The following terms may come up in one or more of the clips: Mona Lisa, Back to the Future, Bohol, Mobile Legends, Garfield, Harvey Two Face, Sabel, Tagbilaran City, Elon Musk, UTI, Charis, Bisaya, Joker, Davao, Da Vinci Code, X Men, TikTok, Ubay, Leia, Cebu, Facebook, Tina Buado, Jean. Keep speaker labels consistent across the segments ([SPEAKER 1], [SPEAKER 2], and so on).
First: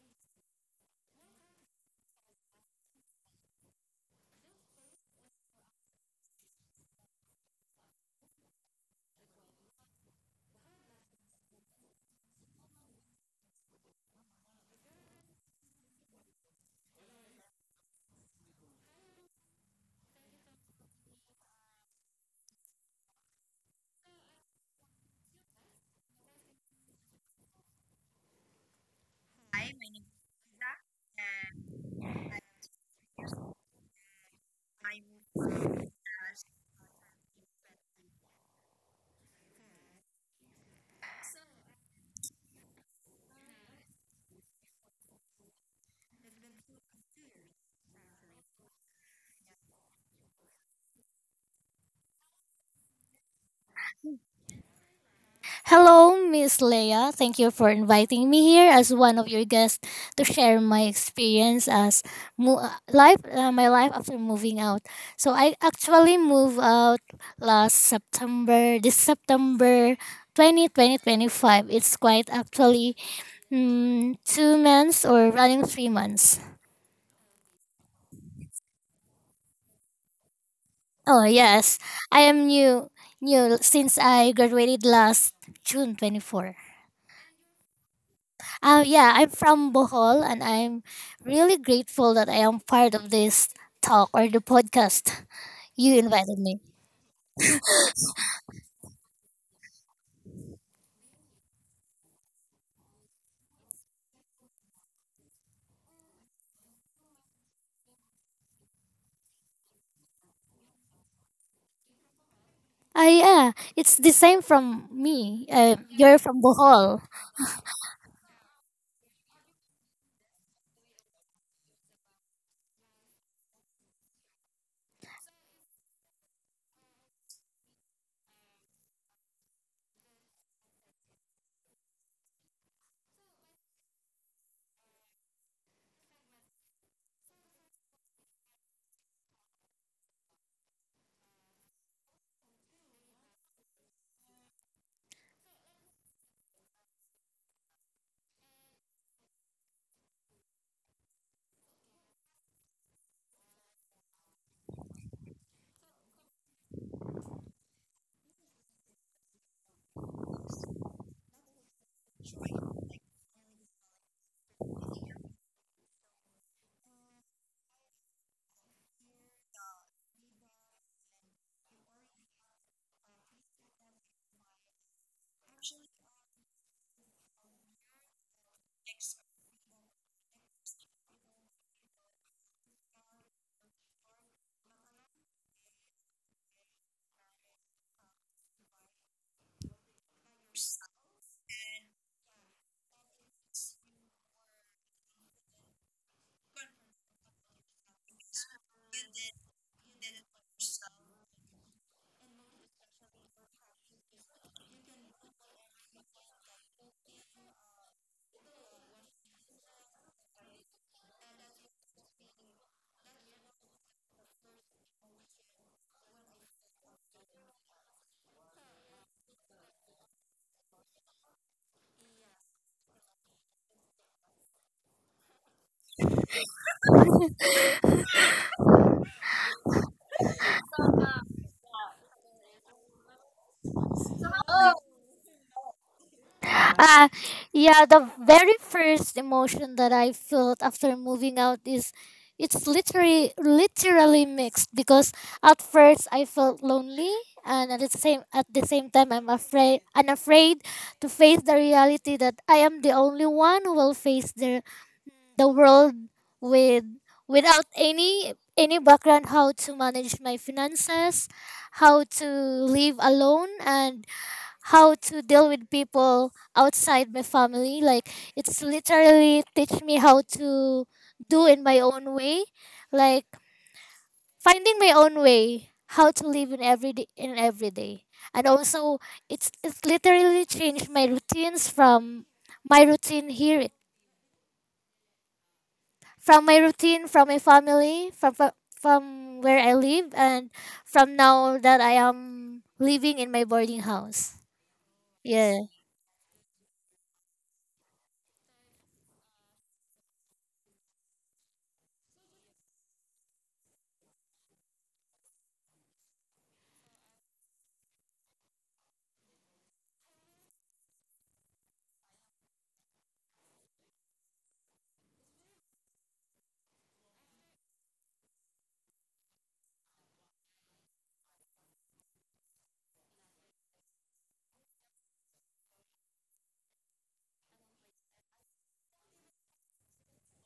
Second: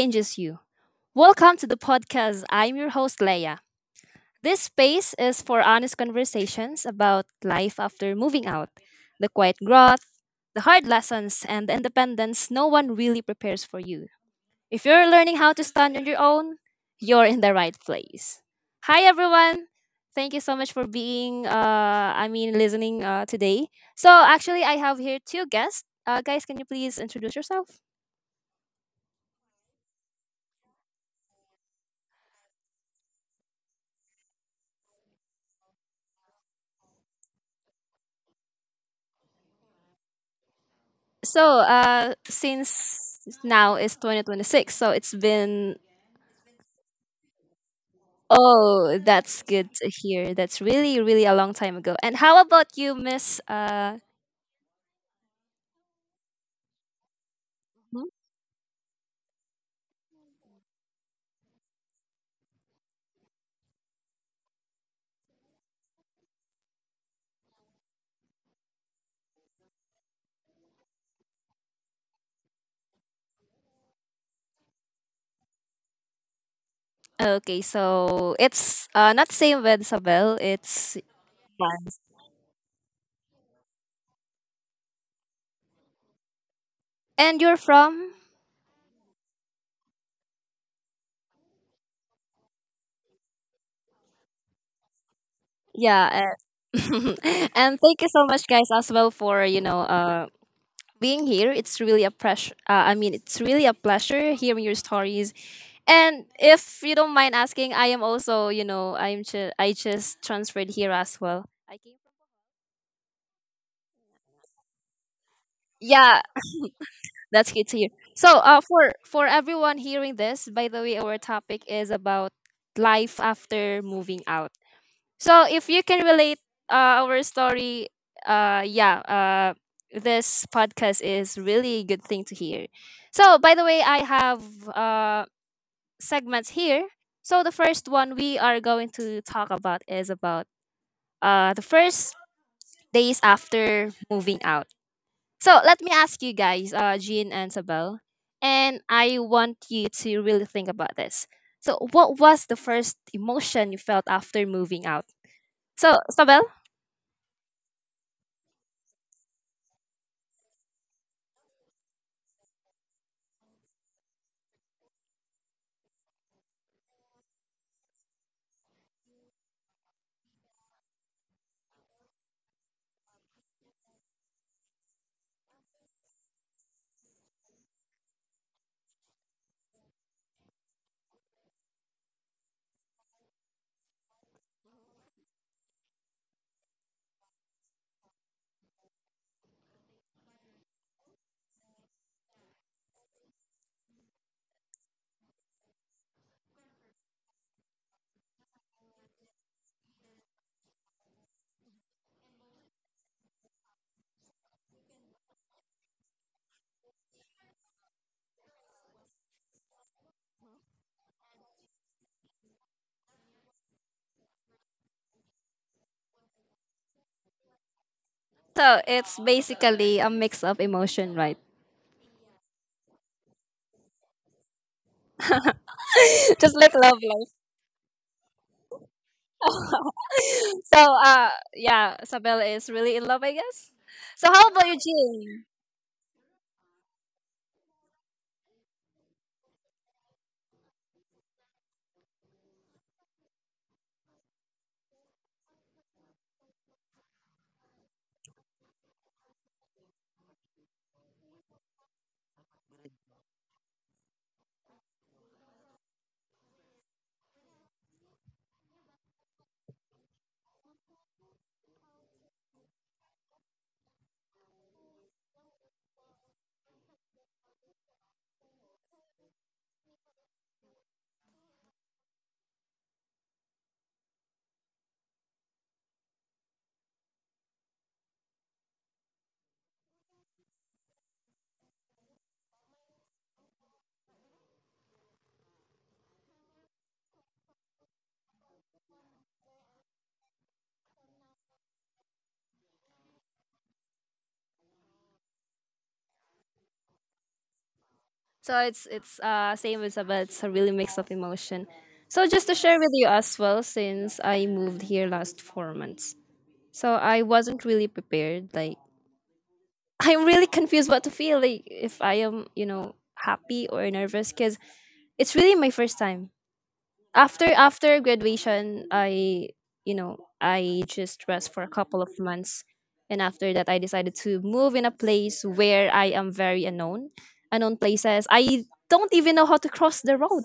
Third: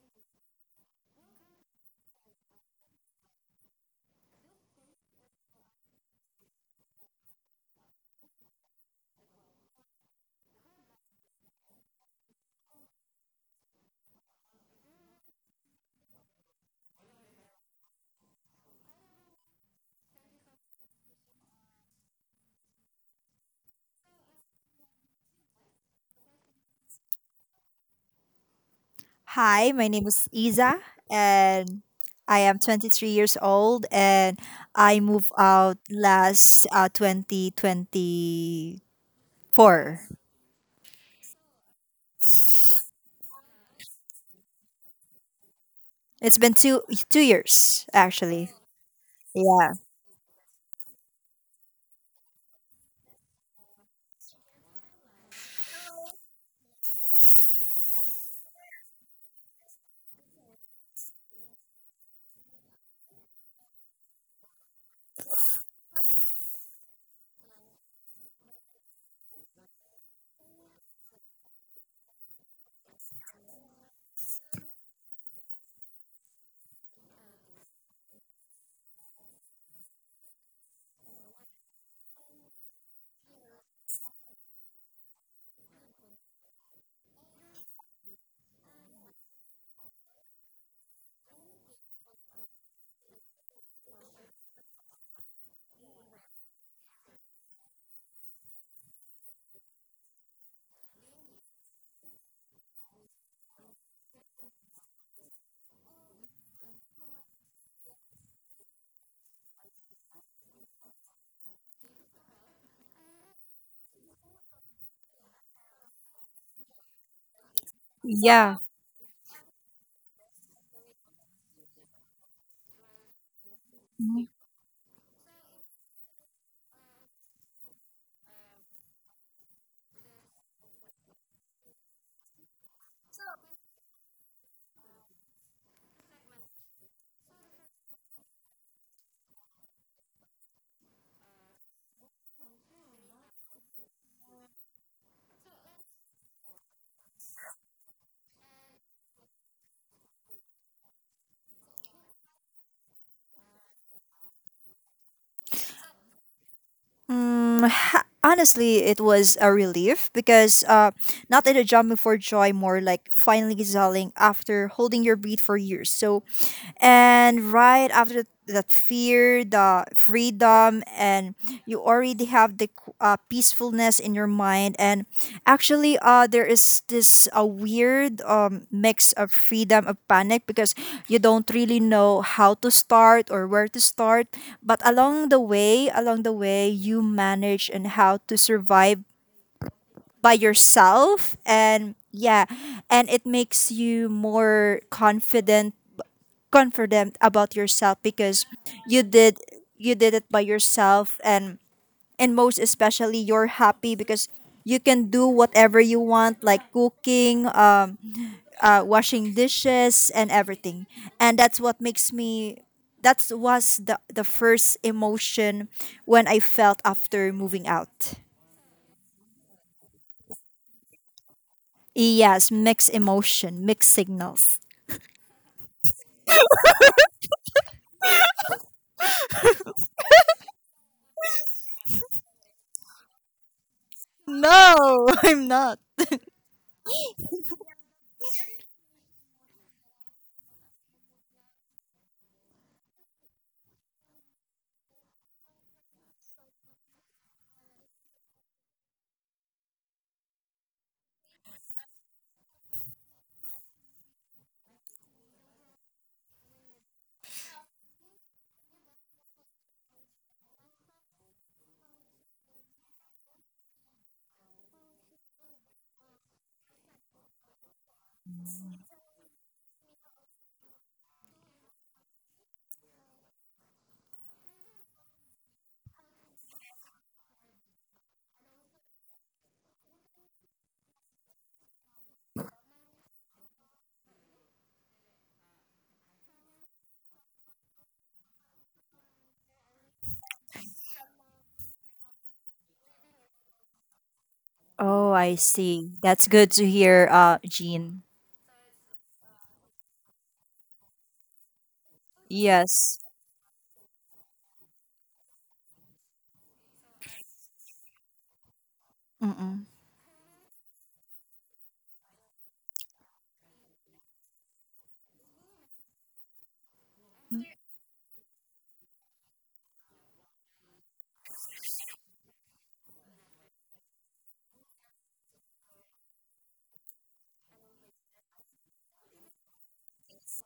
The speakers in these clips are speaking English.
[SPEAKER 1] changes you. Welcome to the podcast. I'm your host, Leia. This space is for honest conversations about life after moving out, the quiet growth, the hard lessons, and the independence no one really prepares for you. If you're learning how to stand on your own, you're in the right place. Hi, everyone. Thank you so much for listening today. So, actually, I have here two guests. Guys, can you please introduce yourself?
[SPEAKER 2] Hi, my name is Isa, and I am 23 years old, and I moved out last 2024.
[SPEAKER 1] So, since now is 2026, so it's been,
[SPEAKER 2] It's been two years actually.
[SPEAKER 1] oh, that's good
[SPEAKER 2] Yeah,
[SPEAKER 1] to hear. That's really, really a long time ago. And how about you, Miss?
[SPEAKER 3] Hello, Miss Leia. Thank you for
[SPEAKER 1] Hmm?
[SPEAKER 3] inviting me here as one of your guests to share my experience as life, my life after moving out. So I actually moved out last September, this September 20th, 2025. It's quite actually 2 months or running 3 months.
[SPEAKER 1] Okay, so it's not same with Sabel. It's,
[SPEAKER 3] Oh yes,
[SPEAKER 1] fine.
[SPEAKER 3] I am new, since I graduated last June 24.
[SPEAKER 1] And you're from?
[SPEAKER 3] Yeah, I'm from Bohol and I'm really grateful that I am part of this talk or the podcast you
[SPEAKER 1] Yeah.
[SPEAKER 3] invited me.
[SPEAKER 1] uh, and thank you so much, guys, as well for, being here. It's really a pressure. I mean, it's really a pleasure hearing your stories. And if you don't mind asking, I am also, you know, I just transferred here as well. I came.
[SPEAKER 3] Ah, yeah, it's the same from me. You're
[SPEAKER 1] Yeah,
[SPEAKER 3] from Bohol.
[SPEAKER 1] that's good to hear. So,
[SPEAKER 2] yeah.
[SPEAKER 1] for everyone hearing this, by the way, our topic is about life after moving out. So, if you can relate our story, uh, yeah, uh, this podcast is really a good thing to hear. So, by the way, I have uh segments here. So the first one we are going to talk about is about the first days after moving out. So let me ask you guys, Jean and Sabelle, and I want you to really think about this. So what was the first emotion you felt after moving out? So Sabelle?
[SPEAKER 2] Honestly, it was a relief because not in a jumping for joy, more like finally exhaling after holding your breath for years. So and right after that fear the freedom, and you already have the peacefulness in your mind, and actually there is this a weird mix of freedom of panic because you don't really know how to start or where to start, but along the way you manage and how to survive by yourself. And yeah, and it makes you more confident about yourself because you did you did it by yourself. And most especially you're happy because you can do whatever you want, like cooking, washing dishes and everything. And that's what makes me that was the first emotion when I felt after moving out.
[SPEAKER 1] So it's basically a mix of emotion, right?
[SPEAKER 2] Yes, mixed emotion, mixed signals.
[SPEAKER 1] Just like love life. so uh yeah, Sabelle is really in love, I guess. So how about you,
[SPEAKER 2] No,
[SPEAKER 1] Jean?
[SPEAKER 2] I'm not.
[SPEAKER 3] Uh, yeah, the very first emotion that I felt after moving out is it's literally mixed because at first I felt lonely, and at the same time I'm afraid to face the reality that I am the only one who will face the world with without any background, how to manage my finances, how to live alone, and how to deal with people outside my family. Like, it's literally teach me how to do in my own way, like finding my own way how to live in every day. And also, it's literally changed my routines from my routine here, from my routine, from my family, from where I live, and from now that I am living in my boarding house.
[SPEAKER 2] Oh, I
[SPEAKER 3] Yeah.
[SPEAKER 2] see, that's good to hear, Jean.
[SPEAKER 1] So it's same as, but it's a really mix of emotion. So just to share with
[SPEAKER 2] Yes.
[SPEAKER 1] you as well, since I moved here last four months, so I wasn't really prepared. Like
[SPEAKER 2] Mm-mm.
[SPEAKER 1] I'm really confused what to feel. Like if I am, you know, happy or nervous, because it's really my first time. After graduation, I, you know, I just rest for a couple of months, and after that, I decided to move in a place where I am very unknown, unknown places. I don't even know how to cross the road.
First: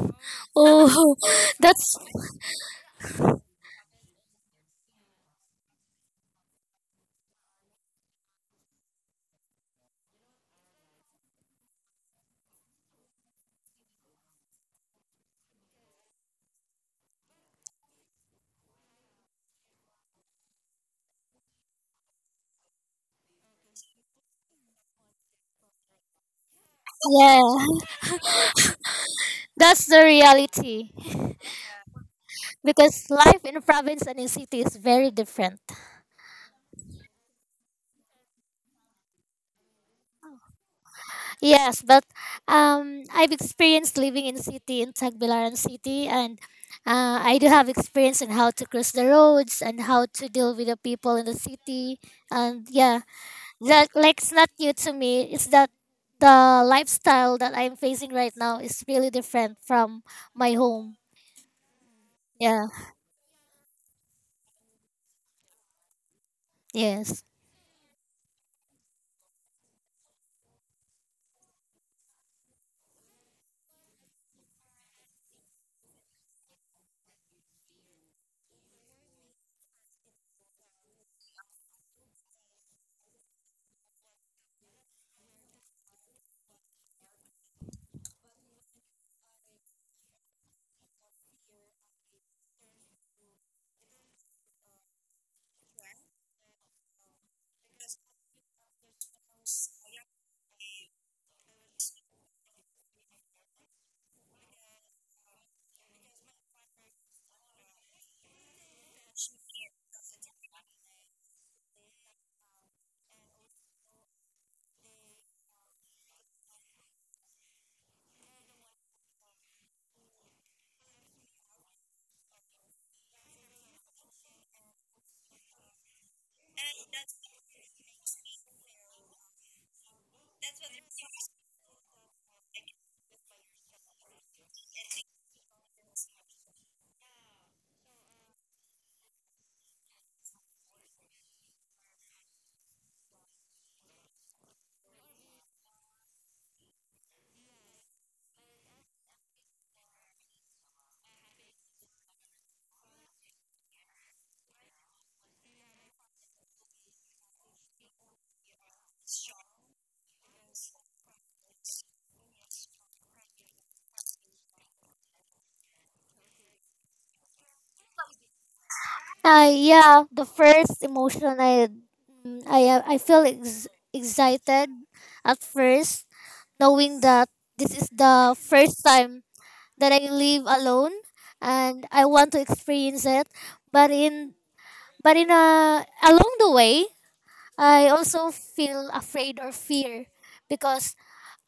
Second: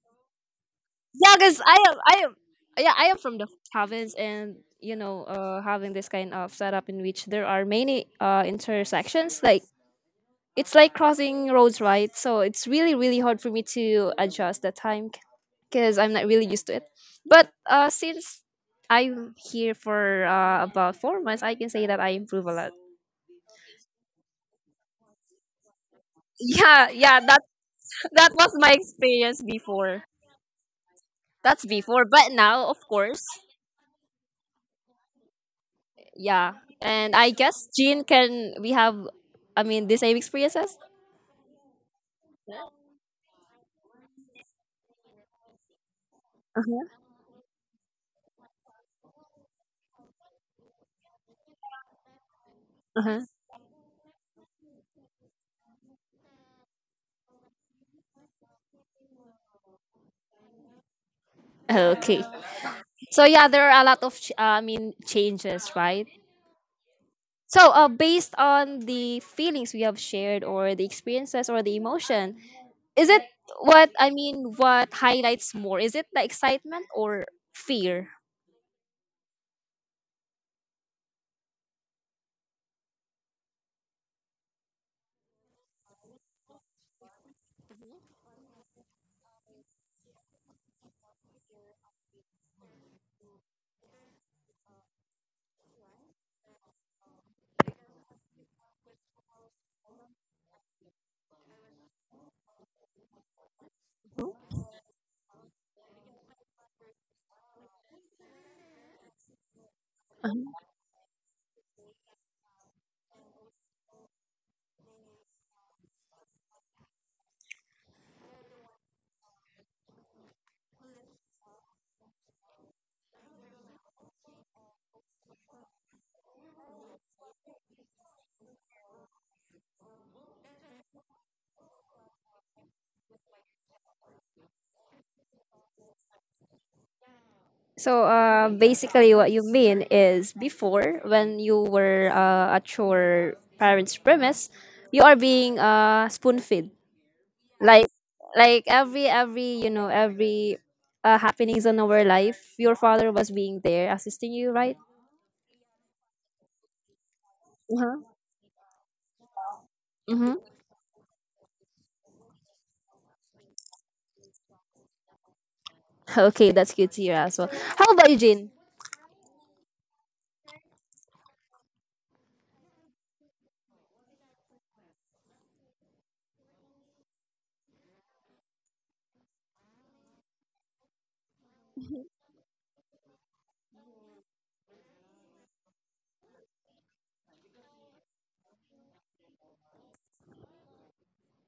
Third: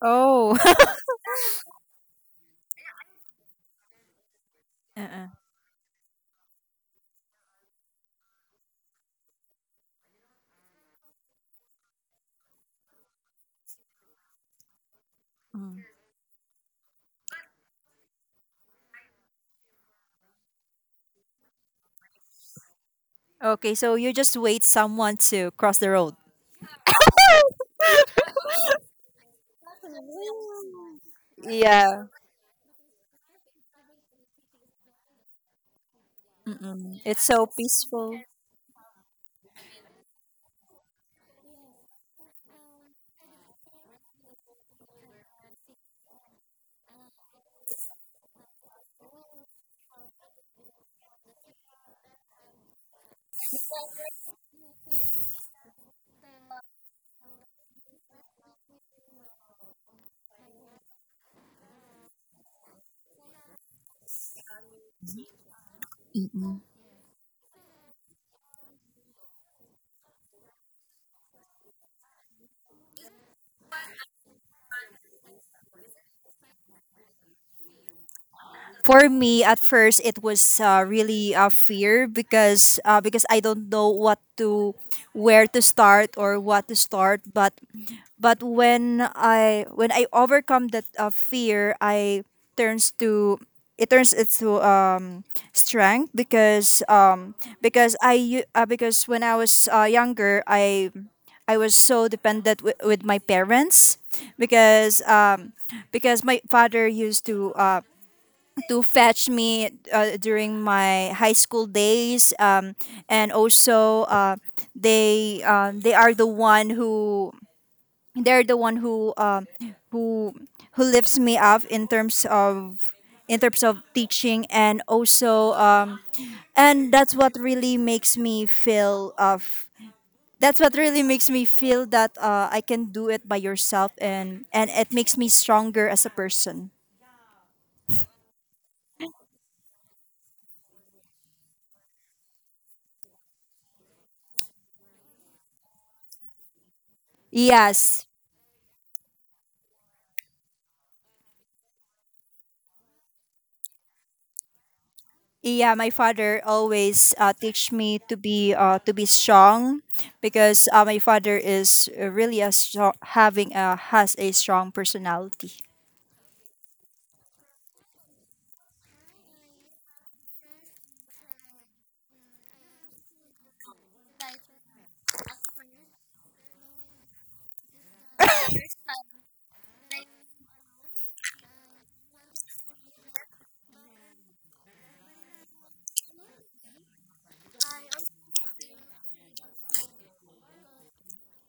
[SPEAKER 2] Oh.
[SPEAKER 3] Oh,
[SPEAKER 1] Yeah, because
[SPEAKER 3] that's
[SPEAKER 1] yeah, I am from the province, and you know,
[SPEAKER 2] Uh-uh.
[SPEAKER 1] having this kind of setup in which there are many intersections, like it's like crossing roads, right? So it's really, really hard for me to adjust the time
[SPEAKER 2] Mm.
[SPEAKER 1] because I'm not really used to it. But since I'm here for about four months, I can say that I improve a lot.
[SPEAKER 2] Okay, so you just wait someone to cross the road.
[SPEAKER 1] Yeah, yeah, that
[SPEAKER 3] yeah.
[SPEAKER 1] that was my experience
[SPEAKER 3] That's the
[SPEAKER 1] before.
[SPEAKER 3] reality.
[SPEAKER 1] That's before,
[SPEAKER 2] Yeah.
[SPEAKER 1] but now, of
[SPEAKER 3] Because
[SPEAKER 1] course.
[SPEAKER 3] life in province and in city is very different.
[SPEAKER 1] Yeah.
[SPEAKER 2] Mm-mm.
[SPEAKER 1] And
[SPEAKER 2] It's
[SPEAKER 1] I
[SPEAKER 2] so
[SPEAKER 1] guess, Jean,
[SPEAKER 2] peaceful.
[SPEAKER 1] can we have, I mean, the same experiences?
[SPEAKER 3] Yes, but I've experienced living in city in Tagbilaran City, and
[SPEAKER 1] Uh-huh.
[SPEAKER 3] I do have experience in how to cross the roads and how to deal with the people in the city. And yeah,
[SPEAKER 1] Uh-huh.
[SPEAKER 3] that like it's not new to me. It's that the lifestyle that I'm facing right now is really different from my home.
[SPEAKER 1] Okay.
[SPEAKER 3] Yeah.
[SPEAKER 1] So yeah, there are a lot of changes, right?
[SPEAKER 2] Mm-mm.
[SPEAKER 3] Yes.
[SPEAKER 1] So based on the feelings we have shared or the experiences or the emotion, is it, what I mean, what highlights more? Is it the excitement or fear?
[SPEAKER 2] For me, at first, it was really a fear because I don't know where to start or what to start. But when I overcome that fear, I turns to it turns it to strength, because because when I was younger, I was so dependent with my parents, because because my father used to fetch me during my high school days, and also they are the one who who lifts me up in terms of teaching, and also and that's what really makes me feel that I can do it by yourself, and it makes me stronger as a person.
[SPEAKER 1] So basically, what you mean is before, when you were at your parents' premise, you are being spoon fed. Like,
[SPEAKER 2] Yes.
[SPEAKER 1] like every you know, every happenings in our life, your father was being there assisting you, right?
[SPEAKER 2] Yeah, my father always teach me
[SPEAKER 1] Uh-huh.
[SPEAKER 2] to be strong
[SPEAKER 1] Mm-hmm.
[SPEAKER 2] because my father is really a strong, having a has a strong personality.
[SPEAKER 1] Okay, that's good to hear as well. How about you, Jane?
[SPEAKER 3] Yeah, the first emotion I I feel excited at first, knowing that this is the first time that I live alone, and I want to experience it. But in but in a along the way, I also feel afraid or fear because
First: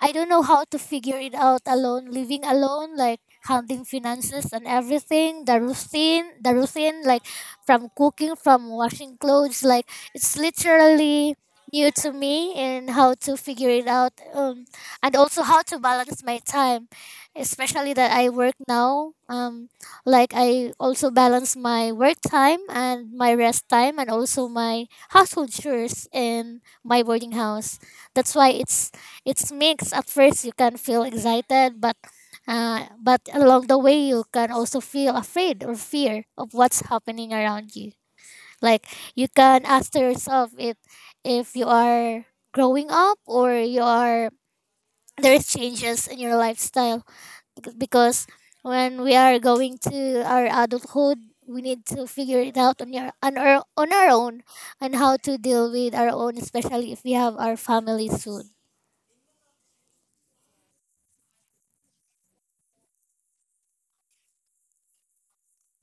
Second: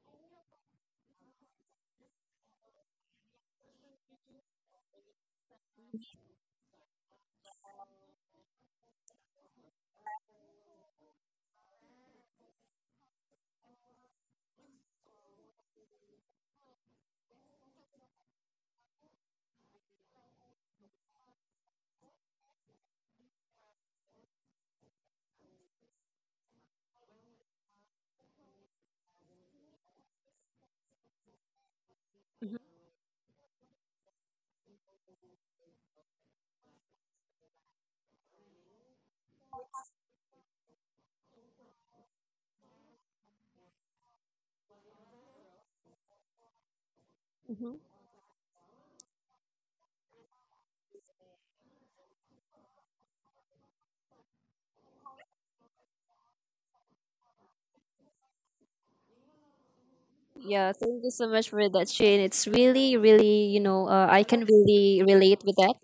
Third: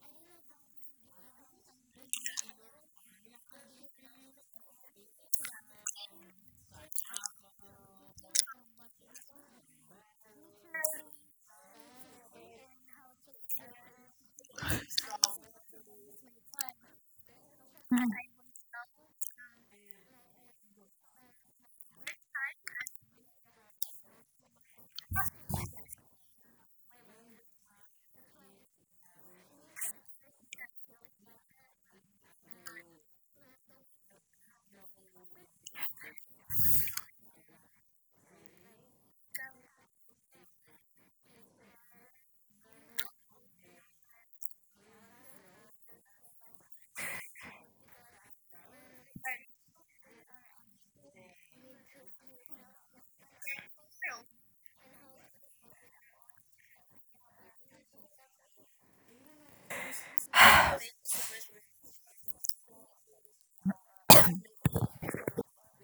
[SPEAKER 3] I don't know how to figure it out alone, living alone, like handling finances and everything, the routine, like from cooking, from washing clothes, like it's literally new to me and how to figure it out, and also how to balance my time, especially that I work now. Like I also balance my work time and my rest time, and also my household chores in my boarding house. That's why it's mixed. At first, you can feel excited, but along the way, you can also feel afraid or fear of what's happening around you. Like, you can ask to yourself if you are growing up, or you are there's changes in your lifestyle.
[SPEAKER 1] Hmm.
[SPEAKER 3] Bec- because when we are going to our adulthood, we need to figure it out on your on our own, and how to deal with our own, especially if we have our family soon.
[SPEAKER 1] Yeah, thank you so much for that, Shane. It's really, really, you know, I can really relate with that.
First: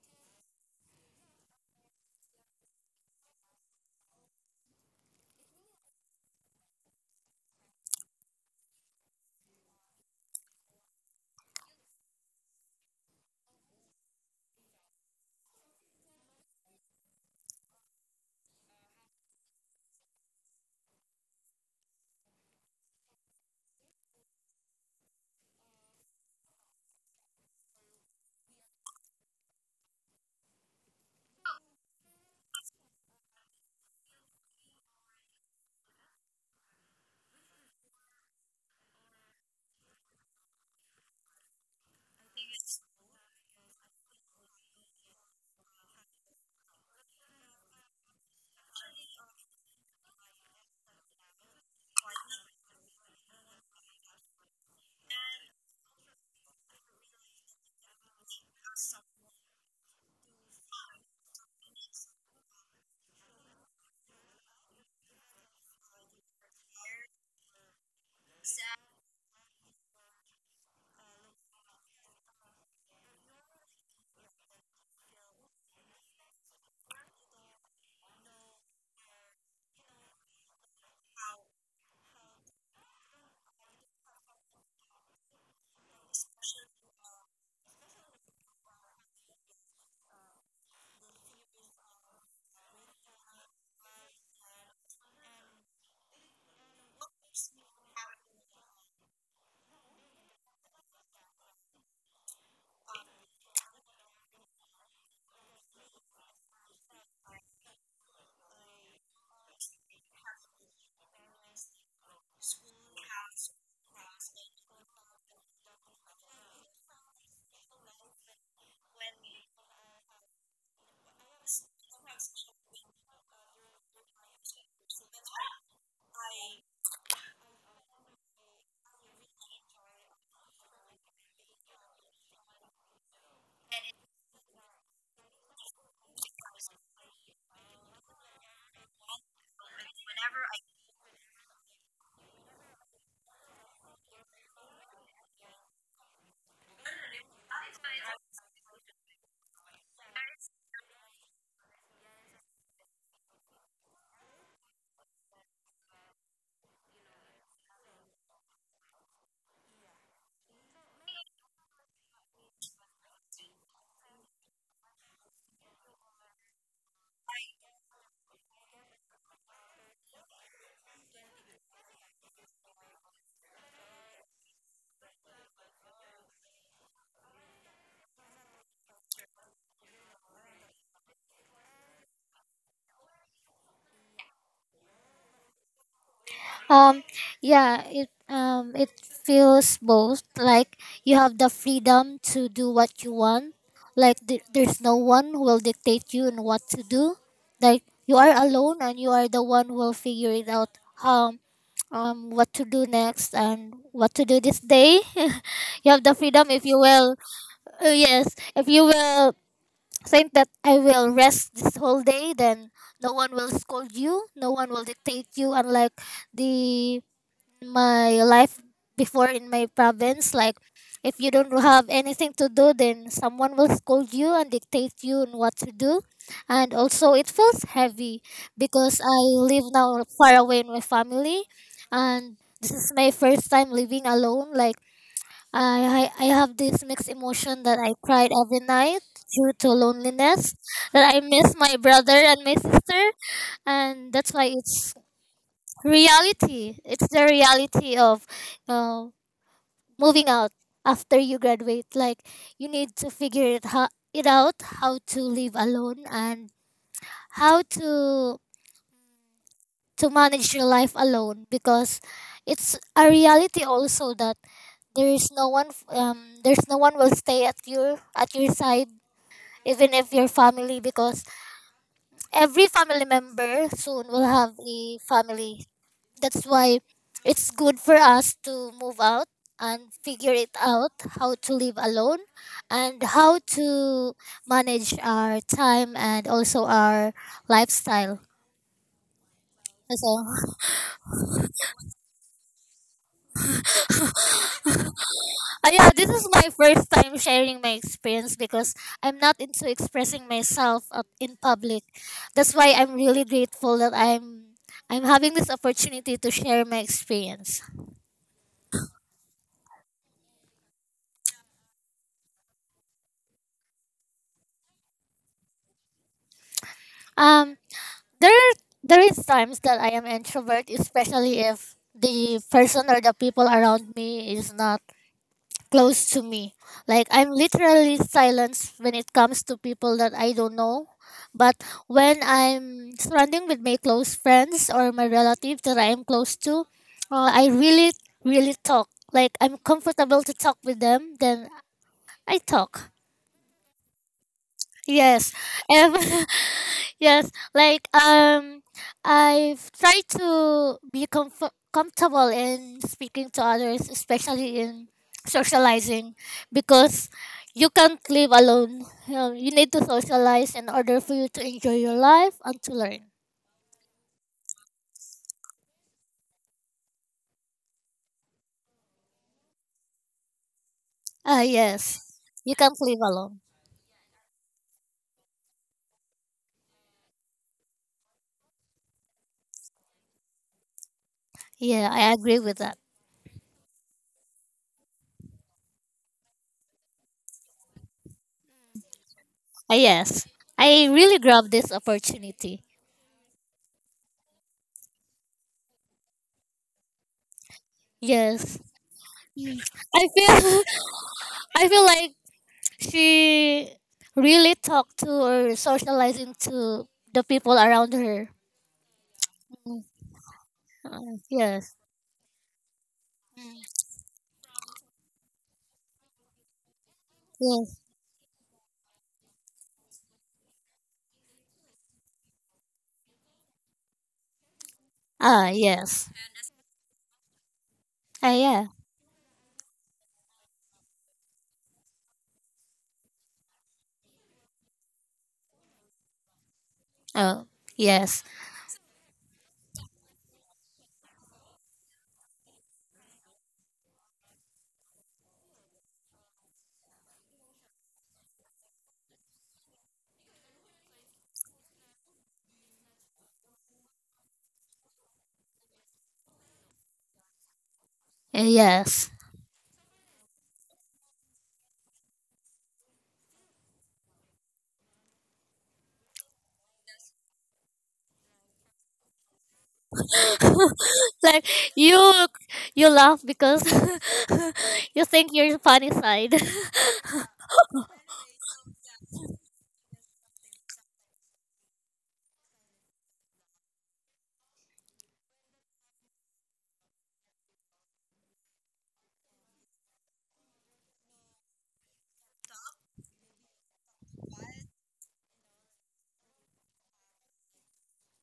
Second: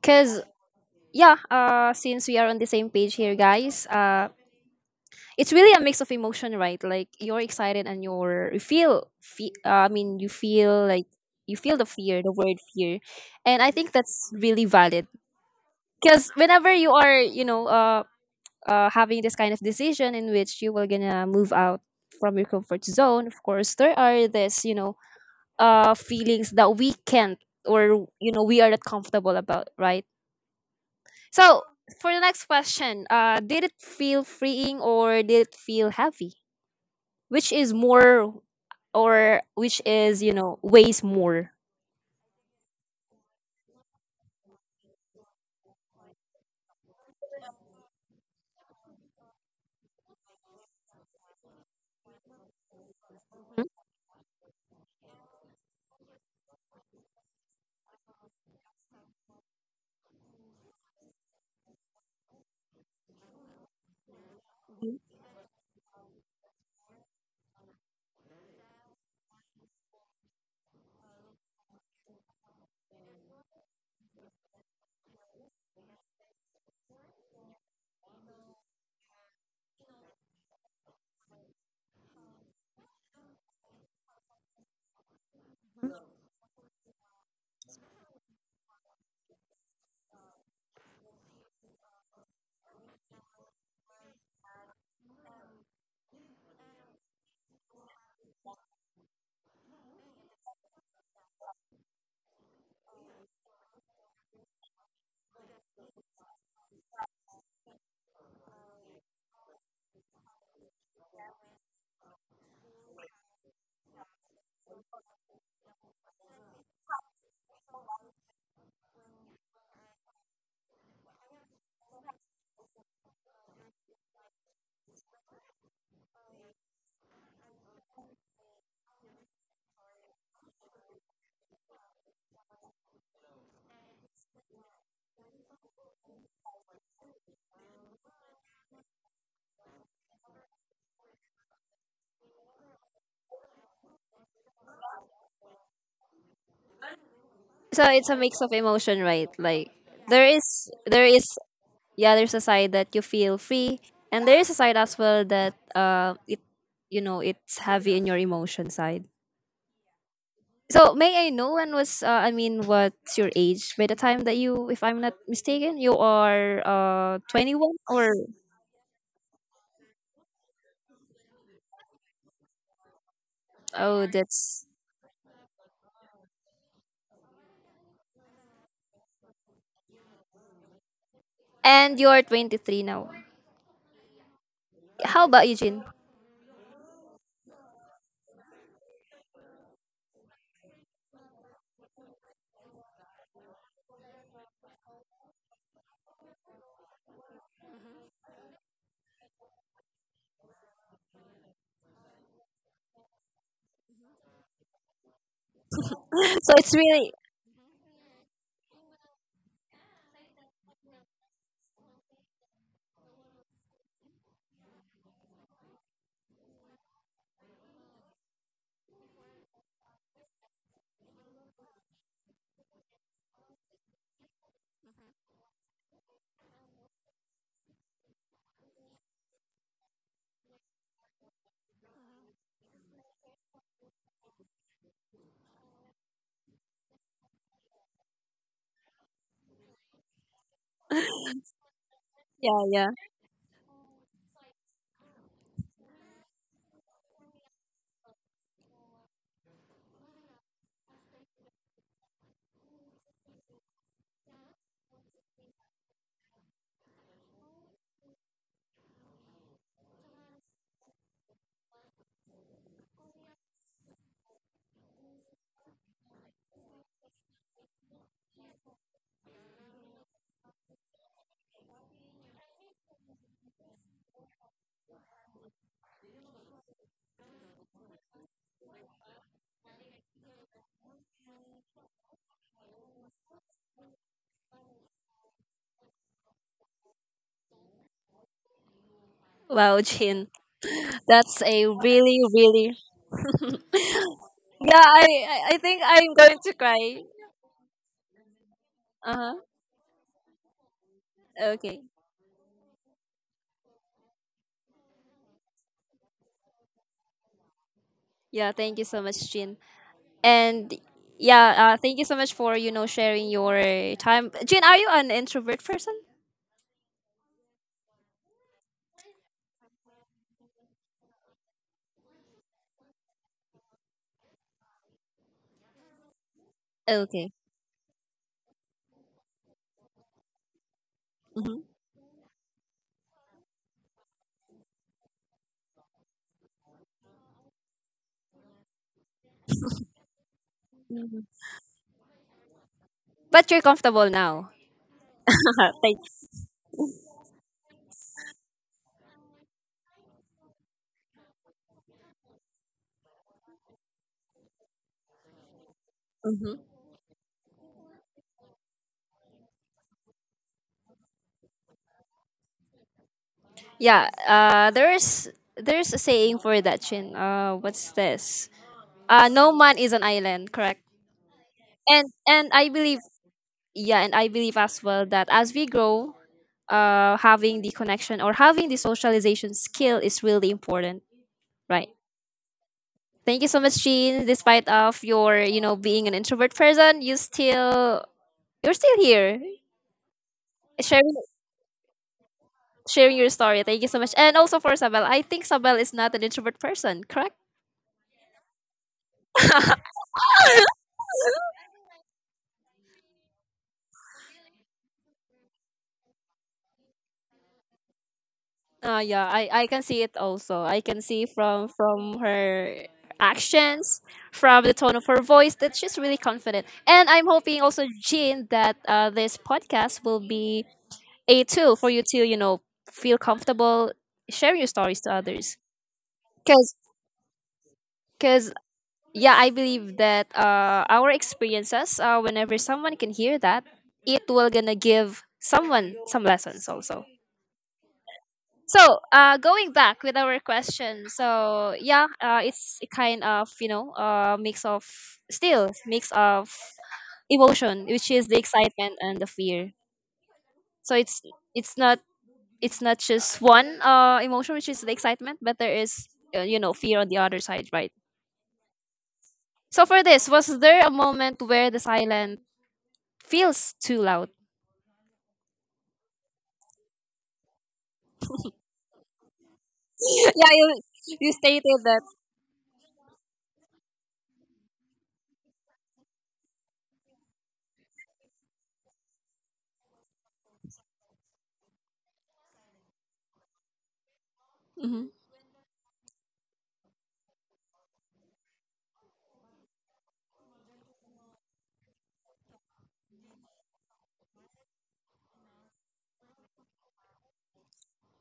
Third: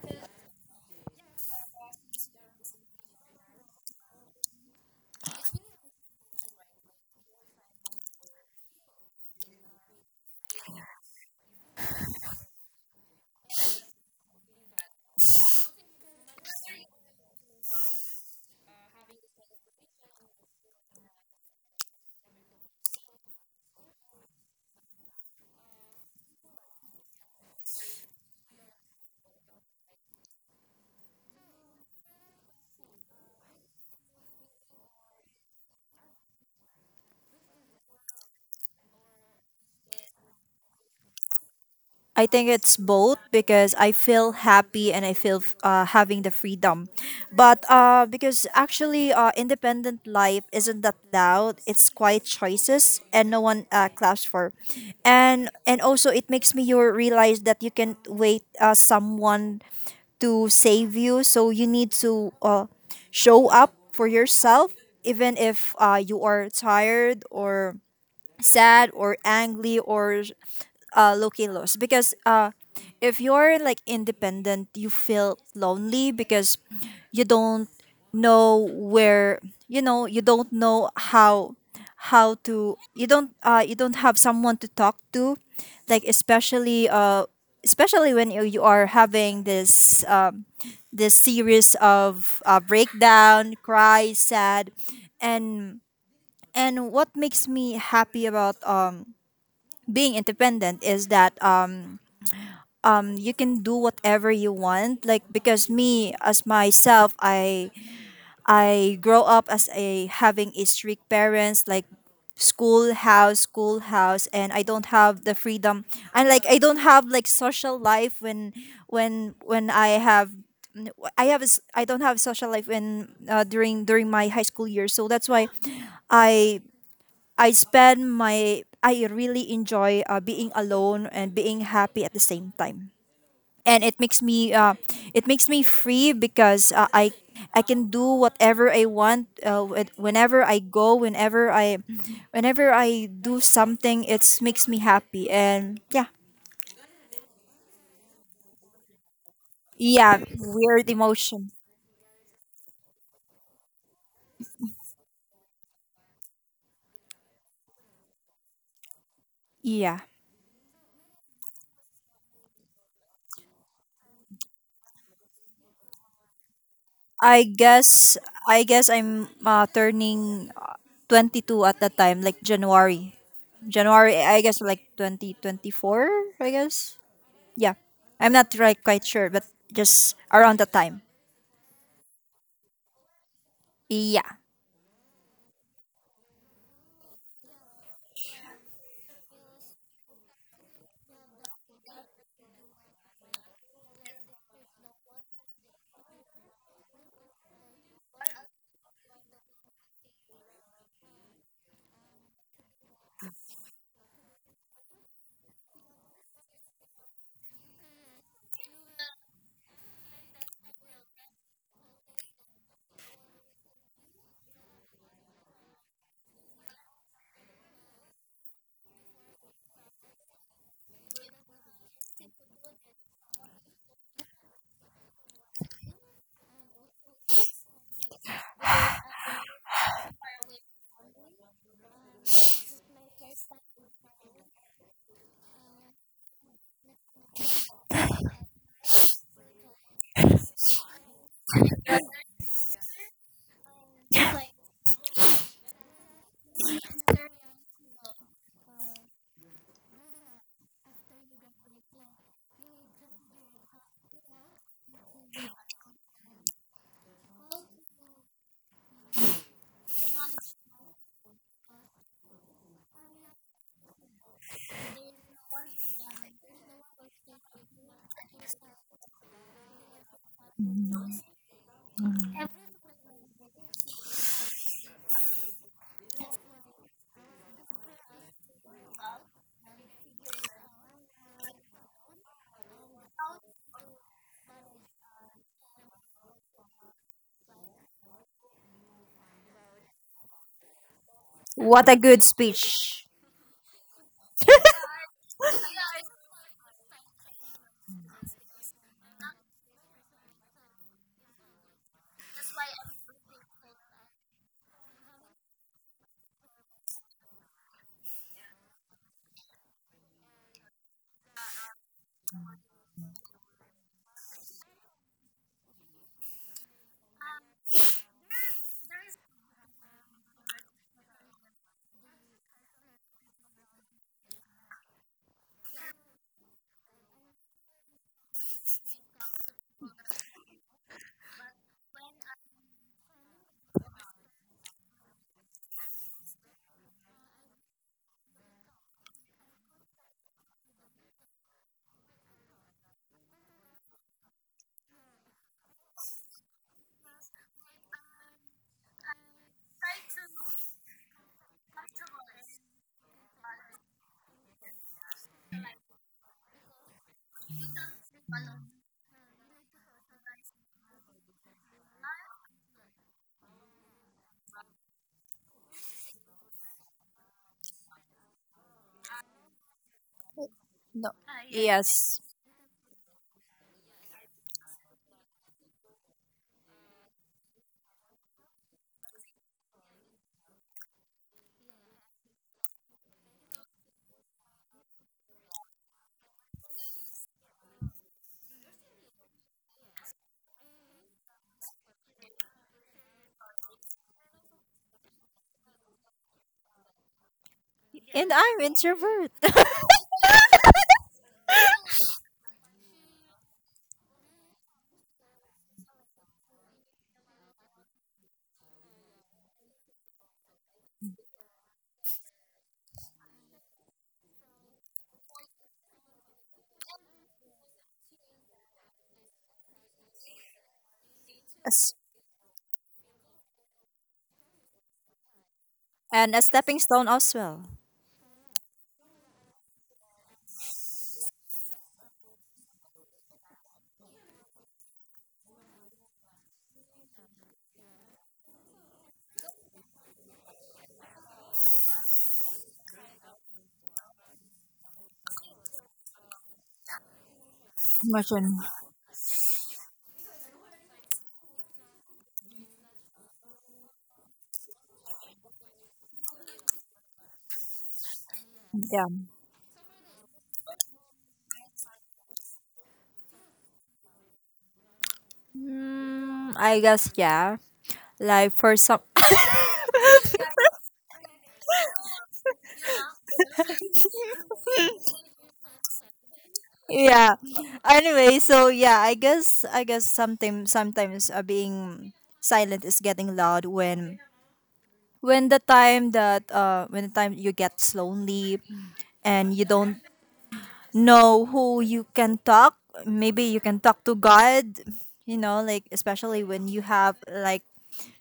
[SPEAKER 1] Because yeah, since we are on the same page here, guys, it's really a mix of emotion, right? Like you're excited and you feel, you feel like you feel the fear, the word fear, and I think that's really valid because whenever you are, having this kind of decision in which you will gonna move out from your comfort zone, of course there are this, you know, feelings that we can't, or you know, we are not comfortable about, right? So for the next question, did it feel freeing or did it feel heavy? Which is more, or which is, you know, weighs more?
[SPEAKER 2] I think it's both because I feel happy and I feel having the freedom. But Because actually, independent life isn't that loud. It's quiet choices and no one claps for. And also, it makes me you realize that you can wait someone to save you. So you need to show up for yourself,
[SPEAKER 1] Mhm.
[SPEAKER 2] even if you are tired or sad or angry or looking lost, because if you're like independent you feel lonely because you don't know where you know, you don't know how to you don't have someone to talk to, like especially when you are having this this series of breakdown, cry, sad, and and what makes me happy about being independent is that you can do whatever you want, like, because me as myself, I grow up as a having a strict parents, like schoolhouse, and I don't have the freedom, and like I don't have like social life when I have a s- I don't have social life when during my high school years, so that's why I I spend my I really enjoy being alone and being happy at the same time. And it makes me It makes me free because I can do whatever I want, whenever I go, whenever I do something it makes me happy. And yeah,
[SPEAKER 1] So it's a mix of emotion, right? Like
[SPEAKER 2] yeah, weird
[SPEAKER 1] there is
[SPEAKER 2] emotion.
[SPEAKER 1] yeah, there's a side that you feel free, and there is a side as well that it you know, it's heavy in your emotion side.
[SPEAKER 2] Yeah,
[SPEAKER 1] So may I know when was, what's your age by the time that you, if I'm not mistaken, you are
[SPEAKER 2] I
[SPEAKER 1] 21 or.
[SPEAKER 2] guess I guess I'm turning 22 at that time, like January.
[SPEAKER 1] Oh,
[SPEAKER 2] January, I guess,
[SPEAKER 1] that's.
[SPEAKER 2] like 2024, I guess. Yeah. I'm not right, quite sure, but just around that time.
[SPEAKER 1] And you're 23 now.
[SPEAKER 2] Yeah.
[SPEAKER 1] How about you, Jin?
[SPEAKER 3] Um, yeah, it feels both, like you have the freedom to do what you want. Like, there's no one who will dictate you and what to do. Like, you are alone and you are the one who will figure it out. Um, what to do next and what to do this day. You have the freedom
[SPEAKER 1] So
[SPEAKER 3] if
[SPEAKER 1] it's
[SPEAKER 3] you
[SPEAKER 1] really,
[SPEAKER 3] will. Yes, if you will think that I will rest this whole day, then no one will scold you. No one will dictate you. Unlike the in my life before in my province. Like, if you don't have anything to do, then someone will scold you and dictate you on what to do. And also, it feels heavy because I live now far away in my family, and this is my first time living alone. Like, I have this mixed emotion that I cried every night due to loneliness, that I miss my brother and my
[SPEAKER 1] yeah, yeah.
[SPEAKER 3] sister, and that's why it's reality it's the reality of uh, moving out after you graduate. Like, you need to figure it out, how to live alone, and how to manage your life alone, because it's a reality also that there is no one there's no one will stay at your side, even if your family, because every family member soon will have a family. That's why it's good for us to move out and figure it out how to live alone, and how to manage our time and also our lifestyle.
[SPEAKER 1] Wow,
[SPEAKER 3] So,
[SPEAKER 1] Jin, that's a
[SPEAKER 2] What a
[SPEAKER 1] really,
[SPEAKER 2] good
[SPEAKER 1] really.
[SPEAKER 2] speech.
[SPEAKER 1] Yeah. I think
[SPEAKER 3] yeah, this
[SPEAKER 1] I'm
[SPEAKER 3] is
[SPEAKER 1] going
[SPEAKER 3] my
[SPEAKER 1] to
[SPEAKER 3] first
[SPEAKER 1] cry.
[SPEAKER 3] time sharing my experience because
[SPEAKER 1] Uh
[SPEAKER 3] I'm not
[SPEAKER 1] huh.
[SPEAKER 3] into expressing myself up in
[SPEAKER 1] Okay.
[SPEAKER 3] public. That's why I'm really grateful that I'm having this opportunity to share my experience.
[SPEAKER 1] Yeah. Thank you so much, Jin. And yeah, thank you so much for, you know, sharing your time. Jin, are you an introvert person?
[SPEAKER 3] Um, there there is times that I am introvert, especially if the person or the people around me is not close to me. Like, I'm
[SPEAKER 1] Okay.
[SPEAKER 3] literally silenced when it comes to people that I don't know. But when I'm surrounding with my close friends or my relatives that I am close to, I really talk. Like, I'm comfortable to talk with them,
[SPEAKER 1] Hmm.
[SPEAKER 3] then I talk.
[SPEAKER 1] But you're comfortable now.
[SPEAKER 3] Yes, and
[SPEAKER 1] Thank you.
[SPEAKER 3] yes, like I've tried to be comfortable in speaking to others, especially in socializing,
[SPEAKER 1] Mm-hmm.
[SPEAKER 3] because you can't live alone. You know, you need to socialize in order for you to enjoy your life and to learn.
[SPEAKER 1] Yeah, there's a saying for that, Chin. What's this? No man is an island, correct?
[SPEAKER 2] No.
[SPEAKER 3] Ah, yes,
[SPEAKER 2] Yes.
[SPEAKER 1] And
[SPEAKER 3] you
[SPEAKER 1] I
[SPEAKER 3] can't live
[SPEAKER 1] believe,
[SPEAKER 3] alone.
[SPEAKER 1] yeah, and I believe as well that as we grow, having the connection or having the socialization skill is really important,
[SPEAKER 3] Yeah,
[SPEAKER 1] right?
[SPEAKER 3] I agree with that.
[SPEAKER 1] Thank you so much, Chin. Despite of your, you know, being an introvert person, you still, you're still here
[SPEAKER 3] Ah, yes, I
[SPEAKER 1] sharing
[SPEAKER 3] really grabbed this opportunity.
[SPEAKER 1] your story. Thank you so much, and also for Sabel. I think Sabel is not an introvert person, correct?
[SPEAKER 2] And
[SPEAKER 3] Yes.
[SPEAKER 2] I'm introvert.
[SPEAKER 3] Mm. I feel I feel like she really talked to or socializing to the people around her.
[SPEAKER 1] Yeah, I
[SPEAKER 3] Mm.
[SPEAKER 1] can see it also. I can see from
[SPEAKER 3] Yes.
[SPEAKER 1] her actions, from the tone of her voice that she's really confident. And I'm hoping
[SPEAKER 3] Yes.
[SPEAKER 1] also, Jean, that this podcast will be a tool for
[SPEAKER 2] Yes.
[SPEAKER 1] you to, you know, feel comfortable sharing your stories to
[SPEAKER 3] Ah,
[SPEAKER 1] others.
[SPEAKER 3] yes.
[SPEAKER 2] And a
[SPEAKER 1] Because,
[SPEAKER 2] stepping stone as well.
[SPEAKER 3] Ah,
[SPEAKER 1] Cause cause
[SPEAKER 3] yeah.
[SPEAKER 1] yeah, I believe that our experiences, whenever someone can hear that, it will gonna give someone some lessons also.
[SPEAKER 3] Oh, yes.
[SPEAKER 1] So going back with our question, so yeah, it's a kind of, you know, mix of, still mix of emotion, which is the
[SPEAKER 2] Imagine.
[SPEAKER 1] excitement and the fear. So it's not, it's not just one emotion, which is the excitement, but there is, you know, fear on the other side, right?
[SPEAKER 2] Yeah.
[SPEAKER 3] Yes.
[SPEAKER 1] So for this, was there a moment where the silence feels too loud?
[SPEAKER 2] Mm, I guess, yeah. Like for some.
[SPEAKER 1] Yeah, you
[SPEAKER 3] Like,
[SPEAKER 1] stated that.
[SPEAKER 3] you, you laugh because you think your funny side.
[SPEAKER 2] Yeah, anyway, so yeah, I guess sometimes being silent is getting loud
[SPEAKER 1] Mhm.
[SPEAKER 2] when the time you get lonely and you don't know who you can talk. Maybe you can talk to God, you know, like especially when you have like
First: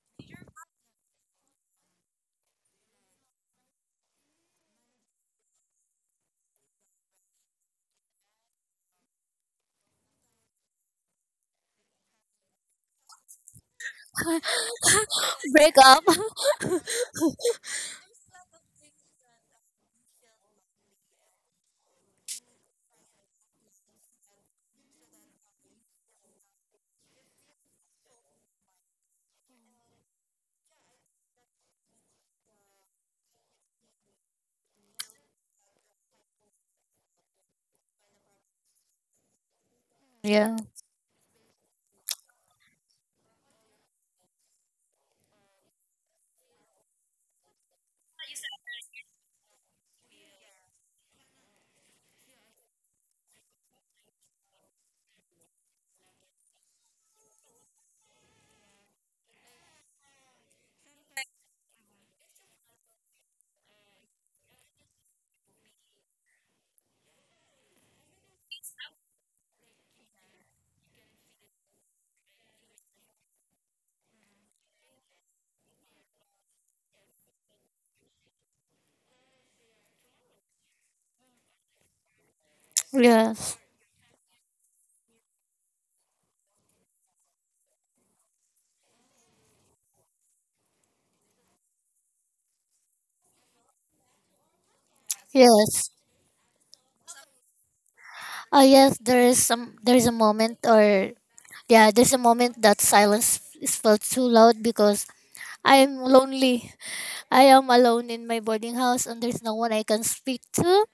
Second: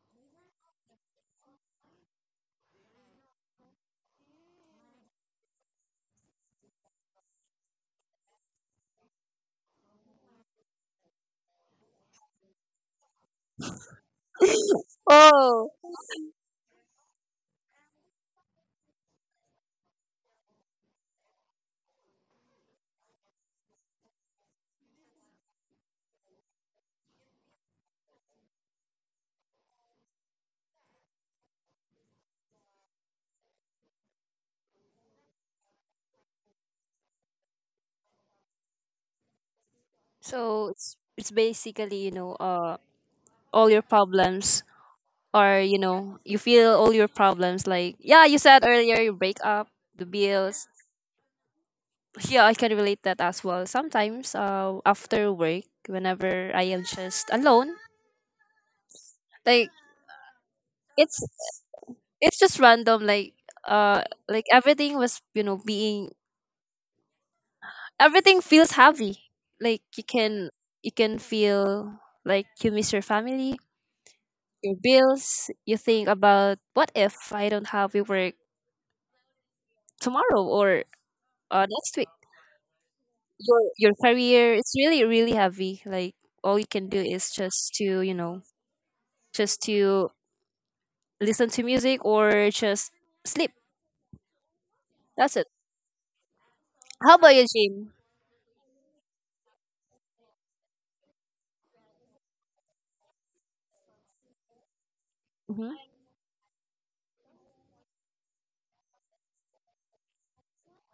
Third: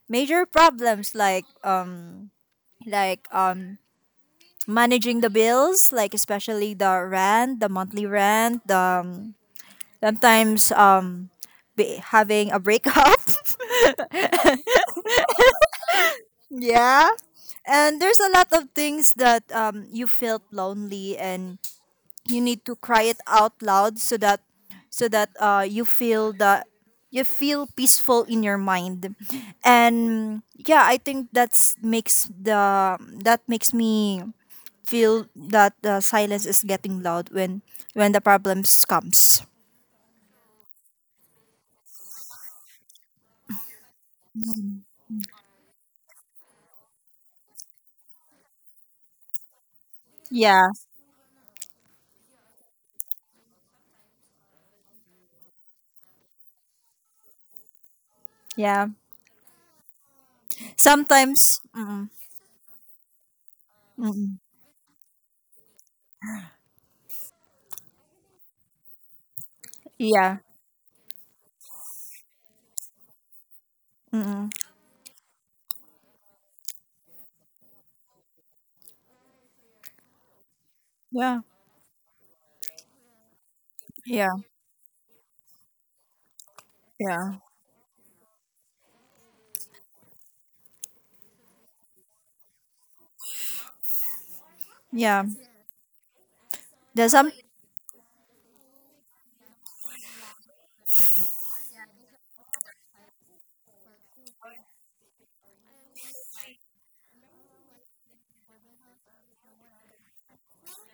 [SPEAKER 2] major problems, like, like um managing the bills, like especially the rent, the monthly rent, the um, sometimes, be having a breakup.
[SPEAKER 1] Oh,
[SPEAKER 3] Break up.
[SPEAKER 2] Yeah, and there's a lot of things that you felt lonely and you need to cry it out loud so that you feel that you feel peaceful in your mind. And yeah, I think that makes me feel that the silence is getting loud when the problems comes.
[SPEAKER 3] Yeah.
[SPEAKER 1] so it's basically, you know, all your problems, or you know, you feel all your problems, like yeah, you said earlier, you break up, the
[SPEAKER 2] Yeah,
[SPEAKER 1] bills. Yeah, I can relate that as well. Sometimes after work, whenever I am just alone,
[SPEAKER 2] yeah,
[SPEAKER 1] like it's
[SPEAKER 2] sometimes, mm,
[SPEAKER 1] it's just random,
[SPEAKER 2] mm,
[SPEAKER 1] like everything was, you know, being, everything feels heavy. Like you
[SPEAKER 2] yeah.
[SPEAKER 1] can, you can feel like you miss your family,
[SPEAKER 2] Mm-mm.
[SPEAKER 1] your bills, you think about what if I don't have to work tomorrow or
[SPEAKER 2] Yeah.
[SPEAKER 1] next week,
[SPEAKER 3] Yes.
[SPEAKER 1] your
[SPEAKER 2] Yeah.
[SPEAKER 1] career, it's really, really heavy. Like all you can do is
[SPEAKER 2] Yeah.
[SPEAKER 1] just to, you know, just to listen to music or just sleep,
[SPEAKER 2] Yeah.
[SPEAKER 1] that's it.
[SPEAKER 3] Yes.
[SPEAKER 2] There's
[SPEAKER 1] How
[SPEAKER 2] some
[SPEAKER 1] about you, Jim?
[SPEAKER 3] Oh, yes. There is some. There is a moment, or yeah, there's a moment that silence is felt too loud because
[SPEAKER 1] Hmm.
[SPEAKER 3] I'm lonely. I am alone in my boarding house and there's no one I can speak to.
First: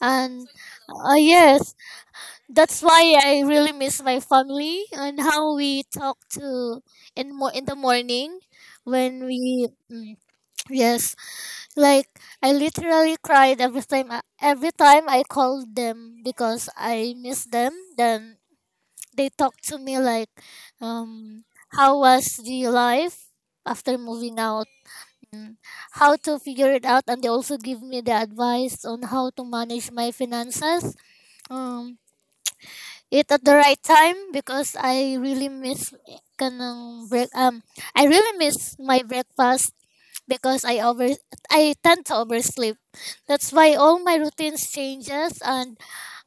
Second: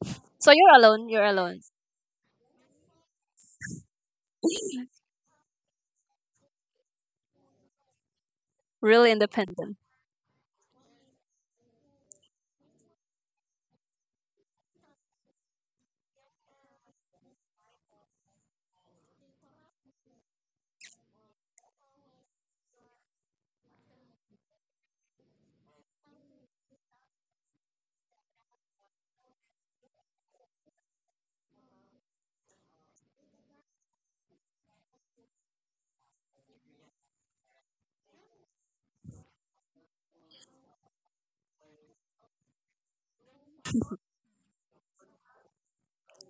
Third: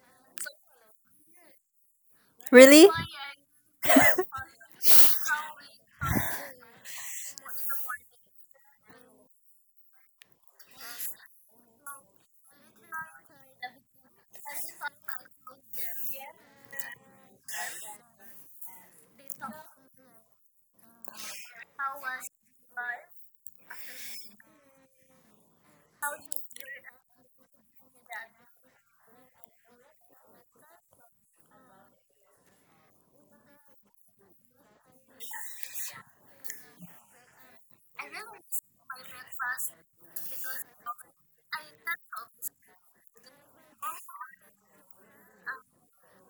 [SPEAKER 3] And
[SPEAKER 1] So you're alone, you're alone.
[SPEAKER 3] yes, that's
[SPEAKER 2] really.
[SPEAKER 3] why I really miss my family and how we talk to in the morning
[SPEAKER 1] Really
[SPEAKER 3] when we
[SPEAKER 1] independent.
[SPEAKER 3] yes, like I literally cried every time I called them because I miss them. Then they talk to me like um how was the life after moving out, how to figure it out, and they also give me the advice on how to manage my finances um it at the right time, because I really miss kanang break, I really miss my breakfast because I tend to oversleep. That's why all my routines changes, and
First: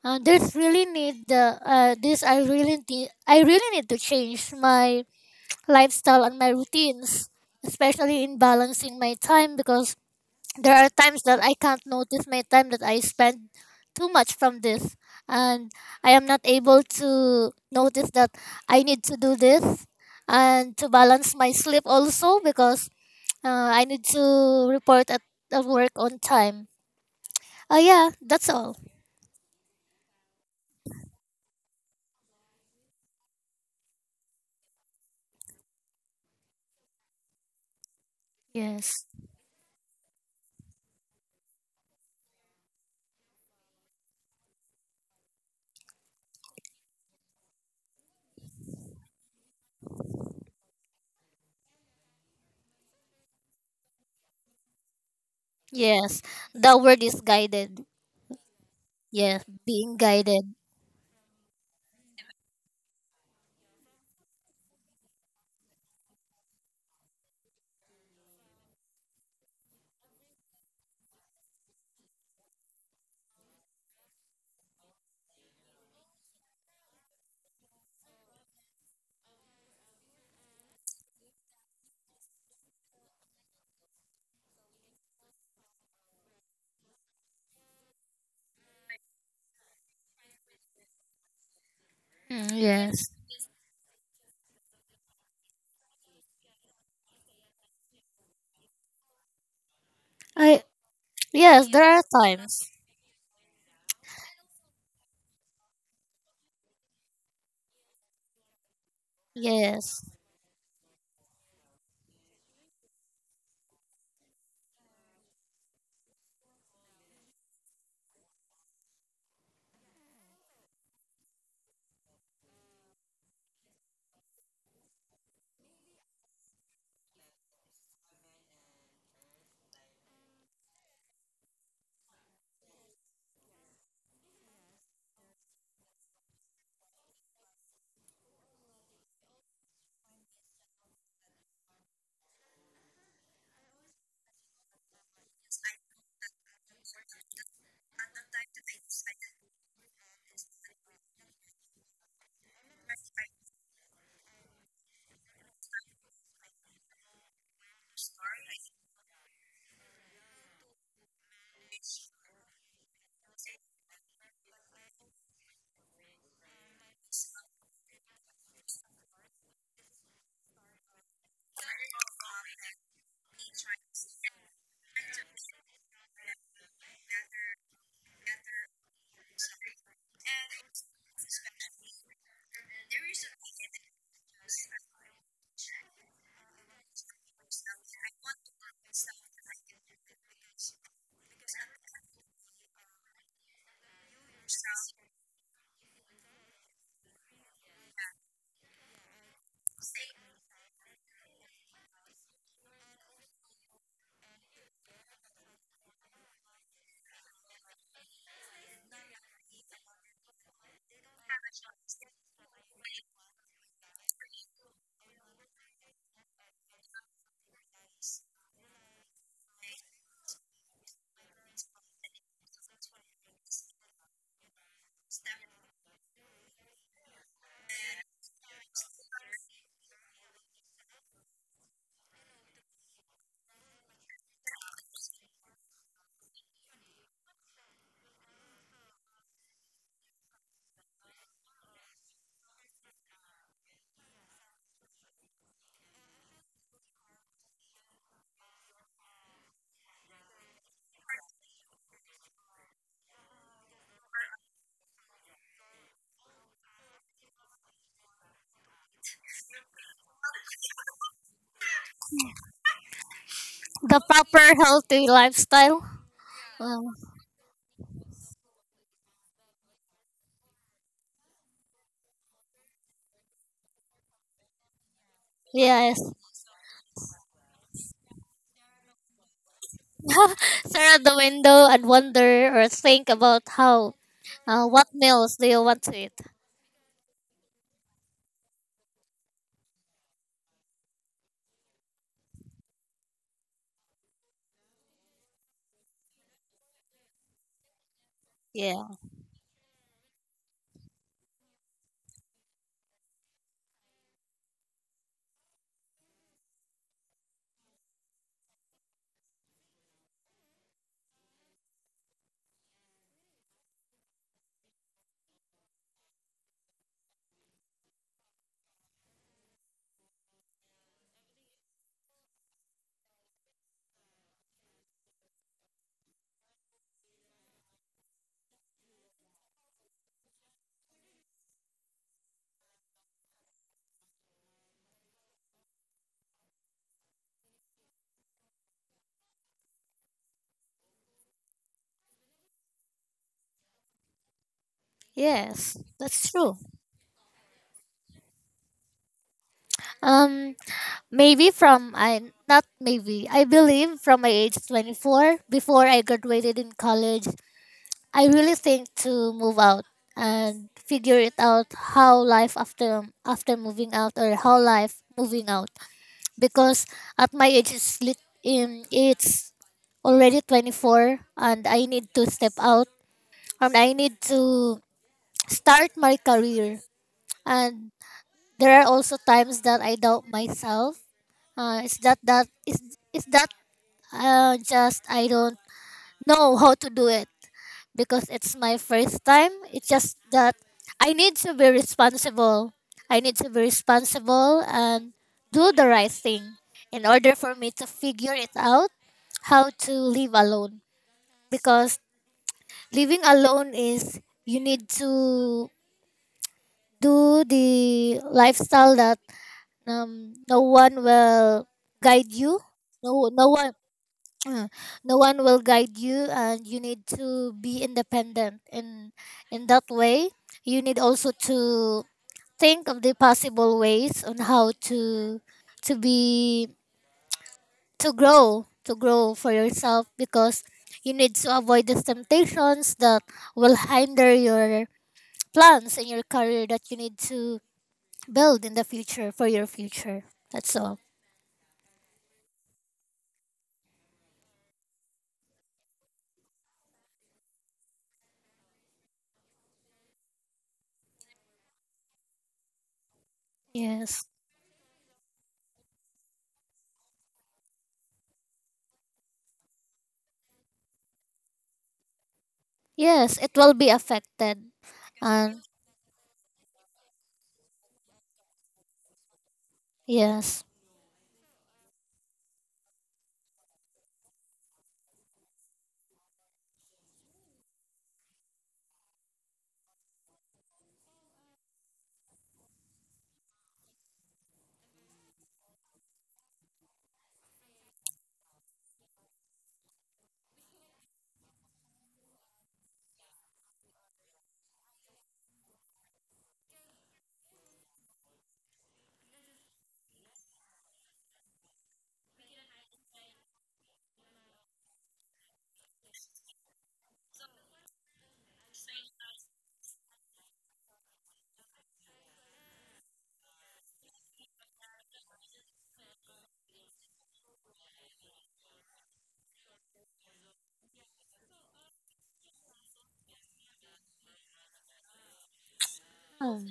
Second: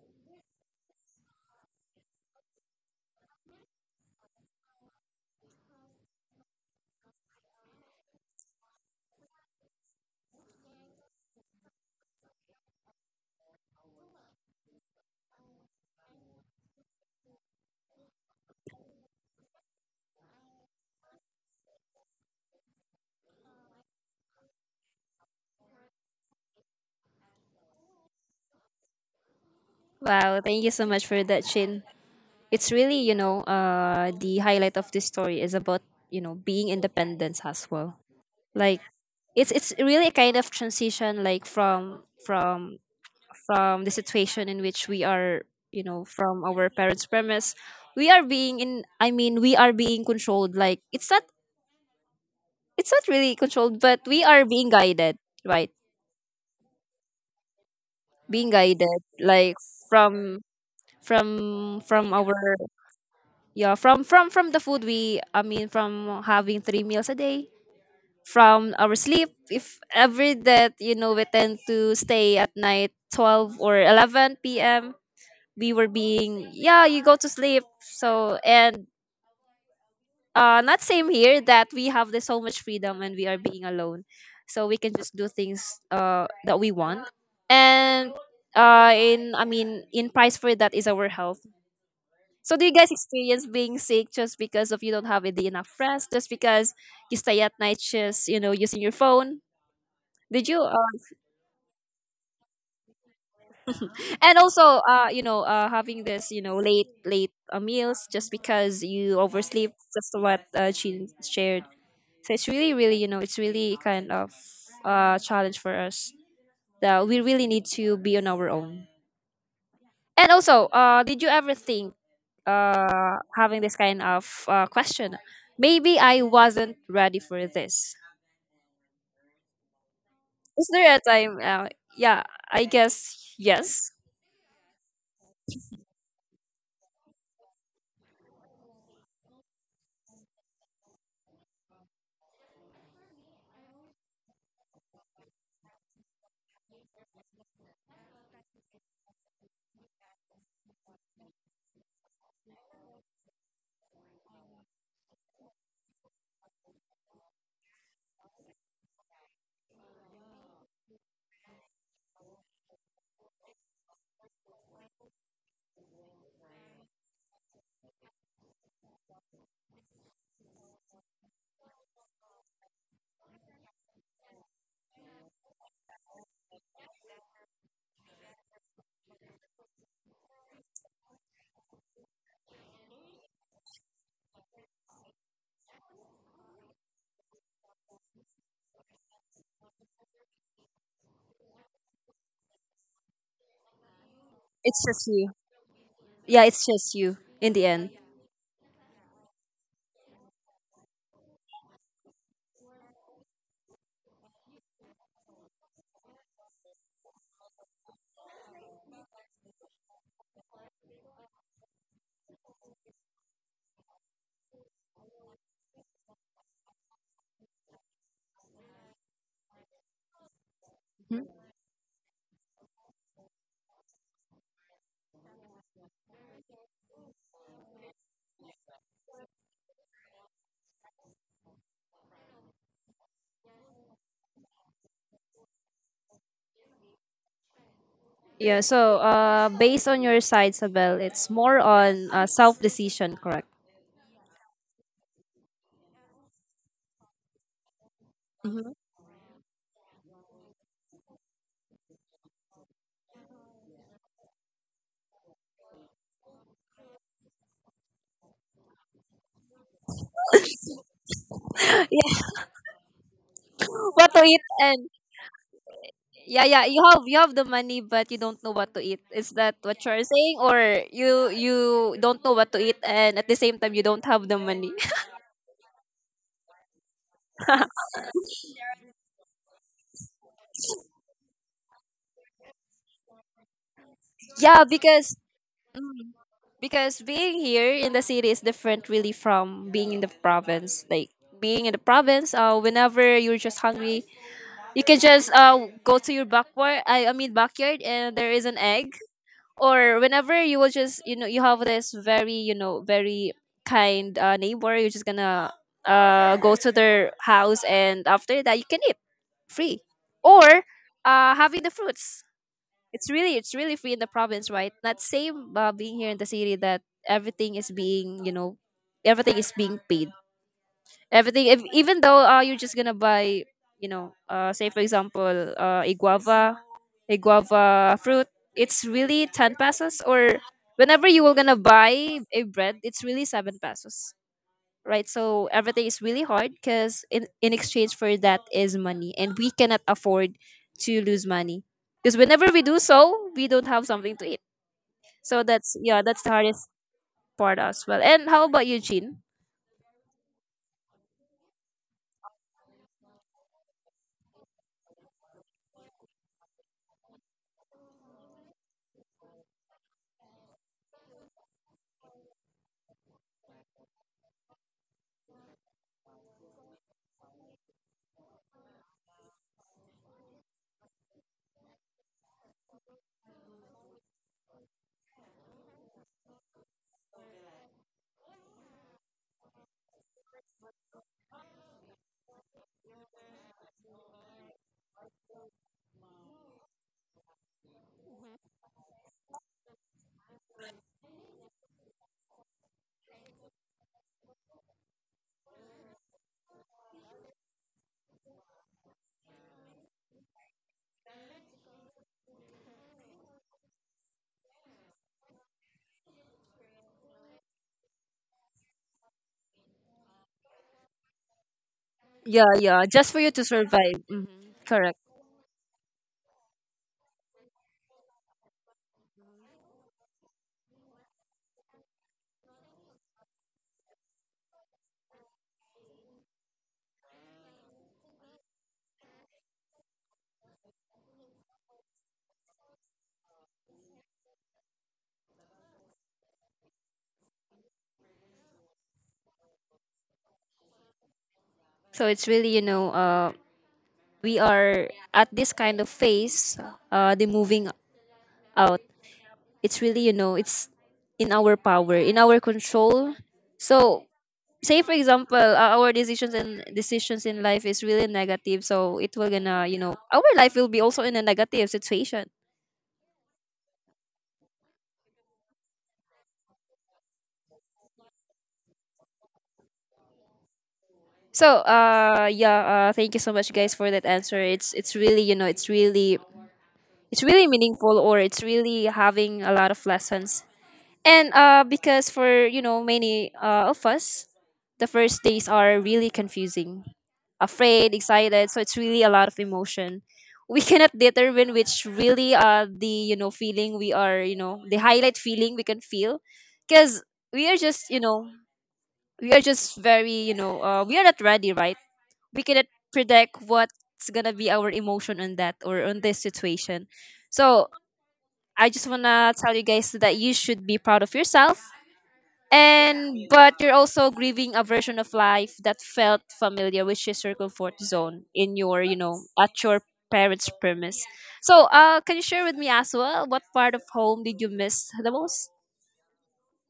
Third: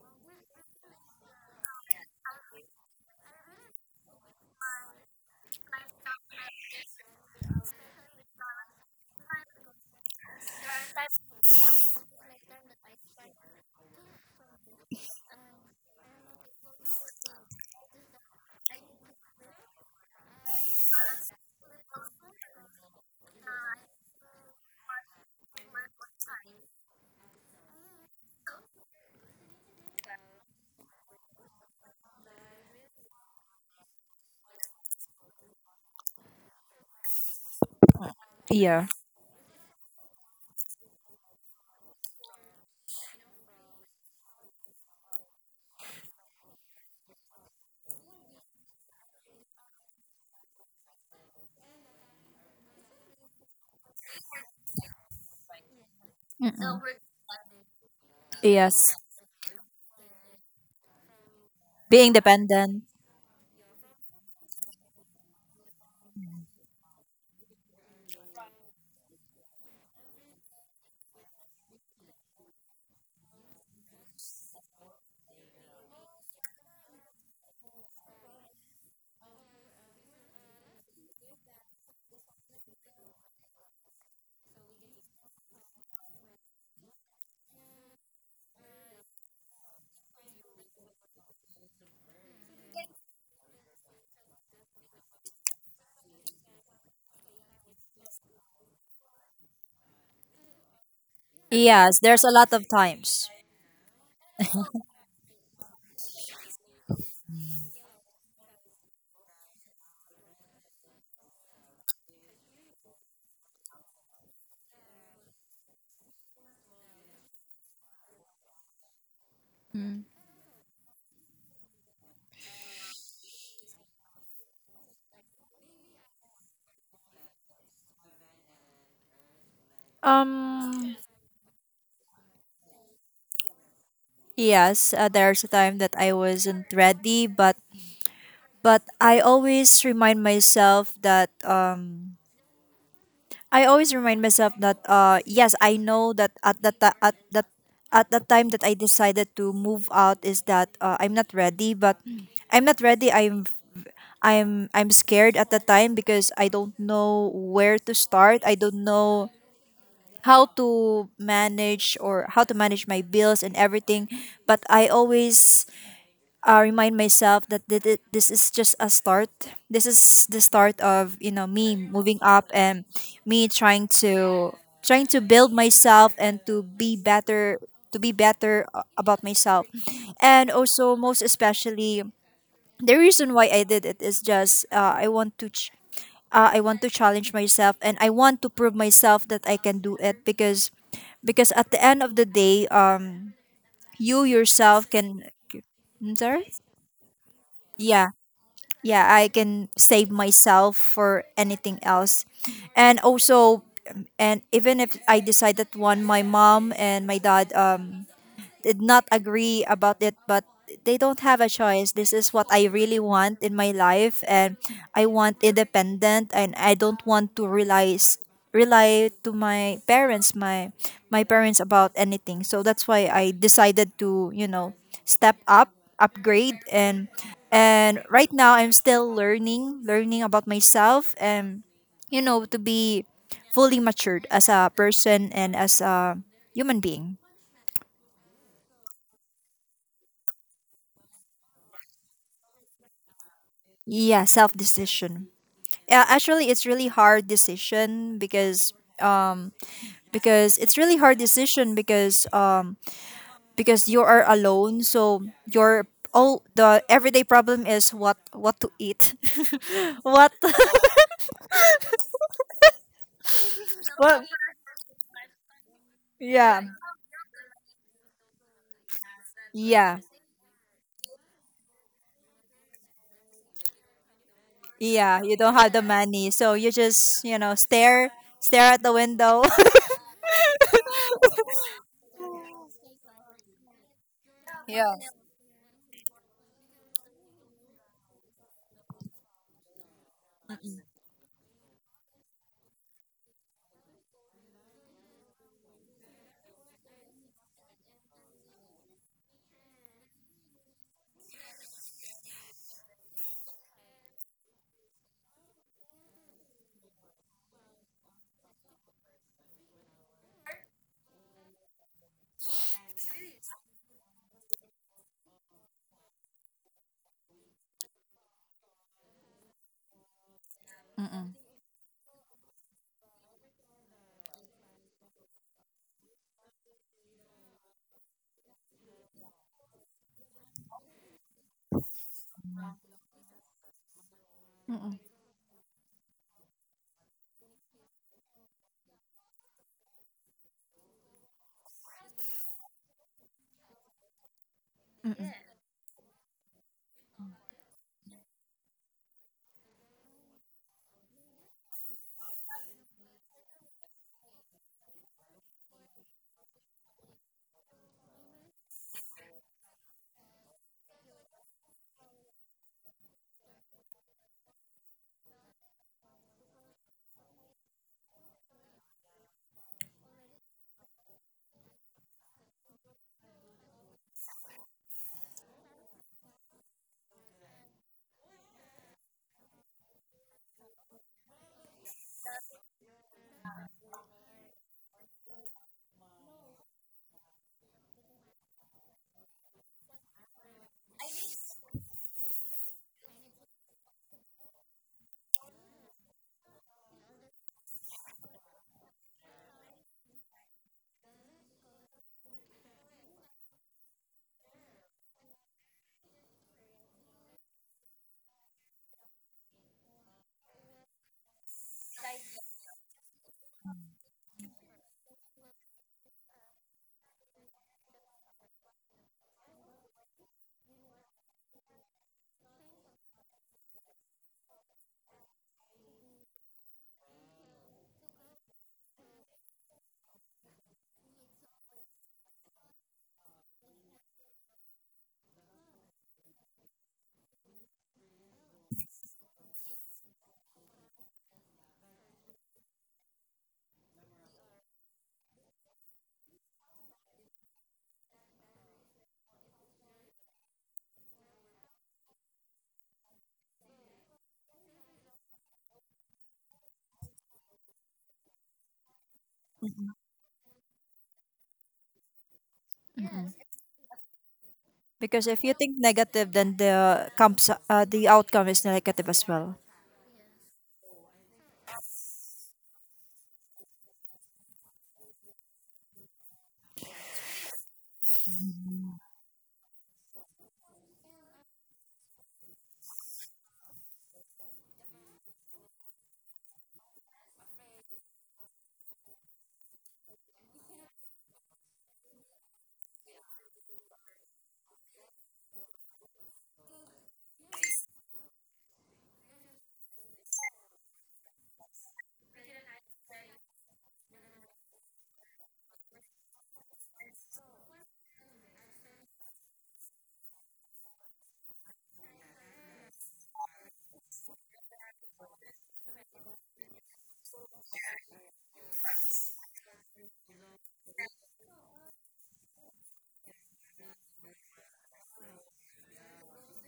[SPEAKER 3] there's really need I really need to change my lifestyle and my routines, especially in balancing my time, because there are times that I can't notice my time that I spend too much from this, and I am not able to notice that I need to do this, and to balance my sleep also because I need to report at work on time. Oh yeah, that's all.
[SPEAKER 1] Wow, thank you so much for that, Jim. It's really, you know, the highlight of this story is about, you know, being independent as well, like
[SPEAKER 2] Yeah.
[SPEAKER 3] Yes.
[SPEAKER 1] it's really a kind of transition, like from from the situation in which we are, you know, from our parents' premise, we are being in, I mean, we are being controlled. Like it's not, it's not really controlled, but we are being guided, right?
[SPEAKER 3] Yes. The
[SPEAKER 2] Mm-mm.
[SPEAKER 3] word is guided.
[SPEAKER 1] Being
[SPEAKER 2] Yes.
[SPEAKER 1] guided,
[SPEAKER 3] Yes,
[SPEAKER 1] like
[SPEAKER 3] being
[SPEAKER 1] from
[SPEAKER 3] guided.
[SPEAKER 1] from
[SPEAKER 2] Being
[SPEAKER 1] our,
[SPEAKER 2] dependent.
[SPEAKER 1] yeah, from the food we, I mean from having three meals a day, from our sleep, if every that, we tend to stay at night 12 or 11 p.m, we were being, yeah, you go to sleep. So, and not same here, that we have this so much freedom when we are being alone, so we can just do things that we want. And in, I mean, in price for that is our health.
[SPEAKER 3] Mm,
[SPEAKER 1] So do you guys
[SPEAKER 3] yes.
[SPEAKER 1] experience being sick just because of you don't have the enough rest, just because you stay at night just using your phone? Did you
[SPEAKER 3] I yes, there
[SPEAKER 2] Yes.
[SPEAKER 3] are
[SPEAKER 2] There's a lot of
[SPEAKER 3] times.
[SPEAKER 2] times.
[SPEAKER 1] and also having this, late meals, just because you oversleep,
[SPEAKER 3] Yes.
[SPEAKER 1] just what, she shared. So it's really, it's really kind of challenge for us, that we really need to be on our own.
[SPEAKER 2] Mm.
[SPEAKER 1] And also, did you ever think, having this kind of question, maybe I wasn't ready for this? Is there a
[SPEAKER 2] Um.
[SPEAKER 1] time, yeah, I guess yes.
[SPEAKER 2] Yes. There's a time that I wasn't ready, but I always remind myself that. I always remind myself that, yes, I know that at the time that I decided to move out is that I'm not ready, but I'm not ready. I'm scared at the time because I don't know where to start. I don't know how to manage my bills and everything. But I always remind myself that this is just a start. This is the start of, you know, me moving up, and me trying to trying to build myself and to be better about myself, and also most especially the reason why I did it is just, I want to challenge myself and I want to prove myself that I can do it, because at the end of the day, you
[SPEAKER 1] It's
[SPEAKER 2] yourself
[SPEAKER 1] just you.
[SPEAKER 2] can. I'm
[SPEAKER 1] Yeah,
[SPEAKER 2] sorry.
[SPEAKER 1] it's just you in the end.
[SPEAKER 2] Yeah, yeah, I can save myself for anything else, and also, and even if I decide that one, my mom and my dad did not agree about it, but they don't have a choice. This is what I really want in my life, and I want independent, and I don't want to rely to my parents, my parents about anything. So that's why I decided to, you know, step up, upgrade, and right now I'm still learning, about myself, and you know, to be fully matured as a person and as a human being.
[SPEAKER 1] Yeah, so based on your side, Sabel, it's more on self decision, correct?
[SPEAKER 2] Yeah, self decision. Yeah, actually, it's really hard decision
[SPEAKER 1] Mhm.
[SPEAKER 2] um because it's really hard decision because you are alone. So your all the everyday problem is what to eat, what
[SPEAKER 1] Yeah,
[SPEAKER 3] The
[SPEAKER 1] what to
[SPEAKER 2] what.
[SPEAKER 1] eat.
[SPEAKER 3] proper
[SPEAKER 1] And
[SPEAKER 3] healthy lifestyle.
[SPEAKER 1] yeah,
[SPEAKER 2] Yeah,
[SPEAKER 1] yeah, you
[SPEAKER 3] Uh,
[SPEAKER 1] have, you have the money, but you don't know what to eat. Is that what
[SPEAKER 2] yeah.
[SPEAKER 1] you're saying, or you don't know what to eat, and at the same time you don't have the money?
[SPEAKER 2] Yeah, you don't have the
[SPEAKER 3] yes.
[SPEAKER 2] money, so you just, you know, stare at the window.
[SPEAKER 3] Stare out the window and wonder or think about how
[SPEAKER 1] Yeah,
[SPEAKER 3] what
[SPEAKER 2] Yeah.
[SPEAKER 1] because,
[SPEAKER 3] meals do you want to
[SPEAKER 1] mm,
[SPEAKER 3] eat.
[SPEAKER 1] because being here in the city is different really from being in the province. Like, being in the province, whenever you're just hungry, you can just go to your backyard. I mean backyard, and there is an
[SPEAKER 3] Yeah.
[SPEAKER 1] egg. Or whenever you will just, you have this very, very kind neighbor, you're just gonna go to their house, and after that you can eat free. Or having the fruits. It's really free in the province, right? Not same, being here in the city, that everything is being, everything is being paid,
[SPEAKER 2] Mm-mm.
[SPEAKER 1] everything, if, even though, you're just gonna buy, say for example, a guava fruit, it's really 10 pesos. Or whenever you were gonna buy a bread, it's really 7 pesos,
[SPEAKER 2] Mm-mm.
[SPEAKER 1] right? So everything is really hard, because in exchange for that is money, and we cannot afford to lose money, because whenever we do so, we don't have something to eat. So that's,
[SPEAKER 3] Yes,
[SPEAKER 1] yeah, that's the
[SPEAKER 3] that's true.
[SPEAKER 1] hardest part as well. And how about you, Jean?
[SPEAKER 3] um Maybe from I not maybe I believe from my age 24, before I graduated in college, I really think to move out and figure it out how life after after moving out, or how life moving out, because at my age, it's already 24, and I need to step out, and I need to start my career. And there are also times that I doubt myself, uh, is that that is is that just I don't know how to do it because it's my first time. It's just that I need to be responsible. I need to be responsible and do the right thing in order for me to figure it out how to live alone. Because living alone is you need to do the lifestyle that no one will guide
[SPEAKER 1] Yeah,
[SPEAKER 3] you.
[SPEAKER 1] yeah, just for
[SPEAKER 3] No,
[SPEAKER 1] you to survive. Mhm.
[SPEAKER 3] uh,
[SPEAKER 1] Correct.
[SPEAKER 3] no one will guide you, and you need to be independent in that way. You need also to think of the possible ways on how to be to grow for yourself, because you need to avoid the temptations that will hinder your plans and your career that you need to build in the future for your future. That's all.
[SPEAKER 1] So it's really, we are at this kind of phase, the moving out. It's really, it's in our power, in our control. So
[SPEAKER 3] Yes,
[SPEAKER 1] say for example, our decisions and decisions in life is really negative, so it will gonna,
[SPEAKER 2] Mm-mm.
[SPEAKER 1] our life will be also in a negative situation.
[SPEAKER 3] yes,
[SPEAKER 2] Mm-mm.
[SPEAKER 3] it will be affected.
[SPEAKER 2] Because if you
[SPEAKER 3] And
[SPEAKER 2] think negative, then the outcome is negative as well.
[SPEAKER 3] yes.
[SPEAKER 1] So yeah, thank you so much, guys, for that answer. It's really, it's really meaningful, or it's really having a lot of lessons. And because for, many of us, the first days are really confusing, afraid, excited. So it's really a lot of emotion. We cannot determine which really the, feeling we are, the highlight feeling we can feel, because we are just, we are just very, we are not ready, right. We cannot predict what's gonna be our emotion on that or on this situation. So I just wanna tell you guys that you should be proud of yourself, and but you're also grieving a version of life that felt familiar, which is your comfort zone in your, at your parents' premise. So, can you share with me as well what part of home did you miss the most?
[SPEAKER 3] Um,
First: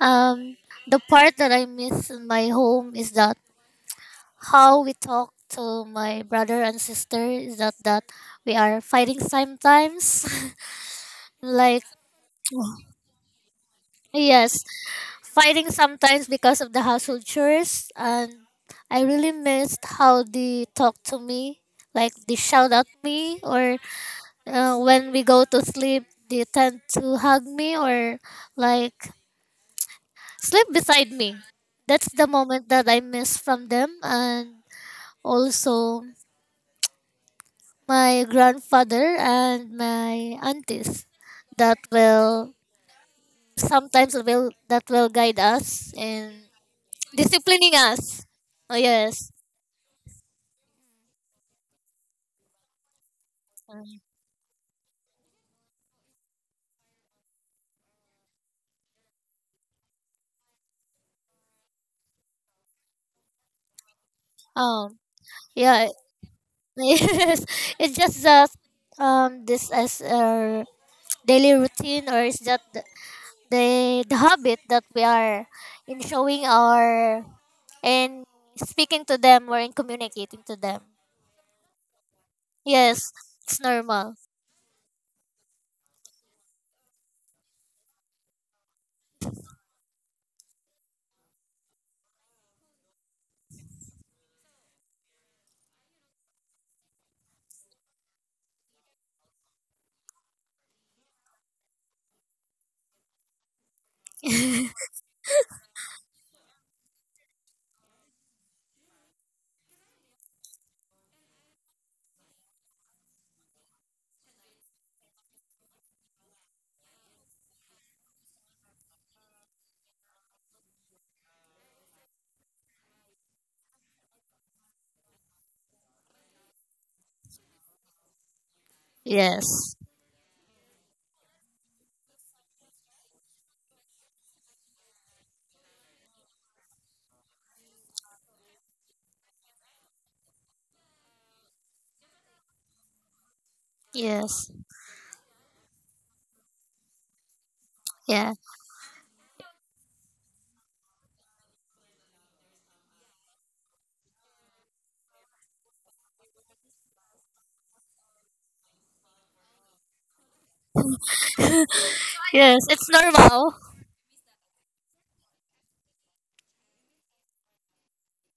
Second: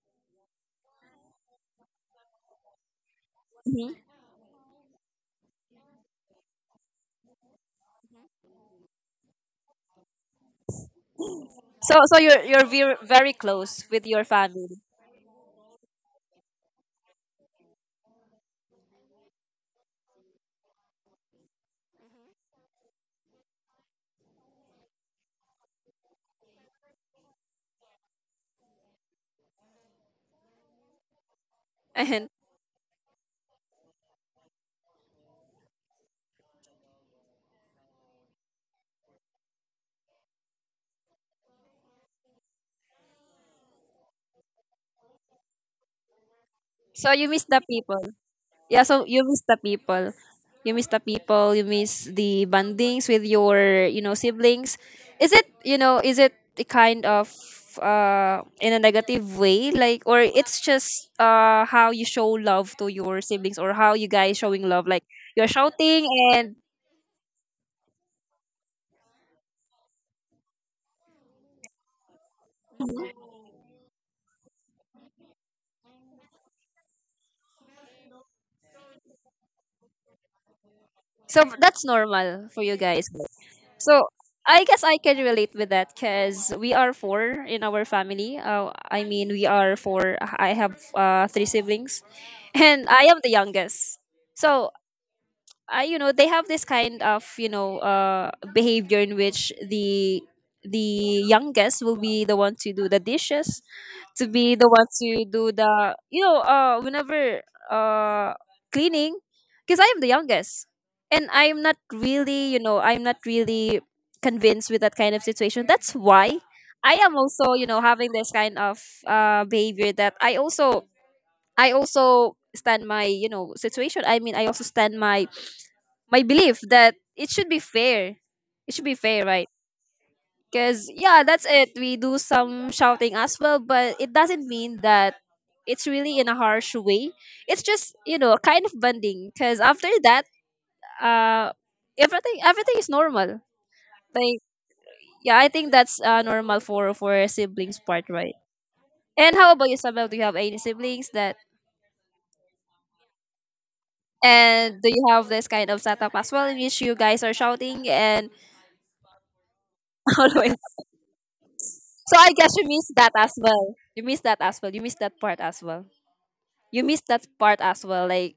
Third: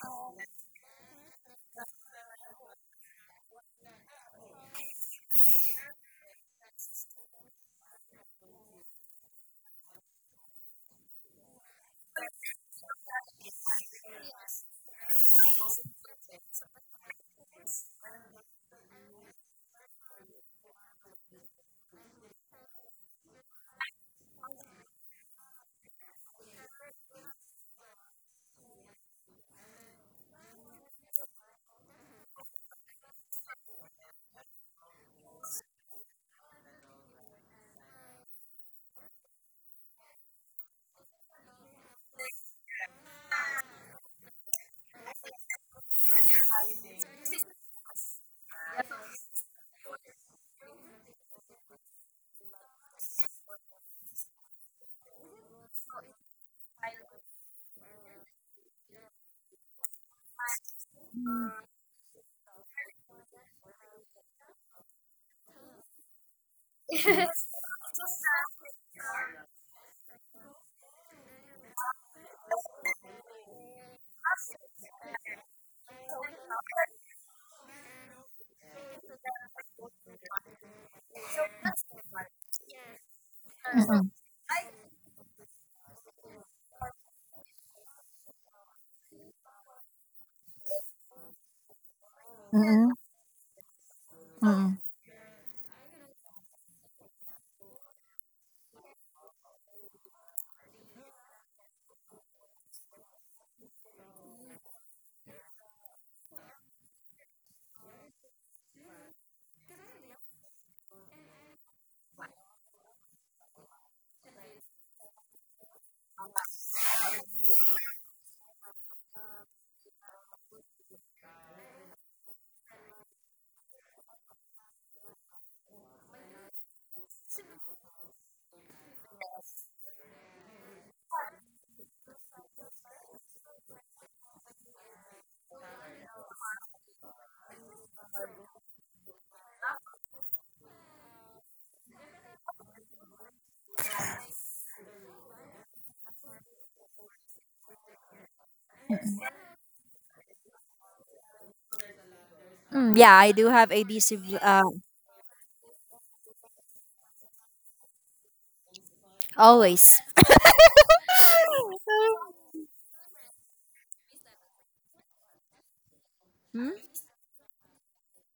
[SPEAKER 3] Um, the part that I miss in my home is that
[SPEAKER 1] Hmm.
[SPEAKER 3] how we talk to my brother and sister is that we are fighting sometimes, like,
[SPEAKER 1] So, so you're ve- very close with your
[SPEAKER 3] yes,
[SPEAKER 1] family.
[SPEAKER 3] fighting sometimes because of the household chores, and I really missed how they talk to me, like they shout at me, or when we go to sleep, they tend to hug me or like sleep beside me. That's the
[SPEAKER 1] And
[SPEAKER 3] moment that I miss from them, and also my grandfather and my aunties that will guide us in
[SPEAKER 1] so you miss the
[SPEAKER 3] disciplining
[SPEAKER 1] people.
[SPEAKER 3] us. Oh,
[SPEAKER 1] Yeah, so you
[SPEAKER 3] yes.
[SPEAKER 1] miss the people. You miss the people, you miss the bondings with your, siblings. Is it, is it a kind of in a negative way, like, or it's just
[SPEAKER 2] Mm-mm.
[SPEAKER 1] how you show love to your siblings, or how you guys showing love,
[SPEAKER 3] Um
[SPEAKER 1] like, you're
[SPEAKER 3] yeah.
[SPEAKER 1] shouting, and
[SPEAKER 3] Yes. It's just that this as our daily routine, or is that the, the habit that we are in, showing our and speaking to them, or in communicating to them.
[SPEAKER 1] so that's normal for you guys?
[SPEAKER 3] Yes, it's
[SPEAKER 1] So
[SPEAKER 2] Mm-mm.
[SPEAKER 3] normal.
[SPEAKER 1] I guess I can relate with that, because we are four in our family. I mean, we are four. I have three siblings. And
[SPEAKER 2] Mm-mm.
[SPEAKER 1] I am the youngest. So I, they have this kind of, behavior in which the youngest will be the one to do the dishes, to be the one to do the, whenever uh cleaning, because I am the youngest, and I'm not really, I'm not really convinced with that kind of situation. That's why I am also, having this kind of behavior, that I also, I also stand my, situation. I mean, I also stand my my belief that it should be fair. It should be fair, right?
[SPEAKER 3] Yes.
[SPEAKER 1] Because yeah, that's it. We do some shouting as well, but it doesn't mean that it's really in a harsh way. It's just, kind of bonding. Because after that, uh, everything is normal. Like,
[SPEAKER 3] Yes.
[SPEAKER 1] yeah, I think that's normal for siblings part,
[SPEAKER 3] Yeah.
[SPEAKER 1] right? And how about you, Samuel? Do you have any siblings that—
[SPEAKER 2] Yeah, I do have adhesive,
[SPEAKER 1] and do you have this kind of setup as well, in which you guys are shouting and
[SPEAKER 2] always.
[SPEAKER 1] all the way? So I guess
[SPEAKER 3] Yes.
[SPEAKER 1] you
[SPEAKER 3] It's
[SPEAKER 1] missed that as
[SPEAKER 3] normal.
[SPEAKER 1] well. You missed that as well. You missed that part as well.
[SPEAKER 2] Hmm?
[SPEAKER 1] You missed that part as well. Like,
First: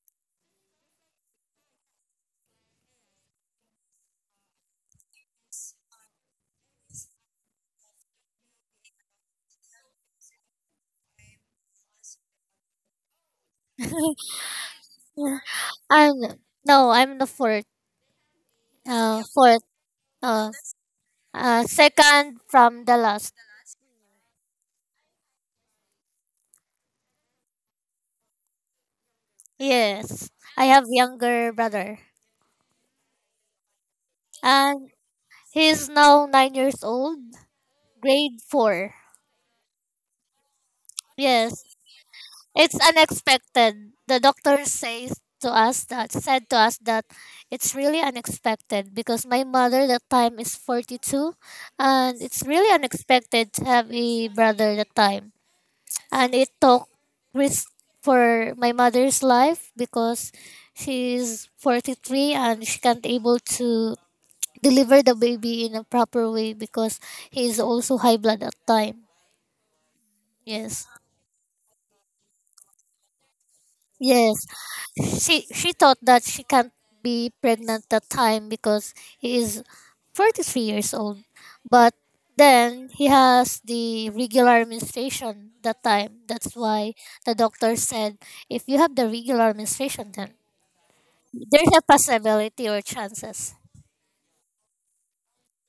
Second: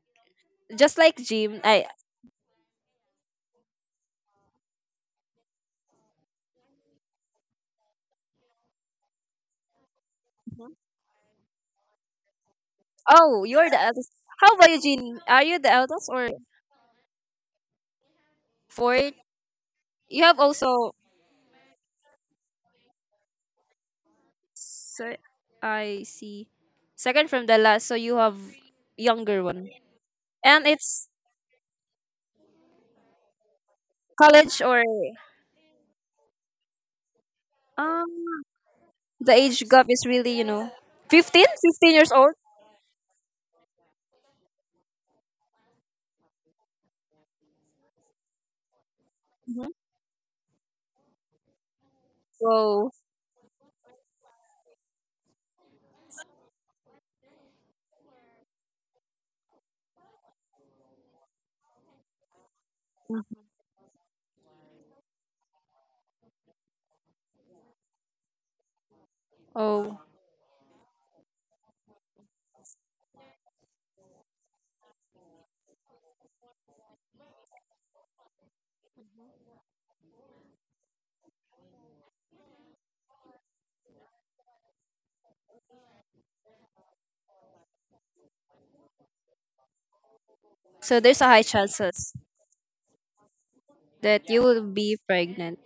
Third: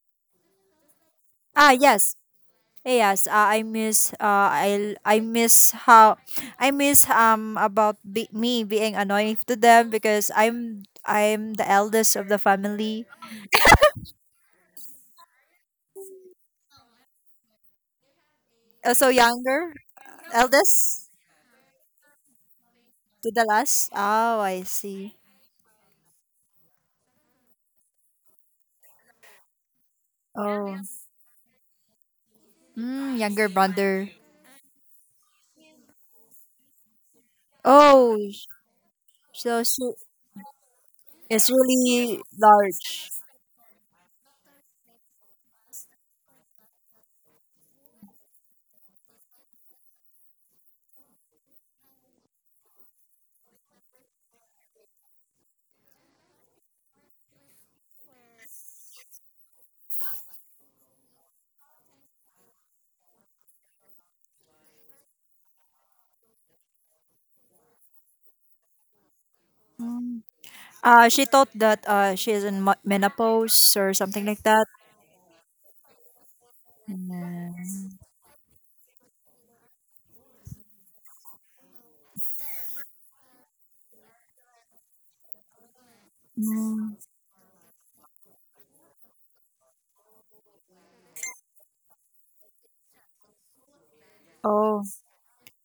[SPEAKER 1] just like Jim,
[SPEAKER 2] Ah,
[SPEAKER 1] I—
[SPEAKER 2] yes. Eh, yes. I miss how I miss, me being annoying to them because I'm the eldest of the family.
[SPEAKER 1] oh, you're the eldest. How about you, Jean? Are you the eldest
[SPEAKER 3] I'm
[SPEAKER 1] or
[SPEAKER 3] no. I'm the fourth.
[SPEAKER 2] So
[SPEAKER 1] fourth?
[SPEAKER 3] Fourth.
[SPEAKER 2] younger,
[SPEAKER 1] You have
[SPEAKER 3] Uh,
[SPEAKER 1] also.
[SPEAKER 2] eldest
[SPEAKER 3] Second from the
[SPEAKER 2] to
[SPEAKER 3] last.
[SPEAKER 2] the last. Oh, I see.
[SPEAKER 1] So I see. Second from the last, so you have younger one,
[SPEAKER 3] Yes. I
[SPEAKER 1] and
[SPEAKER 2] Oh,
[SPEAKER 3] have
[SPEAKER 1] it's
[SPEAKER 3] younger brother,
[SPEAKER 2] mm, younger brother.
[SPEAKER 1] college or—
[SPEAKER 3] and he's now 9 years old,
[SPEAKER 1] um,
[SPEAKER 2] Oh,
[SPEAKER 3] grade
[SPEAKER 2] sh-
[SPEAKER 3] four.
[SPEAKER 1] the
[SPEAKER 2] so
[SPEAKER 1] age gap
[SPEAKER 2] she
[SPEAKER 1] is really, fifteen,
[SPEAKER 2] is
[SPEAKER 3] Yes.
[SPEAKER 1] fifteen years
[SPEAKER 2] really
[SPEAKER 1] old.
[SPEAKER 3] It's
[SPEAKER 2] large.
[SPEAKER 3] unexpected. The doctor says to us that said to us that it's really unexpected because my
[SPEAKER 1] Mhm.
[SPEAKER 3] mother that time is 42, and it's really
[SPEAKER 1] Whoa.
[SPEAKER 3] unexpected to have a brother that time, and it took risk for my mother's life because she's 43 and she can't able to deliver the baby in a proper way because he is also high blood at time.
[SPEAKER 1] Oh.
[SPEAKER 2] Mm.
[SPEAKER 3] Yes,
[SPEAKER 2] She thought that she is menopause or something
[SPEAKER 3] yes,
[SPEAKER 2] like that.
[SPEAKER 3] she thought that she can't be pregnant
[SPEAKER 2] Mm.
[SPEAKER 3] that time because he is 43 years old, but then he has the regular menstruation that time. That's why
[SPEAKER 2] Mm.
[SPEAKER 3] the doctor said, if you have the regular menstruation, then.
[SPEAKER 1] So there's a high
[SPEAKER 3] There's a
[SPEAKER 1] chances
[SPEAKER 3] possibility or chances.
[SPEAKER 1] that you will
[SPEAKER 2] Oh,
[SPEAKER 1] be pregnant.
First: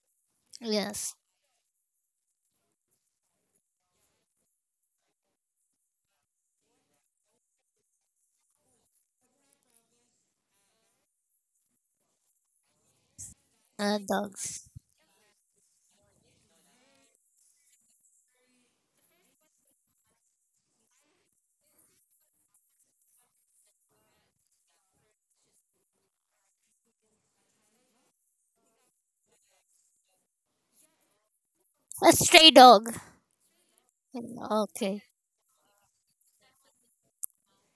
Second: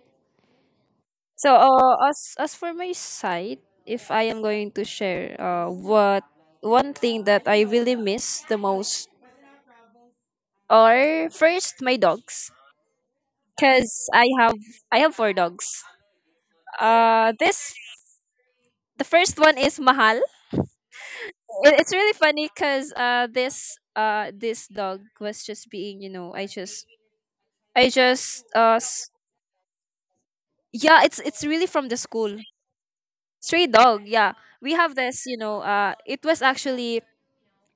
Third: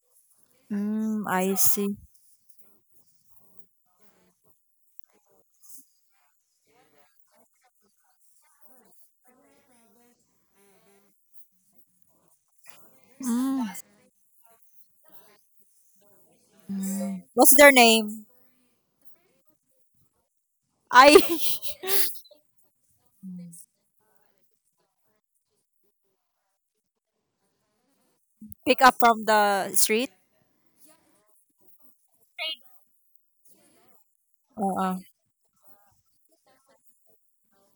[SPEAKER 3] Yes.
[SPEAKER 2] mm,
[SPEAKER 1] So
[SPEAKER 2] I see.
[SPEAKER 1] as for my side, if I am going to share what one thing that I really miss the most, are first my dogs.
[SPEAKER 2] Mm.
[SPEAKER 1] 'Cause I have,
[SPEAKER 3] Dogs.
[SPEAKER 1] I have four dogs.
[SPEAKER 2] Mm. What's their
[SPEAKER 1] This,
[SPEAKER 2] name?
[SPEAKER 1] the first one is Mahal.
[SPEAKER 2] I
[SPEAKER 1] It, it's really funny, because this, this dog was just being, I just, I just
[SPEAKER 2] pick up
[SPEAKER 1] s-
[SPEAKER 2] from the street.
[SPEAKER 1] yeah, it's really from the
[SPEAKER 3] A
[SPEAKER 1] school.
[SPEAKER 3] stray dog.
[SPEAKER 1] Stray dog, yeah. We have
[SPEAKER 2] Uh-uh.
[SPEAKER 3] Okay.
[SPEAKER 1] this, it was actually,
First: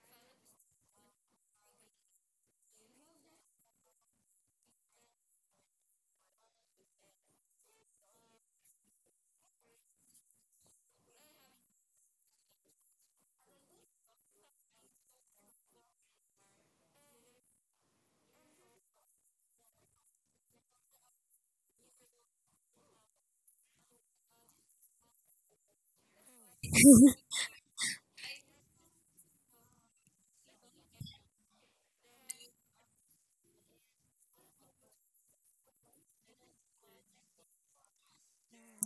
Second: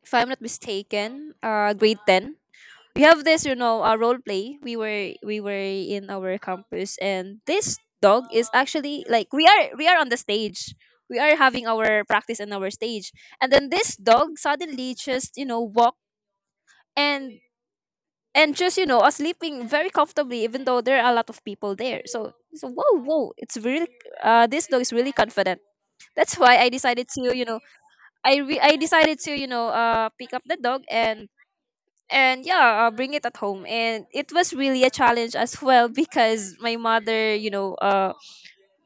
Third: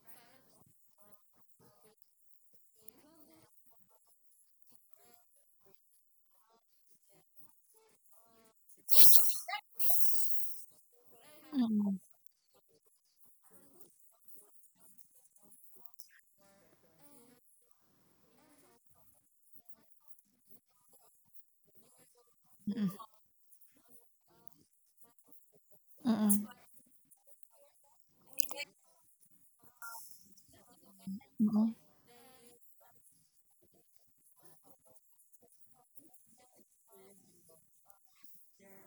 [SPEAKER 1] if I'm not mistaken, grade 10. We have this, role play. We were, we were in our campus, and this dog is actually like, we are, we are on the stage. We are having
[SPEAKER 2] Mm-mm,
[SPEAKER 1] our practice on our stage. And then this dog suddenly just, walk, and and just, are sleeping very comfortably, even though there are a lot of people there. So, so
[SPEAKER 2] mm-mm,
[SPEAKER 1] whoa, whoa, it's really this dog is really confident. That's
[SPEAKER 2] mm-mm,
[SPEAKER 1] why I decided to, I re- I decided to, pick up the dog,
[SPEAKER 2] mm-mm.
[SPEAKER 1] and yeah, bring it at home. And it was really a challenge as well, because my mother,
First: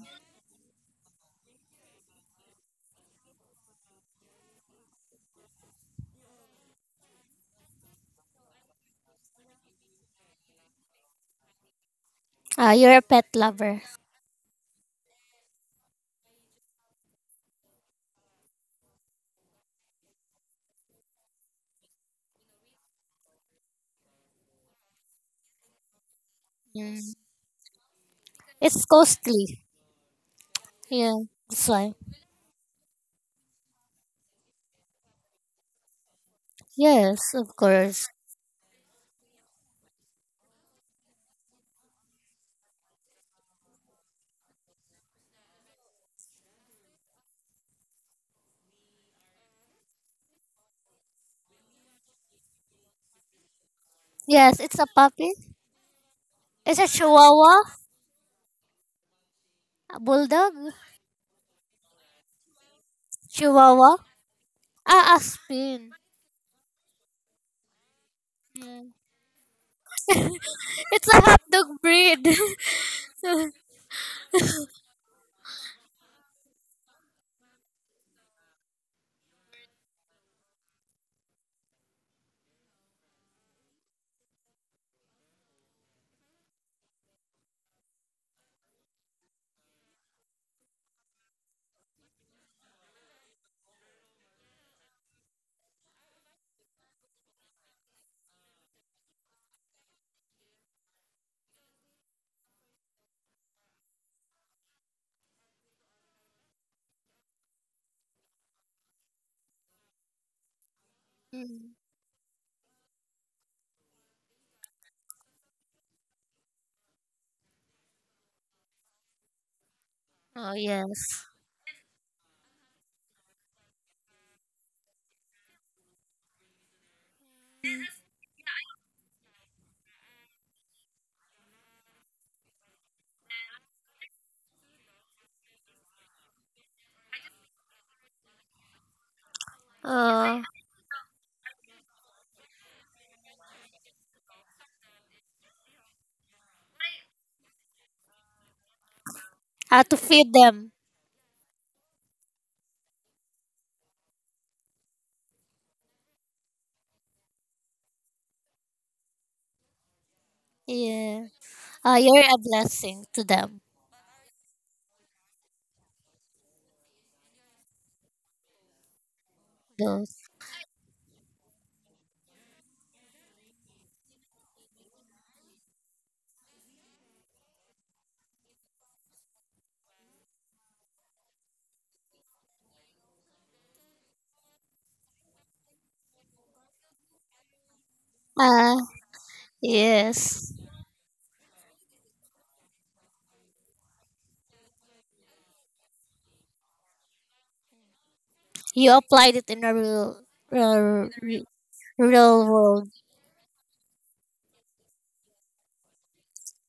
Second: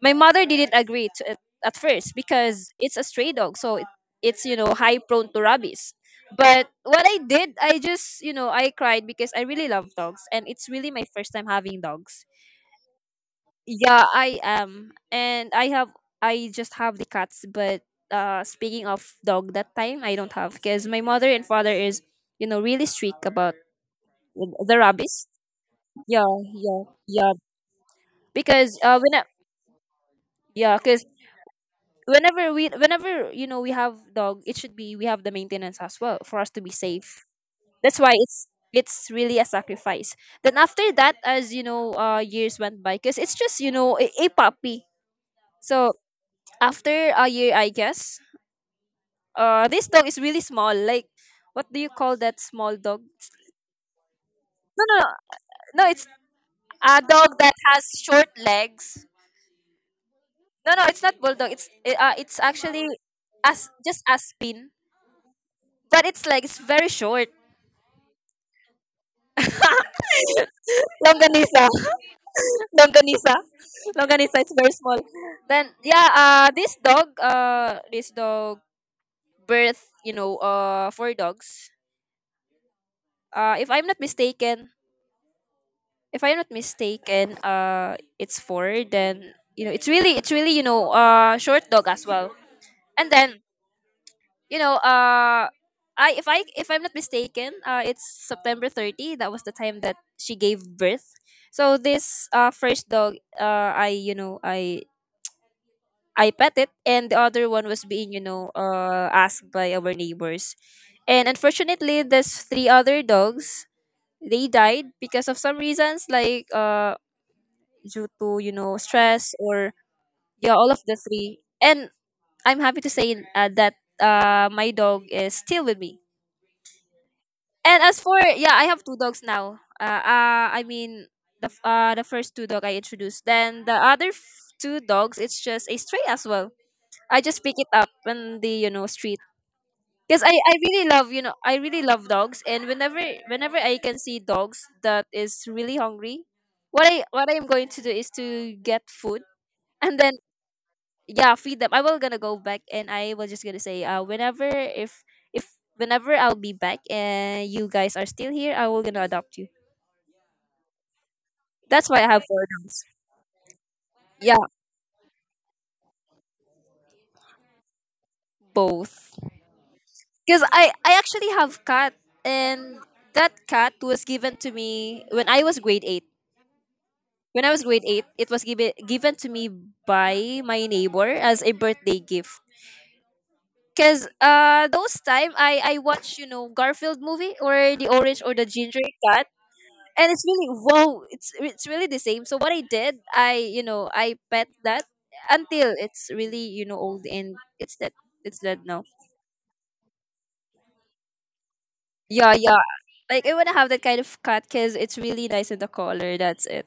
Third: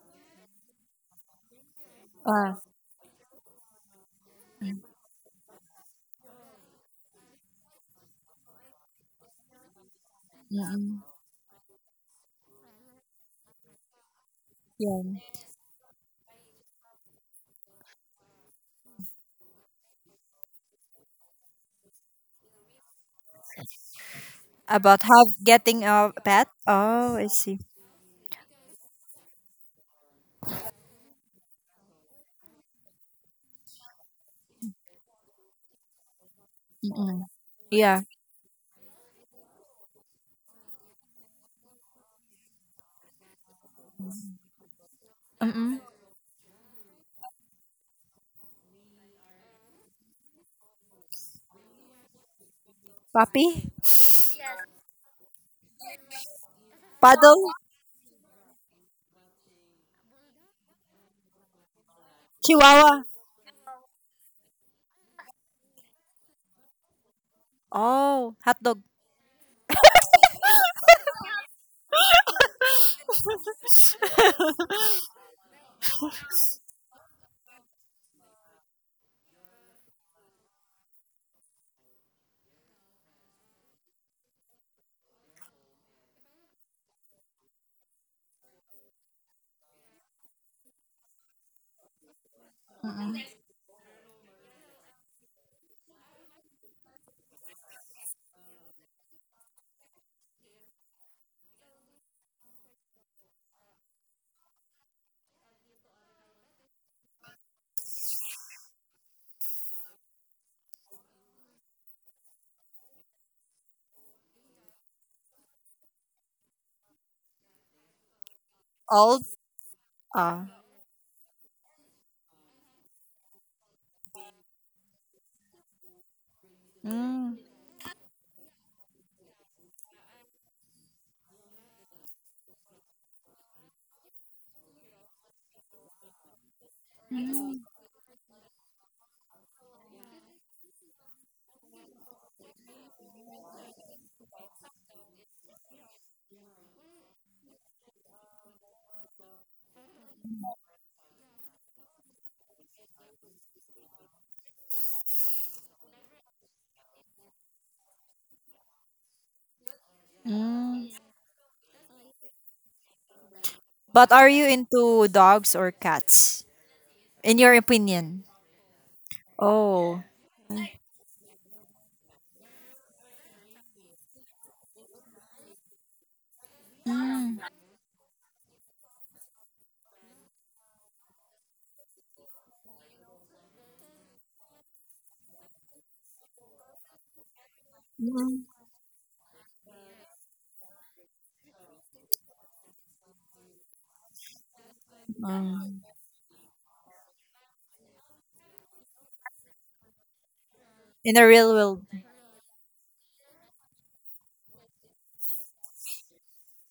[SPEAKER 1] my mother didn't agree to it at first,
[SPEAKER 2] Ah,
[SPEAKER 1] because it's a stray dog, so it, it's,
[SPEAKER 2] mm,
[SPEAKER 1] high prone to rabies. But what I did, I just, I cried, because I really love dogs, and it's really my
[SPEAKER 2] mm,
[SPEAKER 1] first time having dogs.
[SPEAKER 3] Ah, you're a pet lover.
[SPEAKER 1] Yeah, I am.
[SPEAKER 2] yeah.
[SPEAKER 1] And I have— I just have the cats. But speaking of dog, that time I don't have, because my mother and father is, really strict about the
[SPEAKER 2] About how
[SPEAKER 1] rabbits.
[SPEAKER 2] getting a
[SPEAKER 1] Yeah,
[SPEAKER 2] pet?
[SPEAKER 1] yeah,
[SPEAKER 3] Mm.
[SPEAKER 2] Oh, I
[SPEAKER 1] yeah.
[SPEAKER 2] see.
[SPEAKER 1] Because
[SPEAKER 3] It's
[SPEAKER 1] when I—
[SPEAKER 3] costly.
[SPEAKER 1] yeah, 'cuz
[SPEAKER 3] Yeah. That's why.
[SPEAKER 1] whenever we, whenever, we have dog, it should be we have the maintenance as well for us to be
[SPEAKER 3] Yes,
[SPEAKER 2] Mm-mm.
[SPEAKER 1] safe.
[SPEAKER 3] of
[SPEAKER 1] That's
[SPEAKER 2] Yeah.
[SPEAKER 3] course.
[SPEAKER 1] why it's really a sacrifice. Then after that, as you know, years went by, 'cuz it's just, a puppy.
[SPEAKER 2] Mm-mm.
[SPEAKER 1] So after a year, I guess, this dog is really small. Like, what do you call that small dog?
[SPEAKER 2] Puppy?
[SPEAKER 3] Yes, it's
[SPEAKER 1] No,
[SPEAKER 3] a
[SPEAKER 1] no, no.
[SPEAKER 3] puppy.
[SPEAKER 1] No, it's
[SPEAKER 3] It's a
[SPEAKER 1] a dog
[SPEAKER 2] Paddle?
[SPEAKER 1] that
[SPEAKER 3] chihuahua.
[SPEAKER 1] has short legs.
[SPEAKER 3] A bulldog.
[SPEAKER 1] No, no, it's not bulldog. It's eh, it's actually
[SPEAKER 2] Chihuahua.
[SPEAKER 1] as
[SPEAKER 3] Chihuahua.
[SPEAKER 1] just aspin,
[SPEAKER 3] Ah, a spin.
[SPEAKER 1] but it's like, it's very short.
[SPEAKER 2] Oh, hot dog.
[SPEAKER 3] Mm. It's a hot dog
[SPEAKER 1] Longanisa,
[SPEAKER 3] breed.
[SPEAKER 1] longanisa, longanisa. It's very small. Then yeah, this dog birth, four dogs. If I'm not mistaken, if I'm not mistaken, it's four. Then, it's really, short dog as well. And
[SPEAKER 2] Mm-mm.
[SPEAKER 1] then, you know, uh, I, if I, if I'm not mistaken, it's September 30. That was the time that she gave birth. So this first dog, I, I pet it, and the other one was being, asked by our neighbors. And
[SPEAKER 3] Mm.
[SPEAKER 1] unfortunately, there's three other dogs. They died because of some reasons like due to
[SPEAKER 2] Old.
[SPEAKER 1] stress or
[SPEAKER 2] Ah.
[SPEAKER 3] Oh,
[SPEAKER 1] yeah, all of the
[SPEAKER 3] yes.
[SPEAKER 1] three. And I'm happy to say that my dog is still with me.
[SPEAKER 2] Mm.
[SPEAKER 1] And as for, yeah, I have two dogs now. The first two dog I introduced, then the other two dogs, it's just a stray as well. I just pick
[SPEAKER 2] Mm.
[SPEAKER 1] it up on the street because I,
[SPEAKER 3] Uh,
[SPEAKER 1] I really love, dogs. And whenever, I can see dogs that is really hungry, what I'm going to do is to get food.
[SPEAKER 3] how to
[SPEAKER 1] And then,
[SPEAKER 3] feed them.
[SPEAKER 1] yeah, feed them. I will gonna go back, and I was just gonna say whenever, if whenever I'll be back and you guys are still here, I will gonna adopt you.
[SPEAKER 2] Mm.
[SPEAKER 3] Yeah.
[SPEAKER 1] That's
[SPEAKER 3] Ah,
[SPEAKER 1] why I
[SPEAKER 3] you're
[SPEAKER 1] have
[SPEAKER 3] a
[SPEAKER 1] four dogs.
[SPEAKER 3] blessing to them.
[SPEAKER 2] But are
[SPEAKER 1] Yeah,
[SPEAKER 2] you into dogs or cats? In your opinion?
[SPEAKER 1] both.
[SPEAKER 2] Oh.
[SPEAKER 1] Because
[SPEAKER 2] Mm.
[SPEAKER 1] I actually have cat. And that cat was given to me when I was grade 8. It was given to me by my neighbor as a birthday gift, because those time I watched, Garfield movie, or the orange or
[SPEAKER 2] Mm.
[SPEAKER 1] the
[SPEAKER 3] Uh,
[SPEAKER 1] ginger cat. And it's really,
[SPEAKER 3] yes.
[SPEAKER 1] whoa, it's really the same. So what I did, I, I pet that until
[SPEAKER 2] Mm.
[SPEAKER 1] it's really, old and it's dead. It's dead now.
[SPEAKER 3] You applied it in a real, real,
[SPEAKER 2] In a real world.
[SPEAKER 1] Yeah,
[SPEAKER 3] real world.
[SPEAKER 1] like I want to have that kind of cat because it's really nice in the color. That's it.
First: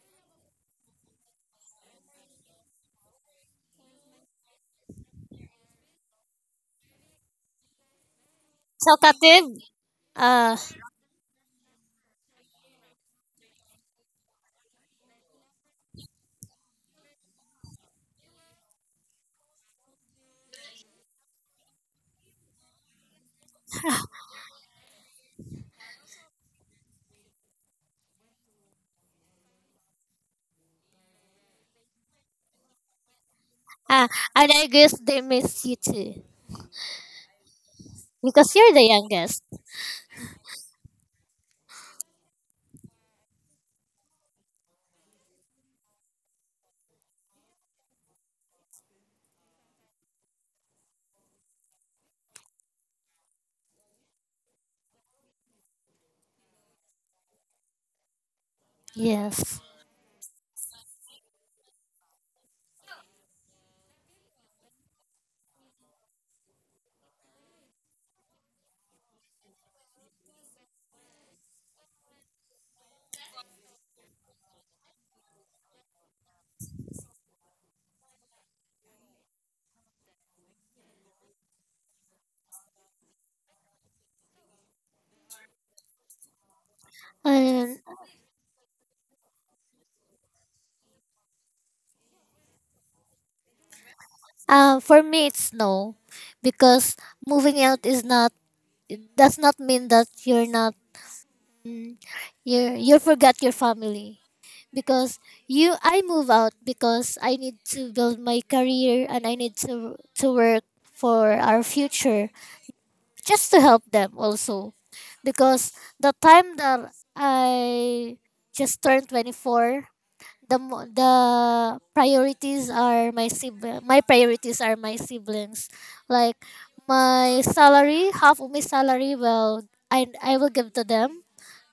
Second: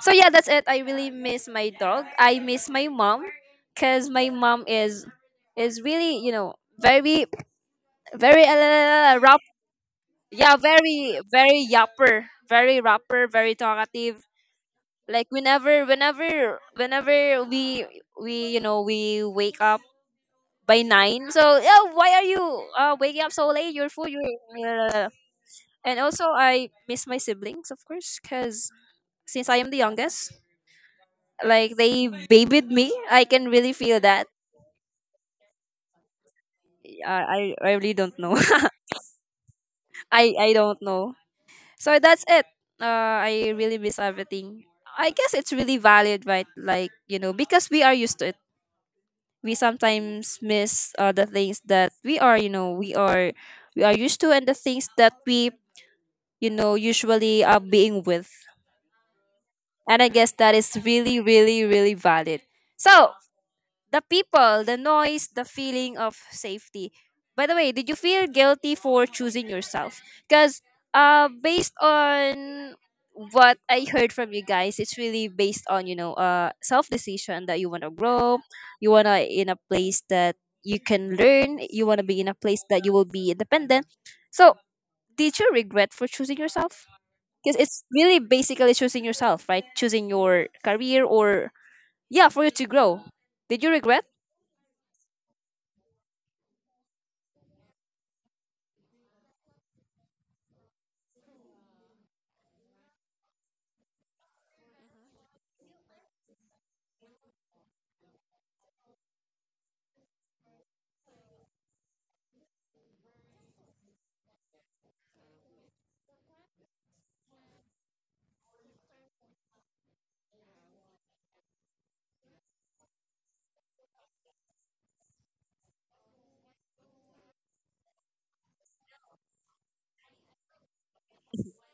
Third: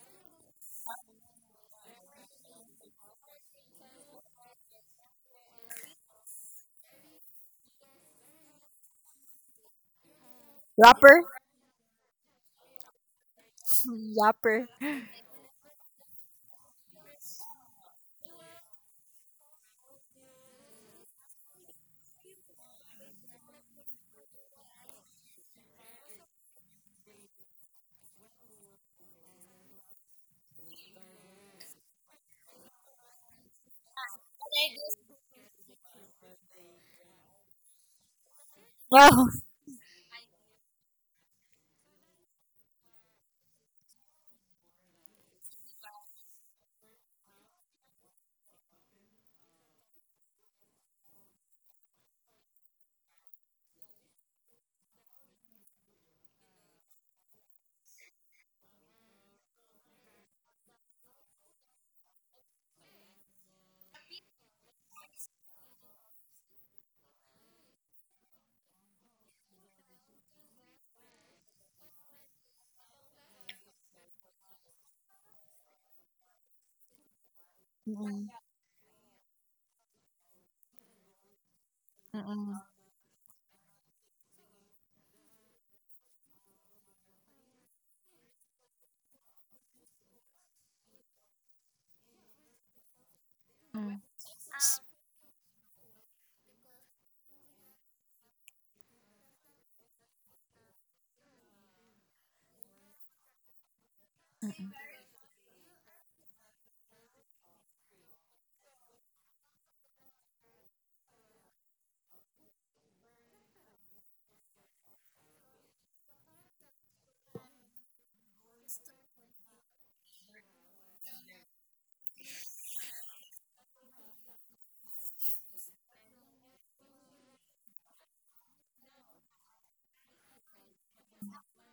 [SPEAKER 1] So yeah, that's it. I really miss my dog. I miss my mom, because my mom is, really, very, very rap.
[SPEAKER 3] Talkative.
[SPEAKER 1] Yeah,
[SPEAKER 3] Uh,
[SPEAKER 1] very,
[SPEAKER 2] Rapper?
[SPEAKER 1] very yapper, very rapper, very talkative.
[SPEAKER 2] Rapper.
[SPEAKER 1] Like whenever we, we wake up by 9. So yeah, why are you waking up so late? You're full, you're uh, and also I miss my siblings, of course, because since I am the youngest, like they babied me, I can really feel
[SPEAKER 3] ah,
[SPEAKER 1] that.
[SPEAKER 3] and I guess they miss you too
[SPEAKER 1] I really don't know.
[SPEAKER 3] because you're the
[SPEAKER 2] Oh.
[SPEAKER 3] youngest.
[SPEAKER 1] I don't know. So that's it. I really miss everything. I guess it's really valid, right? Like, because we are used to it, we sometimes miss the things that we are, we are used to, and the things that we, usually are being with.
[SPEAKER 3] Yes.
[SPEAKER 1] And I guess that is really, really, really valid. So the people, the noise, the feeling of safety. By the way, did you feel guilty for choosing yourself? Because based on what I heard from you guys, it's really based on self decision that you want to
[SPEAKER 2] Mm-mm.
[SPEAKER 1] grow, you wanna in a place that you can learn, you wanna be in a
[SPEAKER 2] Mm-mm.
[SPEAKER 1] place that you will be independent. So, did you regret for choosing yourself? Because
[SPEAKER 3] And
[SPEAKER 1] it's really basically choosing yourself, right? Choosing your career or, yeah, for you to grow. Did you
[SPEAKER 2] Mm.
[SPEAKER 1] regret?
[SPEAKER 2] S-
[SPEAKER 3] for me, it's no, because moving out is not. It does not mean that you're not. mm, you forgot your family.
[SPEAKER 2] mm-mm.
[SPEAKER 3] Because you I move out because I need to build my career and I need to work for our future, just to help them also, because the time that I just turned 24, the priorities are my sibling. My priorities are my siblings. Like my salary, half of my salary, well, I will give to them.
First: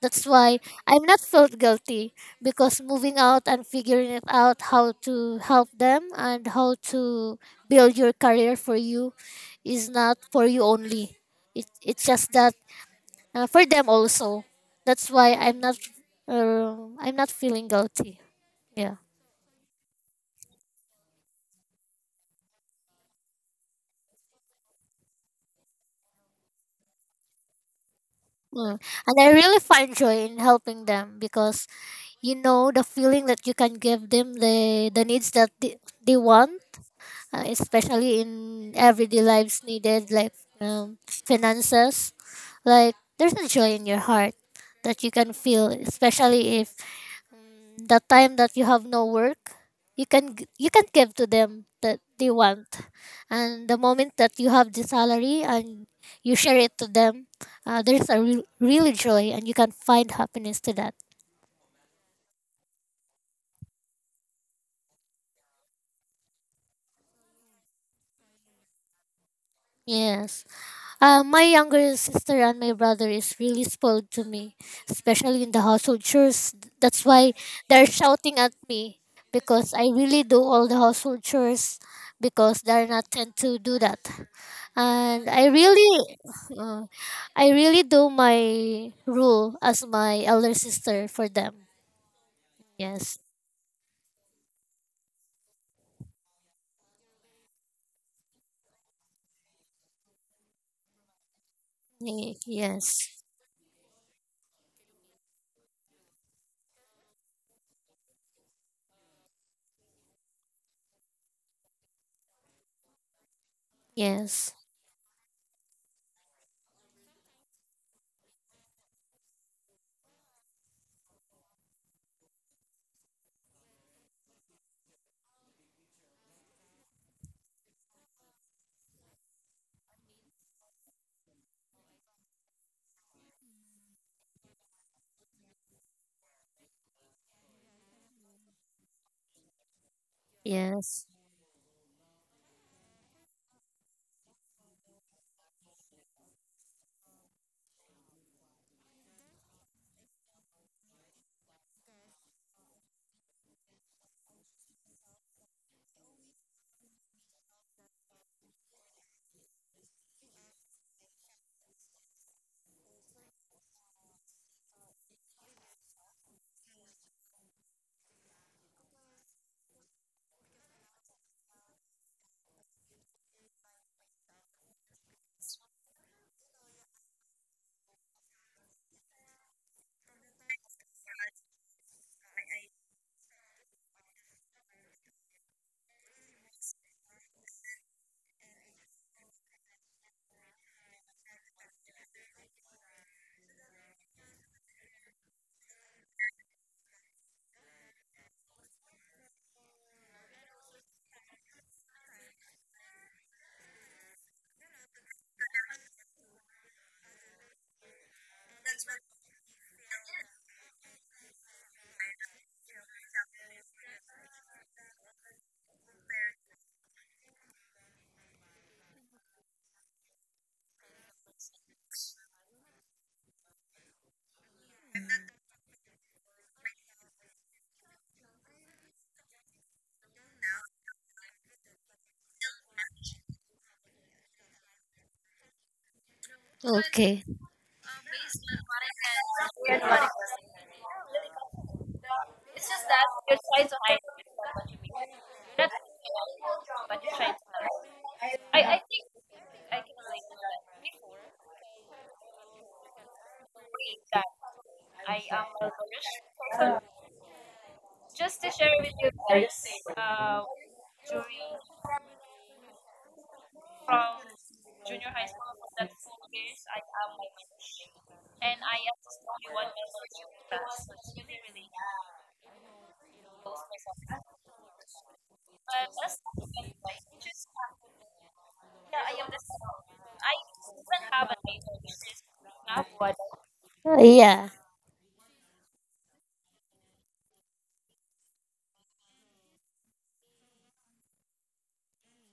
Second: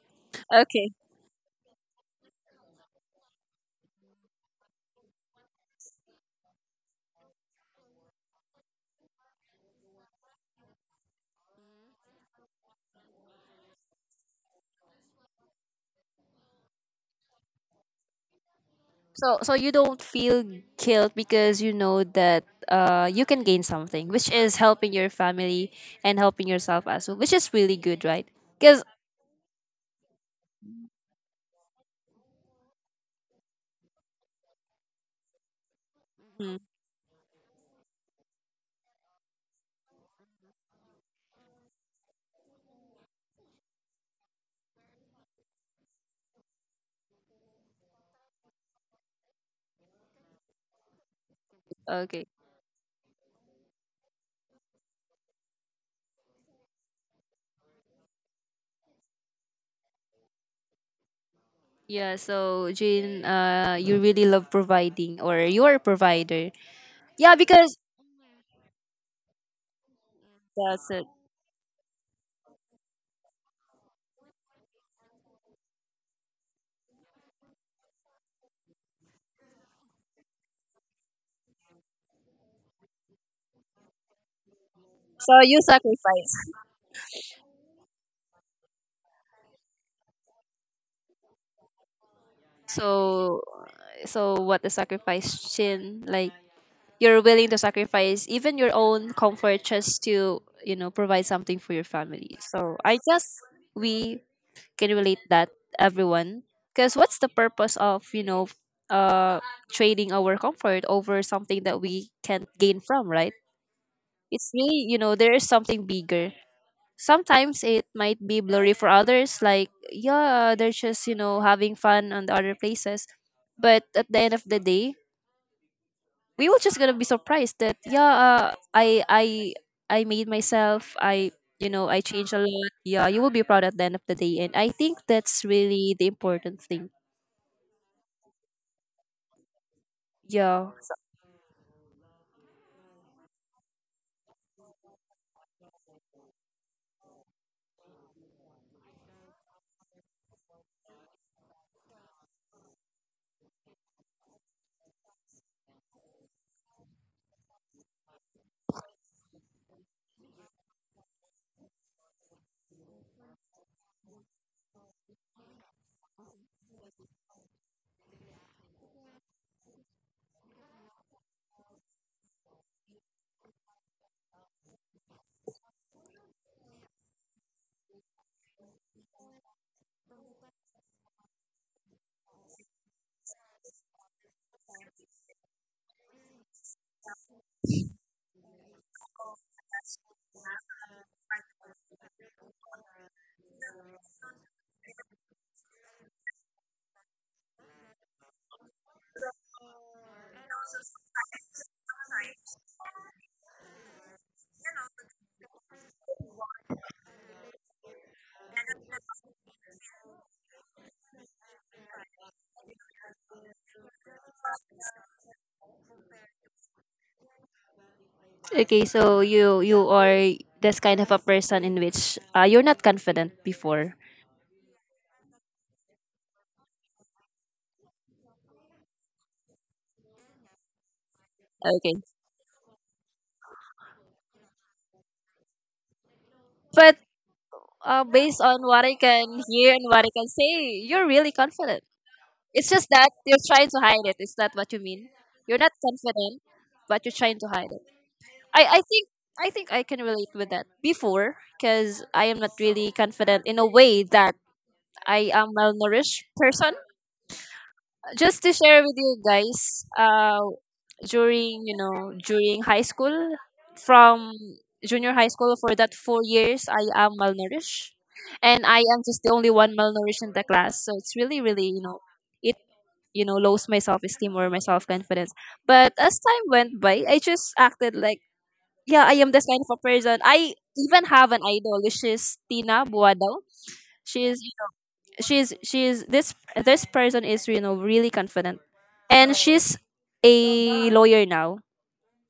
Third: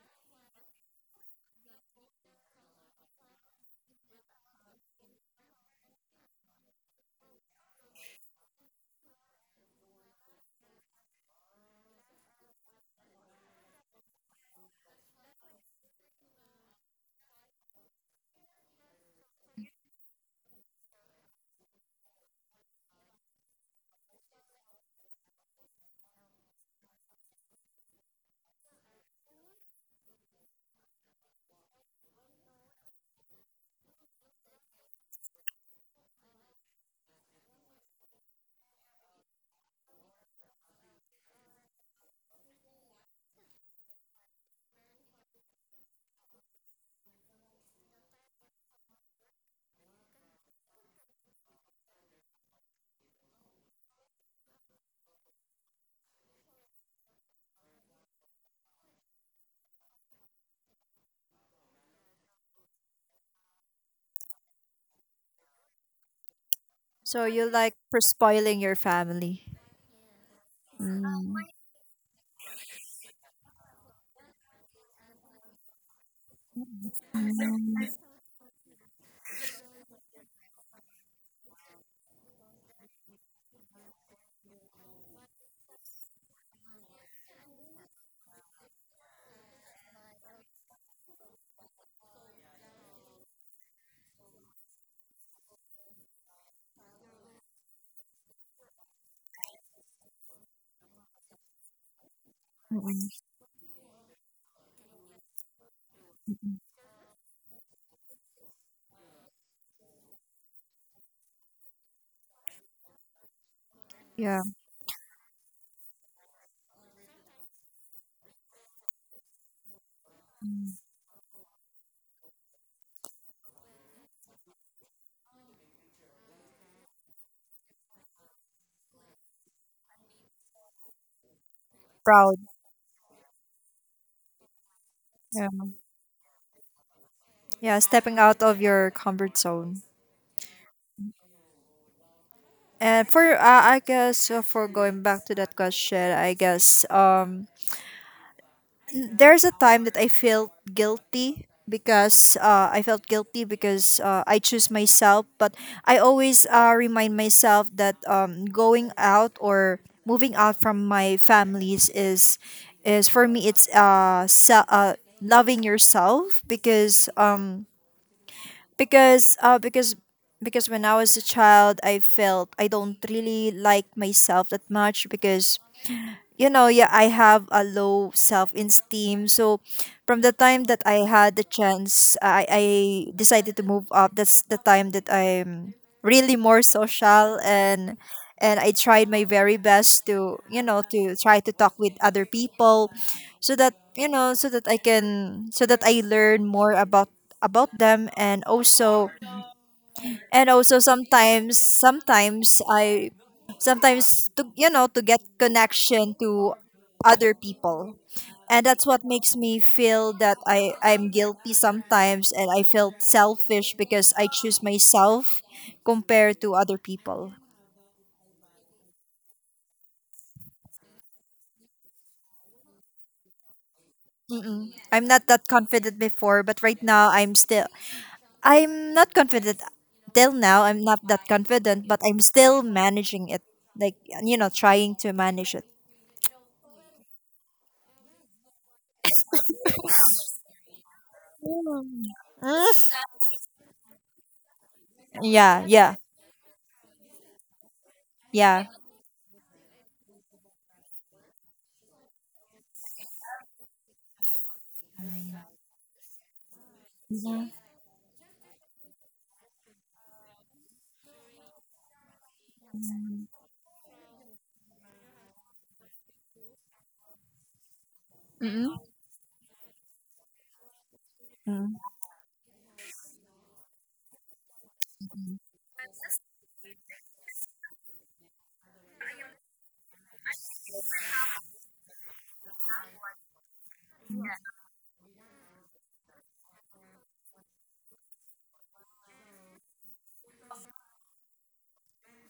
[SPEAKER 3] That's why
[SPEAKER 1] Okay.
[SPEAKER 3] I'm not felt guilty, because moving out and figuring it out how to help them and how to build your career for you is not for you only. It's just that for them also. That's why I'm not feeling guilty. Yeah.
[SPEAKER 1] So, you don't feel guilt because you know that you can gain something, which is helping your family and helping yourself as well, which is really good, right?
[SPEAKER 3] Mm.
[SPEAKER 1] Because
[SPEAKER 3] And I really find joy in helping them because you know the feeling that you can give them the needs that they want, especially in everyday lives needed like finances. Like there's a joy in your heart that you can feel, especially if the time that you have no work, you can give to them that
[SPEAKER 1] okay,
[SPEAKER 3] they want. And the moment that you have the salary and you share it to them, there's a real, real joy, and you can find happiness to that.
[SPEAKER 1] yeah. So Jane, you really love providing, or you are a provider.
[SPEAKER 2] So
[SPEAKER 1] Yeah,
[SPEAKER 2] you like
[SPEAKER 1] because
[SPEAKER 2] for spoiling your family?
[SPEAKER 3] Yes,
[SPEAKER 1] that's it.
[SPEAKER 2] Mm.
[SPEAKER 3] my younger sister and my brother is really spoiled to me, especially in the household chores. That's
[SPEAKER 2] Mm.
[SPEAKER 3] why they're
[SPEAKER 2] Mm-mm.
[SPEAKER 3] shouting at me, because I really do all the household chores, because they're not tend to do that. And
[SPEAKER 1] So you sacrifice.
[SPEAKER 3] uh, I really do my rule as my elder sister for them. Yes,
[SPEAKER 1] So, what the sacrifice, Jane? Like you're willing to sacrifice even your own comfort just to, provide something for your family, so I
[SPEAKER 3] Yes,
[SPEAKER 2] Mm-mm.
[SPEAKER 1] guess we can relate that, everyone. Because what's the purpose of uh trading our comfort over something that we can gain from, right?
[SPEAKER 2] Yeah.
[SPEAKER 1] It's
[SPEAKER 3] yes,
[SPEAKER 1] really, there is something bigger. Sometimes it might be blurry for others, like, yeah, they're just, having fun on the other places. But at the end of the day, we were just gonna be surprised that yeah, i i I made myself. I, I changed
[SPEAKER 2] Proud.
[SPEAKER 1] a lot. Yeah, you will be proud at the end of the day, and I think that's
[SPEAKER 2] Yeah.
[SPEAKER 1] really the important thing.
[SPEAKER 2] Yeah, stepping out of your comfort zone.
[SPEAKER 1] Yeah.
[SPEAKER 3] yes.
[SPEAKER 2] And for I guess for going back to that question, I guess there's a time that I felt guilty because I felt guilty because I choose myself, but I always remind myself that going out or moving out from my families is for me it's loving yourself because because uh because because when I was a child I felt I don't really like myself that much because yeah, I have a low self esteem. So from the time that I had the chance, I decided to move up. That's the time that I'm really more social, and I tried my very best to, to try to talk with other people, so that, so that I learn more about them, and also and also sometimes sometimes i sometimes to, to get connection to other people. And that's what makes me feel that I'm guilty sometimes, and I felt selfish because I choose myself compared to other people.
[SPEAKER 1] Okay, so you are this kind of a person in which, you're not confident before.
[SPEAKER 2] Mm-mm. I'm not that confident before, but right now I'm not confident. Till now I'm not that confident,
[SPEAKER 1] Okay,
[SPEAKER 2] but I'm still managing it. Like, trying to manage it.
[SPEAKER 1] but
[SPEAKER 3] Okay.
[SPEAKER 1] based on what I can hear and what I can say, you're really confident. It's
[SPEAKER 2] Mm.
[SPEAKER 1] just that you're trying to hide it, is that what you mean? You're
[SPEAKER 2] Yeah,
[SPEAKER 1] not
[SPEAKER 2] yeah,
[SPEAKER 1] confident, but you're trying to hide it.
[SPEAKER 2] yeah.
[SPEAKER 1] I, I think I think I can relate with that before, because I am not really confident in a way that I am malnourished person.
[SPEAKER 2] Mhm.
[SPEAKER 1] Just to share with you guys, during, high school, from junior high school for that 4 years, I am malnourished, and I am just the only one malnourished in the class. So it's really, really,
[SPEAKER 2] Mm.
[SPEAKER 1] it, lows my self esteem or my self confidence. But as time went by, I just acted like, yeah, I am this kind of a person. I even have an idol. She's Tina Buado.
[SPEAKER 2] Mm.
[SPEAKER 1] She's
[SPEAKER 3] Yeah.
[SPEAKER 1] she's this, person is, really confident, and she's a lawyer now.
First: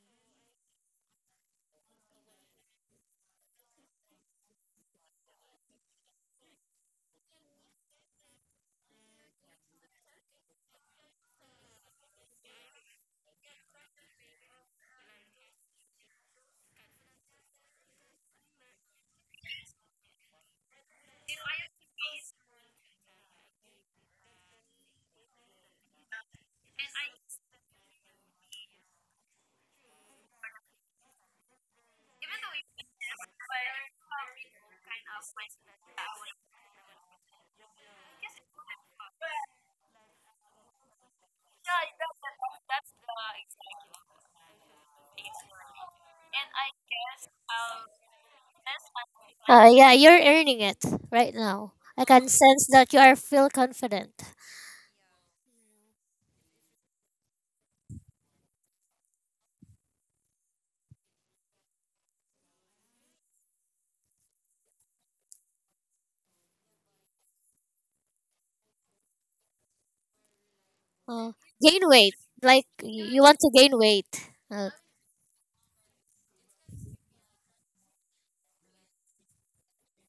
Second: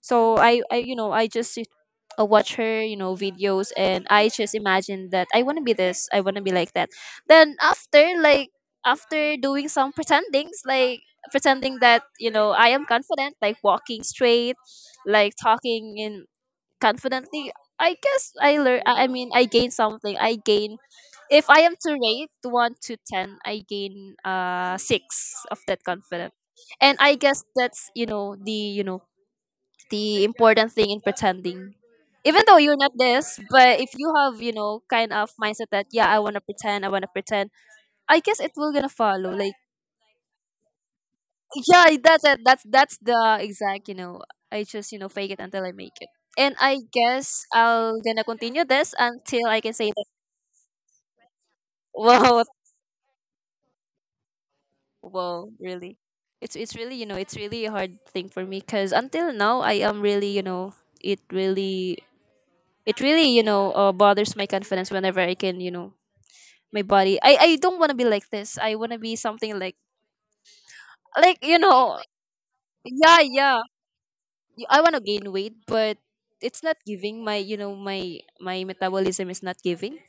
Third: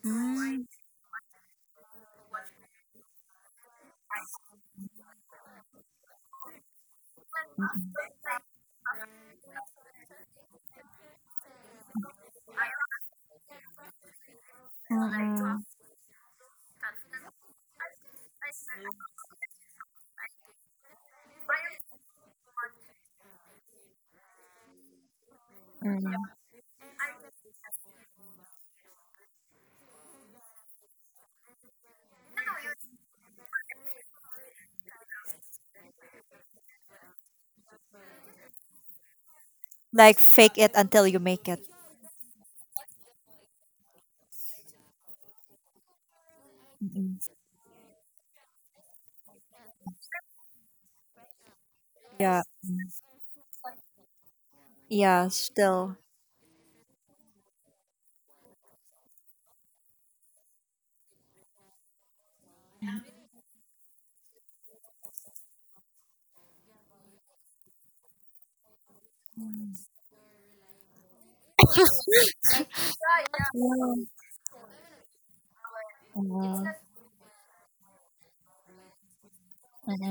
[SPEAKER 1] So I, I just watch her, videos, and I just imagine that I want to be this, I want to be like that. Then after, like, after doing some pretendings, like pretending that, I am confident, like walking straight, like
[SPEAKER 2] Mm-mm.
[SPEAKER 1] talking in confidently. I guess I learn, I mean I gain something. I gain, if I am to rate 1 to 10, I gain 6 of that
[SPEAKER 2] Mm.
[SPEAKER 1] confidence. And I guess that's, the important thing in pretending. Even though you're not this, but if you have, kind of mindset that yeah, I want to pretend, I guess it will gonna follow, like
[SPEAKER 2] Like, fake it until you make it.
[SPEAKER 1] yeah, that's it. That's the exact, I just, fake it until I make it. And I
[SPEAKER 2] Mm-mm.
[SPEAKER 1] guess I'll gonna continue this until I can say
[SPEAKER 3] Yeah.
[SPEAKER 1] that.
[SPEAKER 3] You're earning it right now. I can
[SPEAKER 2] Yeah,
[SPEAKER 1] Whoa.
[SPEAKER 3] sense that you are feel confident.
[SPEAKER 2] yeah, still.
[SPEAKER 1] Really, it's really, it's really a hard thing for me, because until now I am really, it really, bothers my confidence whenever I can, my body, I don't want to be like this. I want to be something like,
[SPEAKER 2] Yeah.
[SPEAKER 3] Uh,
[SPEAKER 1] like you
[SPEAKER 3] Gain
[SPEAKER 1] know
[SPEAKER 3] weight. Like
[SPEAKER 1] yeah,
[SPEAKER 3] you want to
[SPEAKER 1] yeah,
[SPEAKER 3] gain weight.
[SPEAKER 2] Mm.
[SPEAKER 3] Uh,
[SPEAKER 1] I want to gain weight, but it's
[SPEAKER 2] Mm-mm.
[SPEAKER 1] not giving. My, my metabolism is not giving.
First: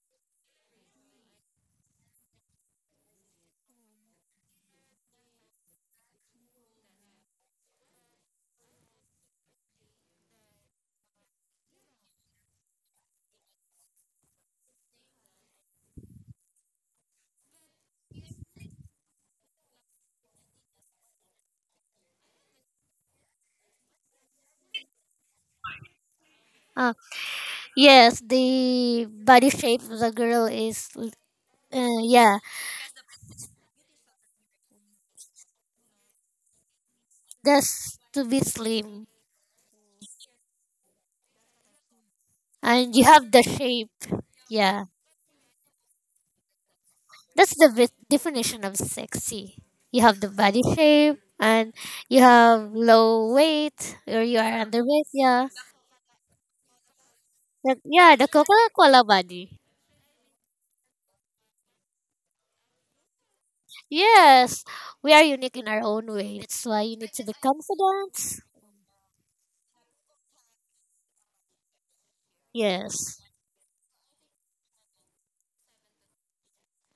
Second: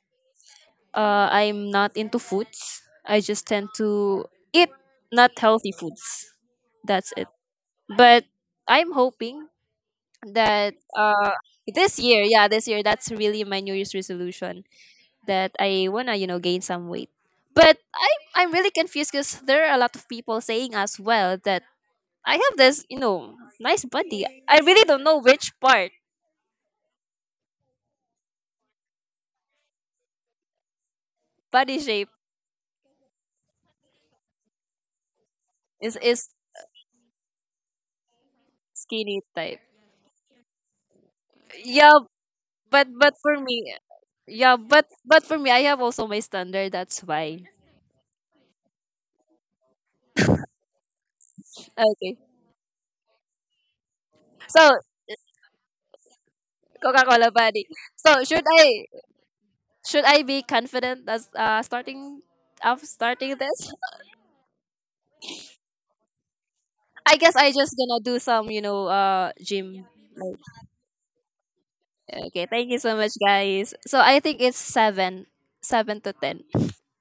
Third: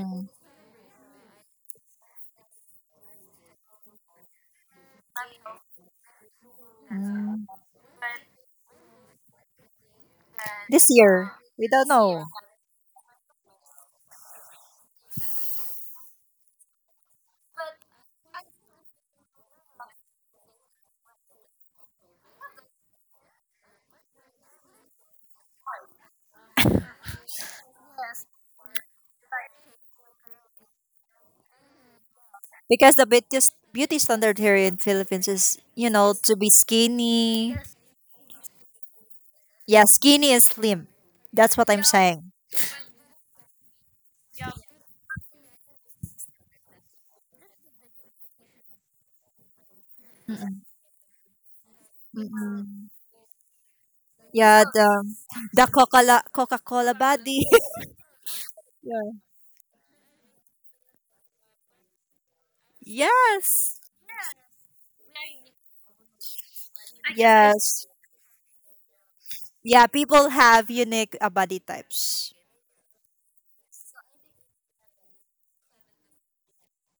[SPEAKER 1] I'm not into foods. I just tend to eat not healthy foods. That's it.
[SPEAKER 2] Mm.
[SPEAKER 1] But I'm hoping that,
[SPEAKER 2] This year, we don't
[SPEAKER 1] this year,
[SPEAKER 2] know.
[SPEAKER 1] yeah, this year, that's really my New Year's resolution, that I wanna, gain some weight. But I'm really confused, because there are a lot of people saying as well that I have this, nice body. I really don't know which part
[SPEAKER 3] uh, yes. The body shape of the girl is.
[SPEAKER 1] body shape
[SPEAKER 3] Yeah.
[SPEAKER 2] Because the beauty standard here in Philippines is,
[SPEAKER 1] is,
[SPEAKER 2] to be skinny.
[SPEAKER 3] That's to be slim.
[SPEAKER 1] skinny type.
[SPEAKER 2] Yeah, skinny and slim. That's what I'm
[SPEAKER 1] Yeah,
[SPEAKER 2] saying.
[SPEAKER 1] but,
[SPEAKER 3] And you have
[SPEAKER 1] for
[SPEAKER 3] the
[SPEAKER 1] me,
[SPEAKER 3] shape.
[SPEAKER 1] yeah, but,
[SPEAKER 3] Yeah,
[SPEAKER 1] for me, I have also my standard. That's why.
[SPEAKER 3] that's the definition of sexy. You have the
[SPEAKER 2] Mm-mm.
[SPEAKER 3] body shape, and
[SPEAKER 1] Okay,
[SPEAKER 3] you have
[SPEAKER 2] Mm-mm.
[SPEAKER 3] low weight, or you are
[SPEAKER 2] Yeah,
[SPEAKER 1] so
[SPEAKER 2] the
[SPEAKER 3] underweight. Yeah,
[SPEAKER 2] Coca Cola
[SPEAKER 1] Coca Cola
[SPEAKER 2] body.
[SPEAKER 1] body.
[SPEAKER 3] the yeah,
[SPEAKER 1] So
[SPEAKER 3] the
[SPEAKER 1] should I,
[SPEAKER 3] Coca-Cola body.
[SPEAKER 1] be confident as starting, of starting this?
[SPEAKER 2] Yes.
[SPEAKER 3] Yes, we are unique in our own way. That's why you
[SPEAKER 1] I
[SPEAKER 3] need to
[SPEAKER 1] guess
[SPEAKER 3] be
[SPEAKER 1] I just
[SPEAKER 2] Yes.
[SPEAKER 1] gonna do
[SPEAKER 3] confident.
[SPEAKER 1] some, gym.
[SPEAKER 2] Yeah, people
[SPEAKER 1] Like,
[SPEAKER 2] have unique body types.
[SPEAKER 1] okay, thank you so much,
[SPEAKER 3] Yes.
[SPEAKER 1] guys. So I think it's seven, seven to ten.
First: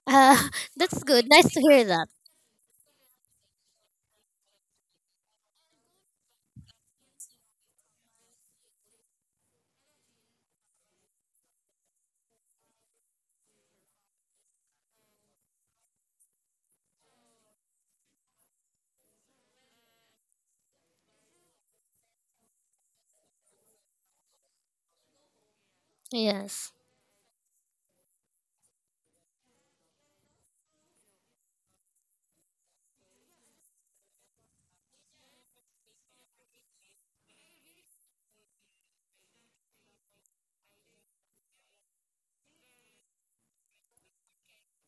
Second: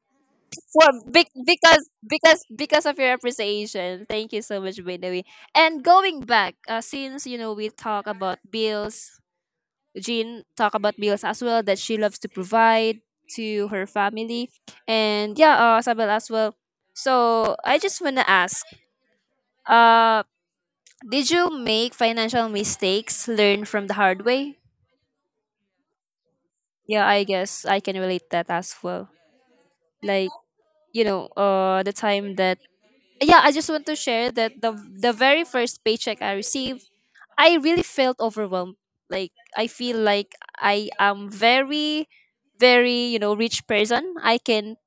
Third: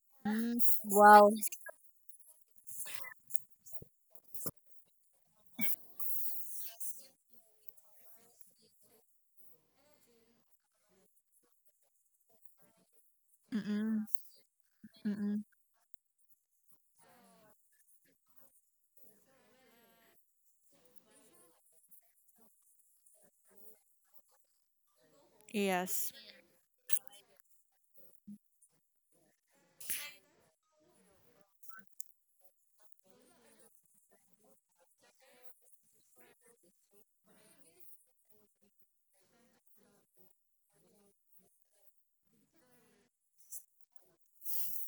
[SPEAKER 3] uh,
[SPEAKER 2] Mm,
[SPEAKER 1] For
[SPEAKER 3] that's good.
[SPEAKER 2] wow.
[SPEAKER 3] Nice to hear that.
[SPEAKER 1] because of your appreciation. Thank you so much, by the way. And going back, since, we talk about bills, Jean talk about bills as well that she loves to provide to her
[SPEAKER 2] Mm-mm,
[SPEAKER 1] family, and
[SPEAKER 2] mm-mm.
[SPEAKER 1] yeah, Sabel as well. So I just wanna ask, uh, did you make financial mistakes learn from the hard way?
[SPEAKER 2] Yes.
[SPEAKER 3] Yes,
[SPEAKER 1] Yeah, I guess I can relate that as well. Like, the time that, yeah, I just want to share that the very first paycheck I received, I really felt overwhelmed. Like I feel like I am very, very, rich person. I can,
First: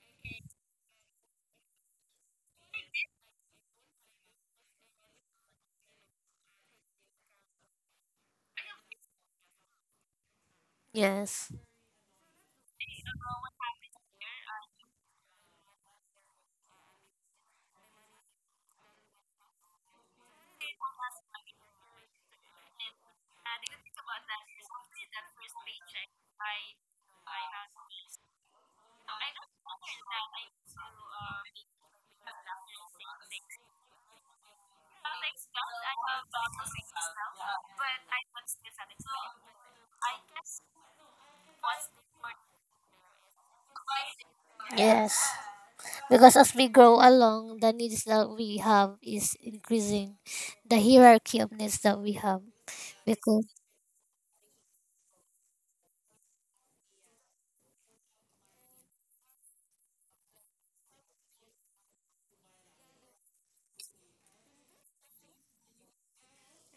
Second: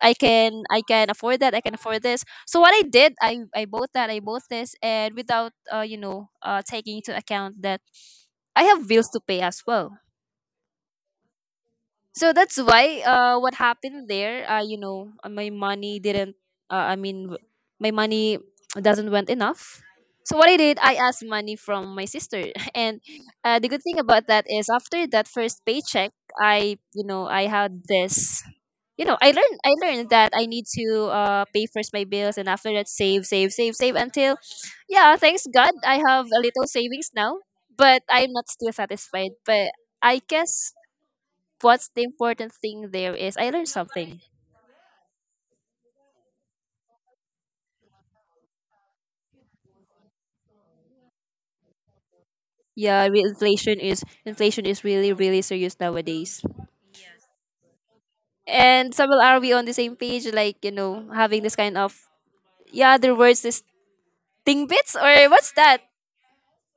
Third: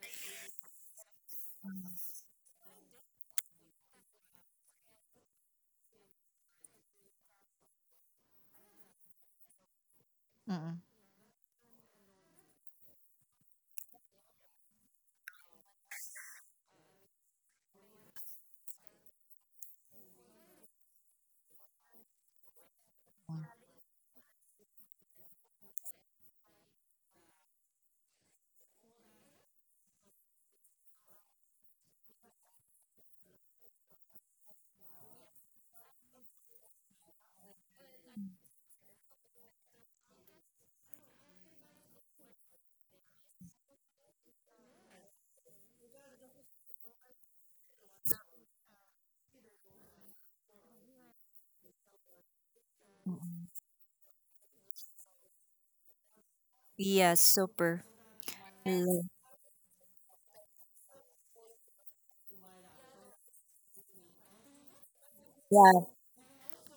[SPEAKER 1] I can afford that. I can afford this. So what I did, I bought that. I bought this, and without taking into account that I have bills to pay as well.
[SPEAKER 3] yes,
[SPEAKER 1] So that's why what happened there, my money didn't, uh, i mean w- my money doesn't went enough. So what I did, I asked money from my sister and the good thing about that is after that first paycheck, I, I had this, I learned that I need to, pay first my bills, and after that save, save, save, save until, yeah, thanks god I have a little savings now. But I'm not still satisfied, but I guess what's the important thing there is I learned something.
[SPEAKER 3] yes. Because as we grow along, the needs that we have is increasing, the hierarchy of needs that we have.
[SPEAKER 1] Yeah,
[SPEAKER 3] Because
[SPEAKER 1] inflation is, really really serious nowadays.
[SPEAKER 2] Yes, super.
[SPEAKER 1] And
[SPEAKER 2] Mm.
[SPEAKER 1] Samuel, are we on the same page? Like, having this kind of, yeah, other words is thing bits or what's that?
[SPEAKER 2] Yeah,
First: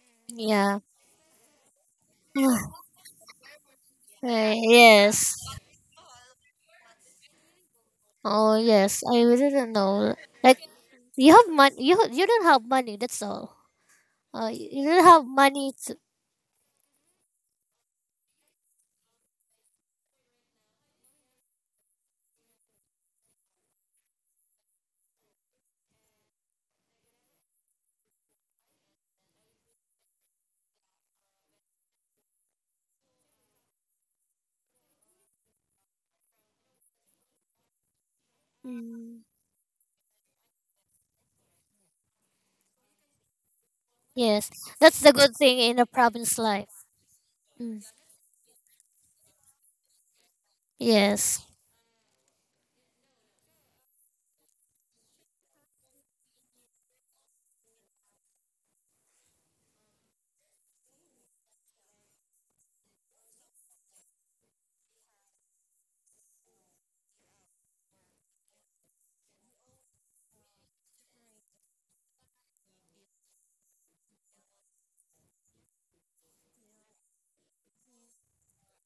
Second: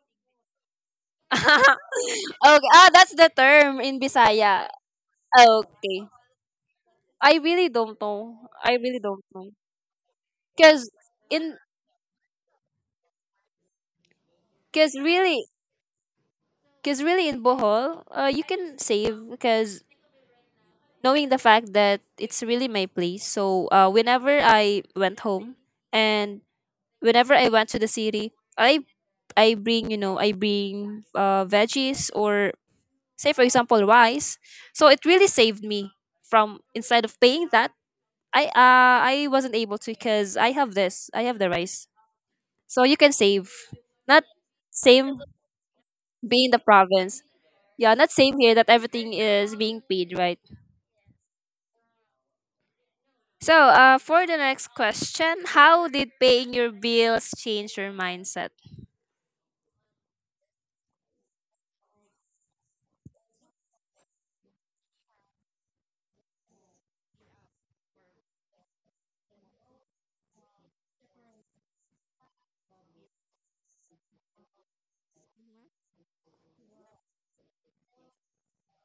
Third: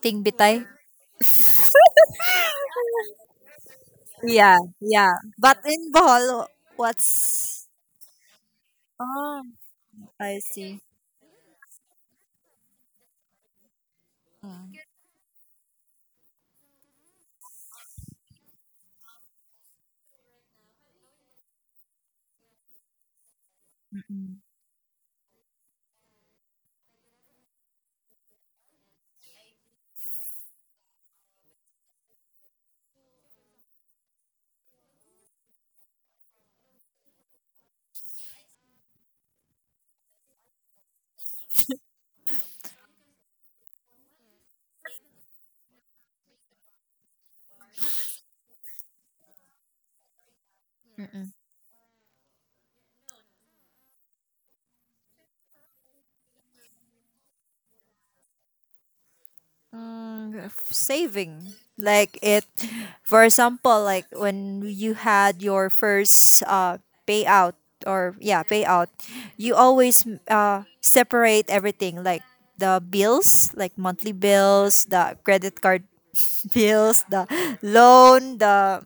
[SPEAKER 2] Ting Bitay.
[SPEAKER 3] yeah,
[SPEAKER 1] Okay, ah, that's the term in
[SPEAKER 3] Eh,
[SPEAKER 2] Yeah,
[SPEAKER 1] Bisaya.
[SPEAKER 2] yeah.
[SPEAKER 3] yes,
[SPEAKER 2] But in
[SPEAKER 1] Okay,
[SPEAKER 2] Bohol,
[SPEAKER 1] I
[SPEAKER 2] what's...
[SPEAKER 1] really don't know.
[SPEAKER 3] oh
[SPEAKER 1] I
[SPEAKER 3] yes,
[SPEAKER 1] really don't
[SPEAKER 3] I
[SPEAKER 2] Oh,
[SPEAKER 1] know.
[SPEAKER 3] didn't know.
[SPEAKER 2] I
[SPEAKER 3] Like
[SPEAKER 2] see.
[SPEAKER 1] Cause
[SPEAKER 3] you have
[SPEAKER 1] in,
[SPEAKER 3] money, you don't have money. That's all. Uh, you
[SPEAKER 2] Mm.
[SPEAKER 3] you
[SPEAKER 1] cause
[SPEAKER 3] don't have
[SPEAKER 1] really
[SPEAKER 3] money to.
[SPEAKER 1] cause really in Bohol, you can save, because knowing the fact that it's really my place. So whenever I went home and whenever I went to the city, I bring, I bring veggies or, say for example, rice. So it really saved me from, instead of paying that,
[SPEAKER 3] Mm,
[SPEAKER 1] I wasn't able to because I have the rice. So you can save, not
[SPEAKER 3] yes, that's the
[SPEAKER 1] same,
[SPEAKER 3] good thing in a province
[SPEAKER 1] being the
[SPEAKER 3] life.
[SPEAKER 1] province.
[SPEAKER 3] Mm,
[SPEAKER 1] Yeah, not same here that everything is being paid, right.
[SPEAKER 2] Mm-mm.
[SPEAKER 3] yes.
[SPEAKER 1] So, for the next question, how did paying your bills change your mindset?
[SPEAKER 2] Mm. Saving, like it, for example, like when you had your first payout, or yeah, payout, you always separate everything, like the bills, like monthly bills, the credit card bills, the loan, the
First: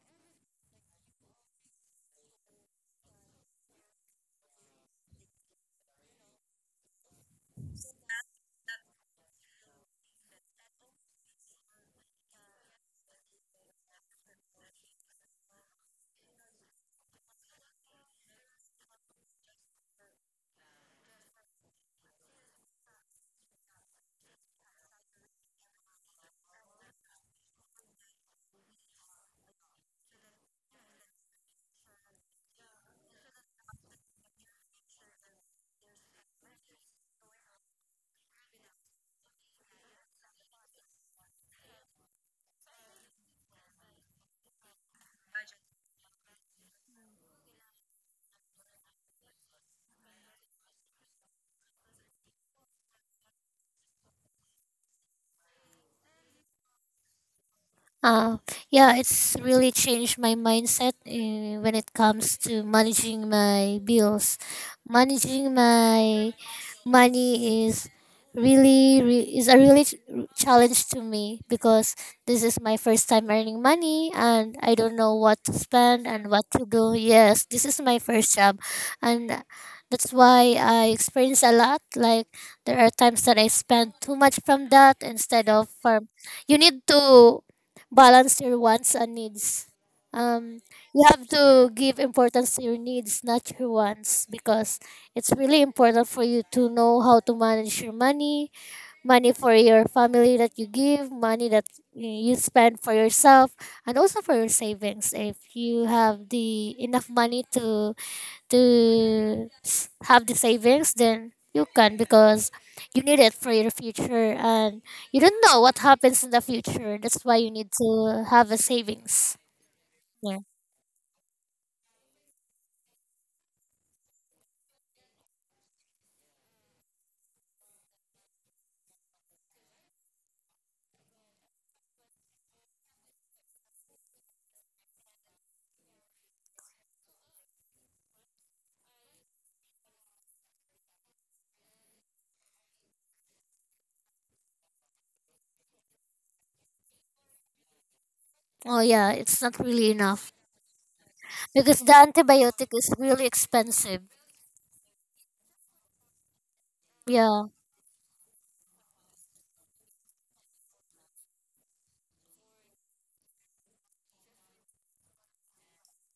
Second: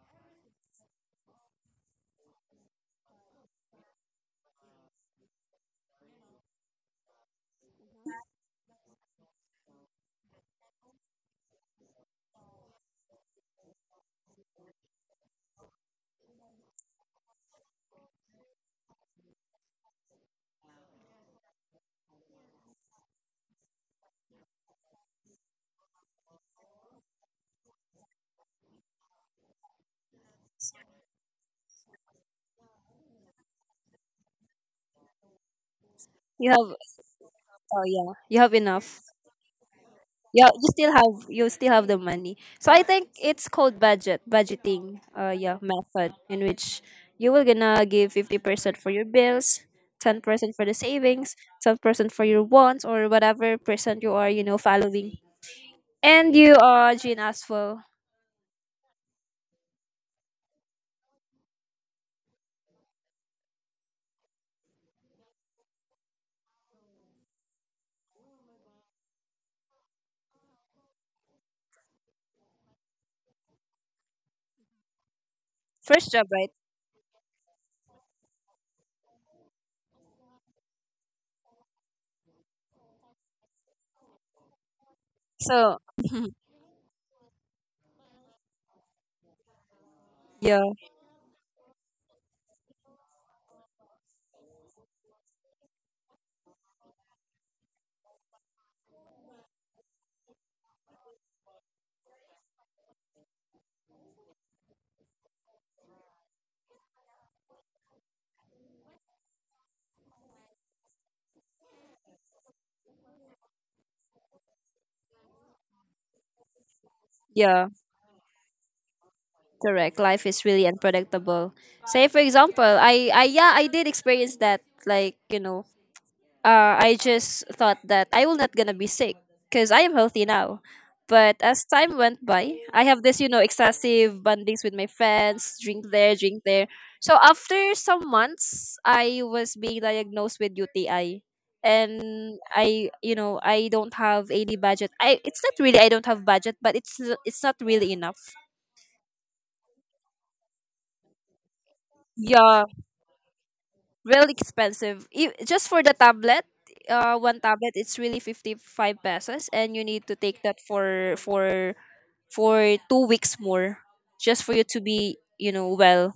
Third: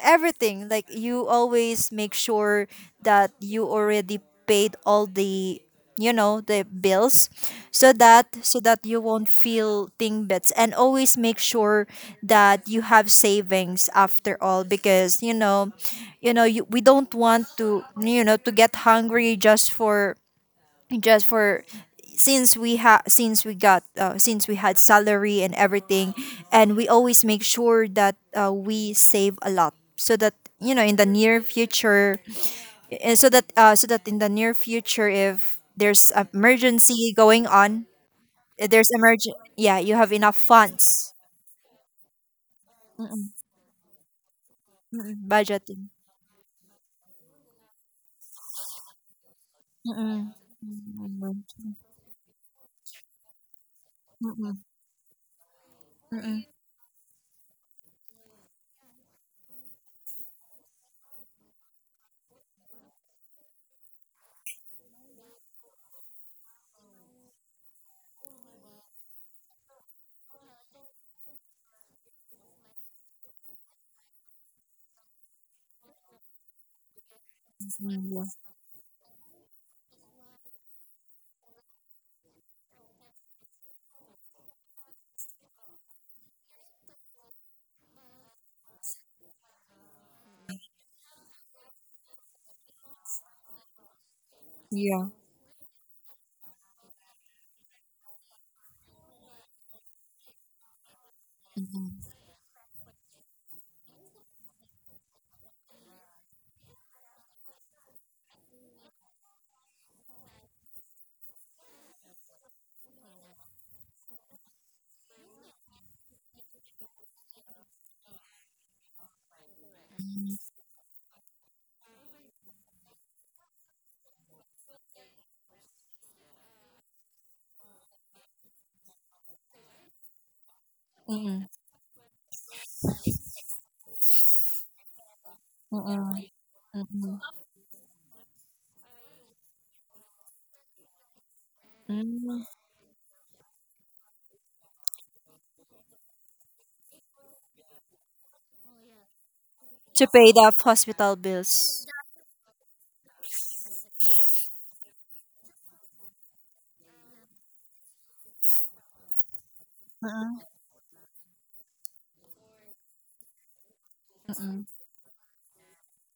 [SPEAKER 2] everything. Like, you always make sure that you already paid all the, the bills, so that, you won't feel thing bits. And always make sure that you have savings after all, because, we don't want to, to get hungry just for, just for since we had since we got, since we had salary and everything, and we always make sure that, we save a lot, so that, in the near future, and so that, so that in the near future, if there's a
[SPEAKER 1] You have,
[SPEAKER 2] emergency going
[SPEAKER 1] oh
[SPEAKER 2] on,
[SPEAKER 1] yeah, you have
[SPEAKER 2] if there's
[SPEAKER 1] enough.
[SPEAKER 2] emergent yeah, you have enough
[SPEAKER 1] Yeah,
[SPEAKER 2] funds.
[SPEAKER 1] you still have the money. So I think
[SPEAKER 2] Mm-mm.
[SPEAKER 1] it's called budgeting.
[SPEAKER 2] Mm-mm,
[SPEAKER 1] Yeah,
[SPEAKER 2] budgeting.
[SPEAKER 1] method in which you will gonna give 50% for your bills, ten
[SPEAKER 2] Mm-mm.
[SPEAKER 1] percent for the savings,
[SPEAKER 2] Mm-mm,
[SPEAKER 1] 10% for your wants or whatever percent you are,
[SPEAKER 2] mm-mm,
[SPEAKER 1] following. And
[SPEAKER 2] mm-mm,
[SPEAKER 1] you, are Jean as well,
[SPEAKER 3] Uh, yeah, it's really changed my mindset when it comes to managing my bills. Managing my money is a really challenge to me, because this is my first time earning money, and I don't know what to spend
[SPEAKER 1] first job,
[SPEAKER 3] and what
[SPEAKER 1] right?
[SPEAKER 3] to do. Yes, this is my
[SPEAKER 2] mm.
[SPEAKER 3] first job, and that's why I experience a lot. Like there are times that I spend too much from that instead of
[SPEAKER 1] So
[SPEAKER 3] from. You need to balance your wants and needs. Um,
[SPEAKER 1] yeah,
[SPEAKER 3] you have to give importance to your needs, not your wants, because
[SPEAKER 2] Yeah, yeah.
[SPEAKER 3] it's really important for you to know how to manage your money, money for your family that you give, money that
[SPEAKER 2] Mm-mm,
[SPEAKER 3] you spend for yourself, and also for your savings. If you have the enough money to have the savings, then you can, because you need it for your future, and you don't know what happens in the future. That's why you
[SPEAKER 1] yeah.
[SPEAKER 3] need to have a savings.
[SPEAKER 1] Correct. Life
[SPEAKER 3] Yeah.
[SPEAKER 1] is really unpredictable. Say for example, I yeah, I did experience that. Like, I just thought that I will not gonna be sick because I am healthy now. But
[SPEAKER 2] mm-mm,
[SPEAKER 1] as time went by, I have this excessive bondings with my friends, drink
[SPEAKER 2] mm-mm,
[SPEAKER 1] there, drink there. So
[SPEAKER 2] mm-mm,
[SPEAKER 1] after some months, I was being diagnosed with UTI, and
[SPEAKER 2] mm-mm,
[SPEAKER 1] I you know I don't have any budget. I It's not really. I don't have budget, but it's not really enough.
[SPEAKER 3] Oh yeah, it's not really
[SPEAKER 2] to pay
[SPEAKER 3] enough
[SPEAKER 2] the hospital
[SPEAKER 3] because
[SPEAKER 2] bills.
[SPEAKER 3] the
[SPEAKER 1] Yeah,
[SPEAKER 3] antibiotic is really expensive.
[SPEAKER 1] really expensive. Just for the tablet, one
[SPEAKER 3] Yeah.
[SPEAKER 1] tablet it's really 55 pesos, and you need to take
[SPEAKER 2] Mm-mm,
[SPEAKER 1] that for 2 weeks more, just for you
[SPEAKER 2] mm-mm,
[SPEAKER 1] to be well.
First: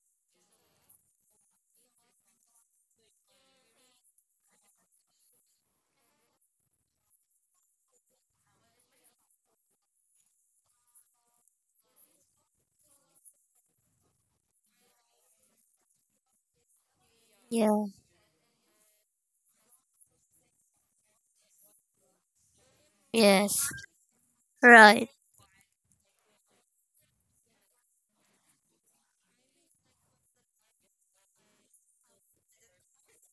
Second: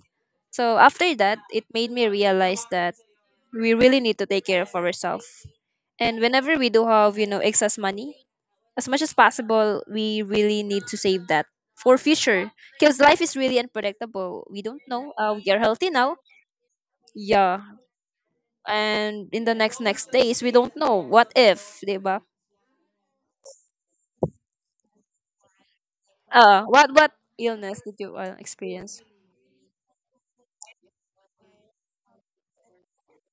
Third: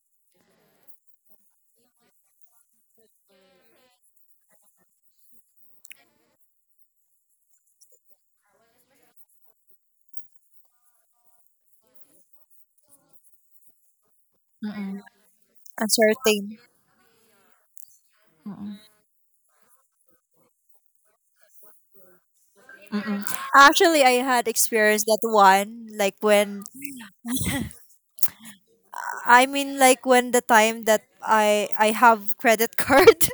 [SPEAKER 1] So after that, it made me realize that we really need to take care of ourselves. And whenever we do have excess money, as much as possible, we really need to save that for future because life is really unpredictable. We don't
[SPEAKER 2] mm-mm.
[SPEAKER 1] know. We are healthy now.
[SPEAKER 2] Uncertain.
[SPEAKER 1] Yeah,
[SPEAKER 3] Yeah.
[SPEAKER 2] Mm-mm,
[SPEAKER 1] and in the next days we don't know what if 'di ba.
[SPEAKER 2] mm-mm.
[SPEAKER 3] Yes.
[SPEAKER 2] Actually, I had experienced
[SPEAKER 3] Right.
[SPEAKER 2] that one, like
[SPEAKER 1] uh
[SPEAKER 2] when...
[SPEAKER 1] what what illness did you experience?
[SPEAKER 2] I mean, like when the time that I have credit card.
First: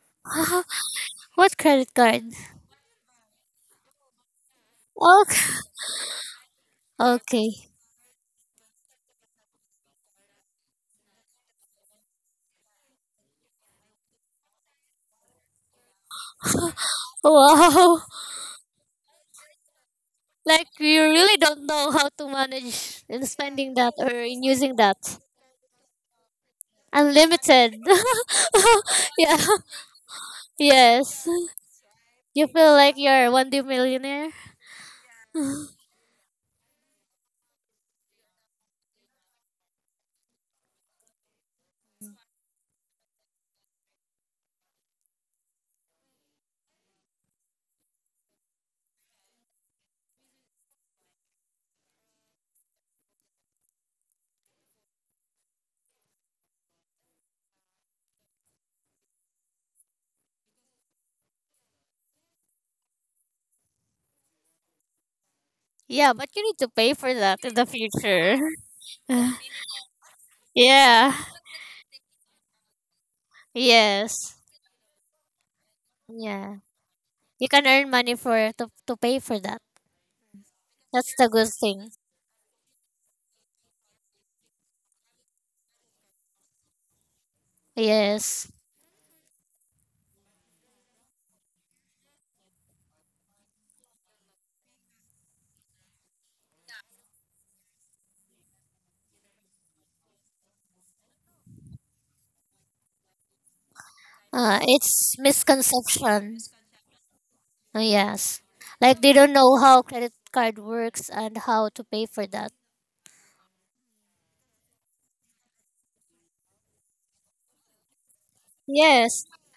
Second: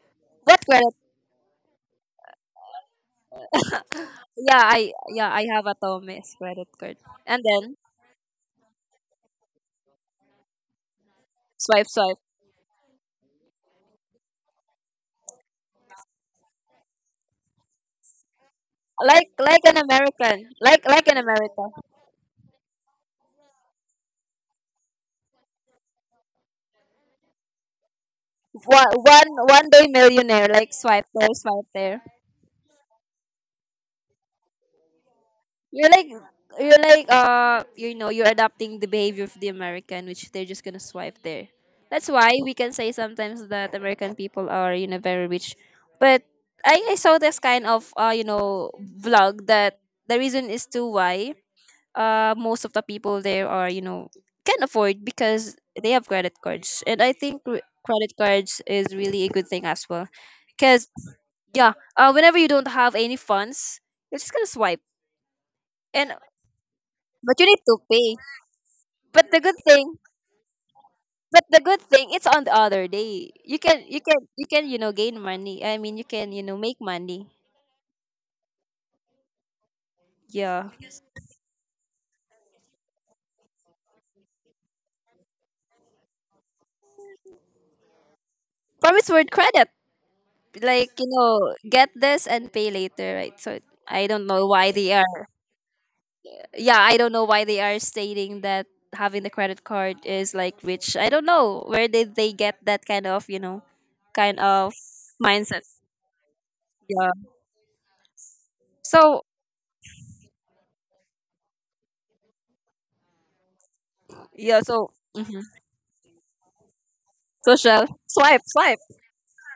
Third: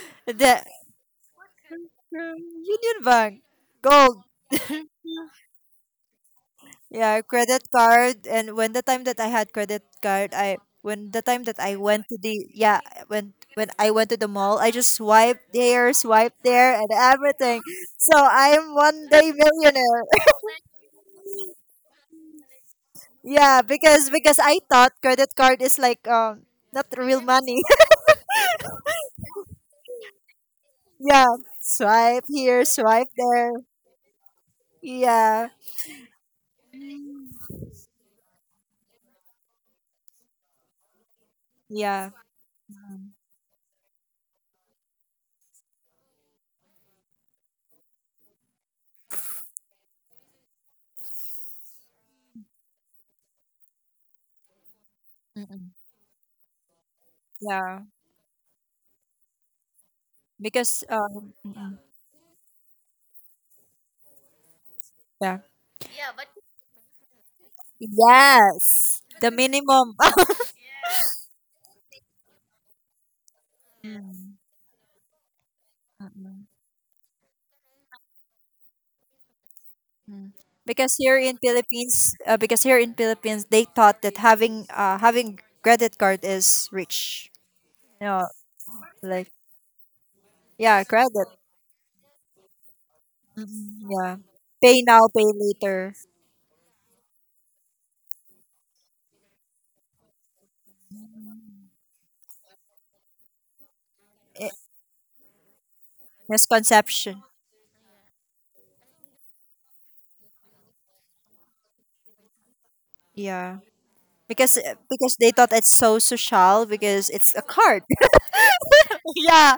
[SPEAKER 2] The
[SPEAKER 1] What credit
[SPEAKER 3] What credit card?
[SPEAKER 2] Union Bank, gold.
[SPEAKER 1] yeah i
[SPEAKER 3] Oh,
[SPEAKER 1] yeah i have a Tommy's credit card,
[SPEAKER 2] Yeah,
[SPEAKER 1] and
[SPEAKER 2] credit
[SPEAKER 3] okay.
[SPEAKER 1] then
[SPEAKER 2] card. And when the time that I had credit card, I when the time that I
[SPEAKER 1] swipe,
[SPEAKER 2] went to
[SPEAKER 1] swipe.
[SPEAKER 2] the yeah when I went to the mall, I just swiped here, swiped there, and everything.
[SPEAKER 3] Wow.
[SPEAKER 2] So I'm one
[SPEAKER 1] like
[SPEAKER 2] day
[SPEAKER 1] like an
[SPEAKER 2] millionaire.
[SPEAKER 1] american,
[SPEAKER 3] Like
[SPEAKER 1] like
[SPEAKER 3] you
[SPEAKER 1] like an
[SPEAKER 3] really don't
[SPEAKER 1] american,
[SPEAKER 3] know how to manage in
[SPEAKER 2] Yeah,
[SPEAKER 3] spending that or
[SPEAKER 2] because
[SPEAKER 3] in
[SPEAKER 2] I
[SPEAKER 3] using
[SPEAKER 2] thought
[SPEAKER 3] that.
[SPEAKER 2] credit card is like, not real money.
[SPEAKER 3] Unlimited.
[SPEAKER 1] one one
[SPEAKER 3] Yeah,
[SPEAKER 1] one day millionaire, like swipe
[SPEAKER 2] Yeah,
[SPEAKER 3] yes.
[SPEAKER 1] there, swipe there.
[SPEAKER 2] swipe
[SPEAKER 3] You
[SPEAKER 2] here,
[SPEAKER 3] feel like
[SPEAKER 2] swipe
[SPEAKER 3] you're a one
[SPEAKER 2] there.
[SPEAKER 3] day millionaire.
[SPEAKER 2] Yeah,
[SPEAKER 1] You're like you're like you know you're adopting the behavior of the American, which they're just gonna swipe there. That's
[SPEAKER 2] yeah.
[SPEAKER 1] why we can say sometimes that American people are very rich, but I saw this kind of vlog that the reason is to why most of the people there are can afford because
[SPEAKER 2] Mm-mm.
[SPEAKER 1] they have credit cards, and I think
[SPEAKER 2] Yeah.
[SPEAKER 1] credit cards is really a good thing as well,
[SPEAKER 2] Because,
[SPEAKER 1] because yeah,
[SPEAKER 2] mm-mm.
[SPEAKER 1] whenever you don't have any funds, you're just gonna swipe.
[SPEAKER 2] Yeah.
[SPEAKER 3] Yeah,
[SPEAKER 1] And
[SPEAKER 3] but you need to pay for that
[SPEAKER 1] But you
[SPEAKER 3] in
[SPEAKER 1] need
[SPEAKER 3] the
[SPEAKER 1] to pay.
[SPEAKER 3] future.
[SPEAKER 2] Yes, the
[SPEAKER 1] But the good
[SPEAKER 2] minimum.
[SPEAKER 1] thing,
[SPEAKER 3] Yeah.
[SPEAKER 1] but the good thing, it's on the other day.
[SPEAKER 3] Yes.
[SPEAKER 2] Mm,
[SPEAKER 1] You can, gain money. I mean, you can,
[SPEAKER 2] mm-mm.
[SPEAKER 3] Yeah.
[SPEAKER 1] make money.
[SPEAKER 3] You can earn money for to pay for that.
[SPEAKER 2] Mm.
[SPEAKER 1] Yeah,
[SPEAKER 2] Because
[SPEAKER 3] That's
[SPEAKER 2] here
[SPEAKER 3] the
[SPEAKER 2] in
[SPEAKER 3] good thing.
[SPEAKER 2] Philippines, they thought that having credit card is rich. No,
[SPEAKER 3] Yes.
[SPEAKER 1] promise
[SPEAKER 2] like,
[SPEAKER 1] word credit,
[SPEAKER 2] yeah,
[SPEAKER 1] like,
[SPEAKER 2] credit.
[SPEAKER 1] get this and pay later, right? So
[SPEAKER 2] Mm,
[SPEAKER 1] I
[SPEAKER 2] yeah,
[SPEAKER 1] don't know why
[SPEAKER 2] pay
[SPEAKER 1] they
[SPEAKER 2] now, pay
[SPEAKER 1] are.
[SPEAKER 2] later.
[SPEAKER 1] Yeah, I don't know why they are stating that having the credit card is like rich. I don't know where did they get that kind
[SPEAKER 2] Eh,
[SPEAKER 1] of
[SPEAKER 3] It's
[SPEAKER 1] mindset.
[SPEAKER 3] misconception.
[SPEAKER 1] Yeah.
[SPEAKER 2] misconception.
[SPEAKER 3] Yes. Like they
[SPEAKER 1] So
[SPEAKER 3] don't know how credit card works and how to pay for that.
[SPEAKER 2] Yeah, because
[SPEAKER 1] yeah. So.
[SPEAKER 2] they
[SPEAKER 1] Mhm.
[SPEAKER 2] thought it's so social because it's a card.
[SPEAKER 1] Social swipe, swipe.
[SPEAKER 3] Yes.
[SPEAKER 2] Yeah.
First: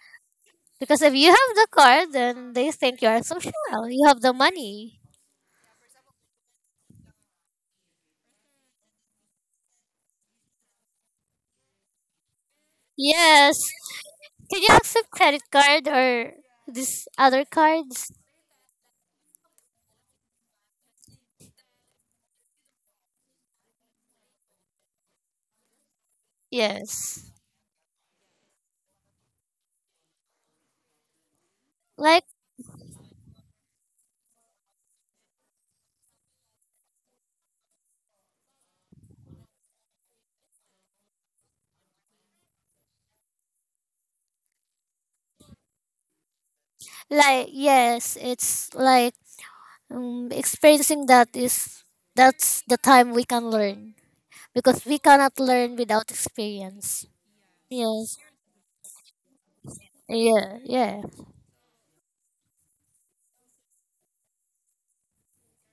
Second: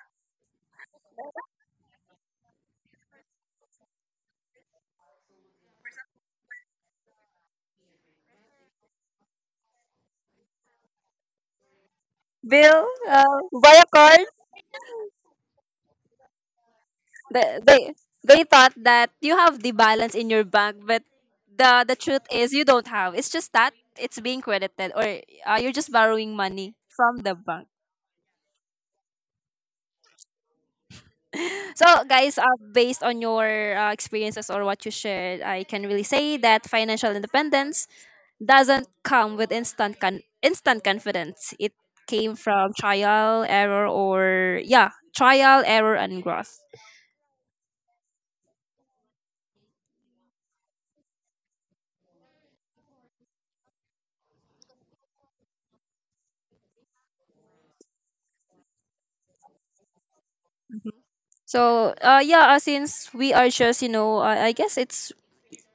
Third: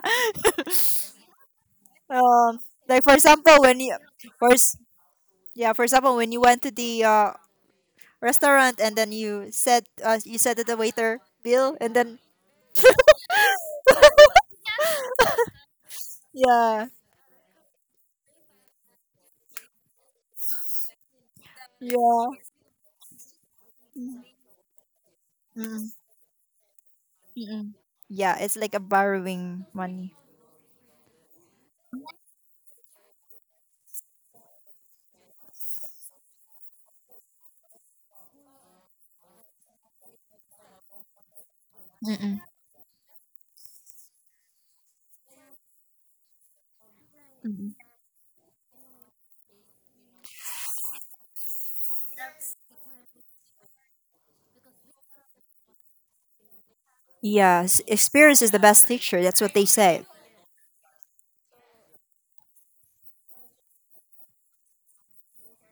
[SPEAKER 3] Because if you have the card, then
[SPEAKER 2] Um,
[SPEAKER 3] they think
[SPEAKER 2] like,
[SPEAKER 3] you
[SPEAKER 2] for
[SPEAKER 3] are social.
[SPEAKER 2] example, when you
[SPEAKER 3] You have the
[SPEAKER 2] first
[SPEAKER 3] money.
[SPEAKER 2] yeah, for example, when you went to the restaurant, and then you said, you said to the waiter bill, and then
[SPEAKER 1] Bill,
[SPEAKER 3] Yes.
[SPEAKER 1] via card.
[SPEAKER 3] Did you accept credit card or
[SPEAKER 2] yeah.
[SPEAKER 3] this other
[SPEAKER 1] They, they
[SPEAKER 3] cards?
[SPEAKER 1] they thought that you have the balance in your bank, but the truth
[SPEAKER 2] Yeah.
[SPEAKER 1] is you don't have. It's just that it's
[SPEAKER 2] Mm-mm.
[SPEAKER 1] being credited, or you're just borrowing money from
[SPEAKER 3] Yes.
[SPEAKER 1] the bank.
[SPEAKER 2] Mm-mm. Yeah, it's like a borrowing money.
[SPEAKER 1] So
[SPEAKER 3] Like
[SPEAKER 1] guys, based on your experiences or what you shared, I can really say that financial independence doesn't come with instant instant confidence. It came
[SPEAKER 2] Mm-mm.
[SPEAKER 1] from trial, error, and growth.
[SPEAKER 3] like
[SPEAKER 2] Mm-mm.
[SPEAKER 3] yes, it's like experiencing that is that's the time we can learn, because we cannot learn without experience.
[SPEAKER 2] Yes,
[SPEAKER 3] Yes.
[SPEAKER 2] experience is the best teacher. That's what they say.
[SPEAKER 3] Yeah, yeah.
[SPEAKER 1] So yeah, since we are just I guess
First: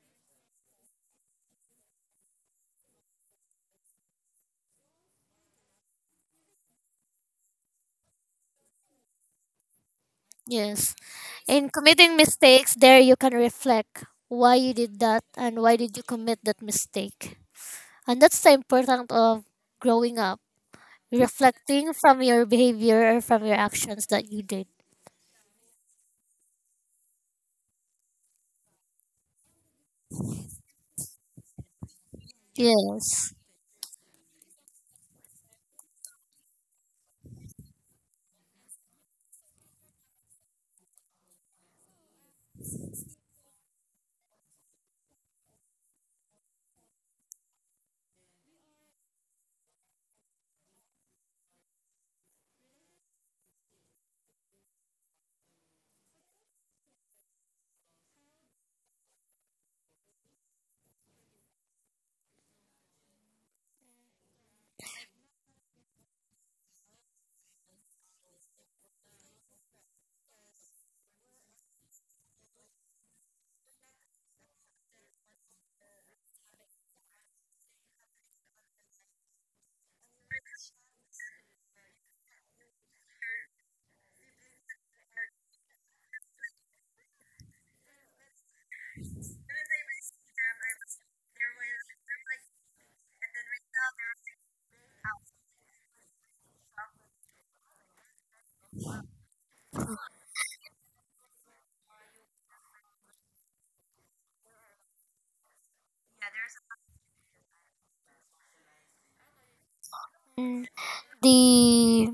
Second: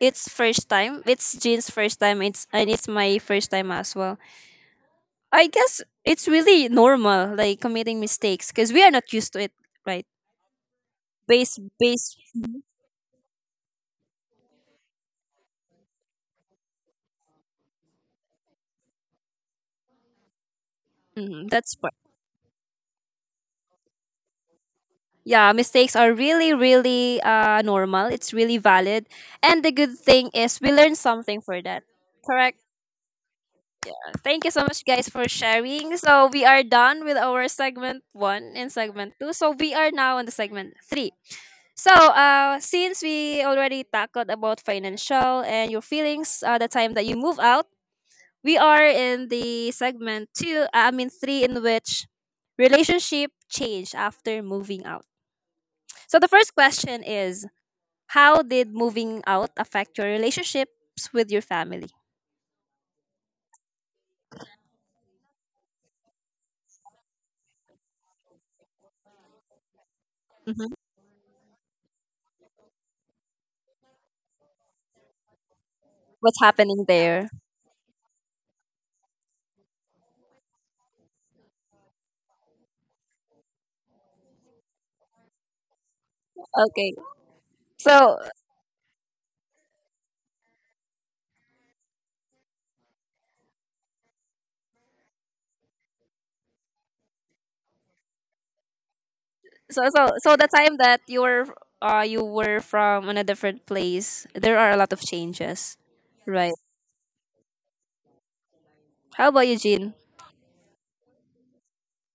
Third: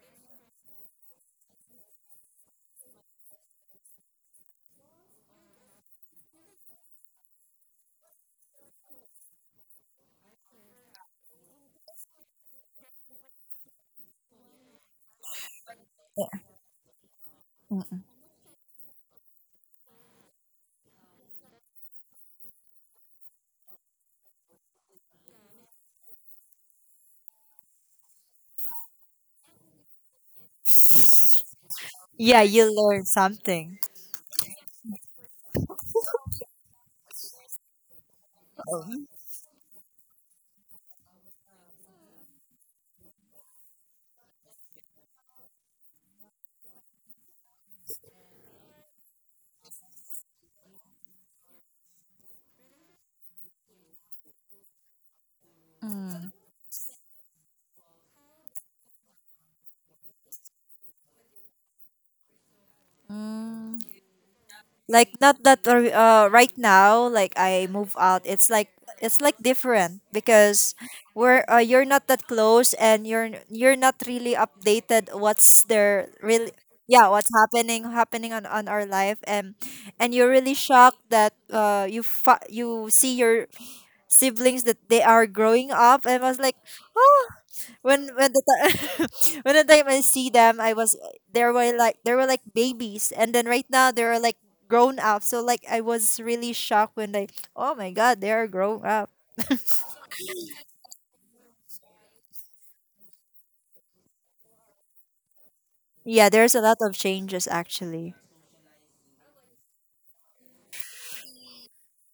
[SPEAKER 1] it's first time. It's Jean's first time. It's and it's my first time as well. I guess it's really normal like committing mistakes because we are not used to it, right?
[SPEAKER 3] Yes.
[SPEAKER 1] Base
[SPEAKER 3] In
[SPEAKER 1] base.
[SPEAKER 3] committing mistakes there you can reflect why you did that and why did you commit that mistake.
[SPEAKER 2] Mm.
[SPEAKER 3] And that's the important of growing up,
[SPEAKER 1] Mhm, that's part.
[SPEAKER 3] reflecting from your behavior or from your actions that you did.
[SPEAKER 1] Yeah, mistakes are really really normal. It's really valid, and the good thing is we learn something for that.
[SPEAKER 2] Yeah,
[SPEAKER 1] Correct.
[SPEAKER 2] you learn
[SPEAKER 3] Yes.
[SPEAKER 2] something.
[SPEAKER 1] Thank you so much, guys, for sharing. So, we are done with our segment one and segment two. So, we are now on the segment three. So, since we already tackled about financial and your feelings, the time that you move out, we are in the segment two, I mean, three, in which relationship change after moving out. So, the
[SPEAKER 2] Mm.
[SPEAKER 1] first question is, how did moving out affect your relationships with your family?
[SPEAKER 2] Mm. Like, not that right now, like, I move out, it's like different,
[SPEAKER 1] Mhm.
[SPEAKER 2] because we're you're not that close, and you're not really updated what's there
[SPEAKER 1] What's
[SPEAKER 2] really.
[SPEAKER 1] happening
[SPEAKER 2] Yeah,
[SPEAKER 1] there?
[SPEAKER 2] what's happening on our life. And you're really shocked that, you see your siblings that they are growing up and was like,
[SPEAKER 1] Okay.
[SPEAKER 2] oh.
[SPEAKER 1] So,
[SPEAKER 2] When the time When the time I see them, I was, there were, like, babies, and then right now they are like grown up. So like I was really shocked when they, oh my god, they are grown up.
[SPEAKER 1] so the time that you were from in a different place, there are a lot of changes,
[SPEAKER 2] Yeah,
[SPEAKER 1] right?
[SPEAKER 2] there's a lot of changes, actually.
[SPEAKER 1] How about you, Jean?
[SPEAKER 3] Mm, The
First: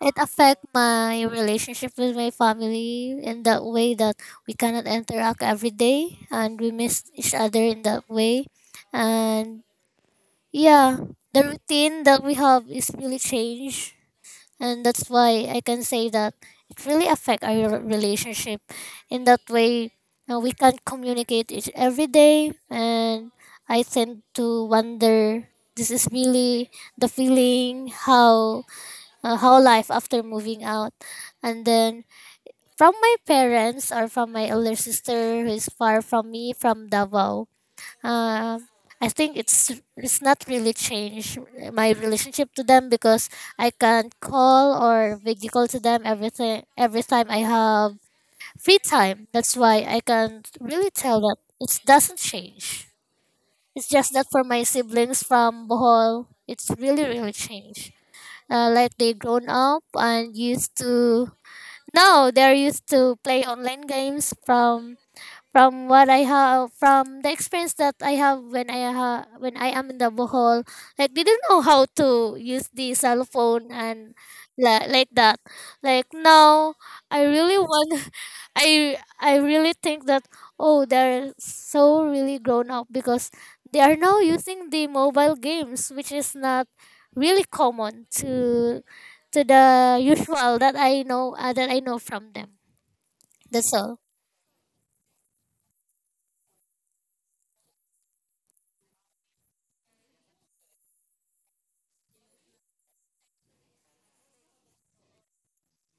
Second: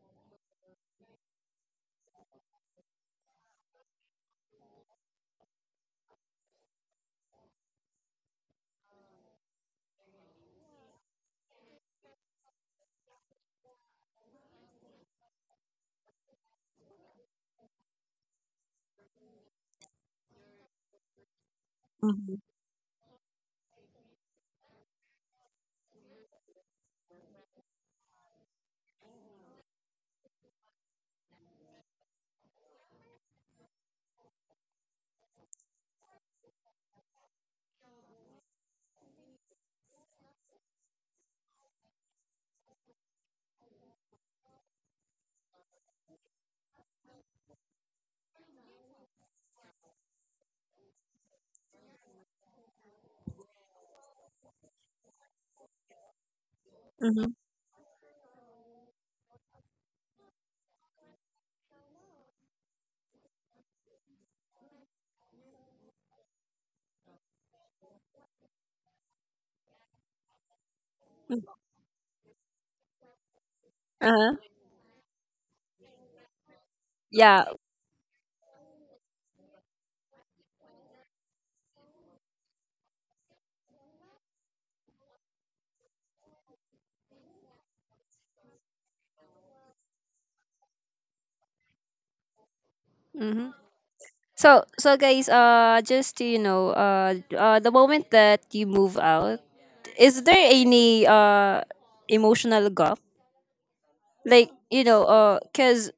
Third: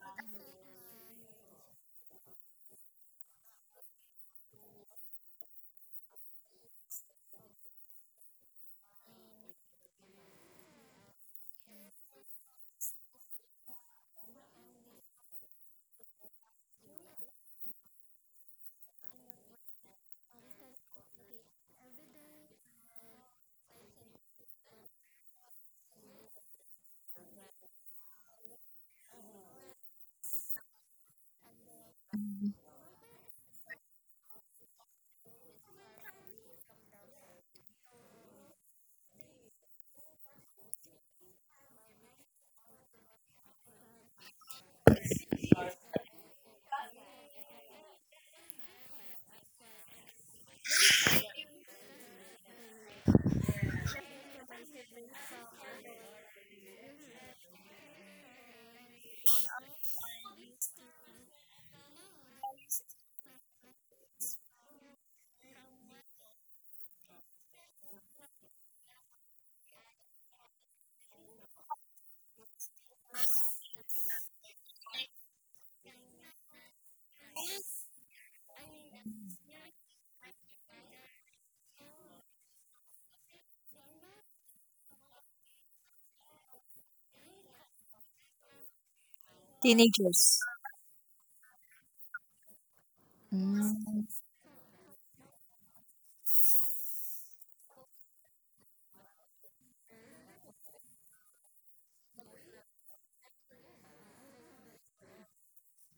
[SPEAKER 3] it affect my relationship with my family in that way that we cannot interact every day, and we miss each other in that way. And yeah, the routine that we have is really changed, and that's why I can say that it really affect our relationship. In that way, we can't communicate it every
[SPEAKER 1] Mm-hmm.
[SPEAKER 3] day, and I tend to wonder. This is really the feeling how life after moving out, and then from my parents or from my elder sister who is far from me from Davao, um, I think it's not really changed my relationship to them, because I can call or video call to them everything every time I have free time. That's why I can really tell that it doesn't change. It's just that for my siblings from Bohol, it's really
[SPEAKER 1] Mm-hmm.
[SPEAKER 3] really changed. Like they grown up and used to now they're used to play online games from what I have from the experience that I have when I am in the Bohol, like they didn't know how to use the cell phone, and
[SPEAKER 1] Uh-huh.
[SPEAKER 3] like that. Like now, I
[SPEAKER 1] Yeah.
[SPEAKER 3] really want, I really think that oh they're so really grown up, because they are now using the mobile games, which is not really common to the
[SPEAKER 2] Teenagers.
[SPEAKER 3] usual that I know from them.
[SPEAKER 1] Mm-hmm.
[SPEAKER 3] That's all.
[SPEAKER 2] Mm.
[SPEAKER 1] So, guys, just to the moment that you move out, is there any emotional gap? Like, cuz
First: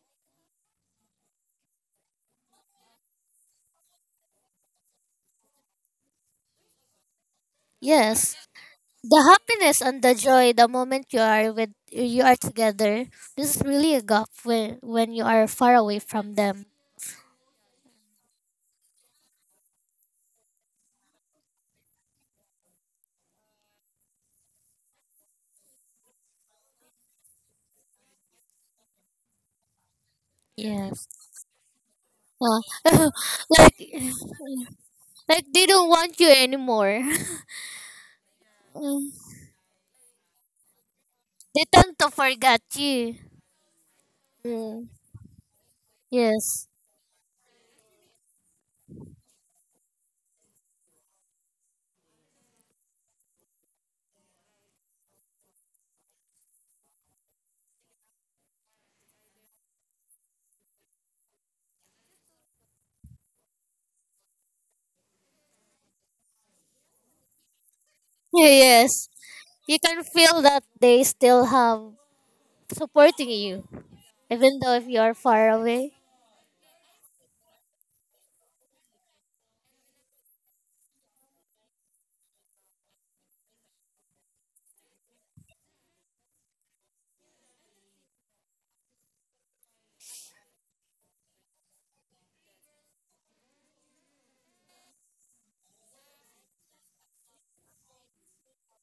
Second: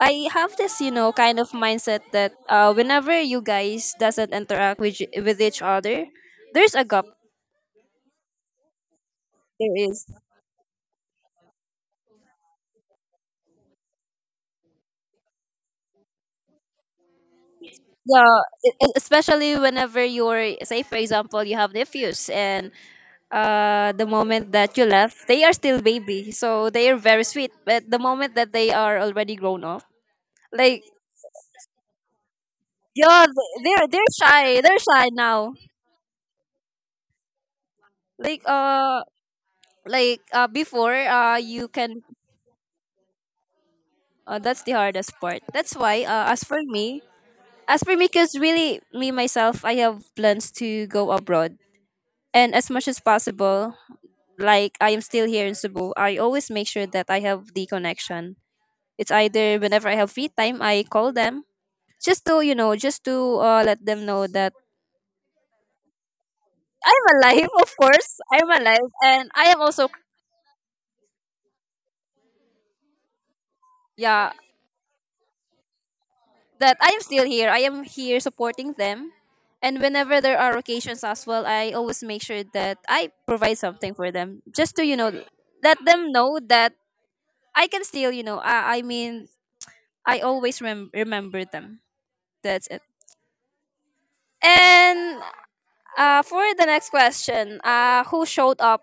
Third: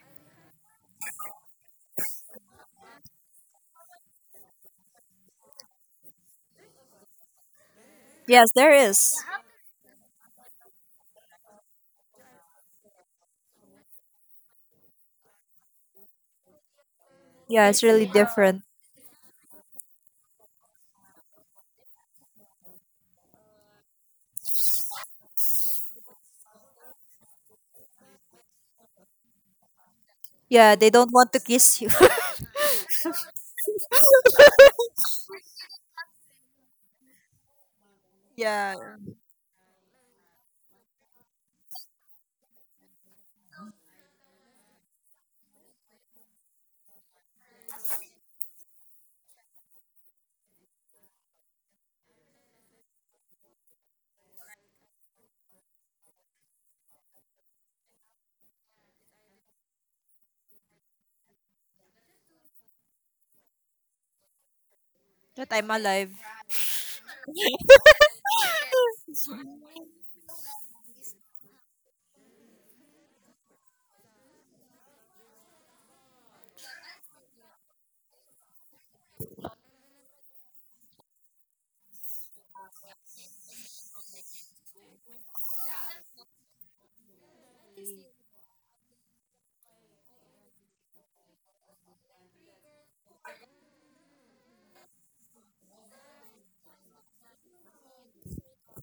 [SPEAKER 1] I have this, kind of mindset that whenever you guys doesn't interact with each other, there's a gap.
[SPEAKER 3] Yes.
[SPEAKER 2] Yes, there is.
[SPEAKER 3] The
[SPEAKER 1] There
[SPEAKER 3] happiness and
[SPEAKER 1] is.
[SPEAKER 3] the joy the moment you are together. This is really a gap when you are far away from them.
[SPEAKER 2] Yeah, it's really
[SPEAKER 1] Yeah,
[SPEAKER 2] different.
[SPEAKER 1] especially whenever you're, say, for example, you have nephews, and the moment that you left, they are still baby, so they are very sweet. But the moment that they are already grown up,
[SPEAKER 2] Yeah,
[SPEAKER 1] like
[SPEAKER 2] they
[SPEAKER 3] Yes.
[SPEAKER 2] don't want to kiss you.
[SPEAKER 3] Well,
[SPEAKER 1] yeah, th-
[SPEAKER 3] like
[SPEAKER 1] they're they're shy, they're shy
[SPEAKER 3] like
[SPEAKER 1] now.
[SPEAKER 3] they don't want you anymore.
[SPEAKER 1] Like
[SPEAKER 2] Yeah,
[SPEAKER 1] uh,
[SPEAKER 3] Mm,
[SPEAKER 1] like before,
[SPEAKER 3] they
[SPEAKER 1] you
[SPEAKER 3] tend
[SPEAKER 1] can.
[SPEAKER 3] to forget you.
[SPEAKER 1] That's the
[SPEAKER 3] Mm,
[SPEAKER 1] hardest part. That's why, as for
[SPEAKER 3] yes.
[SPEAKER 1] me, because really me myself, I have plans to go abroad, and as much as possible, like, I am still here in Cebu, I always make sure that I have the connection. It's either whenever I have free time, I call them just to let them know that
[SPEAKER 2] that I'm alive.
[SPEAKER 1] I'm alive. Of course, I'm alive,
[SPEAKER 3] Yes.
[SPEAKER 1] and I am
[SPEAKER 3] You
[SPEAKER 1] also
[SPEAKER 3] can feel that they still have supporting you
[SPEAKER 1] yeah
[SPEAKER 3] even though if you are far away.
[SPEAKER 1] that I am still here. I am here supporting them, and whenever there are occasions as well, I always make sure that I provide something for them just to let them know that I can still, I mean, I always remember them. That's it. And for the next question, who showed up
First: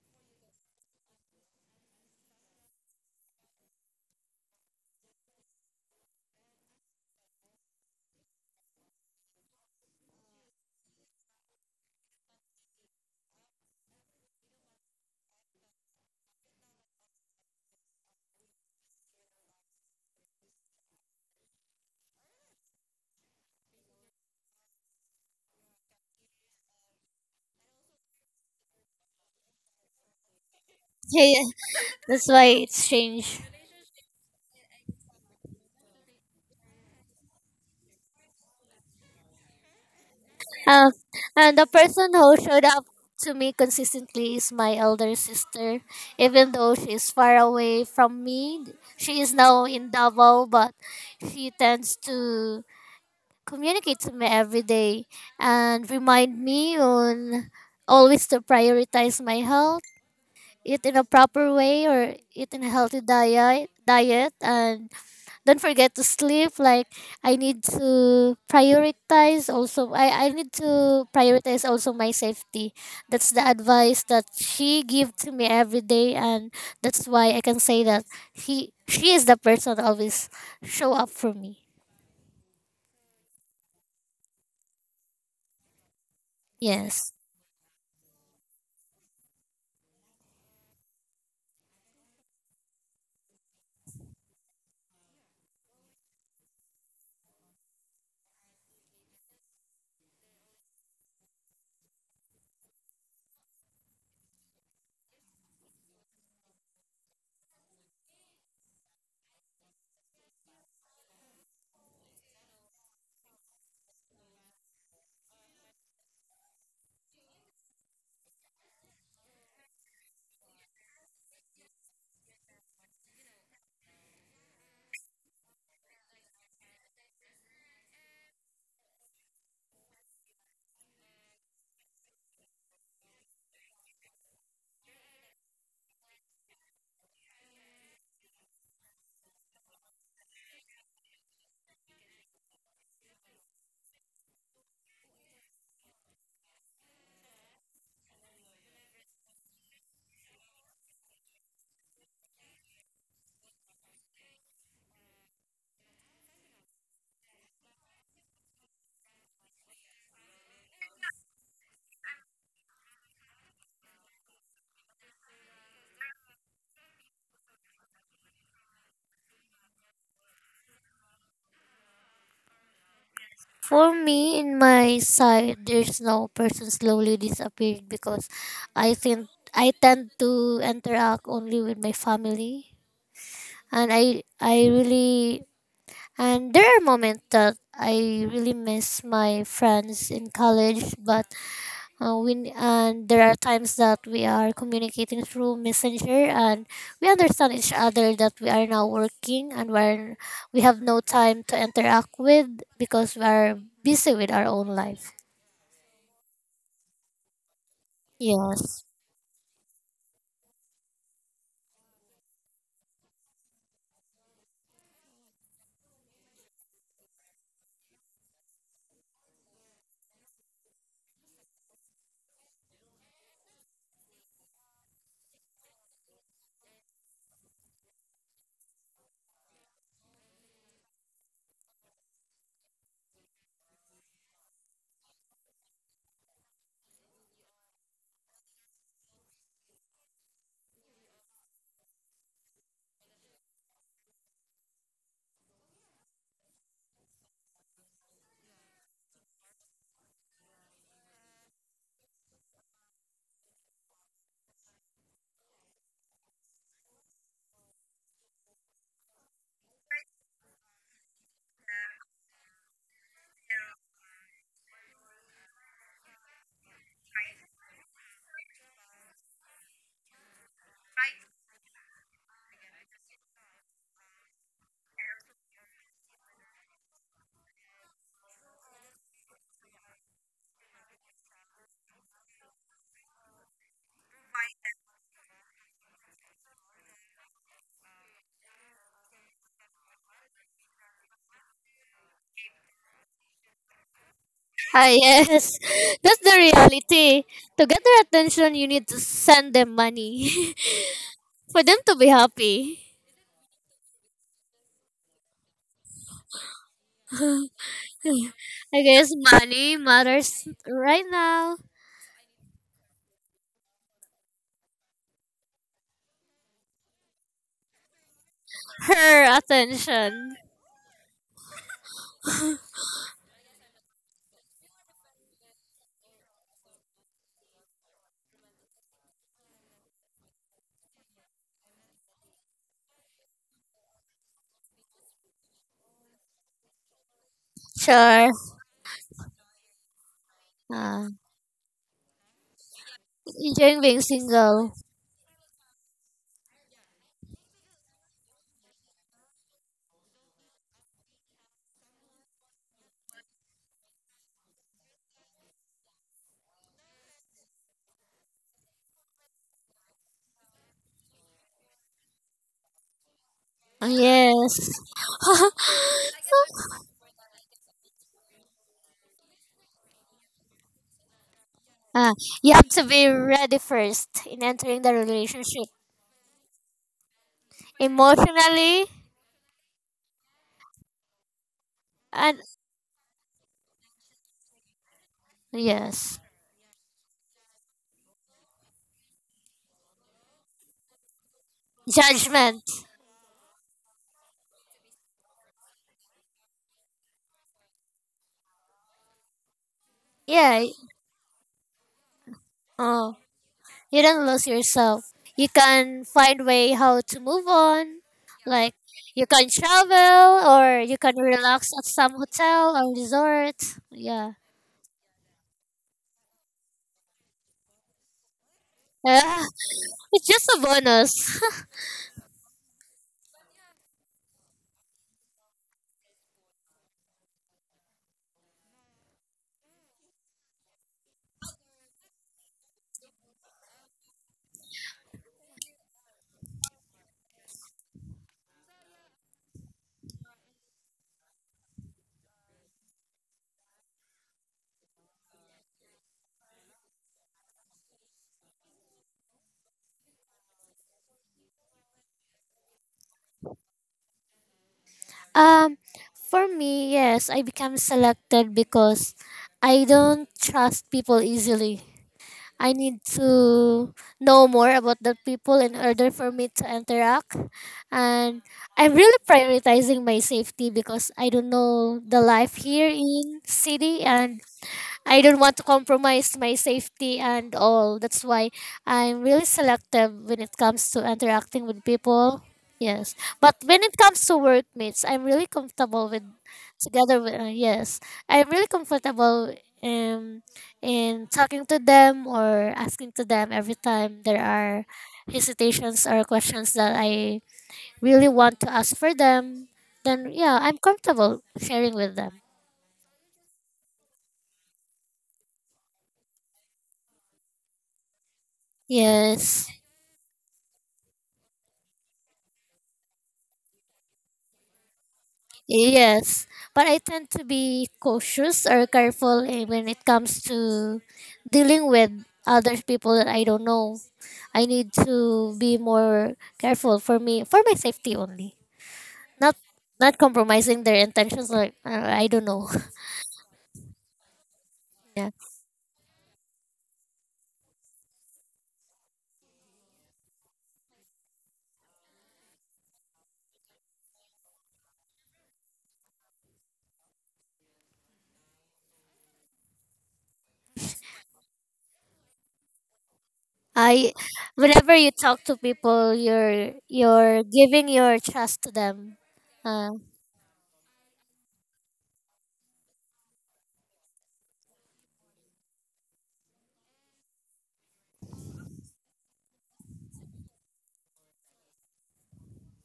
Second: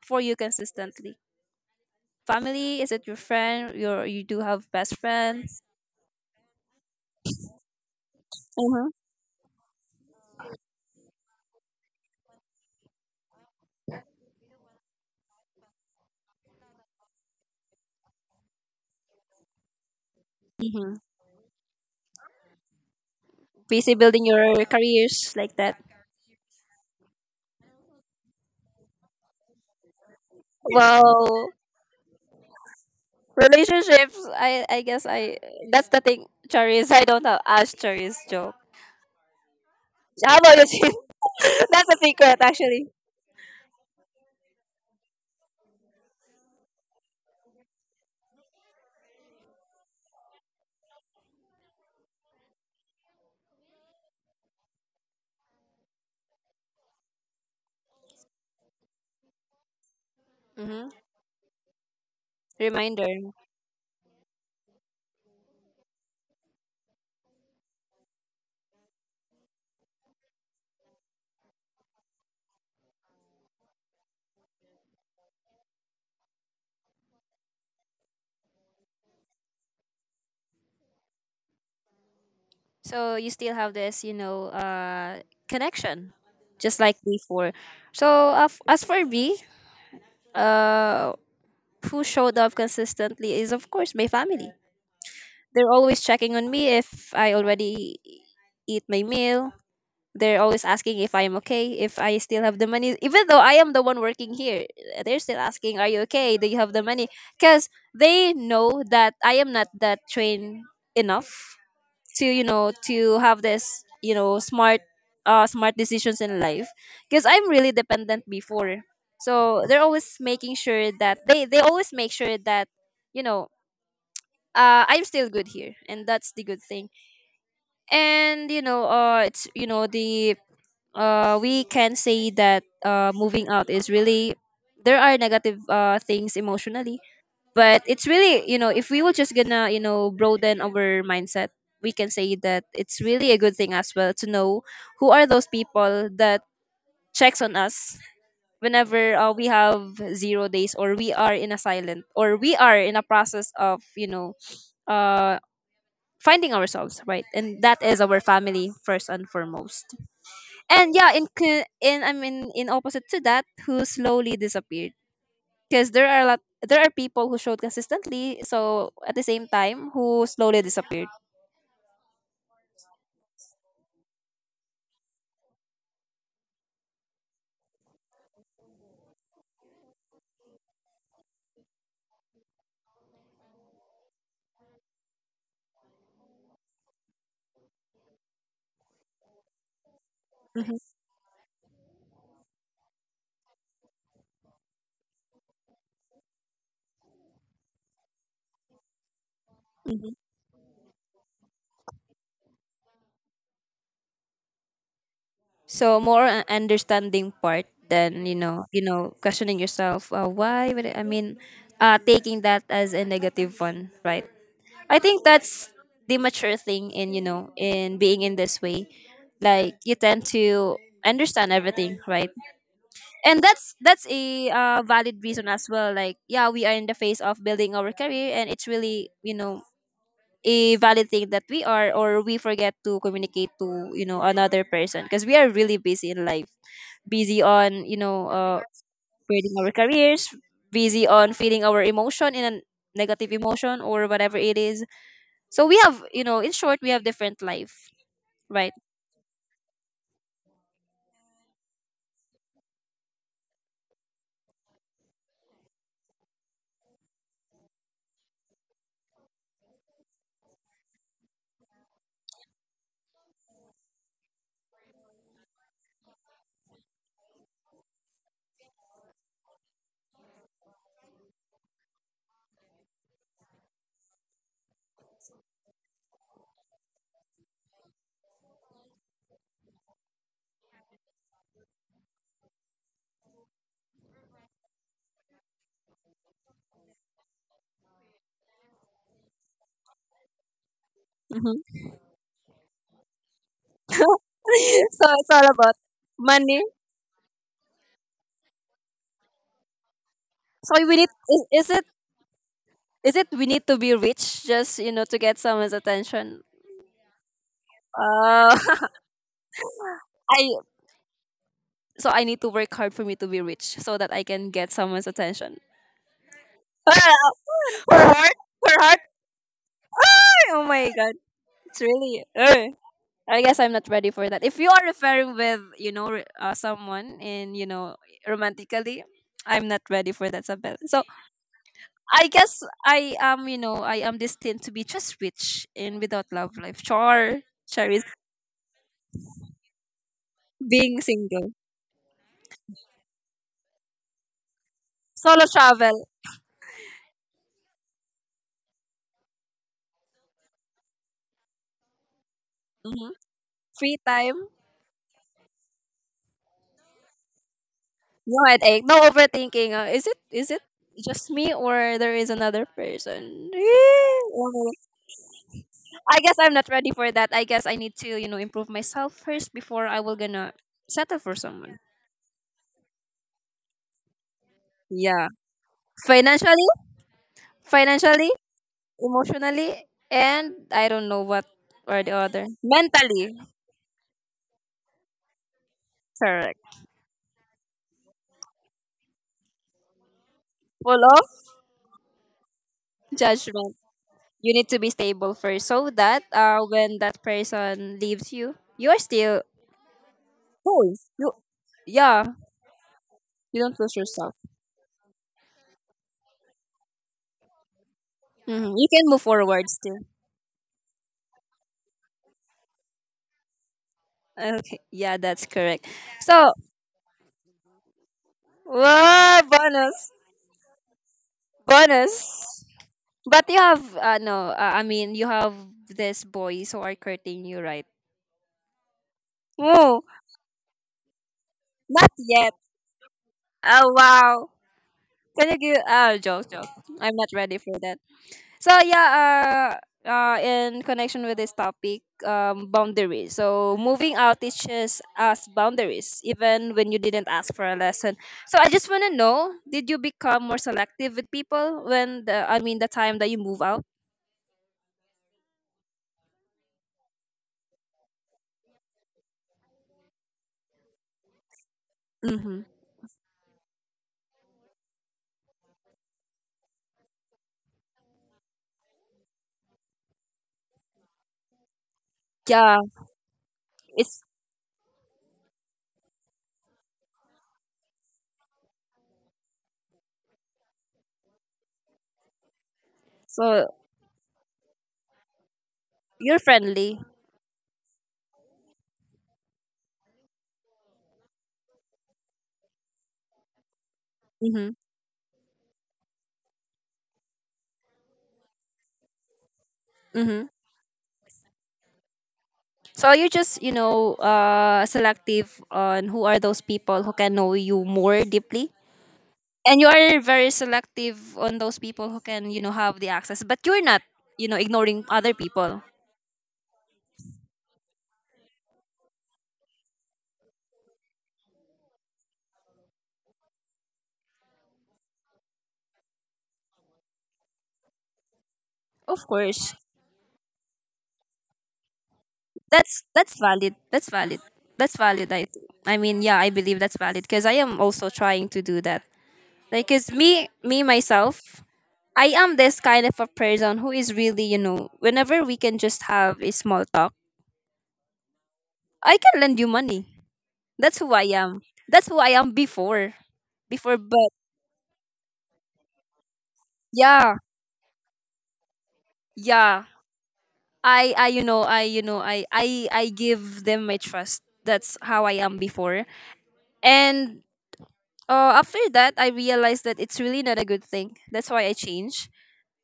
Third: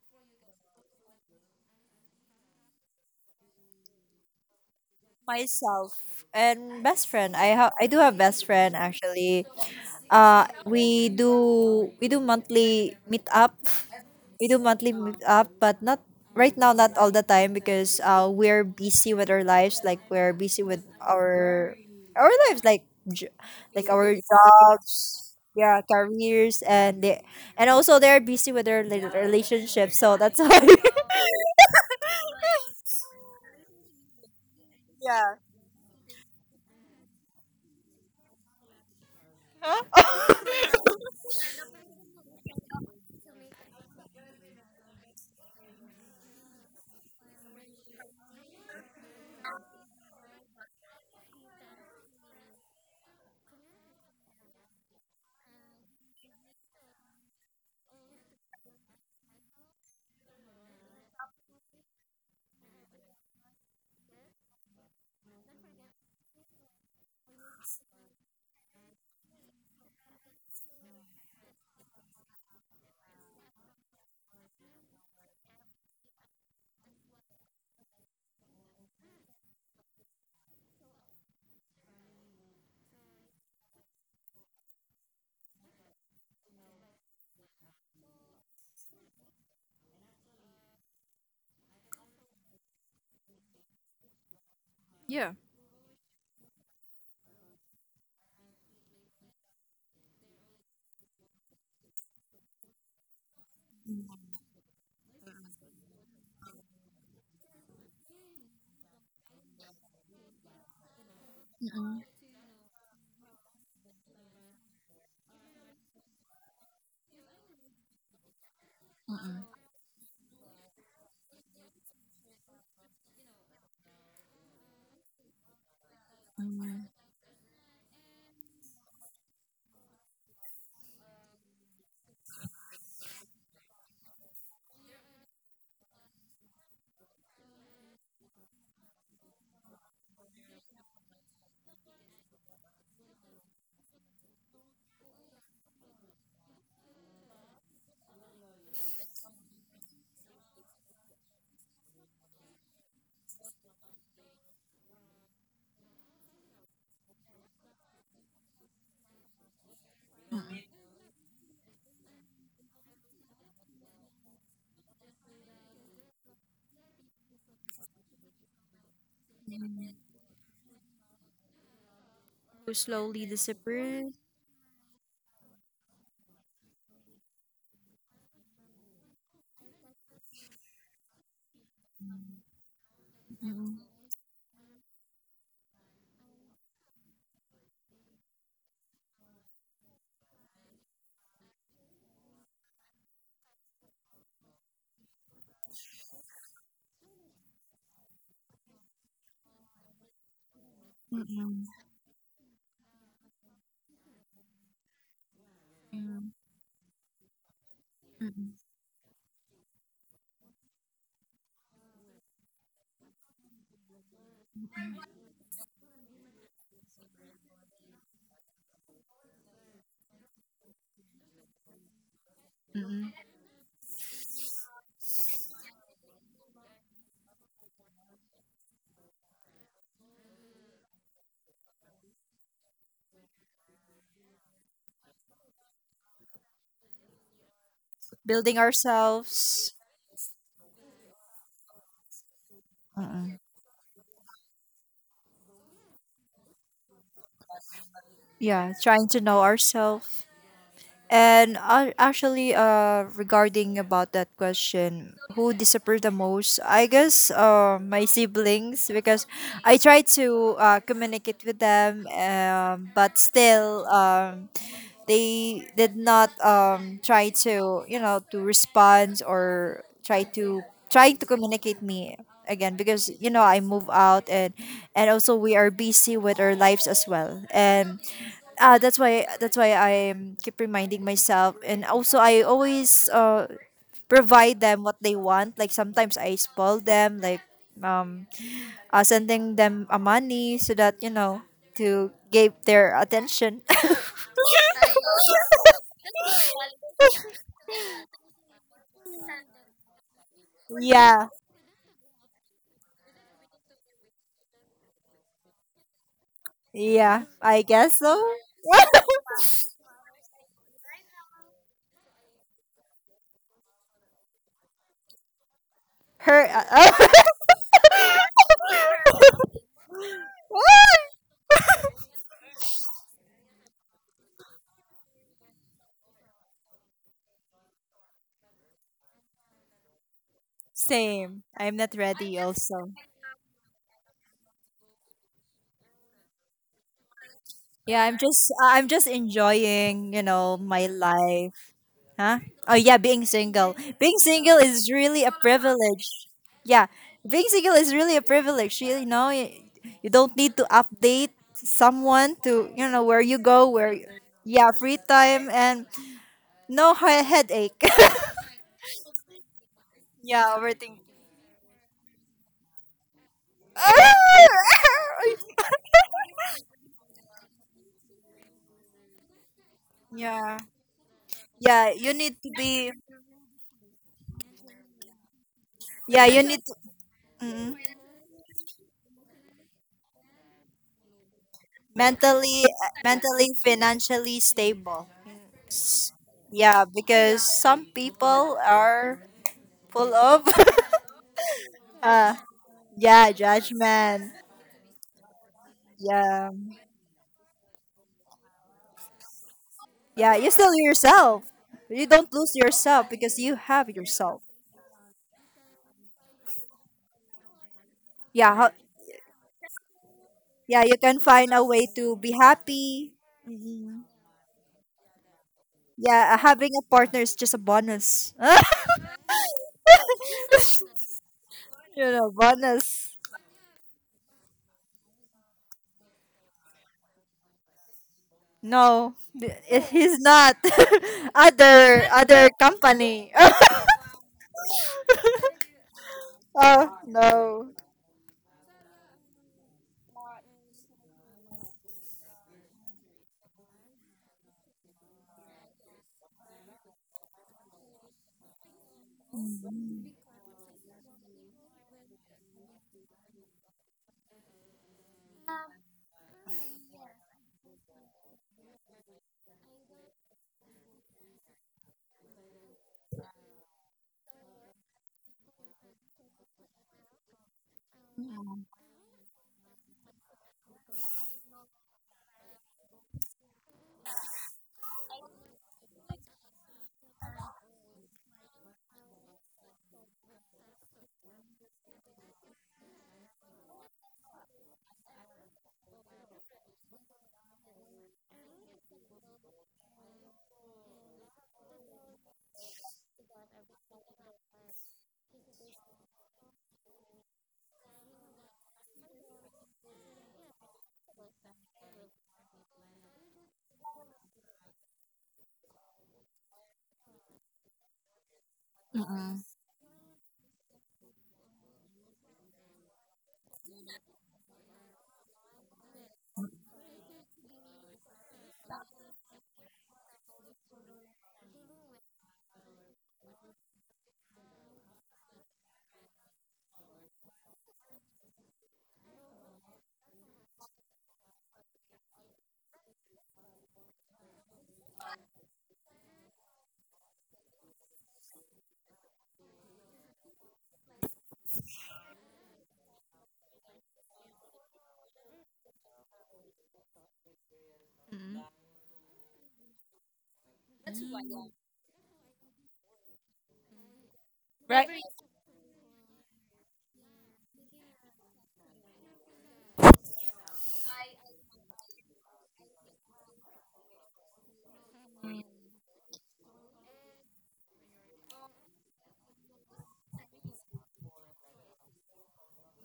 [SPEAKER 1] for you consistently? Family? Is it your friend? You do have best friend?
[SPEAKER 2] Myself and best friend. I do have best friend,
[SPEAKER 1] Mm-hmm.
[SPEAKER 2] actually. We do monthly meet up. We do monthly meet up, but not right now. Not all the time, because, we're busy with our lives. Like, we're busy with
[SPEAKER 1] Mm-hmm.
[SPEAKER 2] our lives, like, j- like
[SPEAKER 1] Busy
[SPEAKER 2] our
[SPEAKER 1] building your careers
[SPEAKER 2] jobs,
[SPEAKER 1] like that.
[SPEAKER 2] yeah, careers. And they and also they're busy with their relationships. So that's why.
[SPEAKER 3] Yeah,
[SPEAKER 1] Well,
[SPEAKER 3] that's why it's strange.
[SPEAKER 1] relationships. I guess
[SPEAKER 2] Yeah.
[SPEAKER 1] I that's the thing. Charis, I don't have ask Charis joke. How about
[SPEAKER 3] Uh,
[SPEAKER 1] you?
[SPEAKER 3] and the
[SPEAKER 1] That's a
[SPEAKER 3] person who
[SPEAKER 1] secret
[SPEAKER 3] showed up
[SPEAKER 1] actually.
[SPEAKER 3] to me consistently is my elder sister. Even though she is far away from me, she is now in Davao, but she tends to communicate to me every day and remind me on always to prioritize my health, eat
[SPEAKER 1] Mm-hmm.
[SPEAKER 3] in a proper way or eat in a healthy
[SPEAKER 1] Reminder.
[SPEAKER 3] diet, and don't forget to sleep. Like I need to prioritize also my safety. That's the advice that she give to me every day, and that's why I can say that he she is the person that always show up for me.
[SPEAKER 1] So you still have this, connection, just like
[SPEAKER 3] Yes.
[SPEAKER 1] before. So as for me, uh, who showed up consistently is of course my family. They're always checking on me if I already eat my meal. They're always asking if I am okay, if I still have the money. Even though I am the one working here, they're still asking, "Are you okay? Do you have the money?" Because they know that I am not that trained enough to to have this, smart decisions in life because I'm really dependent before. So they're always making sure that they always make sure that, you know I'm still good here, and that's the good thing. And it's, the, we can say that moving out is really, there are negative things emotionally, but it's really, if we were just gonna broaden our mindset, we can say that it's really a good thing as well, to know who are those people that checks on us whenever, we have zero days, or we are in a silent, or we are in a process of, uh finding ourselves, right? And that is our family, first and foremost. And yeah, in co- in I mean, in opposite to that, who slowly disappeared. Because there are people who showed consistently, so at the same time, who slowly disappeared.
[SPEAKER 2] Who slowly
[SPEAKER 3] For
[SPEAKER 2] disappear.
[SPEAKER 3] me, in my side there's no person slowly disappeared because I think I tend to interact only with my family.
[SPEAKER 2] Mm-mm.
[SPEAKER 3] And I really And there are moments that I really miss my friends in
[SPEAKER 1] Mhm,
[SPEAKER 3] college, but we and there are times that we are communicating through messenger, and we understand each other that we are now working, and
[SPEAKER 1] mhm.
[SPEAKER 3] we have no time to interact with because we are busy with our own life.
[SPEAKER 1] So more an understanding part than,
[SPEAKER 3] Yes.
[SPEAKER 1] questioning yourself, why would I mean, taking that as a negative one, right? I think that's the mature thing in, in being in this way, like, you tend to understand everything, right?
[SPEAKER 2] Mm-mm.
[SPEAKER 1] And that's a valid reason as well, like, yeah, we are in the phase of building our career, and it's really, a valid thing that we are, or we forget to communicate to, another person because we are really busy in life, busy on,
[SPEAKER 2] Building
[SPEAKER 1] building
[SPEAKER 2] ourselves.
[SPEAKER 1] our careers, busy on feeling our emotion in a negative
[SPEAKER 2] Mm-mm.
[SPEAKER 1] emotion or whatever it is. So we have, in short, we have different life,
[SPEAKER 2] Yeah,
[SPEAKER 1] right?
[SPEAKER 2] trying to know ourselves. And, actually, regarding about that question, who disappeared the most? I guess, my siblings, because I try to, communicate with them, but still, they did not, try to, to respond, or try to, trying to communicate me again, because, I move out, and also we are busy with our lives as well, and ah, that's why, I keep reminding myself. And also I always, provide them what they want. Like sometimes I spoil them, like, um, sending them a money, so that,
[SPEAKER 1] Hmm.
[SPEAKER 2] to give their attention.
[SPEAKER 3] Ah,
[SPEAKER 1] So it's
[SPEAKER 3] yes.
[SPEAKER 1] all about
[SPEAKER 3] That's the
[SPEAKER 1] money.
[SPEAKER 3] reality. To get their attention, you need to send them money
[SPEAKER 1] So we need,
[SPEAKER 2] Yeah,
[SPEAKER 3] for
[SPEAKER 1] is
[SPEAKER 3] them
[SPEAKER 1] it,
[SPEAKER 3] to be happy.
[SPEAKER 1] we need to be rich just, to get someone's attention?
[SPEAKER 2] yeah, I guess so.
[SPEAKER 3] I
[SPEAKER 1] Oh.
[SPEAKER 3] guess money matters
[SPEAKER 1] I.
[SPEAKER 3] right now.
[SPEAKER 1] So I need to work hard for me to be rich so that I can get someone's attention.
[SPEAKER 2] Her,
[SPEAKER 1] Ah, for hard, for hard.
[SPEAKER 3] Her attention.
[SPEAKER 1] Ah, oh my god, it's really. I guess I'm not ready for that. If you are referring with someone in romantically, I'm not ready for that, Sabel. So
[SPEAKER 2] same. I'm not
[SPEAKER 1] I
[SPEAKER 2] ready,
[SPEAKER 1] guess
[SPEAKER 2] also.
[SPEAKER 1] I am destined to be just rich and without love life. Char, char
[SPEAKER 2] Yeah,
[SPEAKER 1] is
[SPEAKER 3] Sure.
[SPEAKER 2] I'm just enjoying, you know, my
[SPEAKER 1] being
[SPEAKER 3] Uh,
[SPEAKER 1] single,
[SPEAKER 2] life. Huh? Oh yeah, being single.
[SPEAKER 3] Enjoying being
[SPEAKER 2] Being single
[SPEAKER 3] single.
[SPEAKER 2] is really a
[SPEAKER 1] solo travel,
[SPEAKER 2] privilege. Yeah. Being single is really a privilege. You know, you don't need to update someone to, you know,
[SPEAKER 1] hmm
[SPEAKER 2] where you go, where
[SPEAKER 1] free
[SPEAKER 2] you-
[SPEAKER 1] time.
[SPEAKER 2] yeah, free time, and no headache.
[SPEAKER 1] No headache, no overthinking. Uh, is it is
[SPEAKER 2] Yeah,
[SPEAKER 1] it
[SPEAKER 2] overthinking.
[SPEAKER 1] just me or there is another person?
[SPEAKER 3] Ah, yes.
[SPEAKER 1] Oh, I guess I'm not ready for that. I guess I need to improve myself first before I will gonna
[SPEAKER 2] Yeah.
[SPEAKER 1] settle for someone.
[SPEAKER 2] Yeah,
[SPEAKER 3] Ah,
[SPEAKER 2] you need to
[SPEAKER 3] you have to
[SPEAKER 2] be,
[SPEAKER 3] be ready first in entering the
[SPEAKER 1] Yeah,
[SPEAKER 3] relationship.
[SPEAKER 2] yeah, you need
[SPEAKER 1] financially,
[SPEAKER 2] to mm,
[SPEAKER 1] financially,
[SPEAKER 3] Emotionally.
[SPEAKER 1] emotionally, and I don't know what or the
[SPEAKER 3] And
[SPEAKER 1] other.
[SPEAKER 2] mentally,
[SPEAKER 1] Mentally,
[SPEAKER 2] financially stable. S-
[SPEAKER 3] yes.
[SPEAKER 1] correct.
[SPEAKER 2] yeah, because some people are full of...
[SPEAKER 1] Full of
[SPEAKER 2] uh,
[SPEAKER 3] Judgment.
[SPEAKER 2] yeah,
[SPEAKER 1] judgment.
[SPEAKER 2] judgment.
[SPEAKER 1] You need to be stable first so that
[SPEAKER 2] Yeah,
[SPEAKER 1] when that person leaves you, you are still
[SPEAKER 2] yeah you
[SPEAKER 3] Yeah.
[SPEAKER 2] still
[SPEAKER 1] whole. You
[SPEAKER 2] yourself, you
[SPEAKER 1] yeah.
[SPEAKER 2] don't lose yourself
[SPEAKER 3] Oh.
[SPEAKER 2] because you
[SPEAKER 1] You don't
[SPEAKER 2] have
[SPEAKER 1] lose
[SPEAKER 3] You don't
[SPEAKER 1] yourself.
[SPEAKER 2] yourself.
[SPEAKER 3] lose yourself. You can find way how to move on.
[SPEAKER 2] Yeah, how.
[SPEAKER 3] Like,
[SPEAKER 1] You can move
[SPEAKER 3] you can
[SPEAKER 1] forward still.
[SPEAKER 3] travel or
[SPEAKER 2] Yeah, you
[SPEAKER 3] you can
[SPEAKER 2] can find a
[SPEAKER 3] relax
[SPEAKER 2] way
[SPEAKER 3] at
[SPEAKER 2] to
[SPEAKER 3] some
[SPEAKER 2] be
[SPEAKER 3] hotel or
[SPEAKER 2] happy.
[SPEAKER 3] resort.
[SPEAKER 2] Mhm.
[SPEAKER 3] Yeah.
[SPEAKER 1] Okay, yeah, that's correct.
[SPEAKER 2] Yeah,
[SPEAKER 1] So,
[SPEAKER 2] having a partner is just a bonus.
[SPEAKER 1] wow,
[SPEAKER 3] Uh,
[SPEAKER 1] bonus,
[SPEAKER 3] it's just a bonus.
[SPEAKER 1] bonus.
[SPEAKER 2] Bonus.
[SPEAKER 1] But you have, no, I mean, you have this boys who are courting you, right?
[SPEAKER 2] No,
[SPEAKER 1] Oh,
[SPEAKER 2] he's not.
[SPEAKER 1] not
[SPEAKER 2] Other
[SPEAKER 1] yet.
[SPEAKER 2] company.
[SPEAKER 1] Oh, wow. Can you give, oh, joke, joke.
[SPEAKER 2] Oh
[SPEAKER 1] I'm not ready
[SPEAKER 2] no.
[SPEAKER 1] for that. So yeah, in connection with this topic, boundaries. So moving out teaches us boundaries, even when you didn't ask for a lesson. So I just wanna know, did you
[SPEAKER 2] Mm-mm.
[SPEAKER 1] become more selective with people when the, I mean, the time that you move out?
[SPEAKER 3] um for me, yes, I become selected because I don't trust people easily.
[SPEAKER 1] Mm-hmm.
[SPEAKER 3] I need to know more about the people in order for me to interact. And
[SPEAKER 2] Mm-mm.
[SPEAKER 3] I'm really prioritizing my safety because I don't know the life
[SPEAKER 1] Yeah,
[SPEAKER 3] here in city,
[SPEAKER 1] it's
[SPEAKER 3] and I don't want to compromise my safety and all. That's why I'm really selective when it comes to interacting with people. Yes. But
[SPEAKER 1] so
[SPEAKER 3] when it comes to workmates, I'm really comfortable with
[SPEAKER 1] you're friendly.
[SPEAKER 3] together with yes. I'm really comfortable um in talking to them or asking to them every time there
[SPEAKER 1] Mm-hmm.
[SPEAKER 3] are hesitations or questions that I really want to ask for them. Then
[SPEAKER 1] Mm-hmm.
[SPEAKER 3] yeah, I'm comfortable sharing with them.
[SPEAKER 1] So you're just, you know, selective on who are those people who can know you more deeply,
[SPEAKER 2] Mm-mm.
[SPEAKER 3] Yes.
[SPEAKER 1] and you are very selective on those people who can, you know, have the access, but you're not, you know, ignoring other people.
[SPEAKER 3] Yes, but I tend to be cautious or careful when it comes to dealing with other people that I don't know. I need to be more careful for me, for my safety only.
[SPEAKER 1] Of
[SPEAKER 3] Not
[SPEAKER 1] course.
[SPEAKER 3] not compromising their intentions, like I don't know.
[SPEAKER 1] That's valid, that's valid that's
[SPEAKER 3] Yeah.
[SPEAKER 1] valid i i mean, yeah, I believe that's valid because I am also trying to do that. Like, because me myself, I am this kind of a person who is really, you know, whenever we can just have a small talk, I can lend you money. That's who I
[SPEAKER 2] Mm.
[SPEAKER 1] am. That's who I am before. before
[SPEAKER 3] I
[SPEAKER 1] but
[SPEAKER 2] Right.
[SPEAKER 3] Whenever you talk to people, you're
[SPEAKER 1] Yeah,
[SPEAKER 3] you're giving your trust to them.
[SPEAKER 1] yeah.
[SPEAKER 3] Uh,
[SPEAKER 1] I you know I you know I give them my trust. That's how I am before. And after that, I realized that it's really not a good thing. That's why I changed.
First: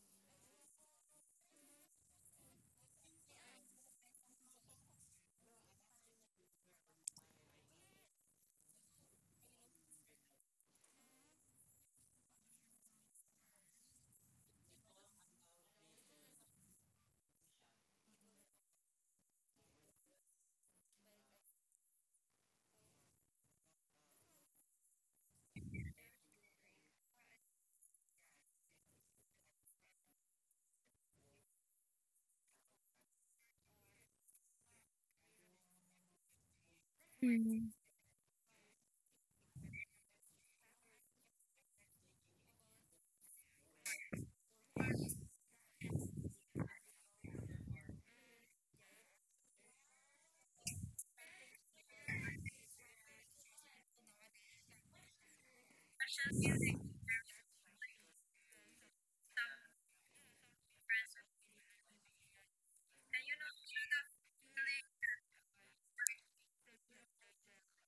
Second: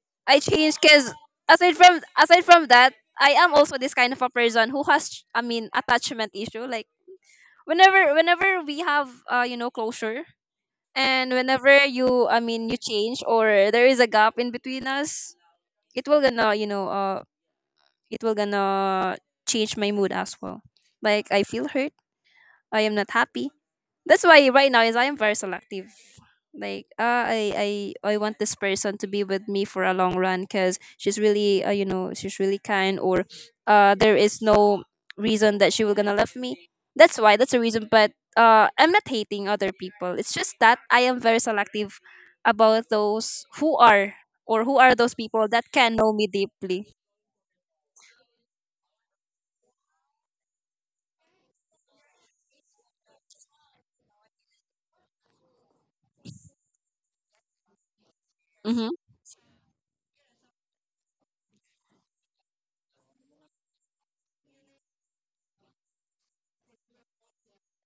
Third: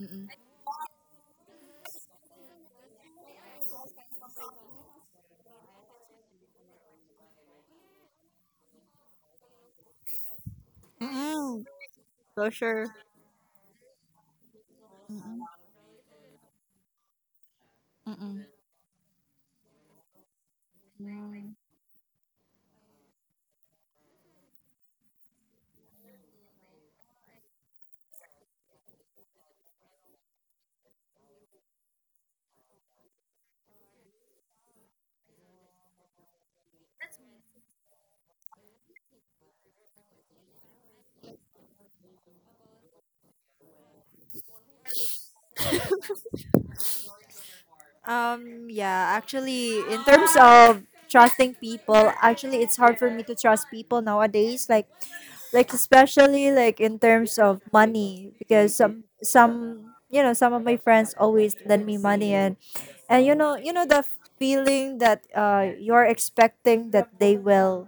[SPEAKER 2] Mm-mm.
[SPEAKER 1] I changed because aside from that, I am also this kind of a person who has, I mean, attachment issue. Like, whenever we have closure, and
[SPEAKER 2] Mm-mm.
[SPEAKER 1] whenever you, I mean, you
[SPEAKER 2] Closure.
[SPEAKER 1] change or there is a gap in between us,
[SPEAKER 2] Mm-mm.
[SPEAKER 1] it will gonna you know it will
[SPEAKER 2] Mm-mm.
[SPEAKER 1] gonna change my mood as well. Like, I
[SPEAKER 2] Mm.
[SPEAKER 1] feel hurt. I am not happy. That's why right now is I am very selective. Like, I want this person to be with me for a long run because she's really, you know, she's really kind, or uh, there is no reason that she will gonna love me. That's why, that's the
[SPEAKER 3] hmm.
[SPEAKER 1] reason. But uh, I'm not hating other people. It's just that I am very selective about those who are, or who are those people that can know me deeply.
[SPEAKER 2] Yeah. Actually, in terms of trusting people, actually, it's hard for me to trust people nowadays. Like, especially, like, in terms of money, because
[SPEAKER 1] Mm-hmm.
[SPEAKER 2] some, some of my friends always lend me money, and you know the feeling that, you're expecting that they will,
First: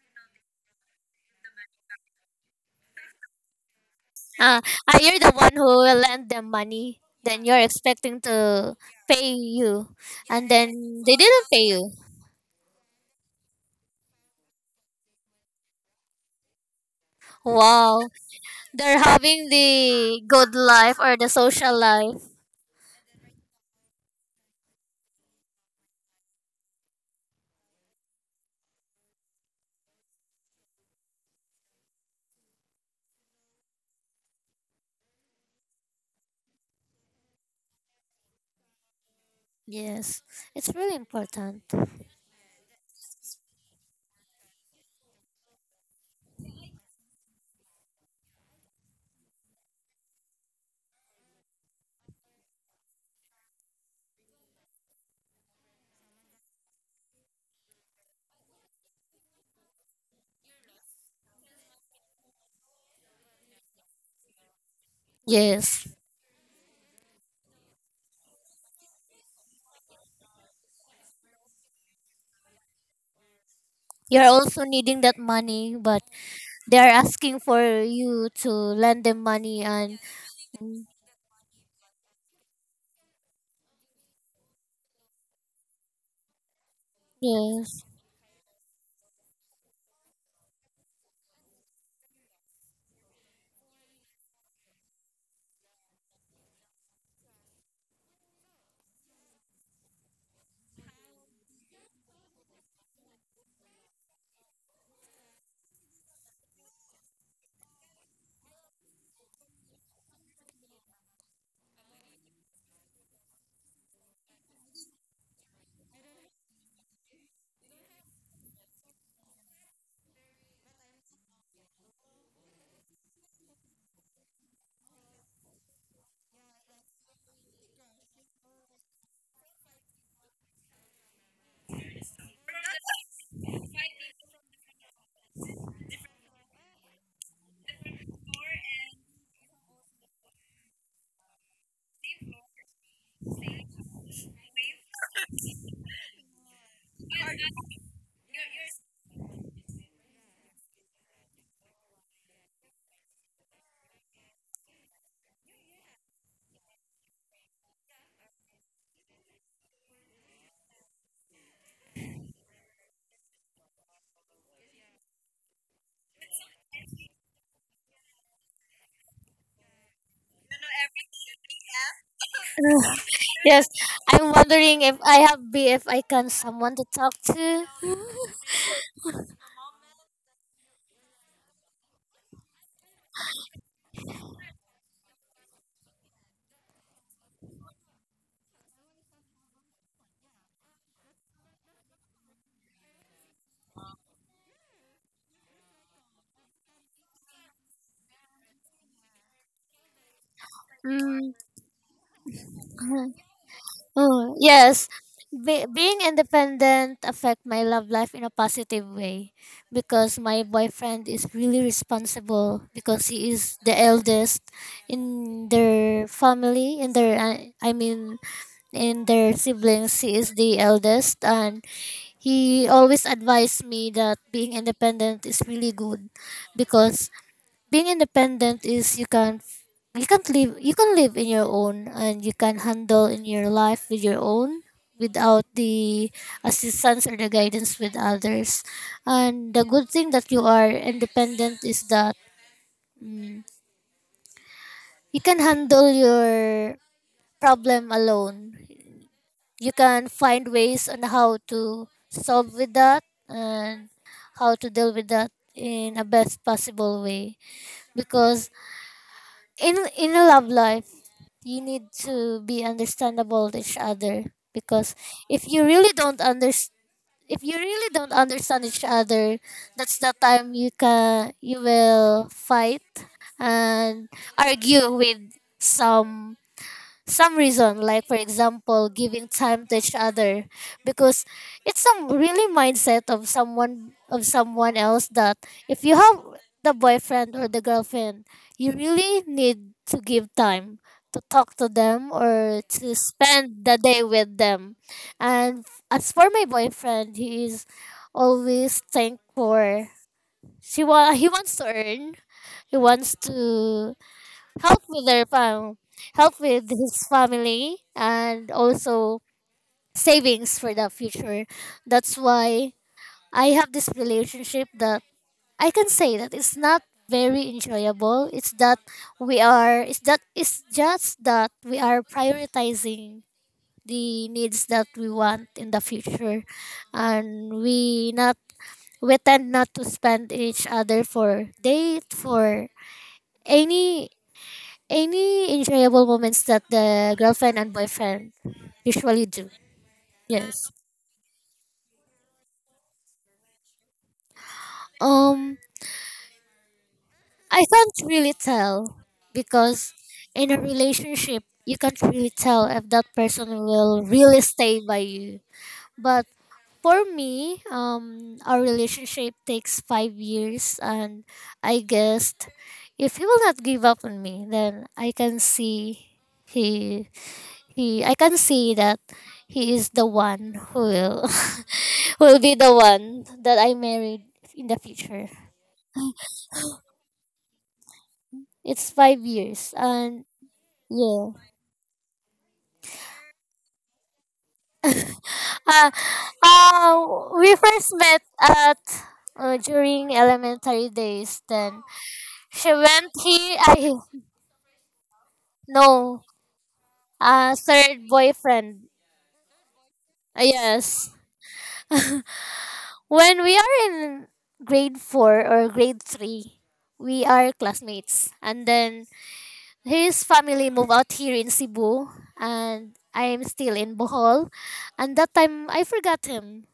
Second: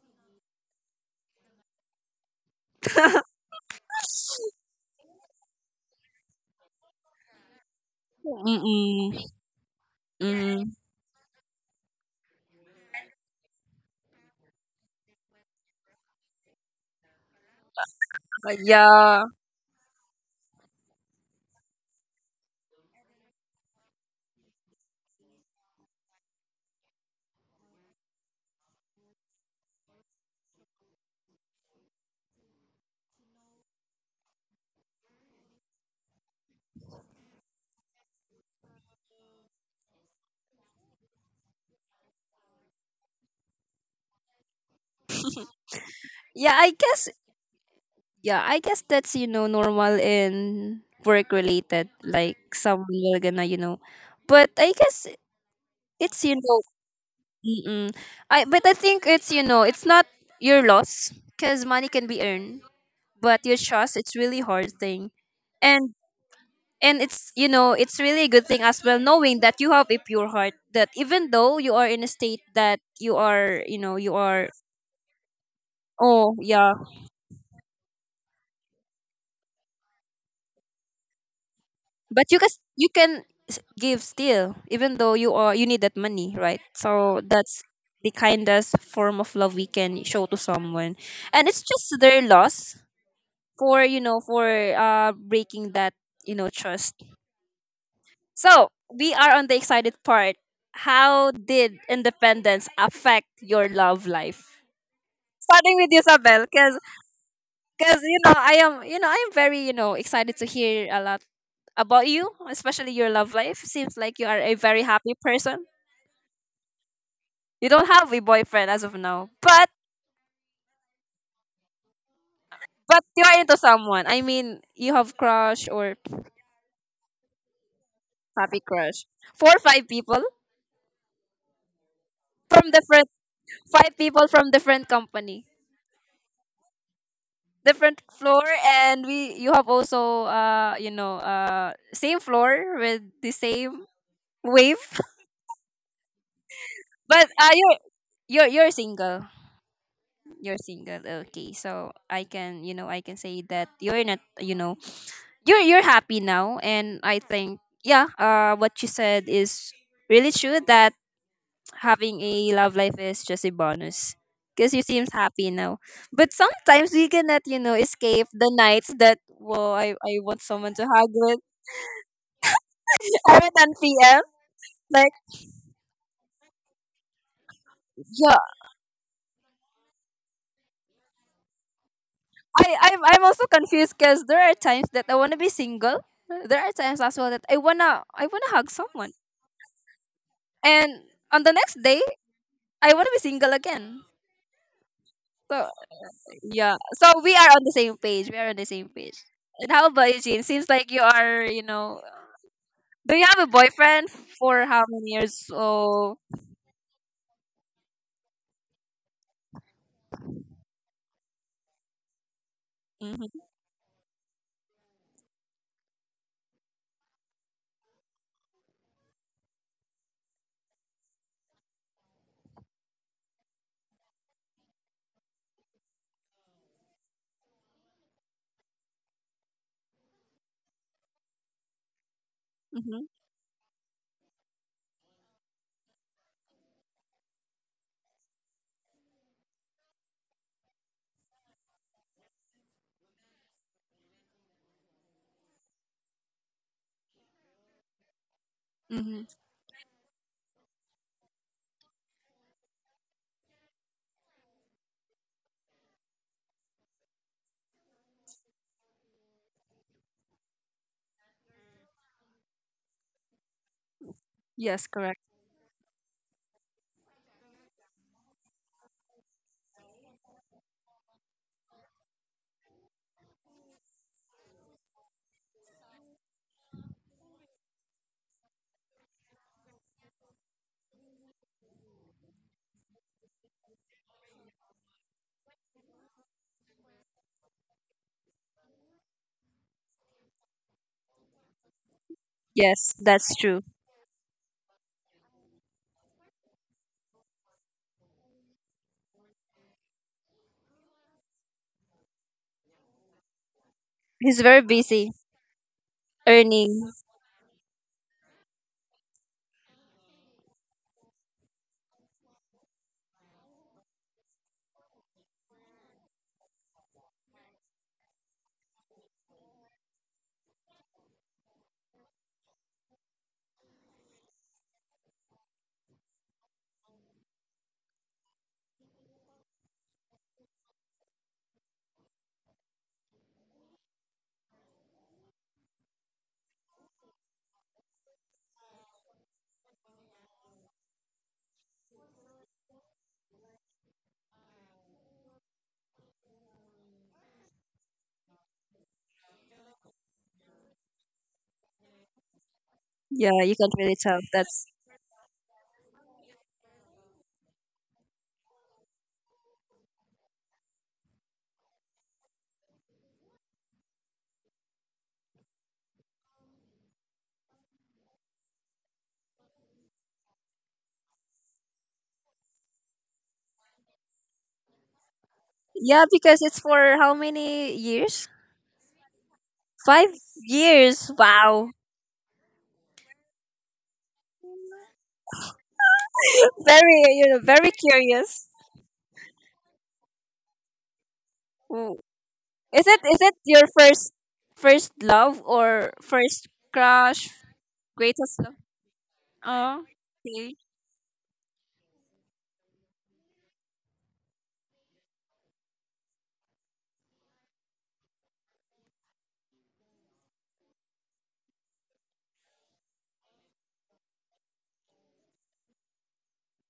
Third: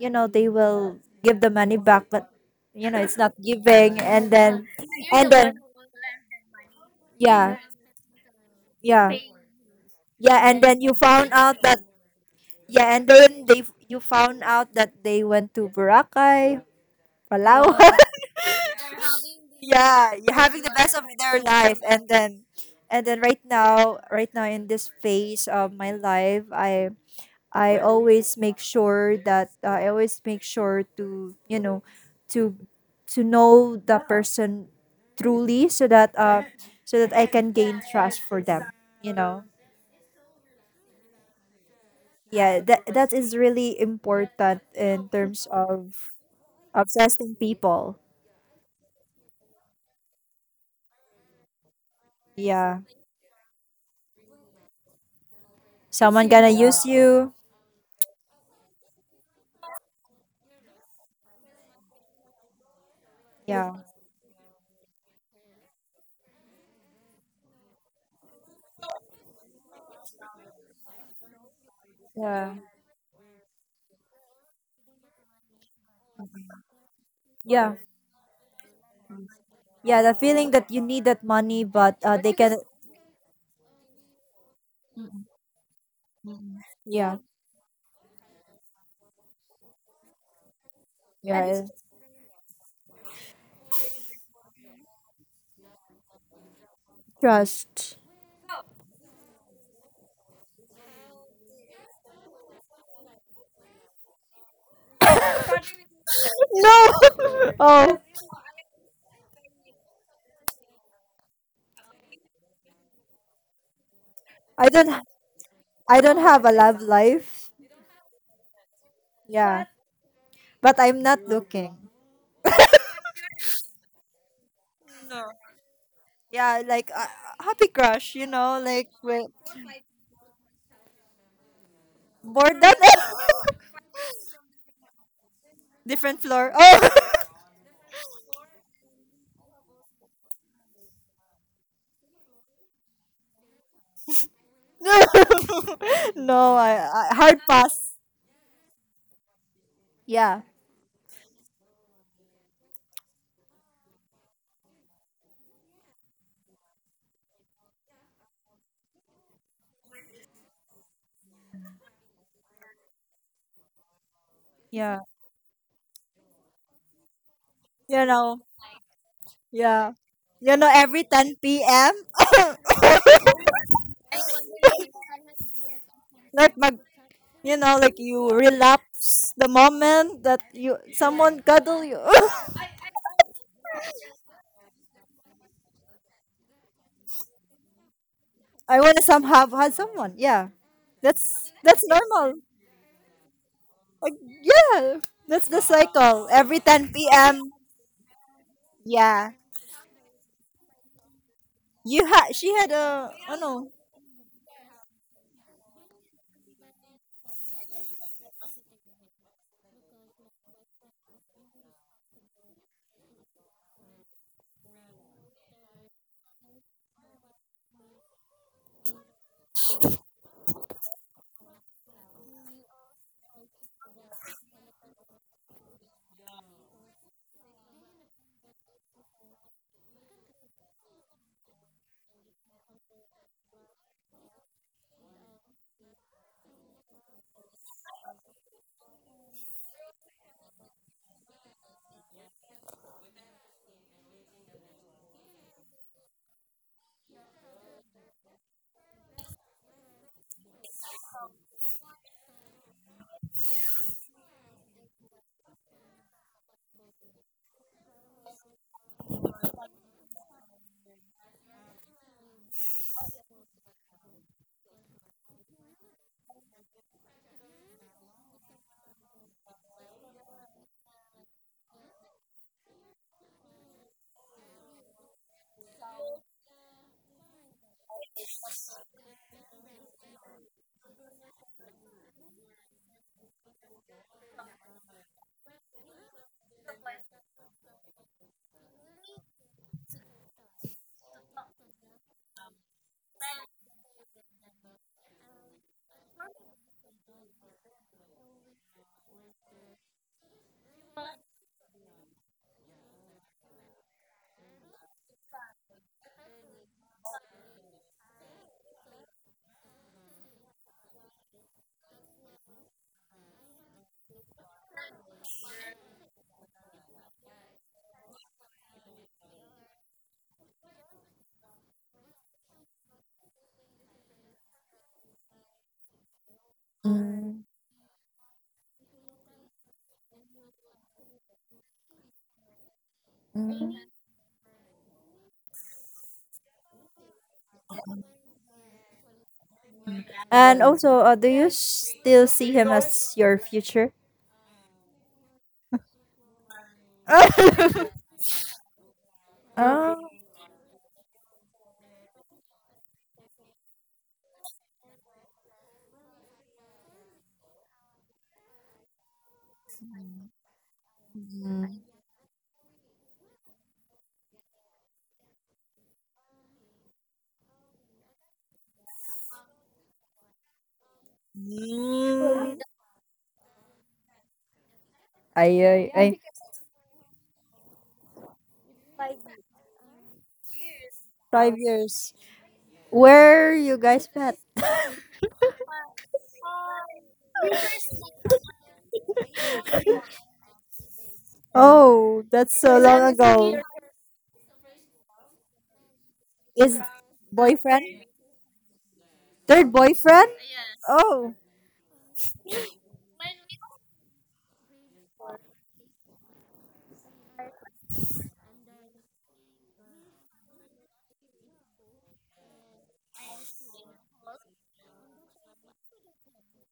[SPEAKER 2] they will give the money back, but, it's not giving, and
[SPEAKER 3] Uh,
[SPEAKER 2] then
[SPEAKER 3] you're
[SPEAKER 2] and
[SPEAKER 3] the one
[SPEAKER 2] then
[SPEAKER 3] who will lend them money. Then
[SPEAKER 2] yeah,
[SPEAKER 3] you're expecting to
[SPEAKER 2] yeah
[SPEAKER 1] Mm-mm.
[SPEAKER 3] pay you,
[SPEAKER 2] yeah.
[SPEAKER 3] and
[SPEAKER 2] And
[SPEAKER 1] Mm-mm.
[SPEAKER 2] then you
[SPEAKER 3] then they
[SPEAKER 2] found
[SPEAKER 3] didn't
[SPEAKER 2] out
[SPEAKER 3] pay
[SPEAKER 2] that,
[SPEAKER 3] you.
[SPEAKER 2] yeah, and then they you found out that they went to Boracay, Palawan.
[SPEAKER 3] Wow, they're
[SPEAKER 1] Yeah.
[SPEAKER 3] having
[SPEAKER 2] Yeah,
[SPEAKER 3] the
[SPEAKER 2] you're
[SPEAKER 3] good
[SPEAKER 2] having the best
[SPEAKER 3] life
[SPEAKER 2] of
[SPEAKER 3] or the
[SPEAKER 2] their
[SPEAKER 3] social
[SPEAKER 2] life, and
[SPEAKER 3] life.
[SPEAKER 2] then right now, in this phase of my life, I always make sure that, I always make sure to, to know the person truly, so that, so that I can gain trust for them, you know.
[SPEAKER 3] Yes, it's really important.
[SPEAKER 2] Yeah, that is really important, in terms of
[SPEAKER 1] Yeah, I guess,
[SPEAKER 2] obsessing people.
[SPEAKER 1] yeah, I guess that's, you know, normal in work related. Like,
[SPEAKER 2] Yeah,
[SPEAKER 1] someone will gonna, you know. But I guess it's,
[SPEAKER 2] someone
[SPEAKER 1] you
[SPEAKER 2] gonna
[SPEAKER 1] know,
[SPEAKER 2] use you.
[SPEAKER 1] mm-mm. I, but I think it's, you know, it's not your loss because money can be earned. But your
[SPEAKER 2] Yeah,
[SPEAKER 1] trust, it's really hard thing.
[SPEAKER 3] Yes,
[SPEAKER 1] And and it's, you know, it's really a good thing as well, knowing that you have a pure heart, that even though you are in a state
[SPEAKER 2] yeah.
[SPEAKER 1] that you are, you know, you
[SPEAKER 3] you're
[SPEAKER 1] are.
[SPEAKER 3] also needing that money, but
[SPEAKER 1] Oh, yeah.
[SPEAKER 3] they're asking
[SPEAKER 2] Yeah,
[SPEAKER 3] for you to lend them money. And
[SPEAKER 2] yeah, the feeling that you need that money, but,
[SPEAKER 1] But
[SPEAKER 2] they can...
[SPEAKER 1] you can s- give still, even though you are you need that money, right?
[SPEAKER 2] yeah,
[SPEAKER 1] So that's
[SPEAKER 3] yes.
[SPEAKER 1] the kindest form of love we can show to someone, and it's
[SPEAKER 2] yeah.
[SPEAKER 1] just their loss for, you know, for uh, breaking that, you know, trust.
[SPEAKER 2] Trust.
[SPEAKER 1] So we are on the excited part. How did independence affect your love life? Starting with you, Sabel, because
[SPEAKER 2] No. Oh,
[SPEAKER 1] because you know I am, you know, I am very, you know, excited to hear a lot about you, especially your love life. Seems like you are a
[SPEAKER 2] I
[SPEAKER 1] very
[SPEAKER 2] don't
[SPEAKER 1] happy person.
[SPEAKER 2] I don't have a love life.
[SPEAKER 1] You don't have a boyfriend as of now,
[SPEAKER 2] Yeah.
[SPEAKER 1] but
[SPEAKER 2] But I'm not looking.
[SPEAKER 1] but you are into someone. I mean, you have
[SPEAKER 2] No.
[SPEAKER 1] crush, or
[SPEAKER 2] Yeah, like, happy crush, you know,
[SPEAKER 1] happy
[SPEAKER 2] like,
[SPEAKER 1] crush.
[SPEAKER 2] well,
[SPEAKER 1] Four or five people
[SPEAKER 2] bored
[SPEAKER 1] from
[SPEAKER 2] than...
[SPEAKER 1] different five people from different company,
[SPEAKER 2] different floor. Oh.
[SPEAKER 1] different floor, and we you have also, uh, you know, uh, same floor with the same wave,
[SPEAKER 2] No. No, I
[SPEAKER 1] but
[SPEAKER 2] hard
[SPEAKER 1] uh, you
[SPEAKER 2] pass.
[SPEAKER 1] you you're you're single.
[SPEAKER 2] Yeah.
[SPEAKER 1] You're single. Okay. So I can, you know, I can say that you're not, you know, you're happy now, and I think yeah, uh, what you said is really true, that having a love life is just a bonus because you
[SPEAKER 2] Yeah.
[SPEAKER 1] seems happy now. But sometimes we cannot, you know,
[SPEAKER 2] You
[SPEAKER 1] escape
[SPEAKER 2] know.
[SPEAKER 1] the nights that whoa,
[SPEAKER 2] Yeah.
[SPEAKER 1] I want
[SPEAKER 2] You know,
[SPEAKER 1] someone to
[SPEAKER 2] every
[SPEAKER 1] hug with.
[SPEAKER 2] 10 p.m.
[SPEAKER 1] I'm at
[SPEAKER 3] Yes.
[SPEAKER 1] 10 p.m.
[SPEAKER 3] I'm wondering if
[SPEAKER 1] Like,
[SPEAKER 3] I have BF, I can
[SPEAKER 2] like
[SPEAKER 3] someone
[SPEAKER 2] mag
[SPEAKER 3] to talk
[SPEAKER 2] you
[SPEAKER 3] to.
[SPEAKER 2] know, like, you
[SPEAKER 1] yeah,
[SPEAKER 2] relapse the moment that you, someone cuddle you.
[SPEAKER 1] I'm also confused because there are times that I wanna be single. There are times as well that I wanna hug
[SPEAKER 2] I want to
[SPEAKER 1] someone.
[SPEAKER 2] somehow have someone. Yeah.
[SPEAKER 1] And on
[SPEAKER 2] That's
[SPEAKER 1] the next
[SPEAKER 2] that's
[SPEAKER 1] day,
[SPEAKER 2] normal.
[SPEAKER 1] I want to be single again.
[SPEAKER 2] Like, yeah, that's the
[SPEAKER 1] So
[SPEAKER 2] cycle. Every
[SPEAKER 1] yeah,
[SPEAKER 2] 10
[SPEAKER 1] so we are
[SPEAKER 2] p.m.
[SPEAKER 1] on the same page. We are on the same page.
[SPEAKER 2] Yeah,
[SPEAKER 1] And how about you, Jean? Seems like you are, you know,
[SPEAKER 2] you had she had
[SPEAKER 3] Mm.
[SPEAKER 2] a...
[SPEAKER 1] do you
[SPEAKER 2] oh
[SPEAKER 1] have a
[SPEAKER 2] no.
[SPEAKER 1] boyfriend
[SPEAKER 3] Oh,
[SPEAKER 1] for how
[SPEAKER 3] yes.
[SPEAKER 1] many years?
[SPEAKER 3] Being
[SPEAKER 1] Oh,
[SPEAKER 3] independent affect my love life in a positive way because my boyfriend is really responsible because he
[SPEAKER 1] mm-hmm,
[SPEAKER 3] is the eldest in their family, in their I mean, in their siblings, he is the eldest. And he always advised me that being independent is really good because being independent is you can't live, you can live in your own and you can
[SPEAKER 1] mm-hmm,
[SPEAKER 3] handle in your life with your own without the assistance or the guidance with others. And the good thing that you are independent is that mm, you can handle your problem alone.
[SPEAKER 1] mm-hmm.
[SPEAKER 3] You can find ways on how to solve with that and how to deal with that in a best possible way. Because in a love life, you need to be understandable with each other.
[SPEAKER 1] Yes,
[SPEAKER 3] Because
[SPEAKER 1] correct.
[SPEAKER 3] if you really don't understand if you really don't understand each other, that's the time you will fight and argue with some some reason, like for example giving time to each other. Because it's some really mindset of someone else that if you have the boyfriend or the girlfriend, you really need to give time to talk to them or to
[SPEAKER 1] Yes, that's true.
[SPEAKER 3] spend the day with them. And as for my boyfriend, he is always thankful. She wa- he wants to earn He wants to
[SPEAKER 1] He's very
[SPEAKER 3] help with
[SPEAKER 1] busy
[SPEAKER 3] help with
[SPEAKER 1] earning.
[SPEAKER 3] his family, and also savings for the future. That's why I have this relationship that I can say that it's not very enjoyable. It's just that we are prioritizing the needs that we want in the future, and we tend not to spend each other for date, for any any enjoyable moments that the girlfriend and boyfriend usually do.
[SPEAKER 2] And
[SPEAKER 3] Yes.
[SPEAKER 2] also, do you still see him as your future?
[SPEAKER 3] Um, I can't really tell because
[SPEAKER 2] Oh.
[SPEAKER 3] in a relationship, you can't really tell if that
[SPEAKER 1] Yeah,
[SPEAKER 3] person
[SPEAKER 1] you can't really
[SPEAKER 3] will
[SPEAKER 1] tell.
[SPEAKER 3] really
[SPEAKER 1] That's
[SPEAKER 3] stay by you. But for me, our relationship takes 5 years, and I guessed if he will not give up on me, then I can see he he I can see that he is the one who will will be
[SPEAKER 2] Mm.
[SPEAKER 3] the one that I married in the future.
[SPEAKER 1] yeah,
[SPEAKER 2] I.
[SPEAKER 1] because it's for how many years?
[SPEAKER 3] It's 5 years,
[SPEAKER 1] Five
[SPEAKER 3] and
[SPEAKER 1] years.
[SPEAKER 3] yeah.
[SPEAKER 2] five
[SPEAKER 1] Wow,
[SPEAKER 2] years. Where you guys met?
[SPEAKER 3] Uh,
[SPEAKER 1] very
[SPEAKER 3] uh,
[SPEAKER 1] you know,
[SPEAKER 3] we
[SPEAKER 1] very
[SPEAKER 3] first met
[SPEAKER 1] curious.
[SPEAKER 3] at during elementary days. Then
[SPEAKER 2] Oh, that's
[SPEAKER 3] she
[SPEAKER 2] so
[SPEAKER 1] Is
[SPEAKER 2] long
[SPEAKER 1] it
[SPEAKER 3] went
[SPEAKER 1] is it
[SPEAKER 3] here.
[SPEAKER 2] ago.
[SPEAKER 1] your
[SPEAKER 3] I
[SPEAKER 1] first first love or
[SPEAKER 3] no.
[SPEAKER 1] first
[SPEAKER 2] Is
[SPEAKER 1] crush?
[SPEAKER 2] Boyfriend?
[SPEAKER 3] Third
[SPEAKER 1] Greatest love?
[SPEAKER 3] boyfriend.
[SPEAKER 2] Third
[SPEAKER 1] Oh,
[SPEAKER 2] boyfriend?
[SPEAKER 1] okay.
[SPEAKER 3] Yes.
[SPEAKER 2] Oh,
[SPEAKER 3] When we are in grade four or grade three, we are classmates, and then his family moved out here in Cebu and I am still in Bohol. And that time I forgot him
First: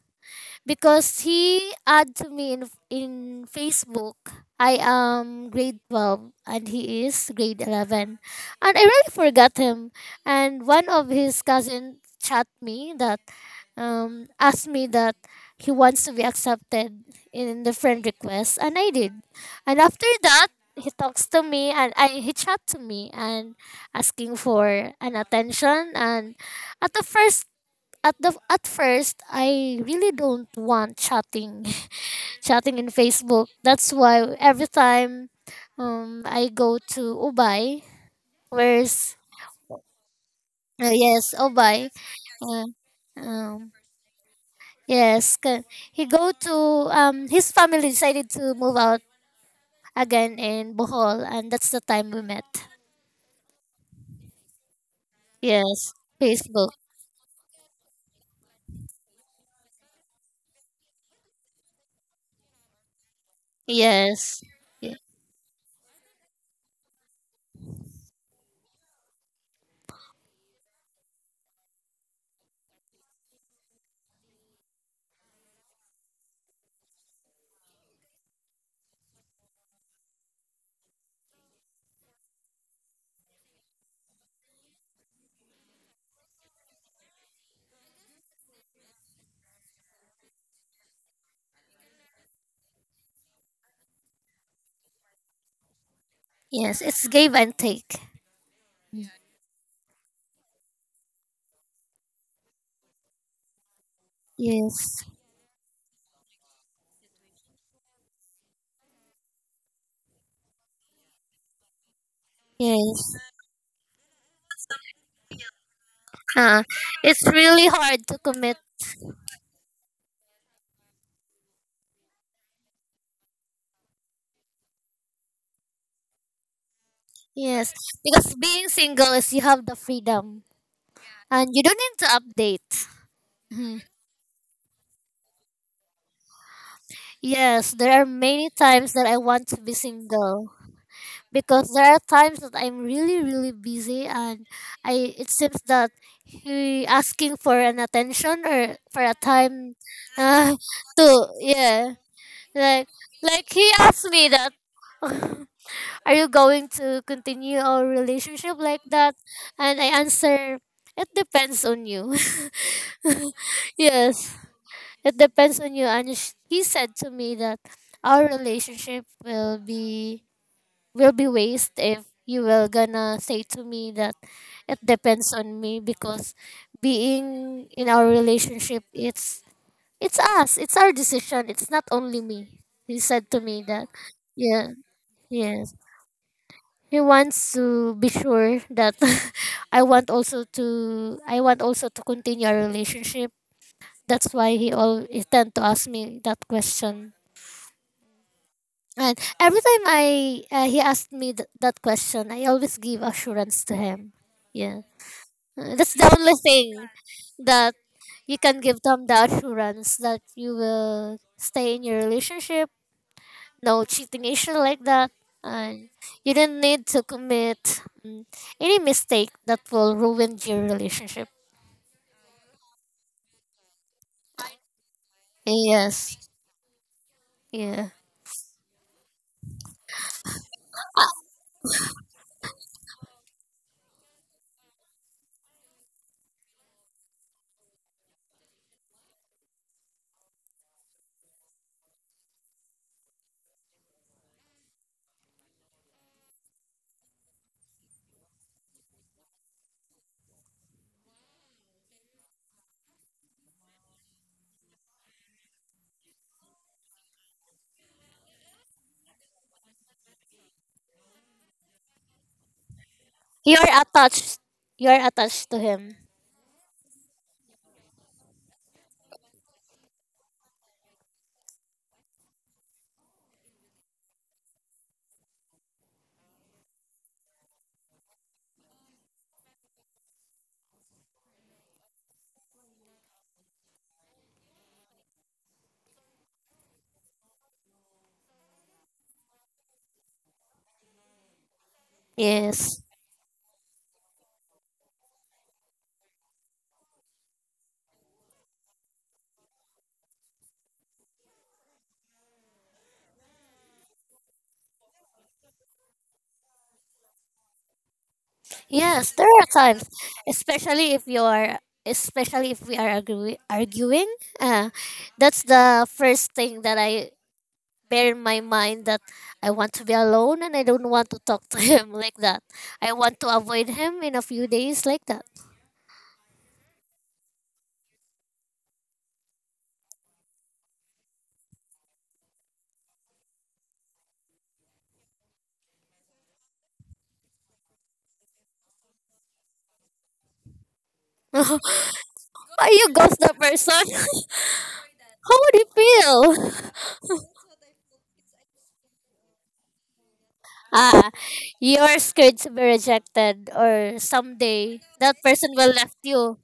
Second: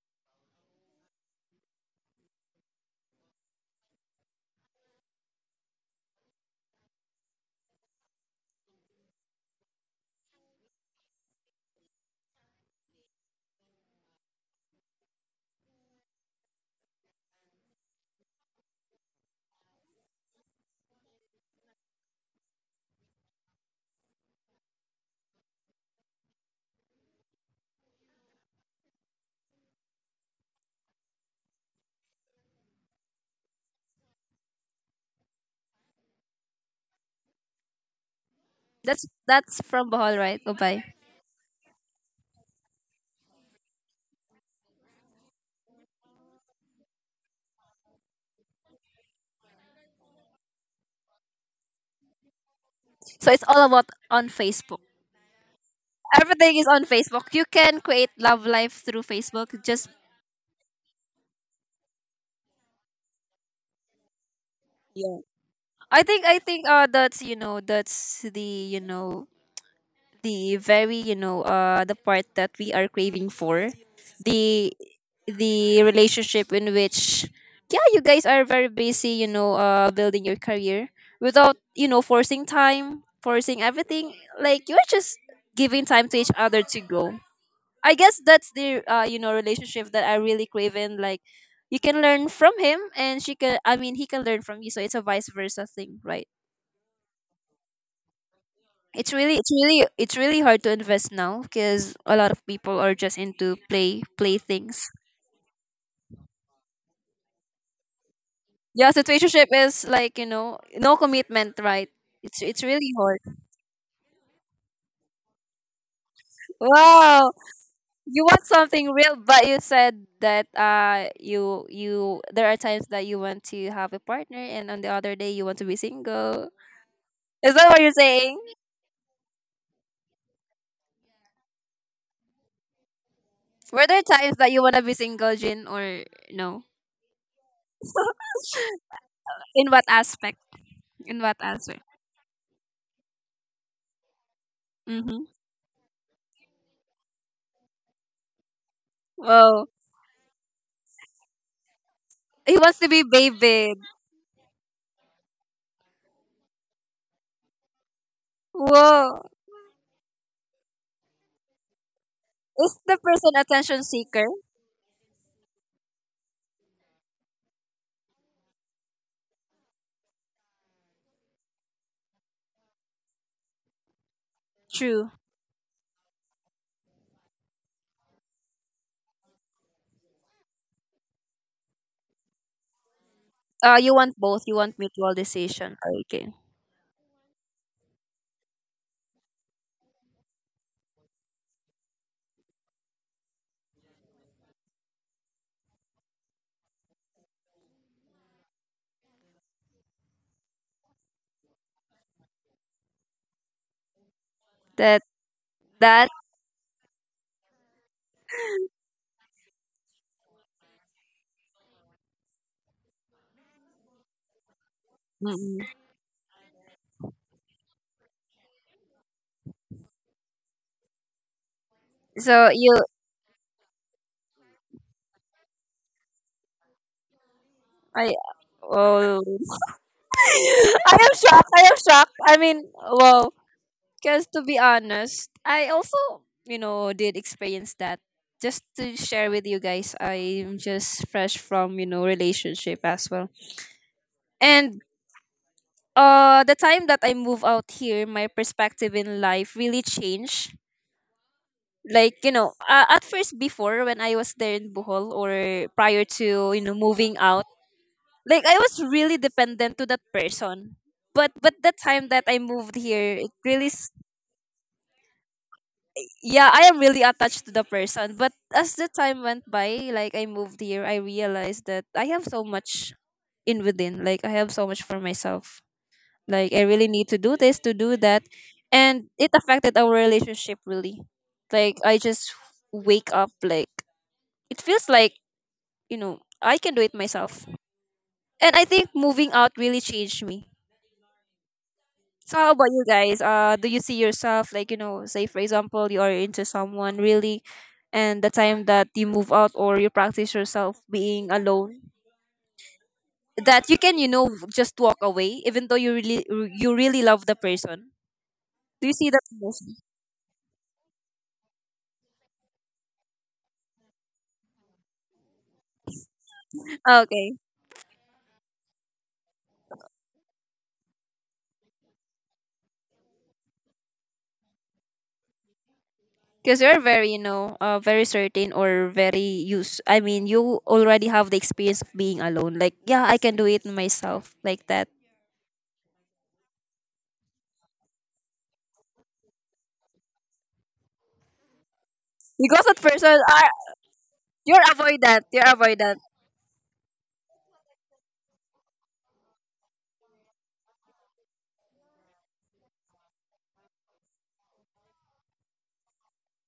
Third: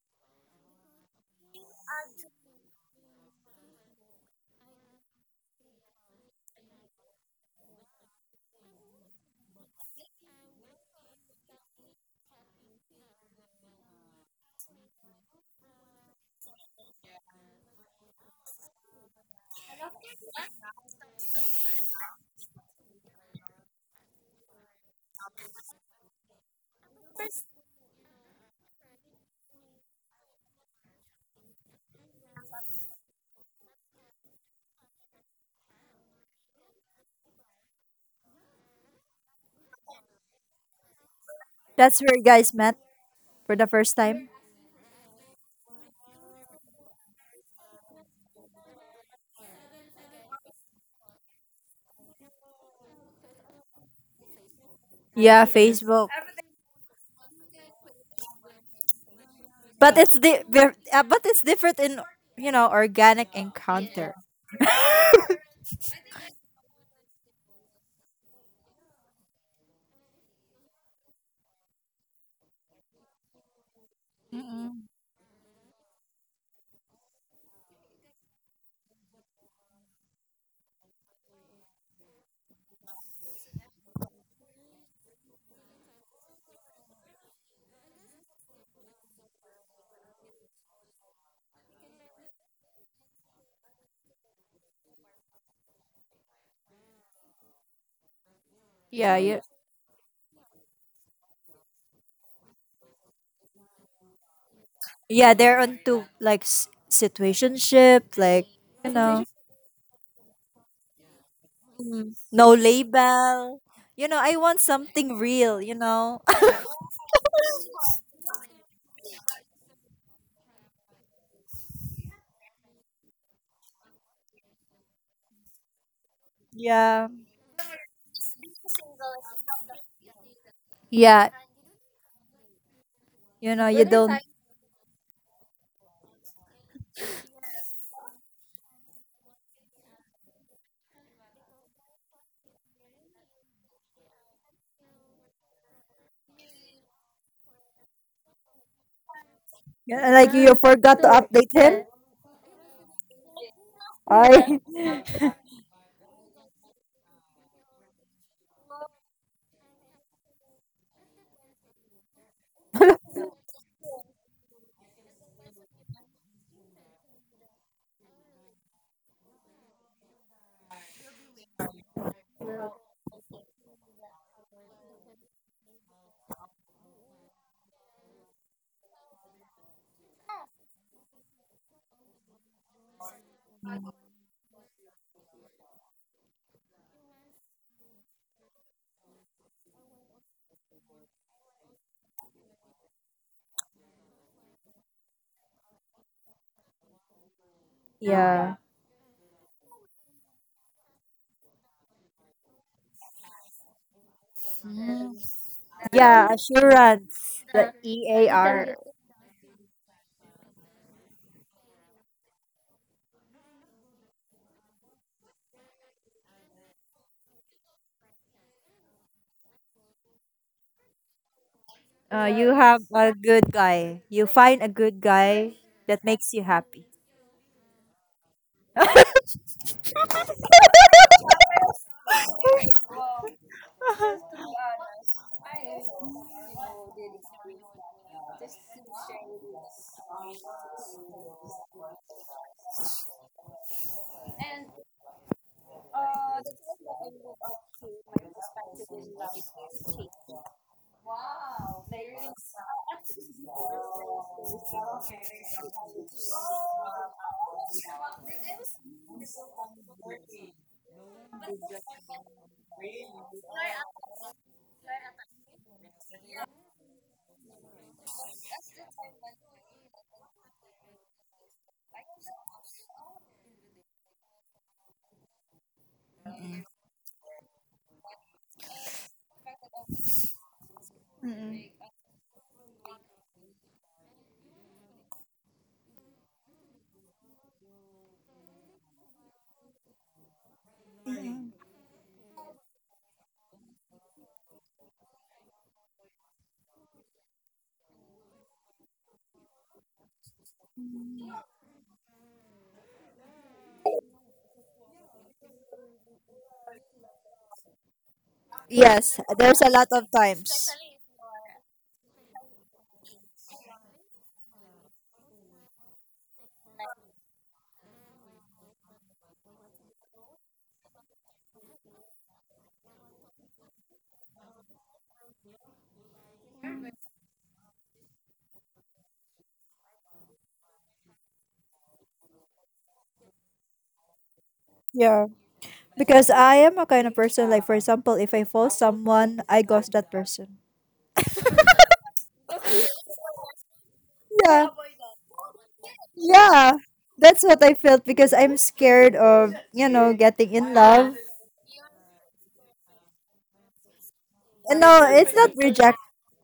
[SPEAKER 3] because he add to me in, Facebook. I am grade 12 and he is grade 11. And I really forgot him. And one of his cousin chat me that asked me that he wants to be accepted in the friend request, and I did. And after that he talks to me and he chat to me and asking for an attention. And at the first at the at first, I really don't want chatting chatting in Facebook. That's why every time I go to Ubay, where's
[SPEAKER 1] That's from Bohol, right? Goodbye.
[SPEAKER 3] yes, Ubay,
[SPEAKER 2] that's where you guys
[SPEAKER 3] uh,
[SPEAKER 2] met for
[SPEAKER 3] um
[SPEAKER 2] the first time.
[SPEAKER 3] yes, ca- he go to his family decided to move out again in Bohol, and that's the time we met.
[SPEAKER 1] So it's all about on Facebook.
[SPEAKER 2] Yeah,
[SPEAKER 3] Yes,
[SPEAKER 2] Facebook.
[SPEAKER 1] Everything is
[SPEAKER 3] Facebook.
[SPEAKER 1] on Facebook. You can create love life through Facebook. Just
[SPEAKER 2] But it's different in, organic encounter.
[SPEAKER 3] Yes. Ye-
[SPEAKER 1] yeah. I think uh, that's, you know, that's the, you know, the very, you know, uh, the part that we are craving for, the
[SPEAKER 2] Mm-mm.
[SPEAKER 1] the relationship in which yeah, you guys are very busy, you know, uh, building your career without, you know, forcing time, forcing everything, like you're just giving time to each other to grow. I guess that's the, uh, you know, relationship that I really crave in, like you can learn from him and she can, I mean, he can learn from you, so it's a vice versa thing, right?
[SPEAKER 3] yes, it's give and take. Mm.
[SPEAKER 1] it's
[SPEAKER 2] Yeah,
[SPEAKER 1] really
[SPEAKER 2] yeah,
[SPEAKER 1] it's really it's really hard to invest now because a lot of people are just into play play things.
[SPEAKER 3] Yes,
[SPEAKER 2] yeah. They're onto like, situationship, like,
[SPEAKER 1] Yeah,
[SPEAKER 2] you know,
[SPEAKER 1] situationship is like, you know, no commitment, right? it's
[SPEAKER 2] no
[SPEAKER 1] it's really
[SPEAKER 3] yes.
[SPEAKER 1] hard.
[SPEAKER 2] label. You know, I want something real. You know.
[SPEAKER 3] Uh, it's
[SPEAKER 1] Wow,
[SPEAKER 3] really hard to
[SPEAKER 1] you want
[SPEAKER 3] commit.
[SPEAKER 1] something real but you said that uh, you there are times that you want to have a partner and on the other day you want to be single,
[SPEAKER 2] Yeah,
[SPEAKER 1] is that
[SPEAKER 3] Yes,
[SPEAKER 1] what you're
[SPEAKER 3] because
[SPEAKER 1] saying?
[SPEAKER 3] being single is you have the freedom,
[SPEAKER 2] yeah.
[SPEAKER 3] and you don't need to update.
[SPEAKER 2] You know,
[SPEAKER 3] Mhm.
[SPEAKER 1] Were
[SPEAKER 2] you
[SPEAKER 1] there
[SPEAKER 2] don't
[SPEAKER 1] times that you want to be single, Jin, or no?
[SPEAKER 3] Yes, there are many times that I want to
[SPEAKER 1] In
[SPEAKER 3] be
[SPEAKER 1] what aspect,
[SPEAKER 3] single
[SPEAKER 1] in what
[SPEAKER 3] because
[SPEAKER 1] aspect?
[SPEAKER 3] there are times that I'm really really busy, and I
[SPEAKER 1] Mm-hmm.
[SPEAKER 3] it seems that he asking for an attention or for a
[SPEAKER 1] Wow.
[SPEAKER 3] time.
[SPEAKER 2] yeah, like
[SPEAKER 3] Uh,
[SPEAKER 2] you forgot
[SPEAKER 3] to
[SPEAKER 2] to update him.
[SPEAKER 3] Yeah,
[SPEAKER 1] He wants
[SPEAKER 3] like
[SPEAKER 1] to be
[SPEAKER 3] like he
[SPEAKER 1] babied.
[SPEAKER 3] asked me that,
[SPEAKER 2] I.
[SPEAKER 3] "Are you going to continue our relationship like that?"
[SPEAKER 1] Whoa.
[SPEAKER 3] And I answer, "It depends on you."
[SPEAKER 1] Is the person attention seeker?
[SPEAKER 3] Yes, it depends on you. And he said to me that our relationship will be waste if you will gonna say to me that it
[SPEAKER 1] True.
[SPEAKER 3] depends on me, because being in our relationship, it's us, it's our decision, it's not only me, he said to me that.
[SPEAKER 1] You want both. You
[SPEAKER 3] Yeah,
[SPEAKER 1] want mutual
[SPEAKER 3] yes,
[SPEAKER 1] decision. Okay.
[SPEAKER 3] he wants to be sure that I want also to I want also to continue our relationship. That's why he always tend to ask me that question.
[SPEAKER 2] yeah
[SPEAKER 3] And every time I he asked me that question, I always give assurance to him. Yeah.
[SPEAKER 1] That
[SPEAKER 3] That's the
[SPEAKER 1] that.
[SPEAKER 3] only
[SPEAKER 2] yeah
[SPEAKER 3] thing,
[SPEAKER 2] assurance,
[SPEAKER 3] that
[SPEAKER 2] the E A
[SPEAKER 3] you can
[SPEAKER 2] R.
[SPEAKER 3] give them the assurance that you will stay in your relationship, no cheating issue like that,
[SPEAKER 1] Mm-mm.
[SPEAKER 3] and you don't need to commit mm, any mistake that will ruin your relationship.
[SPEAKER 1] So
[SPEAKER 2] You
[SPEAKER 1] you,
[SPEAKER 2] have a good guy. You find a good guy that
[SPEAKER 3] Yes.
[SPEAKER 2] makes you happy.
[SPEAKER 3] Yeah,
[SPEAKER 1] I. Oh,
[SPEAKER 2] Mm-mm.
[SPEAKER 1] I am shocked. I am shocked. I mean, wow. Because to be honest, I also, you know, did experience that. Just to share with you guys, I'm just fresh from, you know, relationship as well, and uh, the time that I moved out here, my perspective in life really changed. Like, you know, at first before when I was there in Bohol or prior to, you know, moving out, like I was really dependent to that person. But the time that I moved here, it really
[SPEAKER 3] you're
[SPEAKER 1] s-
[SPEAKER 3] attached you're attached to him.
[SPEAKER 1] yeah, I am really attached to the person. But as the time went by, like I moved here, I realized that I have so much in within. Like, I have so much for myself. Like, I really need to do this, to do that, and it affected our relationship really. Like, I just wake up, like it feels like, you know, I can do it myself, and I think moving out really changed me.
[SPEAKER 2] Mm-mm.
[SPEAKER 1] So how about you
[SPEAKER 3] Yes.
[SPEAKER 1] guys, uh, do you see yourself, like, you know, say for example you are into someone really, and the time that you move out, or you practice yourself being alone, that you can, you know, just walk away even though you really, you really love the person, do you see
[SPEAKER 3] Yes,
[SPEAKER 2] Yes,
[SPEAKER 1] that
[SPEAKER 3] there are
[SPEAKER 2] there's a
[SPEAKER 1] emotion?
[SPEAKER 3] times,
[SPEAKER 2] lot of times.
[SPEAKER 3] especially if you are especially if we are arguing, uh, that's the first thing that I
[SPEAKER 1] Okay.
[SPEAKER 3] bear in my mind, that I want to be alone and I don't want to talk to him like that. I want to avoid him in a few days, like that.
[SPEAKER 1] Because you're very, you know, very certain or very used. I mean, you already have the experience of being alone. Like, yeah, I can do it myself, like that.
[SPEAKER 2] Yeah, because I am a kind of person, like, for example, if I follow someone, I ghost that person.
[SPEAKER 3] Are
[SPEAKER 1] Because that
[SPEAKER 3] you
[SPEAKER 1] person
[SPEAKER 3] ghost the
[SPEAKER 1] are,
[SPEAKER 3] person?
[SPEAKER 2] Yeah,
[SPEAKER 3] How
[SPEAKER 1] you're
[SPEAKER 3] would
[SPEAKER 1] avoidant,
[SPEAKER 3] you feel?
[SPEAKER 2] yeah. That's what I felt, because I'm scared of, you know, getting in
[SPEAKER 3] Ah,
[SPEAKER 2] love.
[SPEAKER 3] you're scared to be rejected, or someday
[SPEAKER 2] And no,
[SPEAKER 3] that
[SPEAKER 2] it's
[SPEAKER 3] person
[SPEAKER 2] not
[SPEAKER 3] will
[SPEAKER 2] reject.
[SPEAKER 3] left you.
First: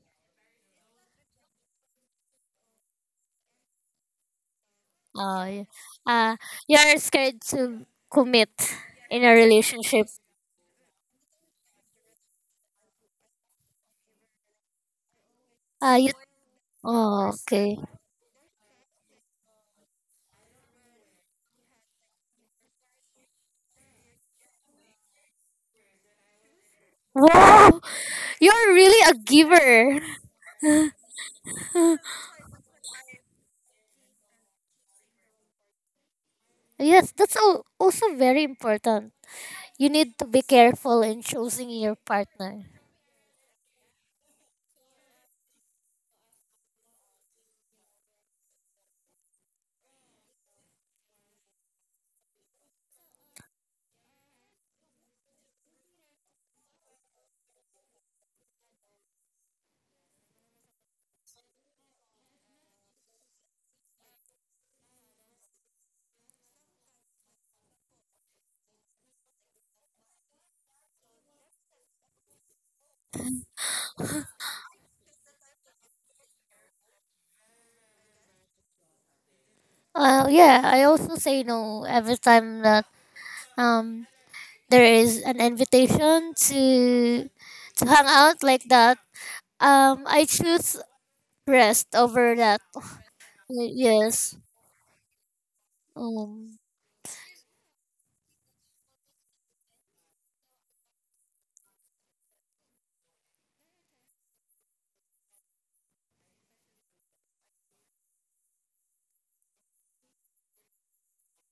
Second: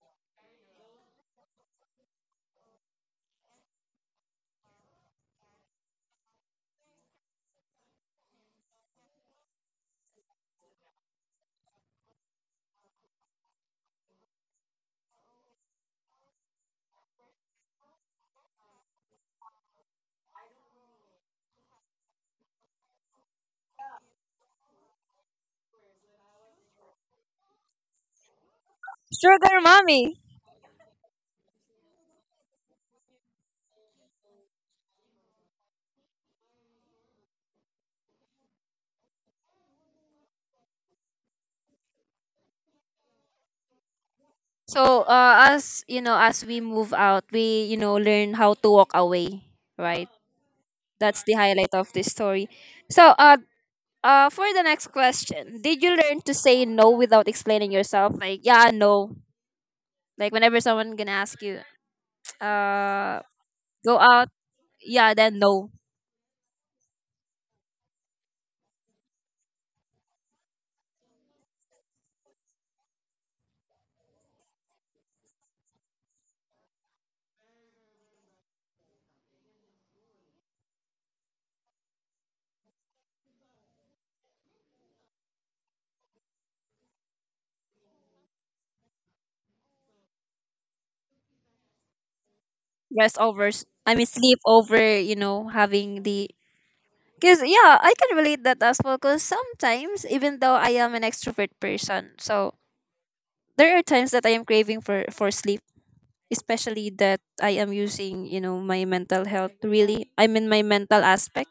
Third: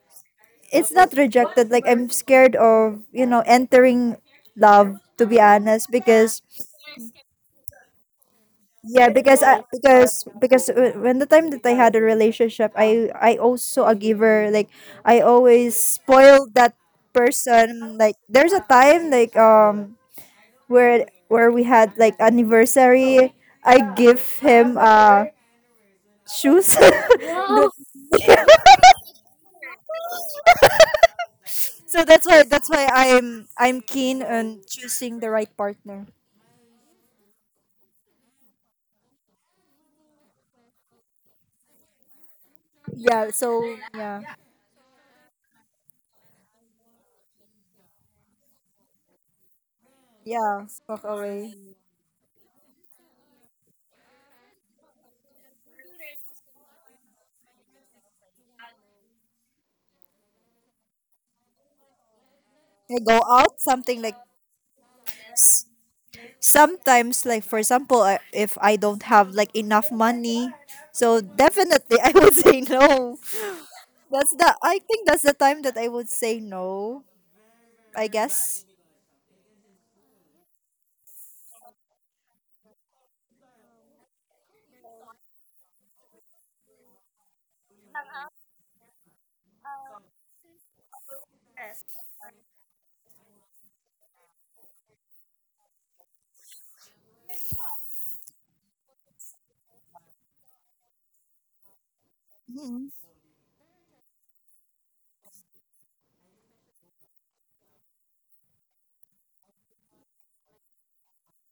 [SPEAKER 2] It's not rejected. Like I'm scared of, you know, entering love. To be
[SPEAKER 3] Oh, yeah.
[SPEAKER 2] honest,
[SPEAKER 3] Ah,
[SPEAKER 2] because
[SPEAKER 3] you're scared to commit
[SPEAKER 2] yeah
[SPEAKER 3] in a
[SPEAKER 2] because I,
[SPEAKER 3] relationship.
[SPEAKER 2] because w- when the time that I had a relationship, I also a giver, like I always
[SPEAKER 3] Ah, you.
[SPEAKER 2] spoiled that
[SPEAKER 3] Oh, okay.
[SPEAKER 2] person. Like there's a time like where we had like anniversary, I give him shoes.
[SPEAKER 3] Wow, you're really a
[SPEAKER 1] sugar
[SPEAKER 3] giver.
[SPEAKER 1] mommy.
[SPEAKER 2] So that's why I'm keen on choosing the right partner.
[SPEAKER 3] Yes, that's also very important. You need to be careful in choosing your partner.
[SPEAKER 2] Yeah, so yeah,
[SPEAKER 1] So, as you know, as we move out, we, you know, learn how to walk away, right?
[SPEAKER 2] yeah, walk
[SPEAKER 1] That's the
[SPEAKER 2] away.
[SPEAKER 1] highlight of this story. So, for the next question, did you learn to say no without explaining yourself? Like, yeah, no. Like whenever someone gonna ask you,
[SPEAKER 2] I go
[SPEAKER 1] uh
[SPEAKER 2] out
[SPEAKER 1] go
[SPEAKER 2] something like,
[SPEAKER 1] out yeah then no
[SPEAKER 2] sometimes, like, for example, if I don't have like enough money, so definitely I would say no. that's the I think that's the time that I would say no, I guess.
[SPEAKER 3] Yeah, I also say no every time that um there is an invitation to hang out like that. I choose rest over that.
[SPEAKER 1] rest overs I mean
[SPEAKER 3] Yes.
[SPEAKER 1] sleep over having the
[SPEAKER 3] um,
[SPEAKER 1] because yeah I can relate that as well because sometimes even though I am an extrovert person, so
[SPEAKER 2] Mm.
[SPEAKER 1] there are times that I am craving for sleep, especially that I am using my mental health, really I mean my mental aspect.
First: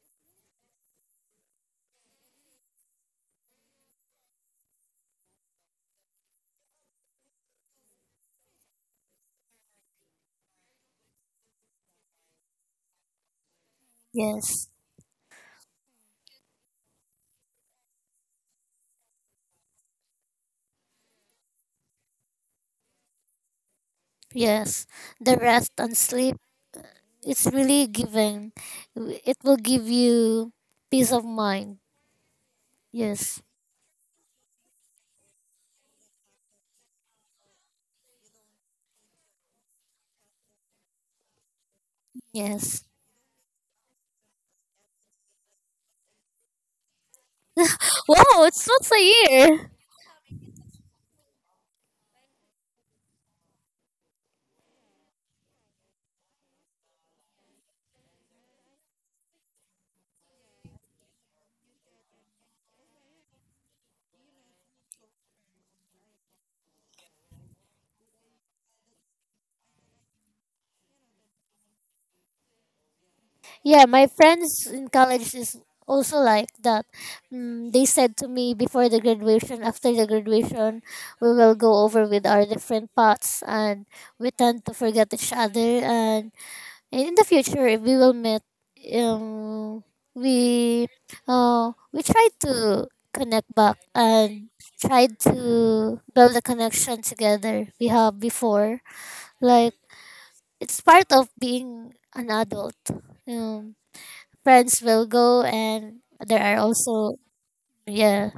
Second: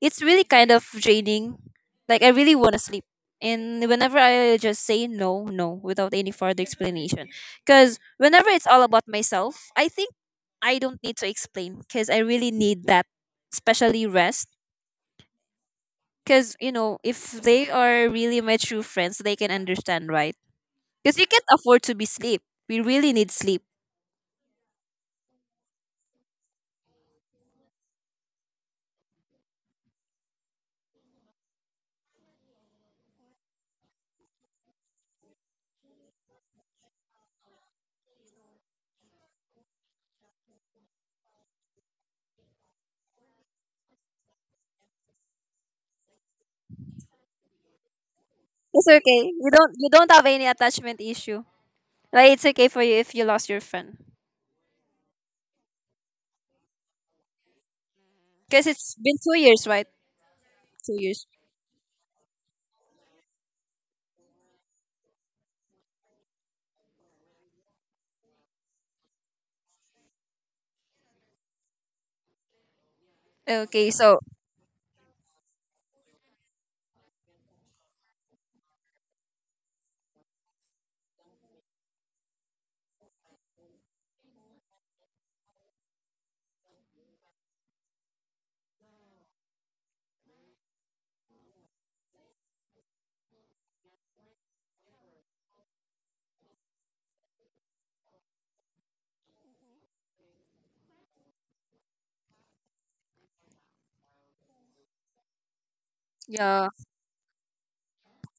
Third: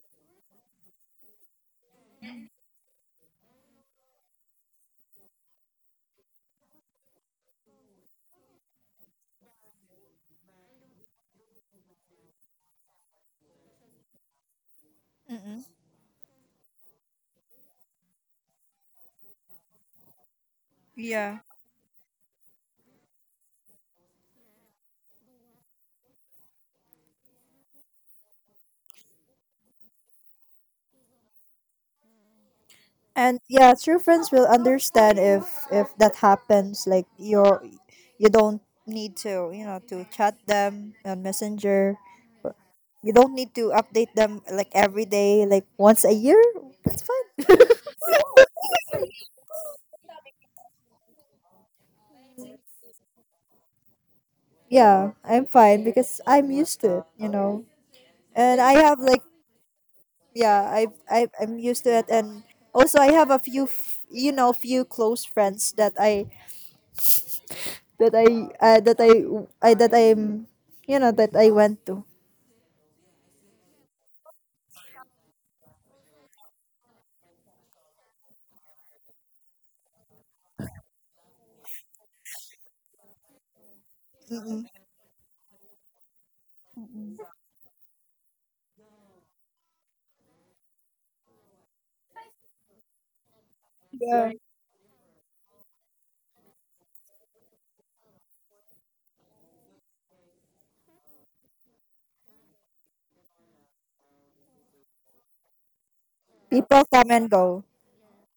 [SPEAKER 1] It's really kind of draining. Like I really want to sleep. And whenever I just say no no without any further explanation, because whenever it's all about myself, I think I don't need to explain because I really need that, especially rest.
[SPEAKER 3] yes,
[SPEAKER 2] Mm.
[SPEAKER 1] Because, if they are really my true friends, they can understand, right? Because you
[SPEAKER 2] Yeah,
[SPEAKER 1] can't afford to be sleep. We really need sleep.
[SPEAKER 3] yes. The rest and sleep, it's really giving. It will give you peace of mind.
[SPEAKER 2] and
[SPEAKER 3] Yes,
[SPEAKER 2] yeah, true friends will understand if that happens, like you're, you don't need to, you know, to chat them on messenger.
[SPEAKER 3] yes.
[SPEAKER 2] You don't need to update them like every day, like once a year, that's fine.
[SPEAKER 3] Wow, it's
[SPEAKER 1] It's
[SPEAKER 3] once a
[SPEAKER 1] okay. You
[SPEAKER 3] year.
[SPEAKER 1] don't you don't have any attachment issue. Like it's okay for you if you lost your friend.
[SPEAKER 2] Yeah, I'm fine because I'm used to it, you know, and
[SPEAKER 1] Because
[SPEAKER 2] I
[SPEAKER 1] it's
[SPEAKER 2] have
[SPEAKER 1] been
[SPEAKER 2] like,
[SPEAKER 1] 2 years, right?
[SPEAKER 2] yeah, i,
[SPEAKER 1] 2 years.
[SPEAKER 2] I i'm used to it, and also I have a few you know, few close friends that I that I'm you know, that I went to.
[SPEAKER 3] Yeah,
[SPEAKER 1] Okay,
[SPEAKER 3] my
[SPEAKER 1] so
[SPEAKER 3] friends in college is also like that. Mm, they said to me before the graduation, after the graduation, we will go over with our different paths and we tend
[SPEAKER 2] Mm-mm.
[SPEAKER 3] to forget each other. And in the future, if we will meet, um, we we try to connect back
[SPEAKER 2] Yeah,
[SPEAKER 3] and try to build a connection together we have before. Like, it's part of being an adult. Um, friends will go, and there are
[SPEAKER 1] yeah.
[SPEAKER 2] people come
[SPEAKER 3] also.
[SPEAKER 2] and go.
[SPEAKER 3] Yeah.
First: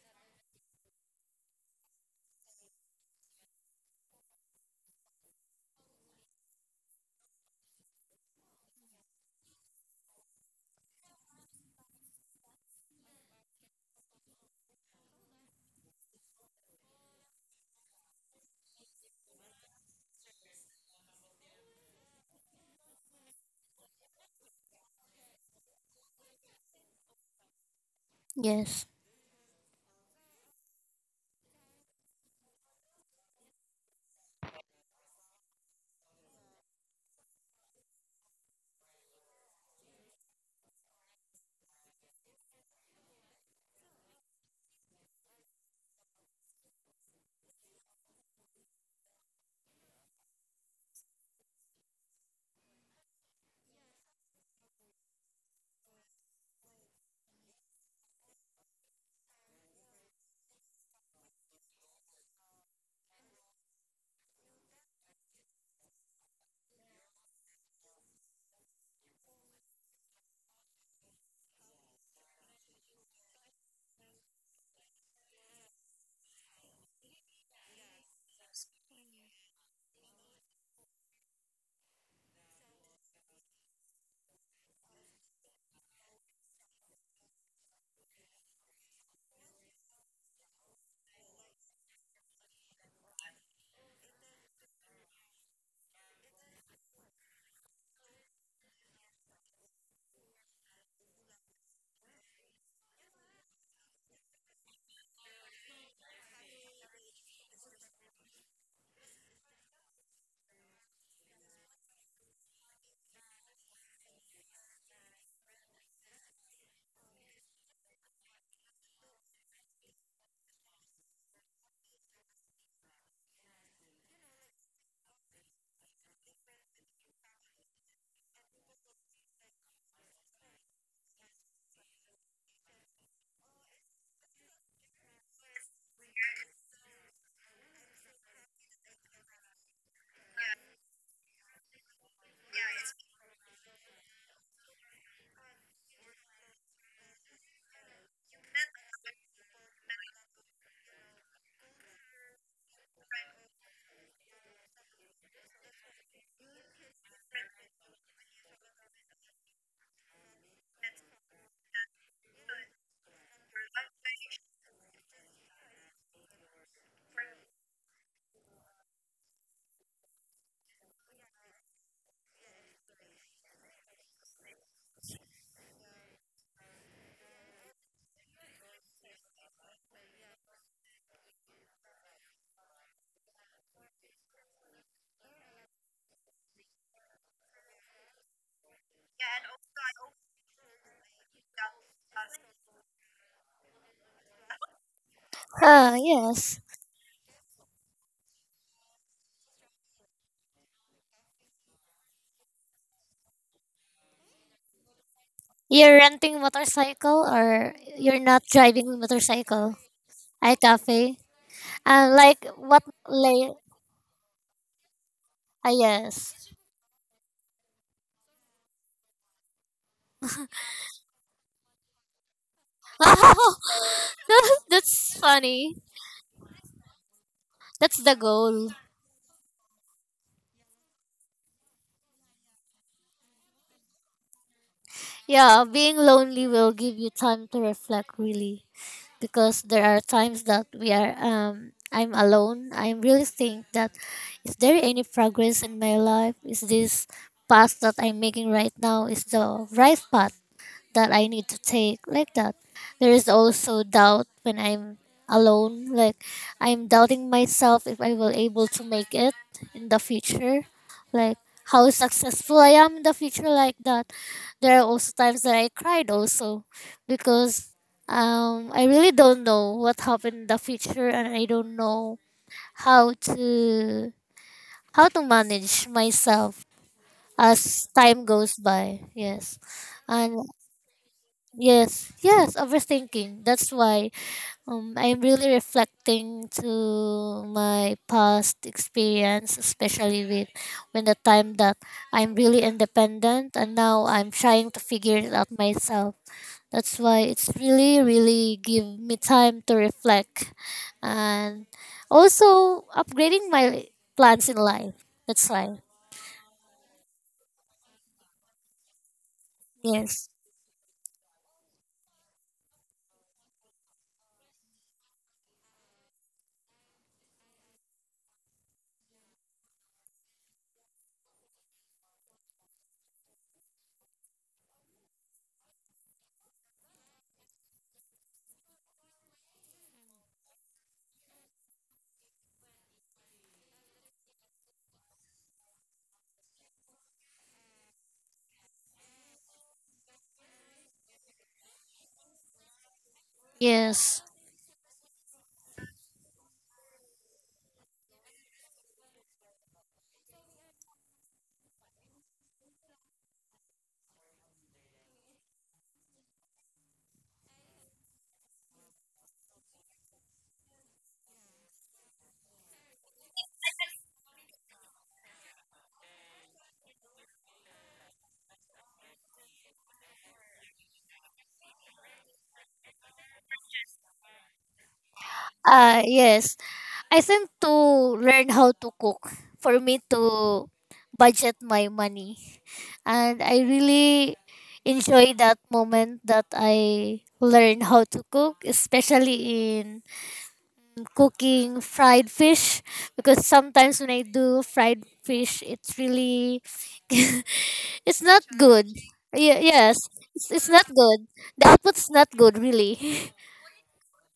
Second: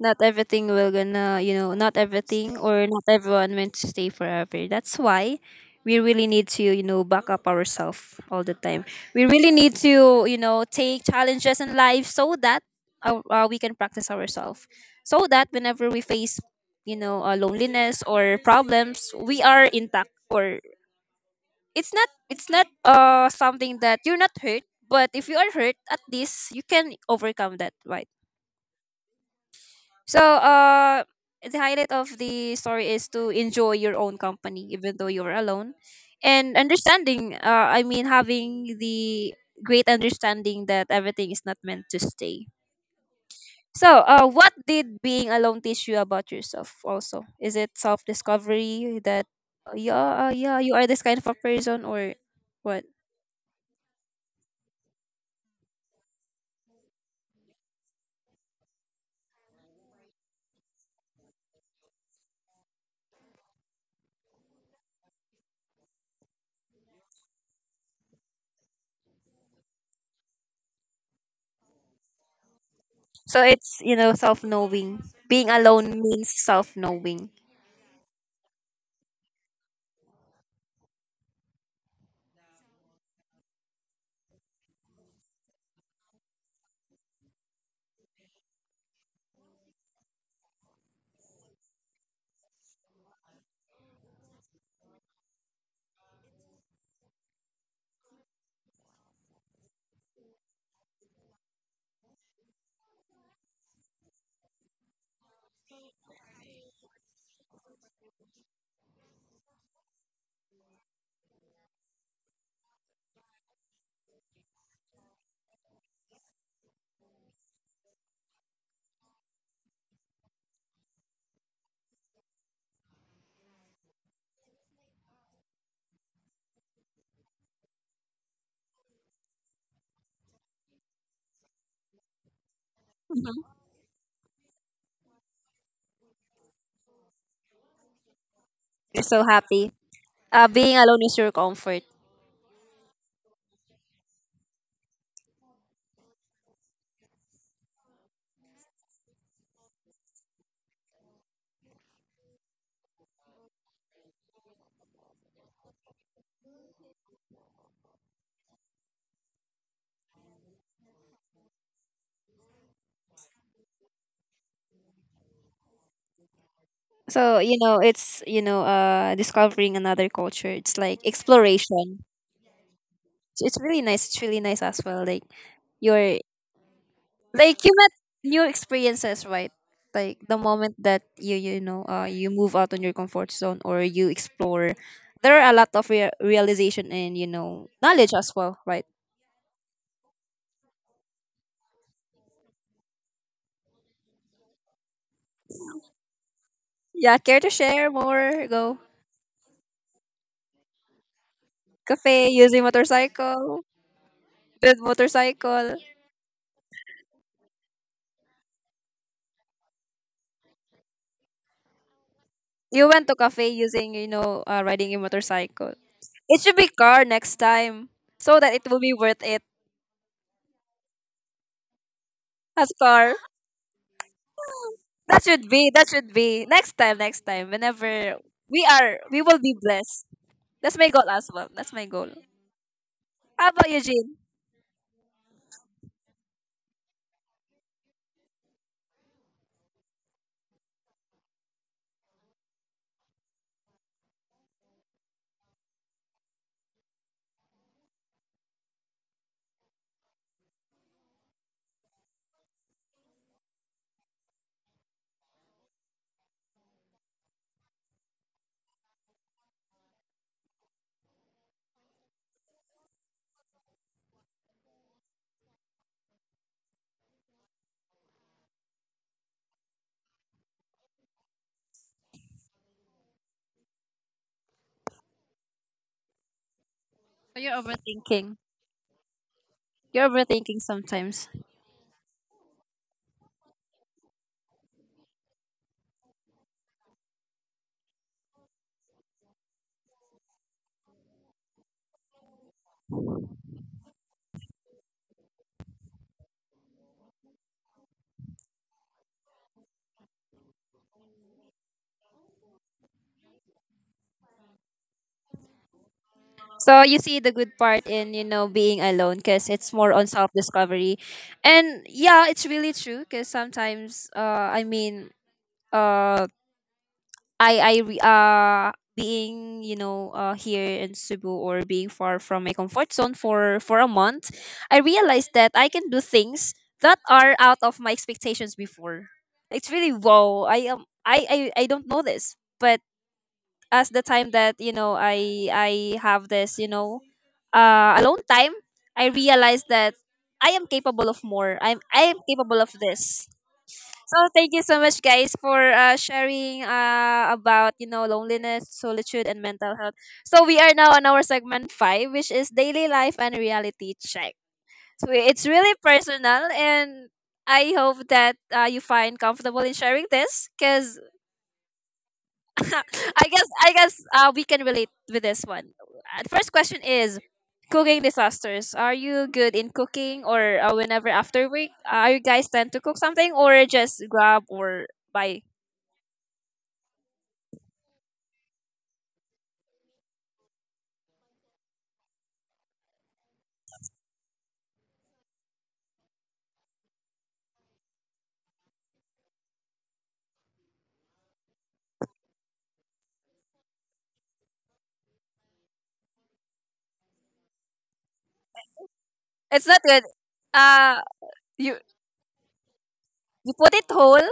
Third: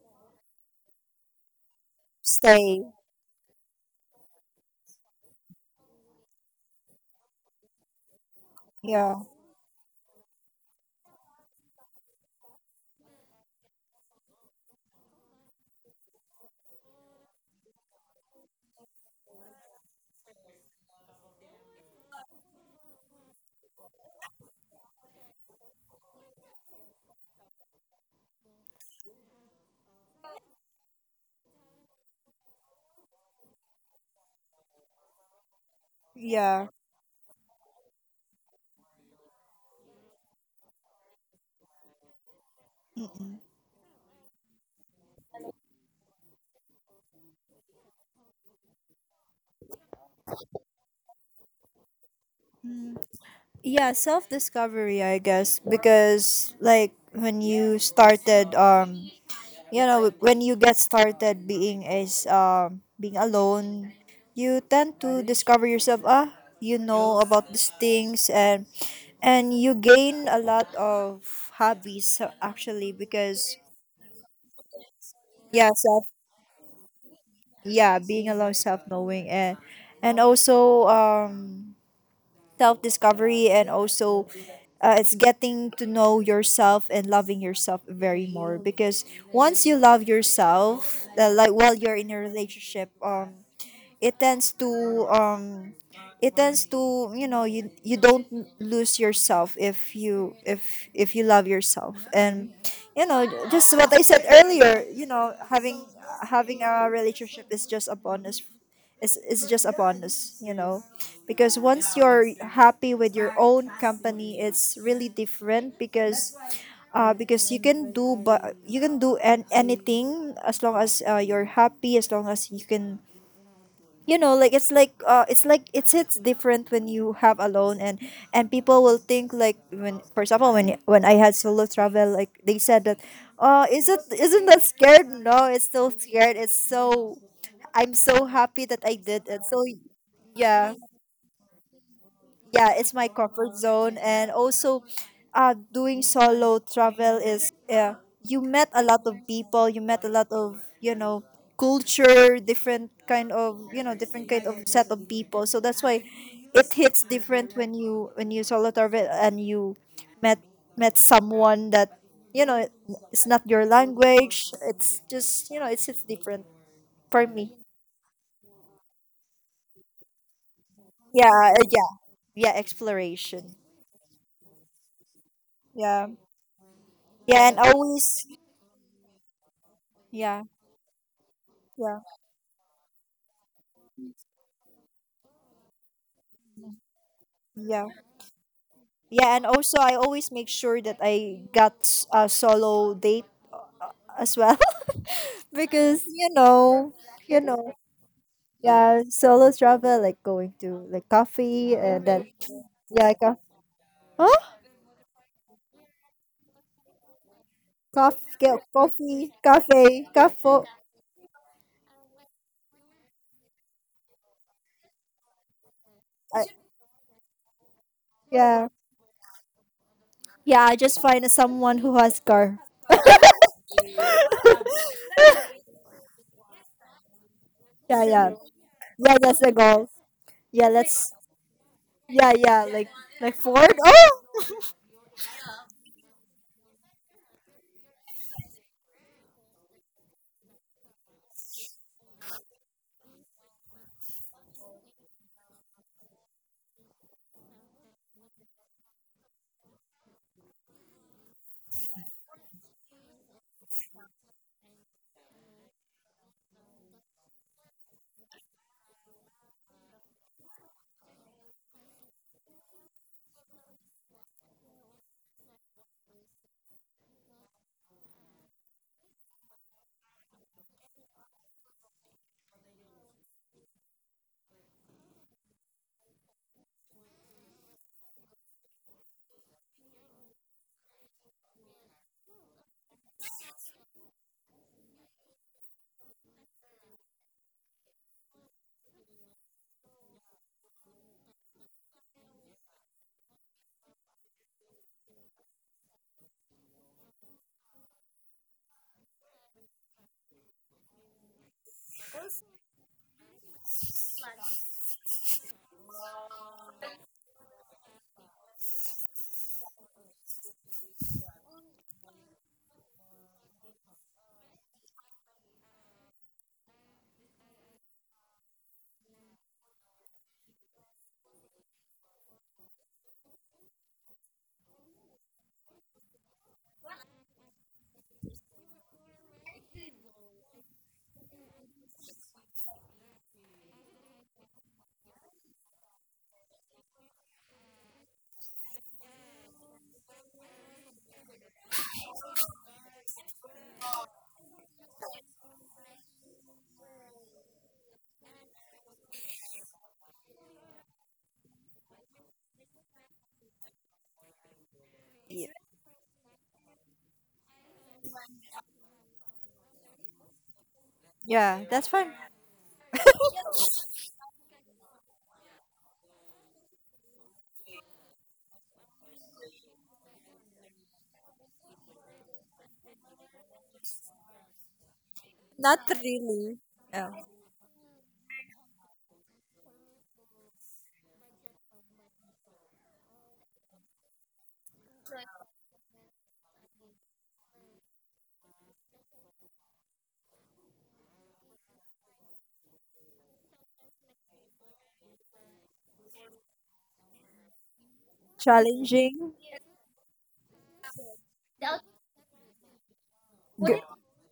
[SPEAKER 1] Not everything will gonna not everything
[SPEAKER 2] Stay.
[SPEAKER 1] or not everyone meant to stay forever, that's why we really need to back up ourselves all the time.
[SPEAKER 2] Yeah,
[SPEAKER 1] We really need to take challenges in life, so that we can practice ourselves, so that whenever we face loneliness or problems, we are intact, or it's not something that you're not hurt. But if you are hurt, at least you can overcome that, right?
[SPEAKER 3] Yes.
[SPEAKER 1] So, the highlight of the story is to enjoy your own company, even though you're alone, and
[SPEAKER 2] yeah.
[SPEAKER 1] understanding. I mean, having the great understanding that everything is not meant to stay.
[SPEAKER 2] Mm-mm.
[SPEAKER 1] So, what did being alone teach you about yourself? Also, is it self discovery that yeah, you are this kind of a person, or what?
[SPEAKER 2] Mm. Yeah, self discovery, I guess, because like when you started, when you get started being is being alone, you tend to discover yourself. Ah, you know, about these things, and you gain a lot of hobbies, actually,
[SPEAKER 1] So
[SPEAKER 2] because
[SPEAKER 1] it's self knowing. Being
[SPEAKER 2] yeah,
[SPEAKER 1] alone
[SPEAKER 2] self,
[SPEAKER 1] means self knowing.
[SPEAKER 2] yeah, being alone, self knowing. And also, self discovery, and also, it's getting to know yourself and loving yourself very more, because once you love yourself, like while you're in a relationship, it tends to um it tends to, you know, you don't lose yourself if you, if you love yourself. And you know, just what I said earlier, you know, having, having a relationship is just a bonus, is just a bonus, you know, because once you're happy with your own company, it's really different. Because because you can do, but you can do anything, as long as you're happy, as long as you can, you know, like it's like uh, it's like it's hits different when you have alone. And people will think, like when, for example, when I had solo travel, like they said that,
[SPEAKER 1] Mhm.
[SPEAKER 2] oh, is it, isn't that scared? No, it's so scared, it's so, I'm so happy that I
[SPEAKER 1] You're
[SPEAKER 2] did
[SPEAKER 1] so
[SPEAKER 2] it. So
[SPEAKER 1] happy.
[SPEAKER 2] yeah,
[SPEAKER 1] Being alone is your comfort.
[SPEAKER 2] yeah, it's my comfort zone, and also uh, doing solo travel is, yeah, you met a lot of people, you met a lot of, you know, culture, different kind of, you know, different kind of set of people, so that's why it hits different when you, when you solo travel and you met, met someone that, you know, it's not your language, it's just, you know, it's different for
[SPEAKER 1] So
[SPEAKER 2] me.
[SPEAKER 1] it's discovering another culture. It's like
[SPEAKER 2] Yeah, yeah,
[SPEAKER 1] exploration.
[SPEAKER 2] yeah,
[SPEAKER 1] So
[SPEAKER 2] exploration.
[SPEAKER 1] it's really nice. It's really nice as well. Like
[SPEAKER 2] Yeah,
[SPEAKER 1] your
[SPEAKER 2] yeah, and
[SPEAKER 1] like you met
[SPEAKER 2] always,
[SPEAKER 1] new experiences, right? Like the
[SPEAKER 2] yeah.
[SPEAKER 1] moment that you know
[SPEAKER 2] Yeah,
[SPEAKER 1] you move out on your comfort zone or you explore, there are a lot of realization and
[SPEAKER 2] yeah,
[SPEAKER 1] knowledge as well, right?
[SPEAKER 2] yeah. And also, I always make sure that I got a solo date as well,
[SPEAKER 3] Ah,
[SPEAKER 2] because
[SPEAKER 3] yes.
[SPEAKER 1] Yeah,
[SPEAKER 2] you
[SPEAKER 1] care to
[SPEAKER 2] know,
[SPEAKER 1] share more? Go
[SPEAKER 2] yeah, solo travel, like going to like coffee, and
[SPEAKER 1] cafe
[SPEAKER 2] then
[SPEAKER 1] using
[SPEAKER 2] yeah,
[SPEAKER 1] motorcycle.
[SPEAKER 2] huh?
[SPEAKER 1] With motorcycle.
[SPEAKER 3] You're renting motorcycle, or
[SPEAKER 2] Coffee,
[SPEAKER 3] you're not
[SPEAKER 2] get
[SPEAKER 3] driving
[SPEAKER 2] coffee,
[SPEAKER 3] motorcycle?
[SPEAKER 2] cafe,
[SPEAKER 3] I
[SPEAKER 2] cafe.
[SPEAKER 3] cafe. And like what
[SPEAKER 1] You went to cafe
[SPEAKER 3] lay?
[SPEAKER 1] using riding a
[SPEAKER 3] Ah,
[SPEAKER 1] motorcycle. It
[SPEAKER 2] I,
[SPEAKER 3] yes.
[SPEAKER 1] should be car next time so that
[SPEAKER 2] yeah,
[SPEAKER 1] it will be worth it.
[SPEAKER 2] yeah. I just find someone who has car.
[SPEAKER 1] As car.
[SPEAKER 3] That's
[SPEAKER 1] That should be.
[SPEAKER 3] funny.
[SPEAKER 1] That should be. Next time, next time.
[SPEAKER 2] Yeah,
[SPEAKER 3] That's the
[SPEAKER 1] Whenever
[SPEAKER 2] yeah,
[SPEAKER 3] goal.
[SPEAKER 2] yeah.
[SPEAKER 1] we
[SPEAKER 2] That's
[SPEAKER 1] will
[SPEAKER 2] the
[SPEAKER 1] be
[SPEAKER 2] goal.
[SPEAKER 1] blessed.
[SPEAKER 2] Yeah,
[SPEAKER 1] That's my
[SPEAKER 2] let's.
[SPEAKER 1] goal as well. That's my goal.
[SPEAKER 2] Yeah, yeah. Like
[SPEAKER 1] How about
[SPEAKER 2] Ford.
[SPEAKER 1] you,
[SPEAKER 2] Oh,
[SPEAKER 1] Jean?
[SPEAKER 3] Yeah, being lonely will give you time to reflect, really, because there are times that we are I'm alone. I really think that, is there any progress in my life? Is this path that I'm making right now is the right path that I need to take, like that? There is also doubt when I'm alone. Like, I'm doubting myself if I will able to make it in the future. Like, how successful I am in the future, like that. There are also times that I cried also, because I really don't know what happened in the future, and I don't know how to how to manage myself
[SPEAKER 1] So you're
[SPEAKER 3] as time
[SPEAKER 1] overthinking.
[SPEAKER 3] goes by. Yes.
[SPEAKER 1] You're
[SPEAKER 3] And...
[SPEAKER 1] overthinking sometimes.
[SPEAKER 3] Yes, yes, overthinking. That's why I'm really reflecting to my past experience, especially with when the time that I'm really independent, and now I'm trying to figure it out myself. That's why it's really, really give me time to reflect, and also upgrading my plans in life. That's why.
[SPEAKER 1] So you see the good part in, being alone because it's more on
[SPEAKER 3] Yes.
[SPEAKER 1] self-discovery. And yeah, it's really true because sometimes, I mean, uh, I I re- uh being here in Cebu or being far from my comfort zone for a month, I realized that I can do things that are out of my expectations before. It's really wow. I am I don't know this, but as the time that I have this alone time, I realized that I am capable of this. So
[SPEAKER 3] Yes.
[SPEAKER 1] thank you so much, guys, for sharing about loneliness, solitude, and mental health. So we are now on our segment five, which is daily life and reality check. So it's really personal, and I hope that you find comfortable in sharing this, because
[SPEAKER 2] yeah. That's fine.
[SPEAKER 1] I guess we can relate with this one. The first question is cooking disasters. Are you good in cooking or whenever after work? Are you guys tend to cook something or just grab or buy?
[SPEAKER 2] Not
[SPEAKER 3] Yes.
[SPEAKER 2] really.
[SPEAKER 3] I
[SPEAKER 2] Yeah.
[SPEAKER 3] think to learn how to cook for me to budget my money. And I really enjoy that moment that I learn how to cook, especially in cooking fried fish, because sometimes when I do fried fish it's really it's not good.
[SPEAKER 2] Challenging?
[SPEAKER 3] Yeah,
[SPEAKER 1] It's not
[SPEAKER 3] yes.
[SPEAKER 1] good.
[SPEAKER 3] It's not
[SPEAKER 1] Uh
[SPEAKER 3] good. The
[SPEAKER 1] you
[SPEAKER 3] output's not good, really.
[SPEAKER 1] put
[SPEAKER 2] G-,
[SPEAKER 1] it whole,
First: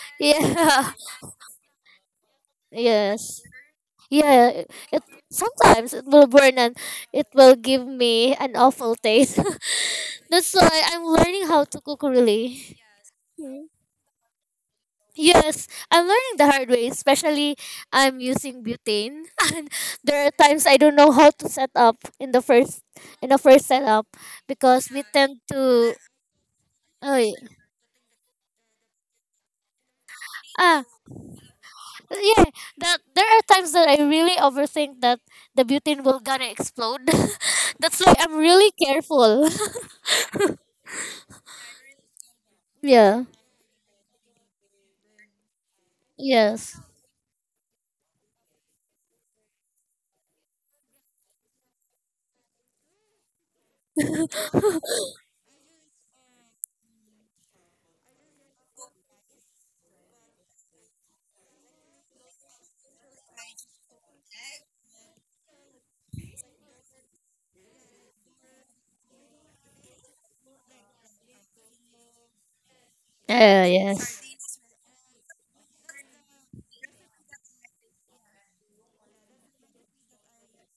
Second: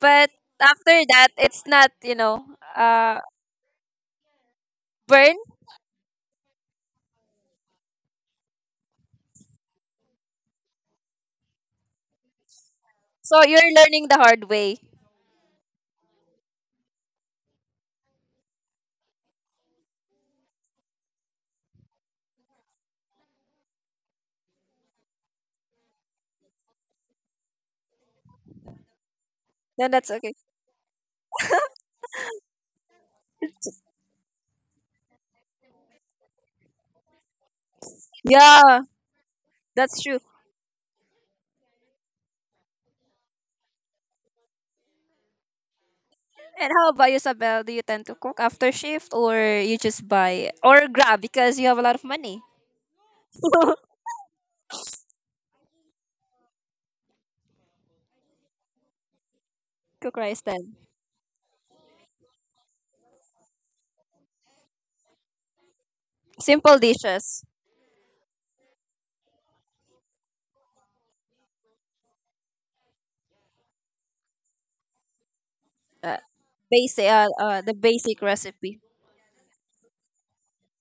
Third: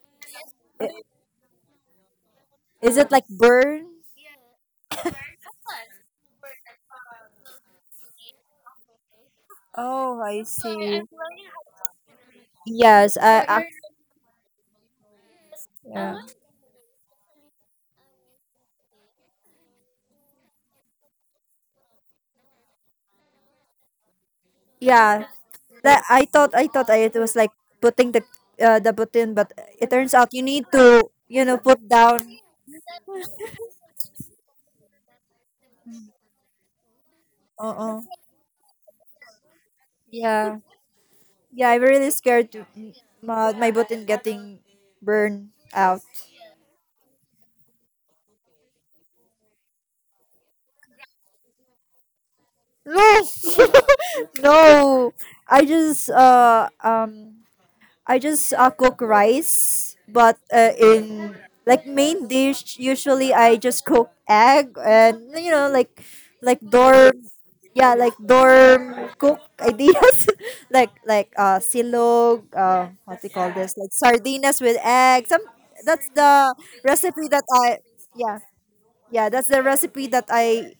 [SPEAKER 1] but
[SPEAKER 3] Yeah.
[SPEAKER 1] after
[SPEAKER 2] i-,
[SPEAKER 1] that it's not, you know,
[SPEAKER 2] is it
[SPEAKER 1] uh
[SPEAKER 2] like
[SPEAKER 3] Yes.
[SPEAKER 2] burn?
[SPEAKER 3] Yeah, it
[SPEAKER 1] burn.
[SPEAKER 3] sometimes it will burn, and it will give me an awful taste.
[SPEAKER 2] Oh, I
[SPEAKER 3] That's why
[SPEAKER 2] see.
[SPEAKER 3] I'm learning how to cook, really.
[SPEAKER 2] Yes,
[SPEAKER 1] So
[SPEAKER 2] I,
[SPEAKER 3] Mm.
[SPEAKER 1] you're learning the hard way.
[SPEAKER 3] Yes, I'm
[SPEAKER 2] yeah.
[SPEAKER 3] learning the hard way, especially I'm using butane and there are times I don't know how to set up in the first setup because we
[SPEAKER 2] Yeah.
[SPEAKER 3] tend to...
[SPEAKER 2] That I thought I,
[SPEAKER 3] Oh,
[SPEAKER 2] it was like putting the button, but it
[SPEAKER 1] Then that's
[SPEAKER 2] turns out
[SPEAKER 1] okay.
[SPEAKER 2] you need
[SPEAKER 3] ah,
[SPEAKER 2] to, you know, put down.
[SPEAKER 3] yeah, that there are times that I really overthink that the butane will gonna explode. That's
[SPEAKER 2] Uh-uh.
[SPEAKER 3] why I'm really
[SPEAKER 1] Yeah,
[SPEAKER 3] careful.
[SPEAKER 1] that's true.
[SPEAKER 2] Yeah. Yeah, I'm really scared to m-,
[SPEAKER 3] Yeah.
[SPEAKER 2] my button getting burned out.
[SPEAKER 1] And
[SPEAKER 3] Yes.
[SPEAKER 1] how about you, Sabel? Do you tend to cook after shift or you just buy or grab because you have a lot of money?
[SPEAKER 2] No. No. I just uh um I just cook rice,
[SPEAKER 1] Cook
[SPEAKER 2] but
[SPEAKER 1] rice then.
[SPEAKER 2] in like main dish, usually I just cook egg and you know, like
[SPEAKER 1] Simple
[SPEAKER 2] dorm,
[SPEAKER 1] dishes.
[SPEAKER 2] yeah, like dorm cook ideas, like uh, silog, uh, what do you call this? Like
[SPEAKER 3] Yes.
[SPEAKER 2] sardinas with egg. Some, that's
[SPEAKER 1] Uh,
[SPEAKER 2] the recipe that
[SPEAKER 1] the
[SPEAKER 2] I,
[SPEAKER 1] basic
[SPEAKER 2] yeah,
[SPEAKER 1] recipe.
[SPEAKER 2] yeah, that's the recipe that I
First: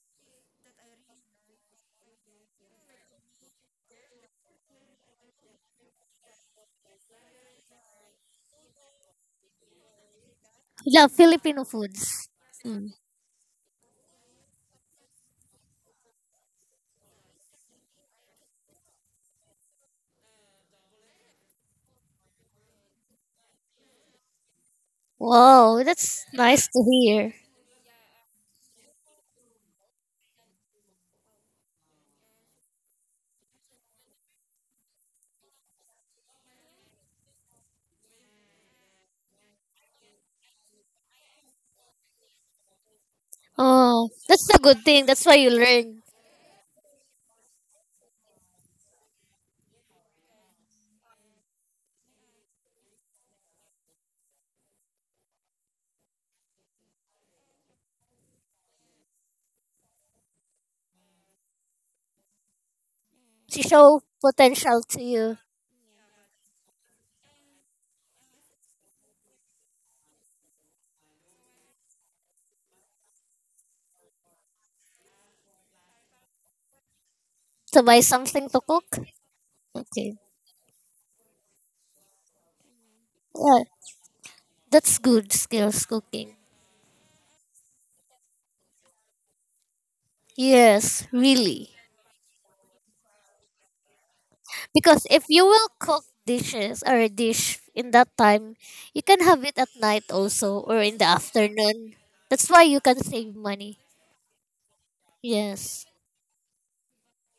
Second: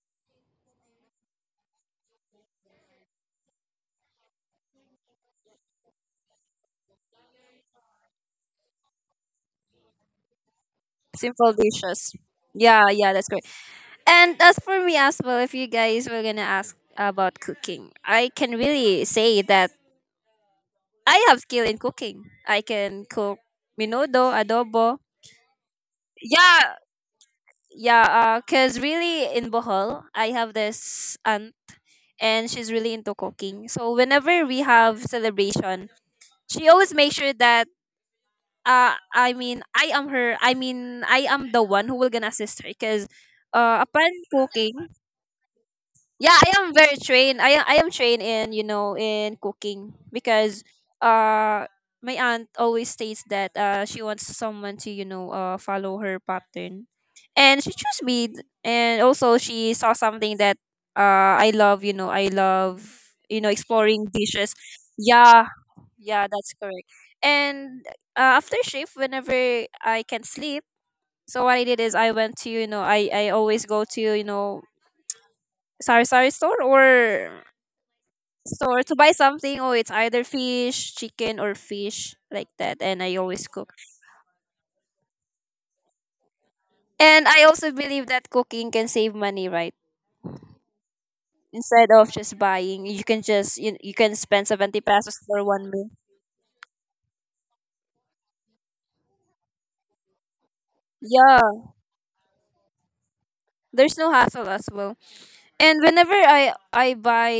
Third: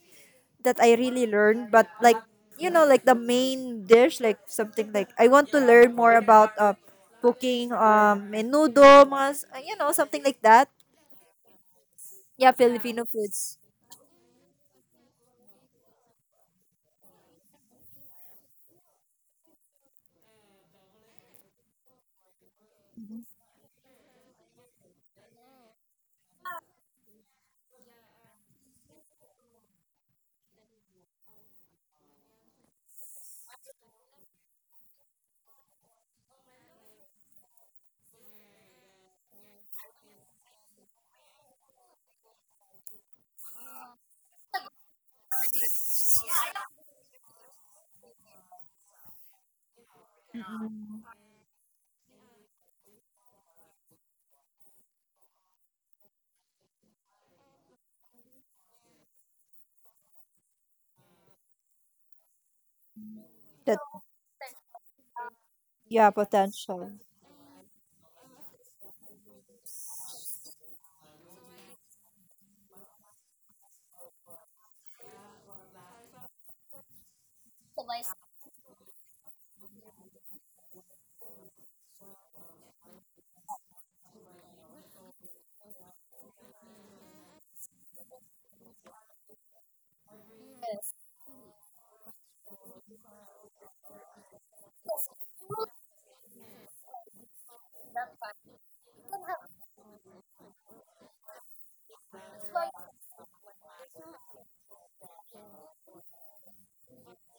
[SPEAKER 2] that I really learned. But like, you know, like the main dish, like something like I want to learn more about cooking, menudo, mas, you know, something like that.
[SPEAKER 3] Yeah,
[SPEAKER 1] Simple
[SPEAKER 3] Filipino
[SPEAKER 1] dishes.
[SPEAKER 3] foods.
[SPEAKER 2] Yeah,
[SPEAKER 1] Yeah,
[SPEAKER 3] Mm.
[SPEAKER 2] Filipino
[SPEAKER 1] yeah, that's great.
[SPEAKER 2] foods.
[SPEAKER 1] And as for me as well, if you guys were gonna ask about cooking, I can really say that I have skill in cooking. I can cook minudo, adobo.
[SPEAKER 3] Wow, that's nice
[SPEAKER 1] Yeah,
[SPEAKER 3] to hear.
[SPEAKER 1] yeah. Cause really in Bohol, I have this aunt, and she's really into cooking. So whenever we have celebration, she always makes sure that I mean I am her I mean I am the one who will gonna assist her because
[SPEAKER 3] Oh,
[SPEAKER 1] upon
[SPEAKER 3] that's a good
[SPEAKER 1] cooking
[SPEAKER 3] thing. That's why you learn.
[SPEAKER 1] yeah, I am very trained. I am trained in in cooking because uh my aunt always states that she wants someone to follow her pattern, and she chose me. And also she saw something that I love. I love
[SPEAKER 3] She
[SPEAKER 2] That,
[SPEAKER 3] show
[SPEAKER 1] exploring dishes.
[SPEAKER 3] potential to you.
[SPEAKER 1] Yeah,
[SPEAKER 2] yeah,
[SPEAKER 1] yeah, that's correct.
[SPEAKER 2] potential.
[SPEAKER 1] And after shift, whenever I can sleep, so what I did is I always go to sari sari store or
[SPEAKER 3] To buy something to
[SPEAKER 1] store
[SPEAKER 3] cook.
[SPEAKER 1] to buy something. Oh, it's
[SPEAKER 3] Okay.
[SPEAKER 1] either fish, chicken, or fish like that. And I always
[SPEAKER 3] Yeah,
[SPEAKER 1] cook.
[SPEAKER 3] that's good skills cooking.
[SPEAKER 1] And I also believe that cooking can save money, right?
[SPEAKER 3] Yes, really.
[SPEAKER 1] Instead of just buying, you can spend 70
[SPEAKER 3] Because
[SPEAKER 1] pesos
[SPEAKER 3] if
[SPEAKER 1] for
[SPEAKER 3] you will
[SPEAKER 1] one meal.
[SPEAKER 3] cook dishes or a dish in that time, you can have it at night also or in the
[SPEAKER 1] Yeah,
[SPEAKER 3] afternoon. That's why you can save money.
[SPEAKER 1] there's no hassle as well. And
[SPEAKER 3] Yes.
[SPEAKER 1] whenever I buy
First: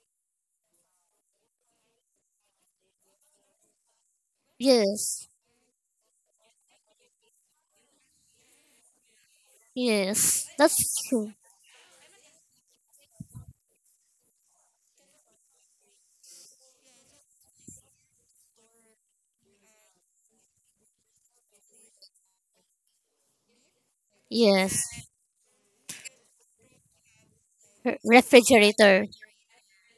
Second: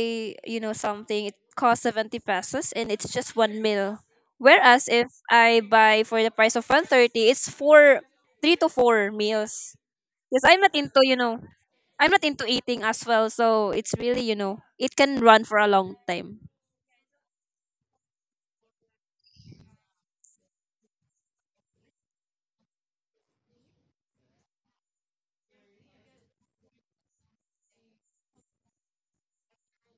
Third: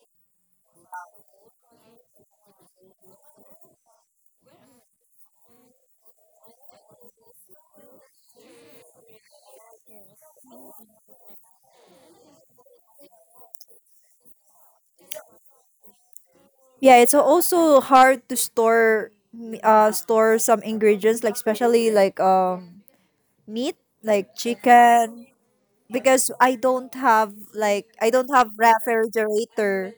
[SPEAKER 1] something, it costs 70 pesos, and it's just one meal. Whereas if
[SPEAKER 3] Yes.
[SPEAKER 1] I buy for the price of 130, it's four, three to four meals. Yes,
[SPEAKER 3] Yes,
[SPEAKER 1] I'm not into
[SPEAKER 3] that's true.
[SPEAKER 1] I'm not into eating as well, so it's really, you know, it can run for a long time.
[SPEAKER 2] Yeah, it's also hard to store m-, uh, store some ingredients, like especially like um, meat, like
[SPEAKER 3] Yes,
[SPEAKER 2] chicken, because I don't have like, I don't have
[SPEAKER 3] refrigerator.
[SPEAKER 2] refrigerator.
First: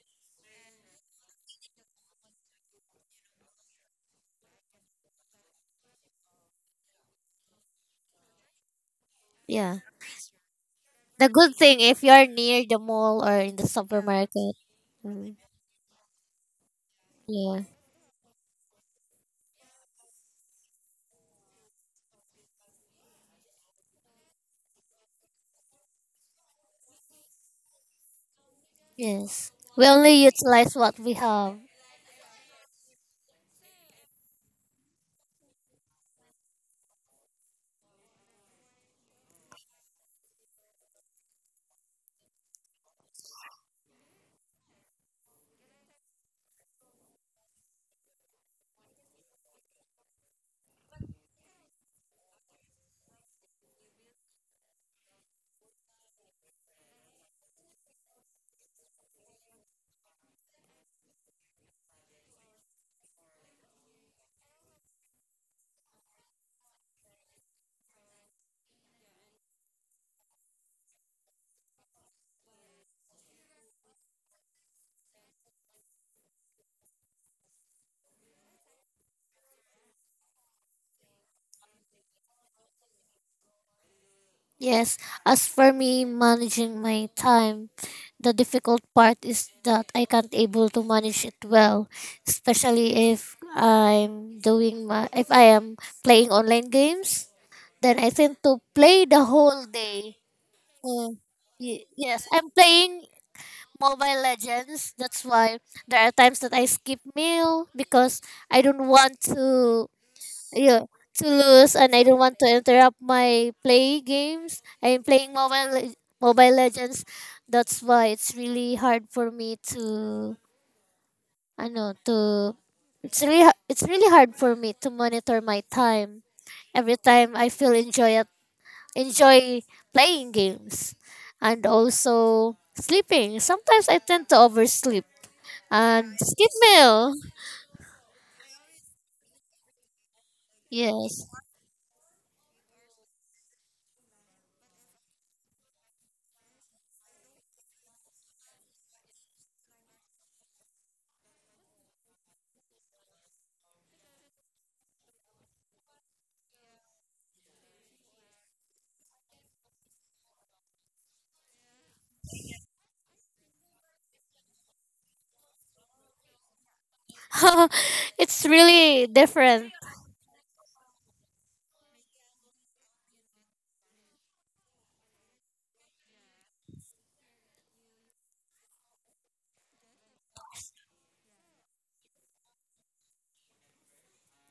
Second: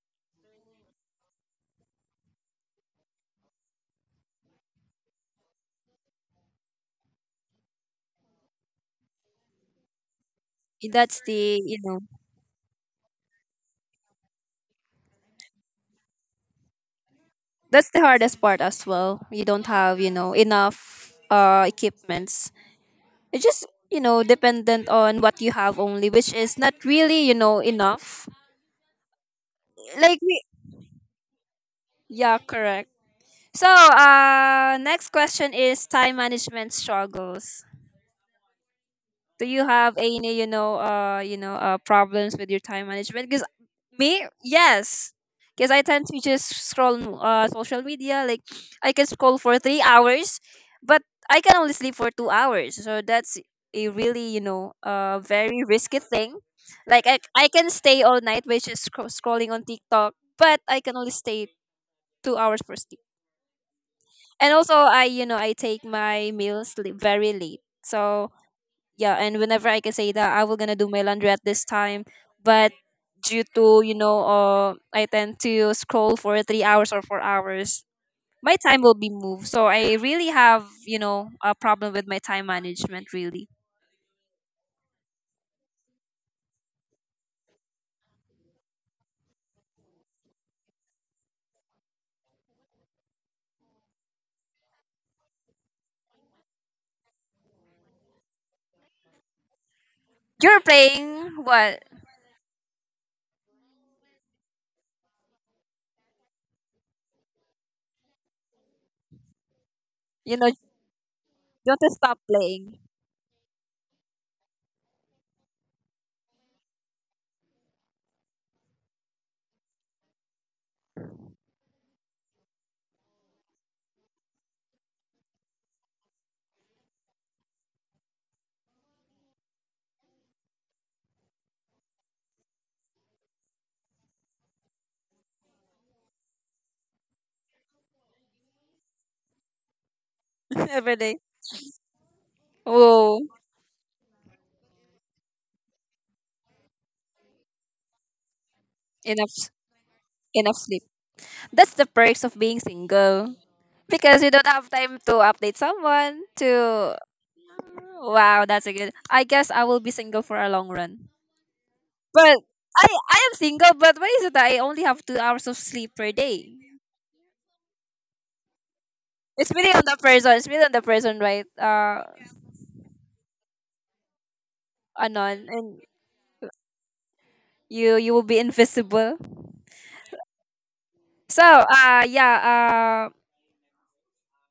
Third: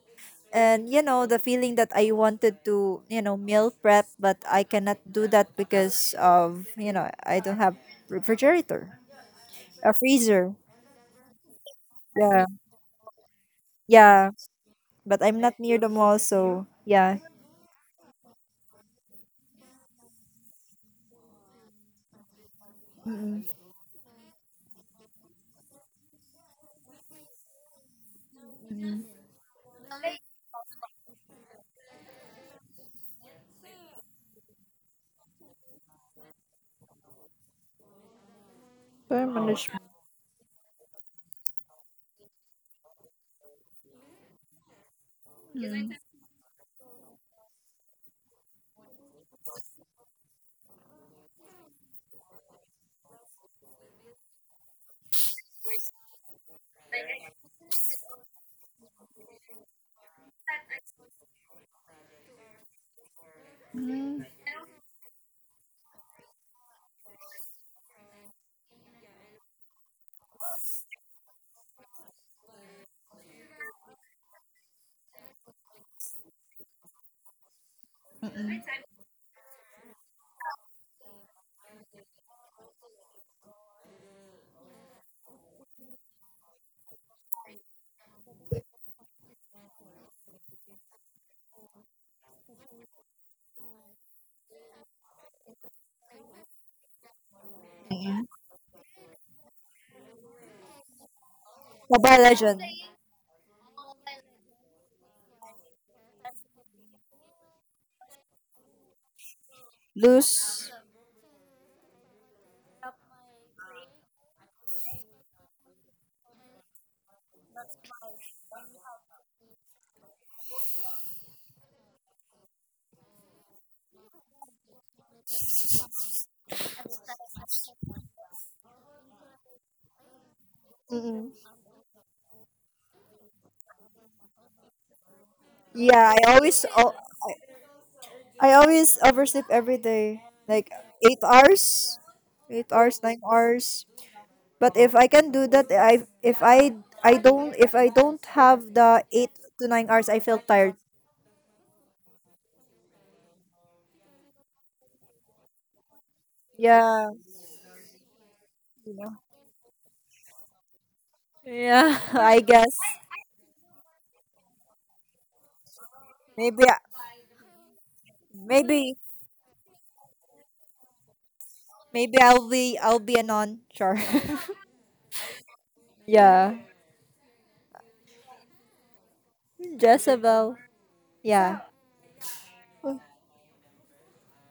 [SPEAKER 2] And you know, the feeling that I wanted to, you know, meal prep, but I cannot do that because of, you know, I don't have refrigerator,
[SPEAKER 3] Yeah.
[SPEAKER 2] a freezer.
[SPEAKER 1] That's
[SPEAKER 3] The good
[SPEAKER 1] the, you
[SPEAKER 3] thing
[SPEAKER 1] know,
[SPEAKER 3] if you're
[SPEAKER 2] Yeah,
[SPEAKER 3] near the mall or in the
[SPEAKER 2] yeah.
[SPEAKER 3] supermarket.
[SPEAKER 2] But
[SPEAKER 3] Mm.
[SPEAKER 2] I'm not near the mall, so yeah.
[SPEAKER 3] Yeah.
[SPEAKER 1] that's the hardest part as well. You don't have, you know, enough equipments. It's
[SPEAKER 2] Mm-mm.
[SPEAKER 1] just, you know, dependent on what you have only, which is not really, you know, enough.
[SPEAKER 2] Mm-mm.
[SPEAKER 3] Yes. We
[SPEAKER 1] Like
[SPEAKER 3] only
[SPEAKER 1] we
[SPEAKER 3] utilize what we have.
[SPEAKER 1] Yeah, correct. So, next question is time management struggles. Do
[SPEAKER 2] Time
[SPEAKER 1] you have any problems with your time management? Because me yes, because I
[SPEAKER 2] management.
[SPEAKER 1] tend to just scroll on social media. Like I can scroll for 3 hours, but I can only sleep for 2 hours, so that's a really very risky thing. Like I can stay all night by just scrolling on tiktok, but I can only stay 2 hours for sleep.
[SPEAKER 2] Mm-mm.
[SPEAKER 1] And also I I take my meals very late, so yeah. And whenever I can say that I will gonna do my laundry at this time, but due to I tend to scroll for 3 hours or 4 hours, my
[SPEAKER 2] Mm-mm.
[SPEAKER 1] time will be moved, so I really have a problem with my time management, really.
[SPEAKER 3] Yes. As for me, managing my time, the difficult part is that I can't able to manage it well, especially if I'm doing my, if I am playing online games, then I
[SPEAKER 2] Mm-mm.
[SPEAKER 3] tend to play the whole day.
[SPEAKER 1] You're
[SPEAKER 3] Uh,
[SPEAKER 1] playing what?
[SPEAKER 2] Mobile
[SPEAKER 3] yes, I'm
[SPEAKER 2] Legend.
[SPEAKER 3] playing Mobile Legends. That's why there are times that I skip meal, because I don't want to...
[SPEAKER 1] You
[SPEAKER 2] Loose.
[SPEAKER 3] yeah, to lose,
[SPEAKER 1] want to
[SPEAKER 3] and I
[SPEAKER 1] stop
[SPEAKER 3] don't want to
[SPEAKER 1] playing.
[SPEAKER 3] interrupt my play games. I'm playing Mobile Legends. That's why it's really hard for me to... I know... to... it's really hard for me to monitor my time. Every time I feel enjoy enjoy playing games,
[SPEAKER 2] Mm-mm.
[SPEAKER 3] and also sleeping. Sometimes I tend to oversleep
[SPEAKER 2] Yeah,
[SPEAKER 3] and skip meal.
[SPEAKER 2] I always oversleep every day. Like
[SPEAKER 1] Every day.
[SPEAKER 2] 8
[SPEAKER 3] Yes.
[SPEAKER 2] hours. 8 hours, 9
[SPEAKER 1] Oh,
[SPEAKER 2] hours. But if I can do that, I if I I don't if I don't have the eight
[SPEAKER 1] enough
[SPEAKER 2] to nine hours, I feel
[SPEAKER 1] enough
[SPEAKER 2] tired.
[SPEAKER 1] sleep. That's the perks of being single. Because you don't have time to update someone to
[SPEAKER 2] Yeah,
[SPEAKER 1] wow, that's a good.
[SPEAKER 2] yeah,
[SPEAKER 1] I guess I will be single for a long run.
[SPEAKER 2] yeah.
[SPEAKER 1] But
[SPEAKER 2] I guess
[SPEAKER 1] I am single, but why is it that I only have 2 hours of sleep per day?
[SPEAKER 2] maybe
[SPEAKER 3] It's
[SPEAKER 2] maybe
[SPEAKER 3] really
[SPEAKER 1] It's really
[SPEAKER 3] different.
[SPEAKER 1] on the person. It's really on the person, right?
[SPEAKER 2] maybe I'll be, I'll be a non sure.
[SPEAKER 1] Anon, and
[SPEAKER 2] Yeah,
[SPEAKER 1] you will be invisible.
[SPEAKER 2] Jezebel.
[SPEAKER 1] So
[SPEAKER 2] Yeah,
[SPEAKER 1] uh yeah uh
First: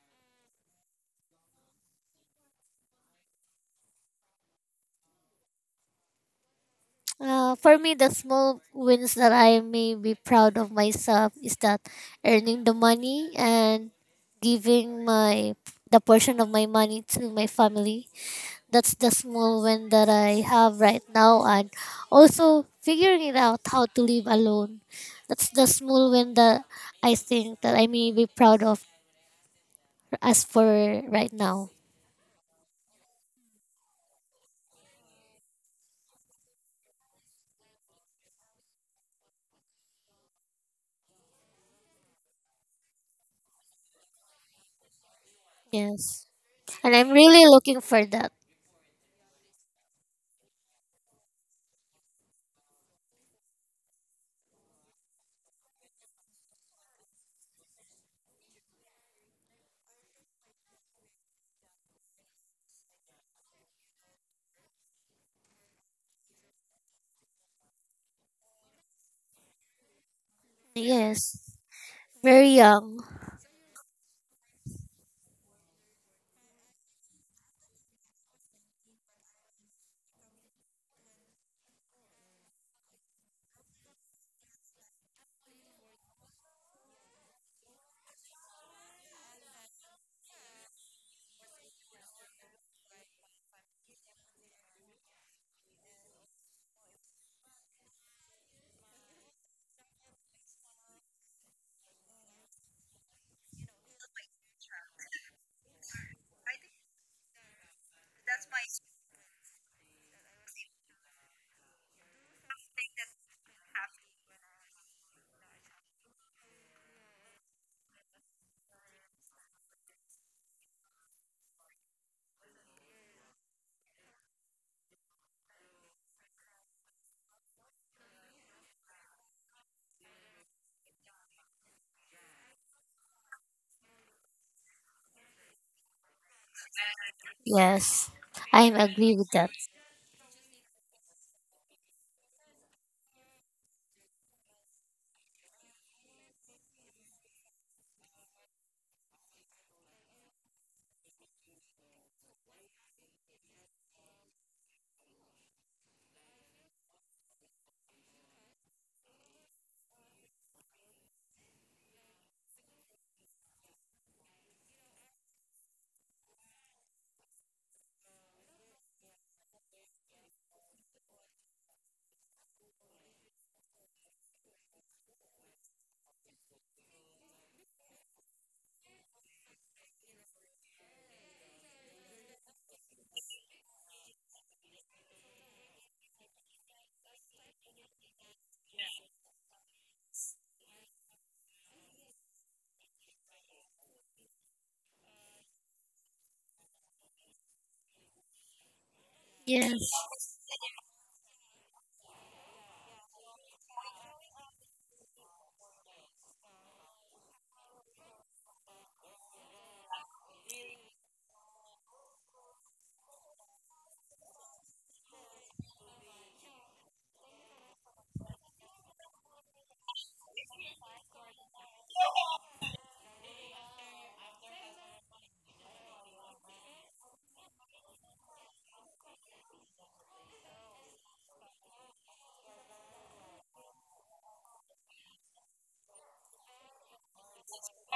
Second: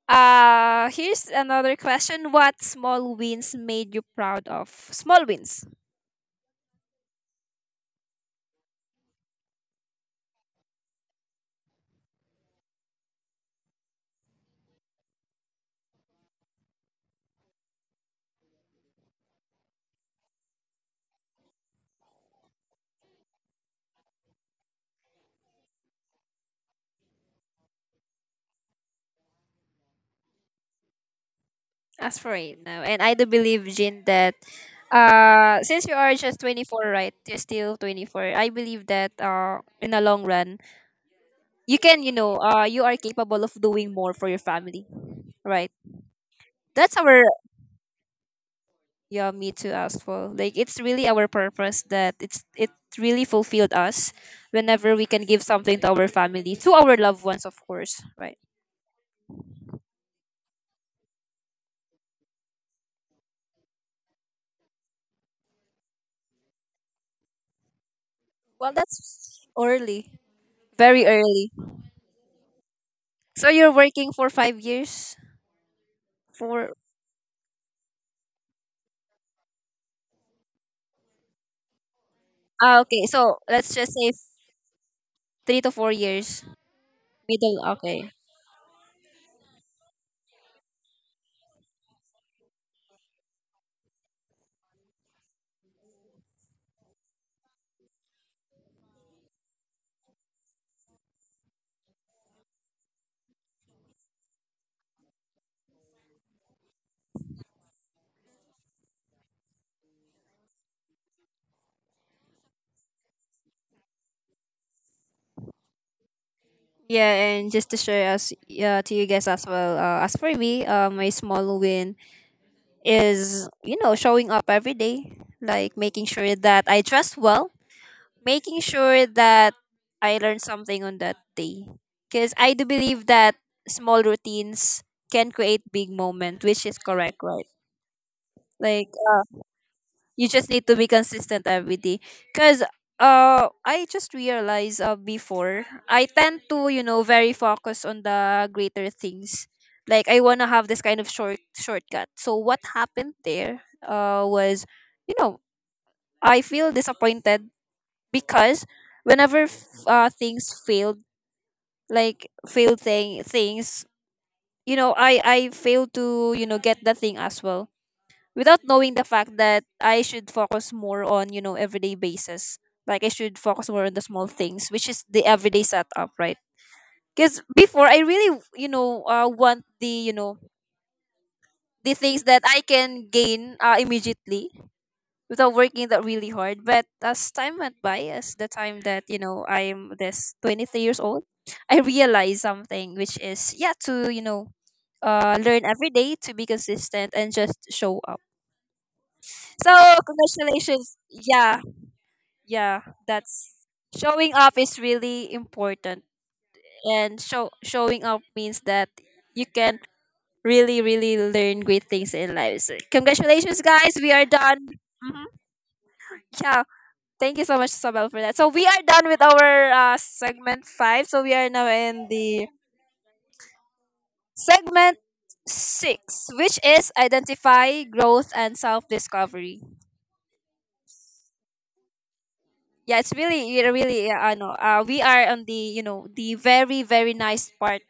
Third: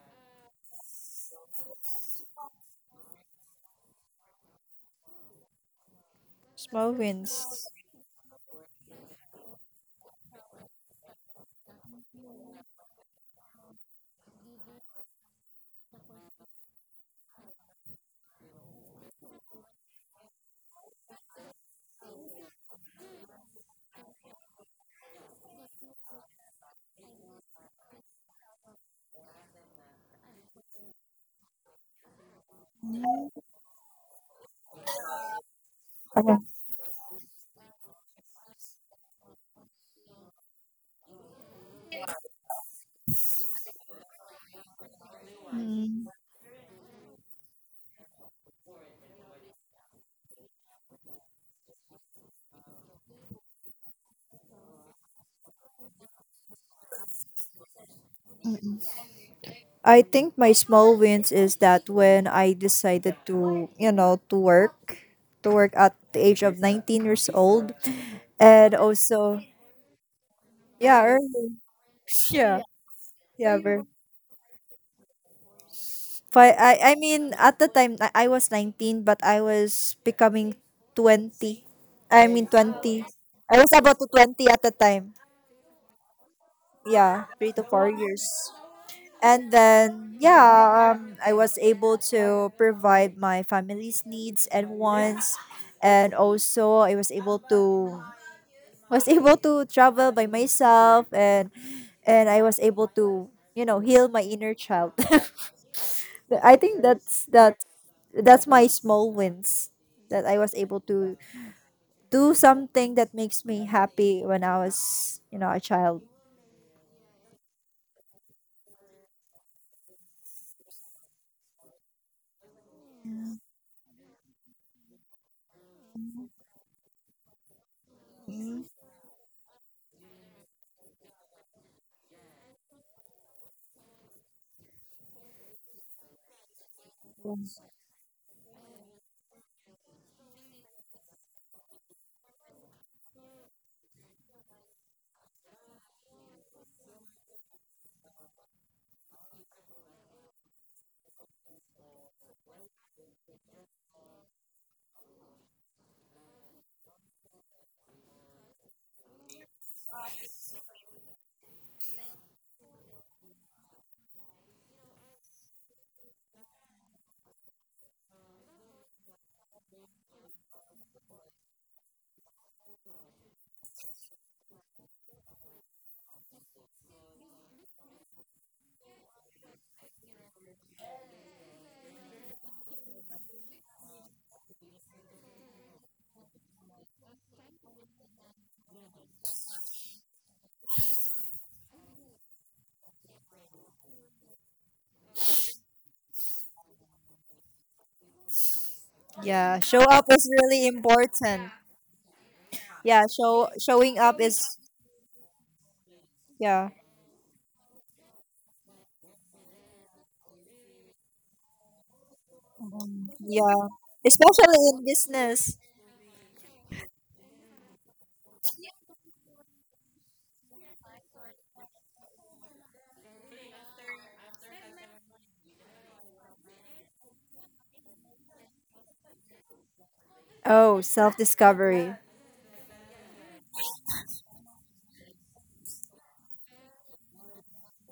[SPEAKER 1] uh here's another question. What small wins made you proud of? Small wins.
[SPEAKER 2] small wins.
[SPEAKER 3] For me, the small wins that I may be proud of myself is that earning the money and giving my the portion of my money to my family. That's the small win that I have right now, and also figuring it out how to live alone. That's the small win that I think that I may be proud of as for right now.
[SPEAKER 1] As for right now, and I do believe, Jin, that since you are
[SPEAKER 2] Okay.
[SPEAKER 1] just 24, right? You're still 24. I believe that in the long run, you can, you are capable of doing more for your family, right?
[SPEAKER 2] Mm,
[SPEAKER 3] Yes, and
[SPEAKER 1] That's
[SPEAKER 3] I'm
[SPEAKER 1] our
[SPEAKER 3] really looking for that.
[SPEAKER 1] yeah, me too as well. Like it's really our purpose that it's it really fulfilled us whenever we can give something to our family, to our loved ones, of course, right?
[SPEAKER 2] mm-mm. I think my small wins is that when I decided to, you know, to work at the age of 19 years old,
[SPEAKER 1] Well,
[SPEAKER 2] and also,
[SPEAKER 1] that's early,
[SPEAKER 2] yeah,
[SPEAKER 1] very
[SPEAKER 3] Yes,
[SPEAKER 1] early.
[SPEAKER 2] early.
[SPEAKER 3] very
[SPEAKER 2] Yeah,
[SPEAKER 3] young.
[SPEAKER 1] So
[SPEAKER 2] yeah,
[SPEAKER 1] you're
[SPEAKER 2] very.
[SPEAKER 1] working for 5 years,
[SPEAKER 2] But
[SPEAKER 1] for
[SPEAKER 2] I mean, at the time I was 19, but I was becoming 20. I mean
[SPEAKER 1] ah, okay.
[SPEAKER 2] 20.
[SPEAKER 1] So
[SPEAKER 2] I
[SPEAKER 1] let's
[SPEAKER 2] was
[SPEAKER 1] just
[SPEAKER 2] about to
[SPEAKER 1] say
[SPEAKER 2] 20 at the time.
[SPEAKER 1] 3 to 4 years.
[SPEAKER 2] Yeah, three
[SPEAKER 1] Middle.
[SPEAKER 2] to four
[SPEAKER 1] Okay.
[SPEAKER 2] years. And then yeah, I was able to provide my family's needs and wants, and also I was able to travel by myself, and I was able to, you know, heal my inner child. Th-, I think that's that, that's my small wins, that I was able to do something that makes me happy when I was, you know, a child.
[SPEAKER 1] Yeah, and just to share us to you guys as well. As for me, my small win is showing up every day, like making sure that I dress well,
[SPEAKER 2] Mhm.
[SPEAKER 1] making sure that I learn something on that day. Because I do believe that small routines can create big moment, which is correct, right?
[SPEAKER 3] Yes, I am
[SPEAKER 1] Like
[SPEAKER 3] agree with that.
[SPEAKER 1] you just need to be consistent every day because I just realized before I tend to, you know, very focused on the greater things. Like I want to have this kind of shortcut, so what happened there was, you know, I feel disappointed because whenever things failed, like failed things, you know, I failed to, you know, get the thing as well without knowing the fact that I should focus more on, you know, everyday basis. Like I should focus more on the small things, which is the everyday setup, right? Because before I really, you know, want the, you know, the things that I can gain immediately without working that really hard. But as time went by, as the time that, you know, I'm this 23 years old, I realized something, which is, yeah, to, you know, learn every day to be consistent and just show up.
[SPEAKER 2] Yeah,
[SPEAKER 1] So
[SPEAKER 2] show
[SPEAKER 3] Yes.
[SPEAKER 2] up is really
[SPEAKER 1] congratulations.
[SPEAKER 2] important.
[SPEAKER 1] Yeah, yeah,
[SPEAKER 2] Yeah, show,
[SPEAKER 1] that's
[SPEAKER 2] showing up
[SPEAKER 1] showing
[SPEAKER 2] is,
[SPEAKER 1] up is really important.
[SPEAKER 2] yeah.
[SPEAKER 1] And showing up means that you can really really learn great things in life. So
[SPEAKER 2] Mhm. Yeah.
[SPEAKER 1] congratulations, guys, we are
[SPEAKER 2] Especially
[SPEAKER 1] done.
[SPEAKER 2] in
[SPEAKER 1] Mhm.
[SPEAKER 2] business.
[SPEAKER 1] Yeah, thank you so much, Sabel, for that. So we are done with our segment five, so we are now in the segment six, which is identify growth and self-discovery.
[SPEAKER 2] Oh, self-discovery.
[SPEAKER 1] Yeah, it's really, it really I know we are on the, you know, the very very nice part.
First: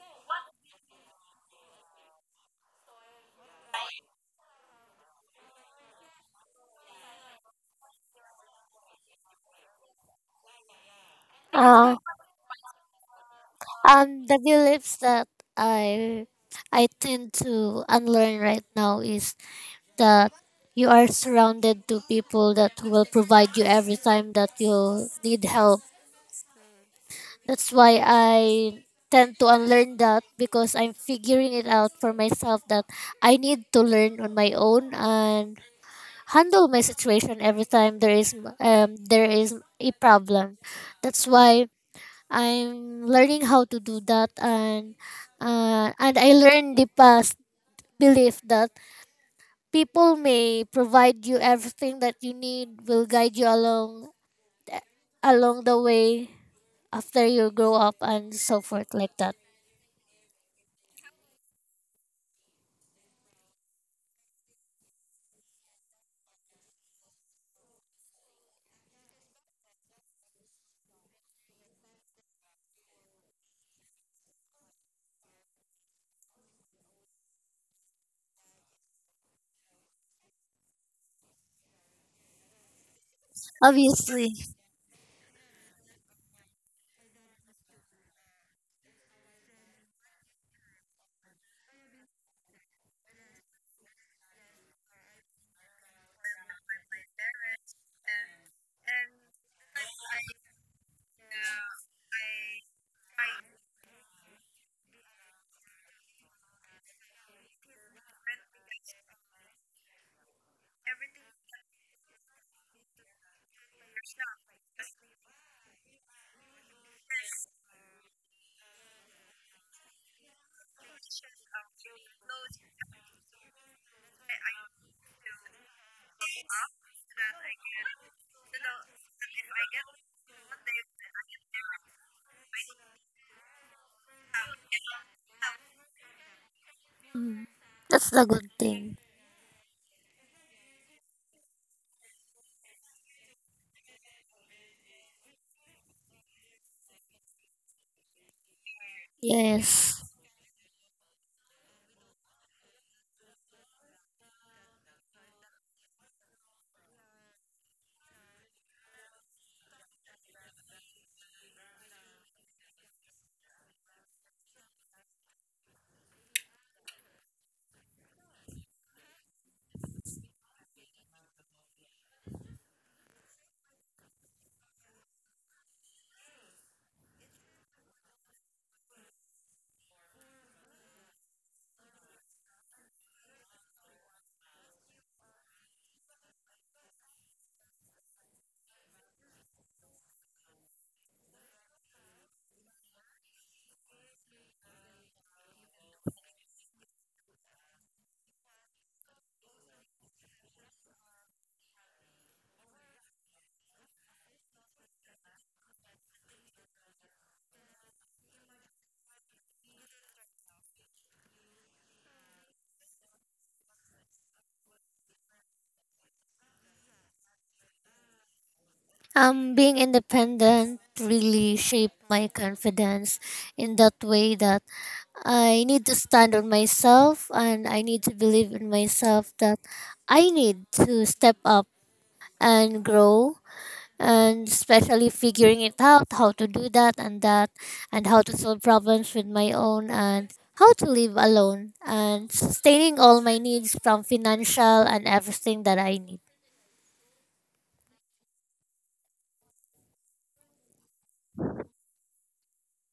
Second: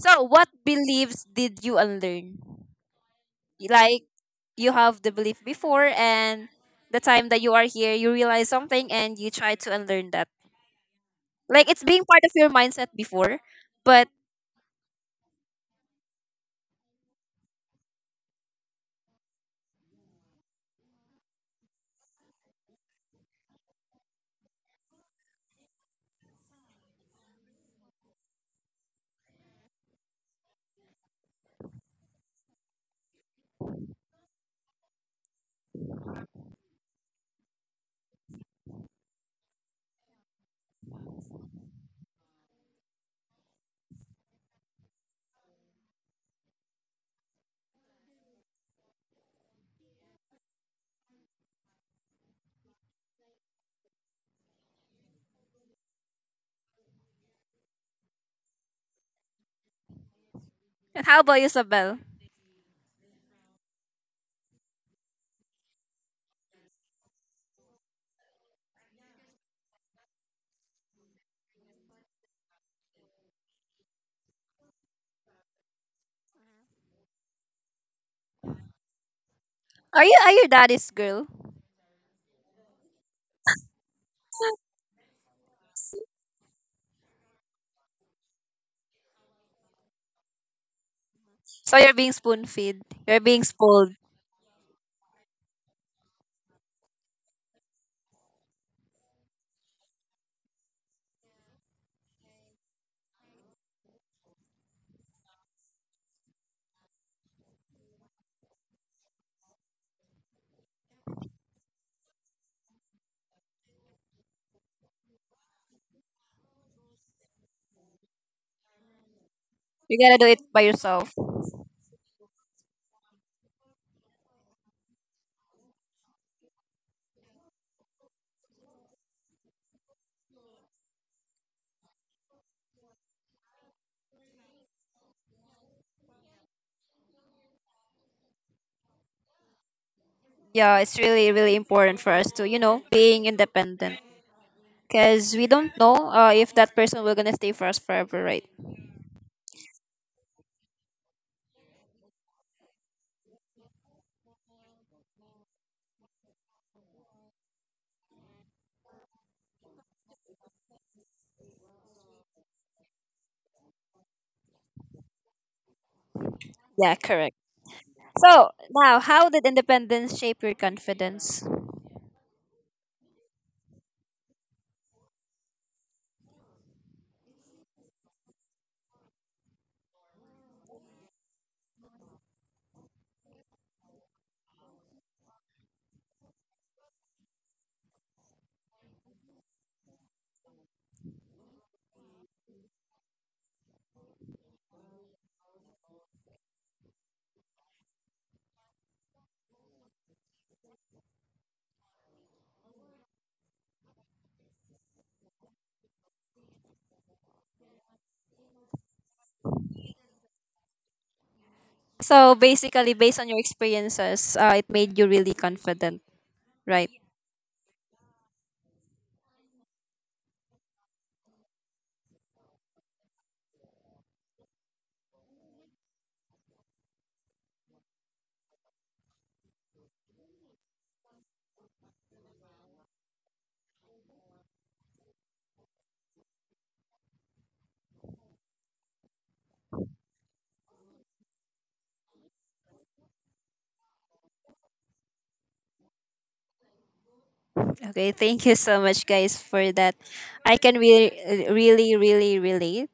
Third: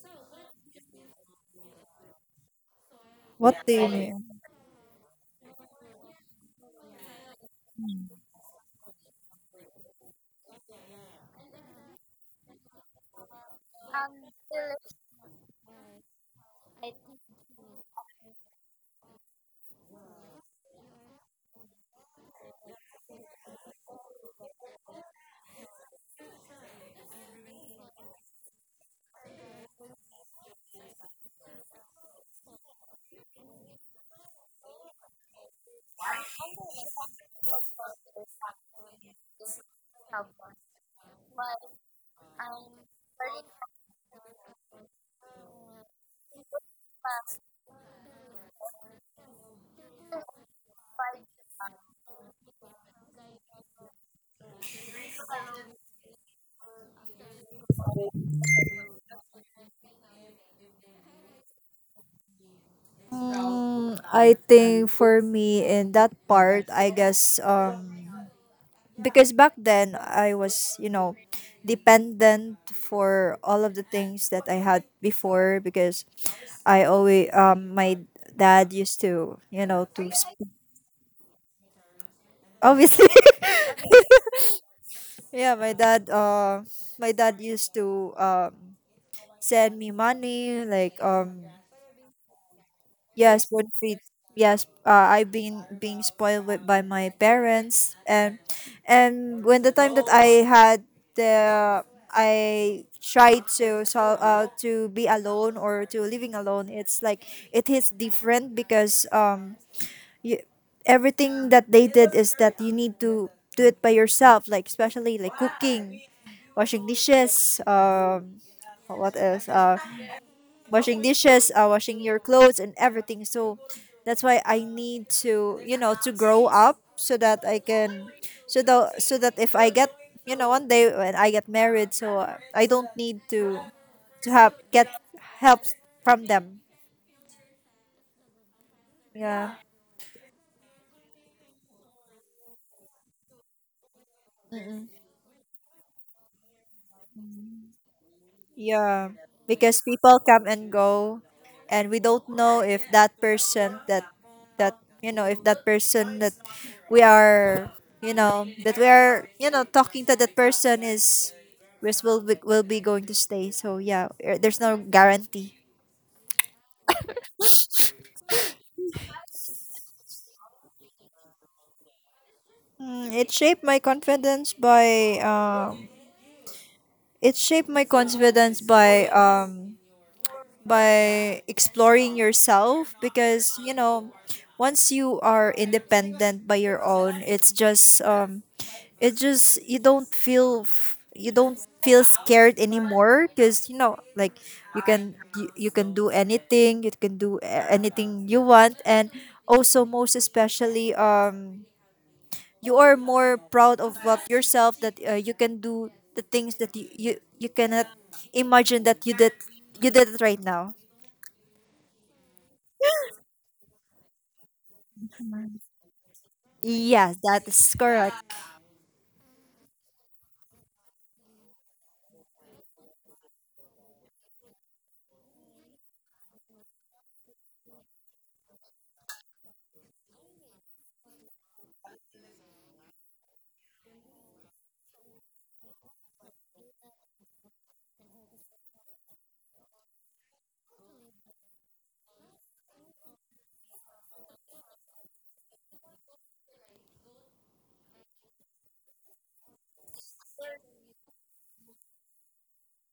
[SPEAKER 1] So, what beliefs did you unlearn?
[SPEAKER 2] What do you
[SPEAKER 1] Like,
[SPEAKER 2] mean?
[SPEAKER 1] you have the belief before, and the time that you are here, you realize something and you try to unlearn that. Like, it's
[SPEAKER 3] Uh,
[SPEAKER 1] being part of your mindset before. But
[SPEAKER 3] the beliefs that I I tend to unlearn right now is that you are surrounded to people that will provide you every time that you need help. That's why I tend to unlearn that, because I'm figuring it out for myself that I need to learn on my own and handle my situation every time there is a problem. That's why I'm learning how to do that, and I learned the past belief that people may provide you everything that you need will guide you along the way after you grow up, and so forth, like that.
[SPEAKER 1] how about you, Sabel?
[SPEAKER 2] Mm, I think for me in that part, I guess um, because back then I was, you know, dependent for all of the things that I had before, because I always um, my dad used to, you know,
[SPEAKER 1] Are you, are your daddy's girl?
[SPEAKER 2] obviously.
[SPEAKER 3] Obviously.
[SPEAKER 2] Yeah, my dad used to um, send me money like um.
[SPEAKER 1] So you're being spoon fed. You're
[SPEAKER 2] Yes,
[SPEAKER 1] being
[SPEAKER 2] spoon
[SPEAKER 1] spoiled.
[SPEAKER 2] feed. Yes, I've been being spoiled with, by my parents. And when the time that I had the, I tried to, so to be alone or to living alone, it's like it hits different, because um, you, everything that they did is that you need to do it by yourself. Like especially like cooking, washing dishes, um, what else?
[SPEAKER 1] You gotta do it by
[SPEAKER 2] Washing
[SPEAKER 1] yourself.
[SPEAKER 2] dishes, washing your clothes, and everything. So that's why I need to, you know, to grow up, so that I can, so that, so that if I get, you know, one day when I get married, so I don't need to have get help from them.
[SPEAKER 3] Mm, that's the good thing.
[SPEAKER 2] Yeah.
[SPEAKER 1] Yeah, it's really really important for us to, you know, being independent because we don't know if that person will gonna stay for us forever, right?
[SPEAKER 2] Yeah, because
[SPEAKER 3] Yes.
[SPEAKER 2] people come and go, and we don't know if that person that, that, you know, if that person that we are, you know, that we are, you know, talking to, that person is, will, will be going to stay. So yeah, there's no guarantee.
[SPEAKER 1] Yeah, correct. So now, how did independence shape your confidence?
[SPEAKER 2] Mm, it shaped my confidence by. It shaped my confidence by um, by exploring yourself, because you know, once you are independent by your own, it's just um, it just, you don't feel f-, you don't feel scared anymore, because you know, like, you can you, you can do anything, you can do anything you want. And also, most especially um, you are more proud of what yourself, that you can do the things that you cannot imagine that you did it right now.
[SPEAKER 1] So basically, based on your experiences, it made you really confident, right?
[SPEAKER 2] Yes, that is correct.
[SPEAKER 3] Being independent really shaped my confidence, in that way that I need to stand on myself, and I need to believe in myself that I need to step up and grow, and especially figuring it out how to do that, and that, and how to solve problems with my own, and how to live alone, and sustaining all my needs from financial and everything that I need.
[SPEAKER 1] Okay, thank you so much, guys, for that. I can really, really, really relate.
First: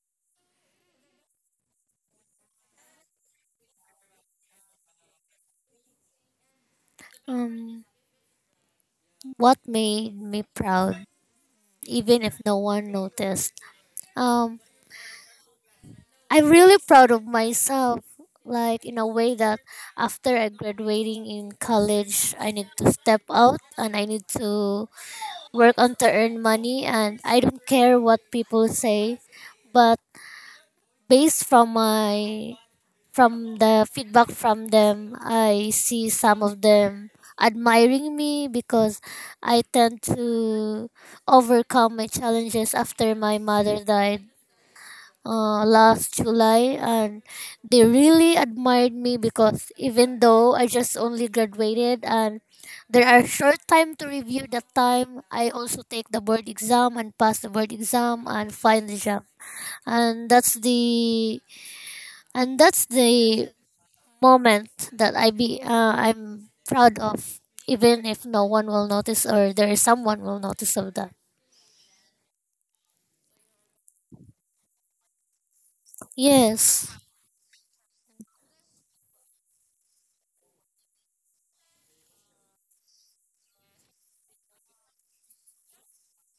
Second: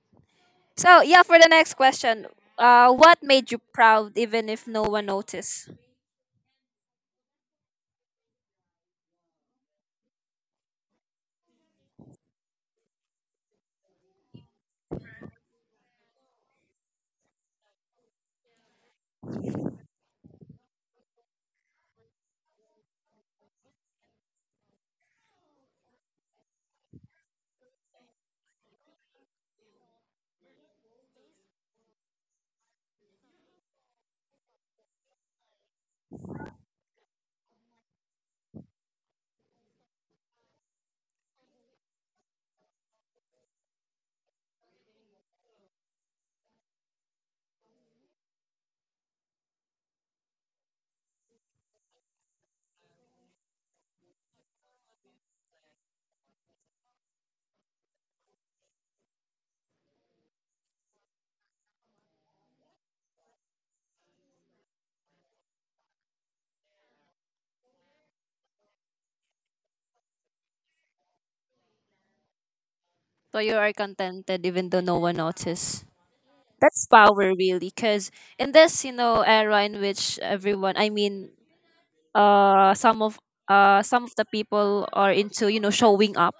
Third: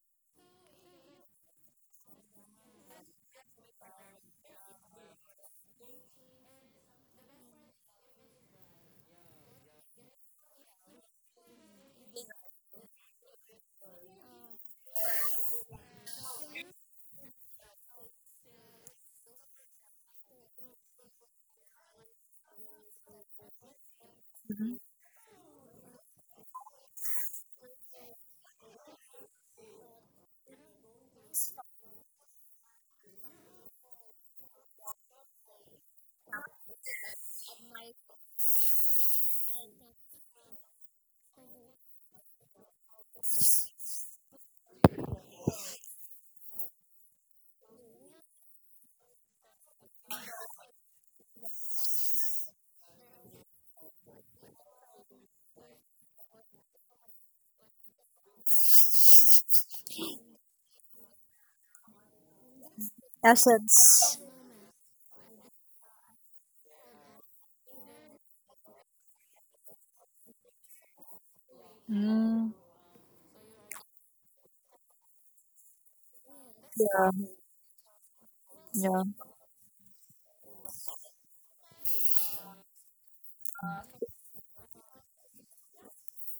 [SPEAKER 1] So yeah, for the next question, what made you proud even if no one noticed?
[SPEAKER 3] Um, what made me proud, even if no one noticed? Um, I'm really proud of myself, like in a way that after I graduating in college, I need to step out and I need
[SPEAKER 2] Mhm.
[SPEAKER 3] to work on to earn money, and I don't care what people say. But based from my, from the feedback from them, I see some of them admiring me, because I tend to overcome my challenges after my mother died last July. And they really admired me, because even though I just only graduated and there are short time to review that time, I also take the board exam and pass the board exam and find the job, and that's the and that's the
[SPEAKER 2] Essence.
[SPEAKER 3] moment that I'm proud of. Even if no one will notice, or there is someone will notice of that.
[SPEAKER 2] Mm,
[SPEAKER 1] So you are contented even though no one noticed. That's
[SPEAKER 3] Yes.
[SPEAKER 1] power, really, because in this, you
[SPEAKER 2] yeah.
[SPEAKER 1] know, era in which everyone, I mean, uh some of some of the people are into, you know, showing up.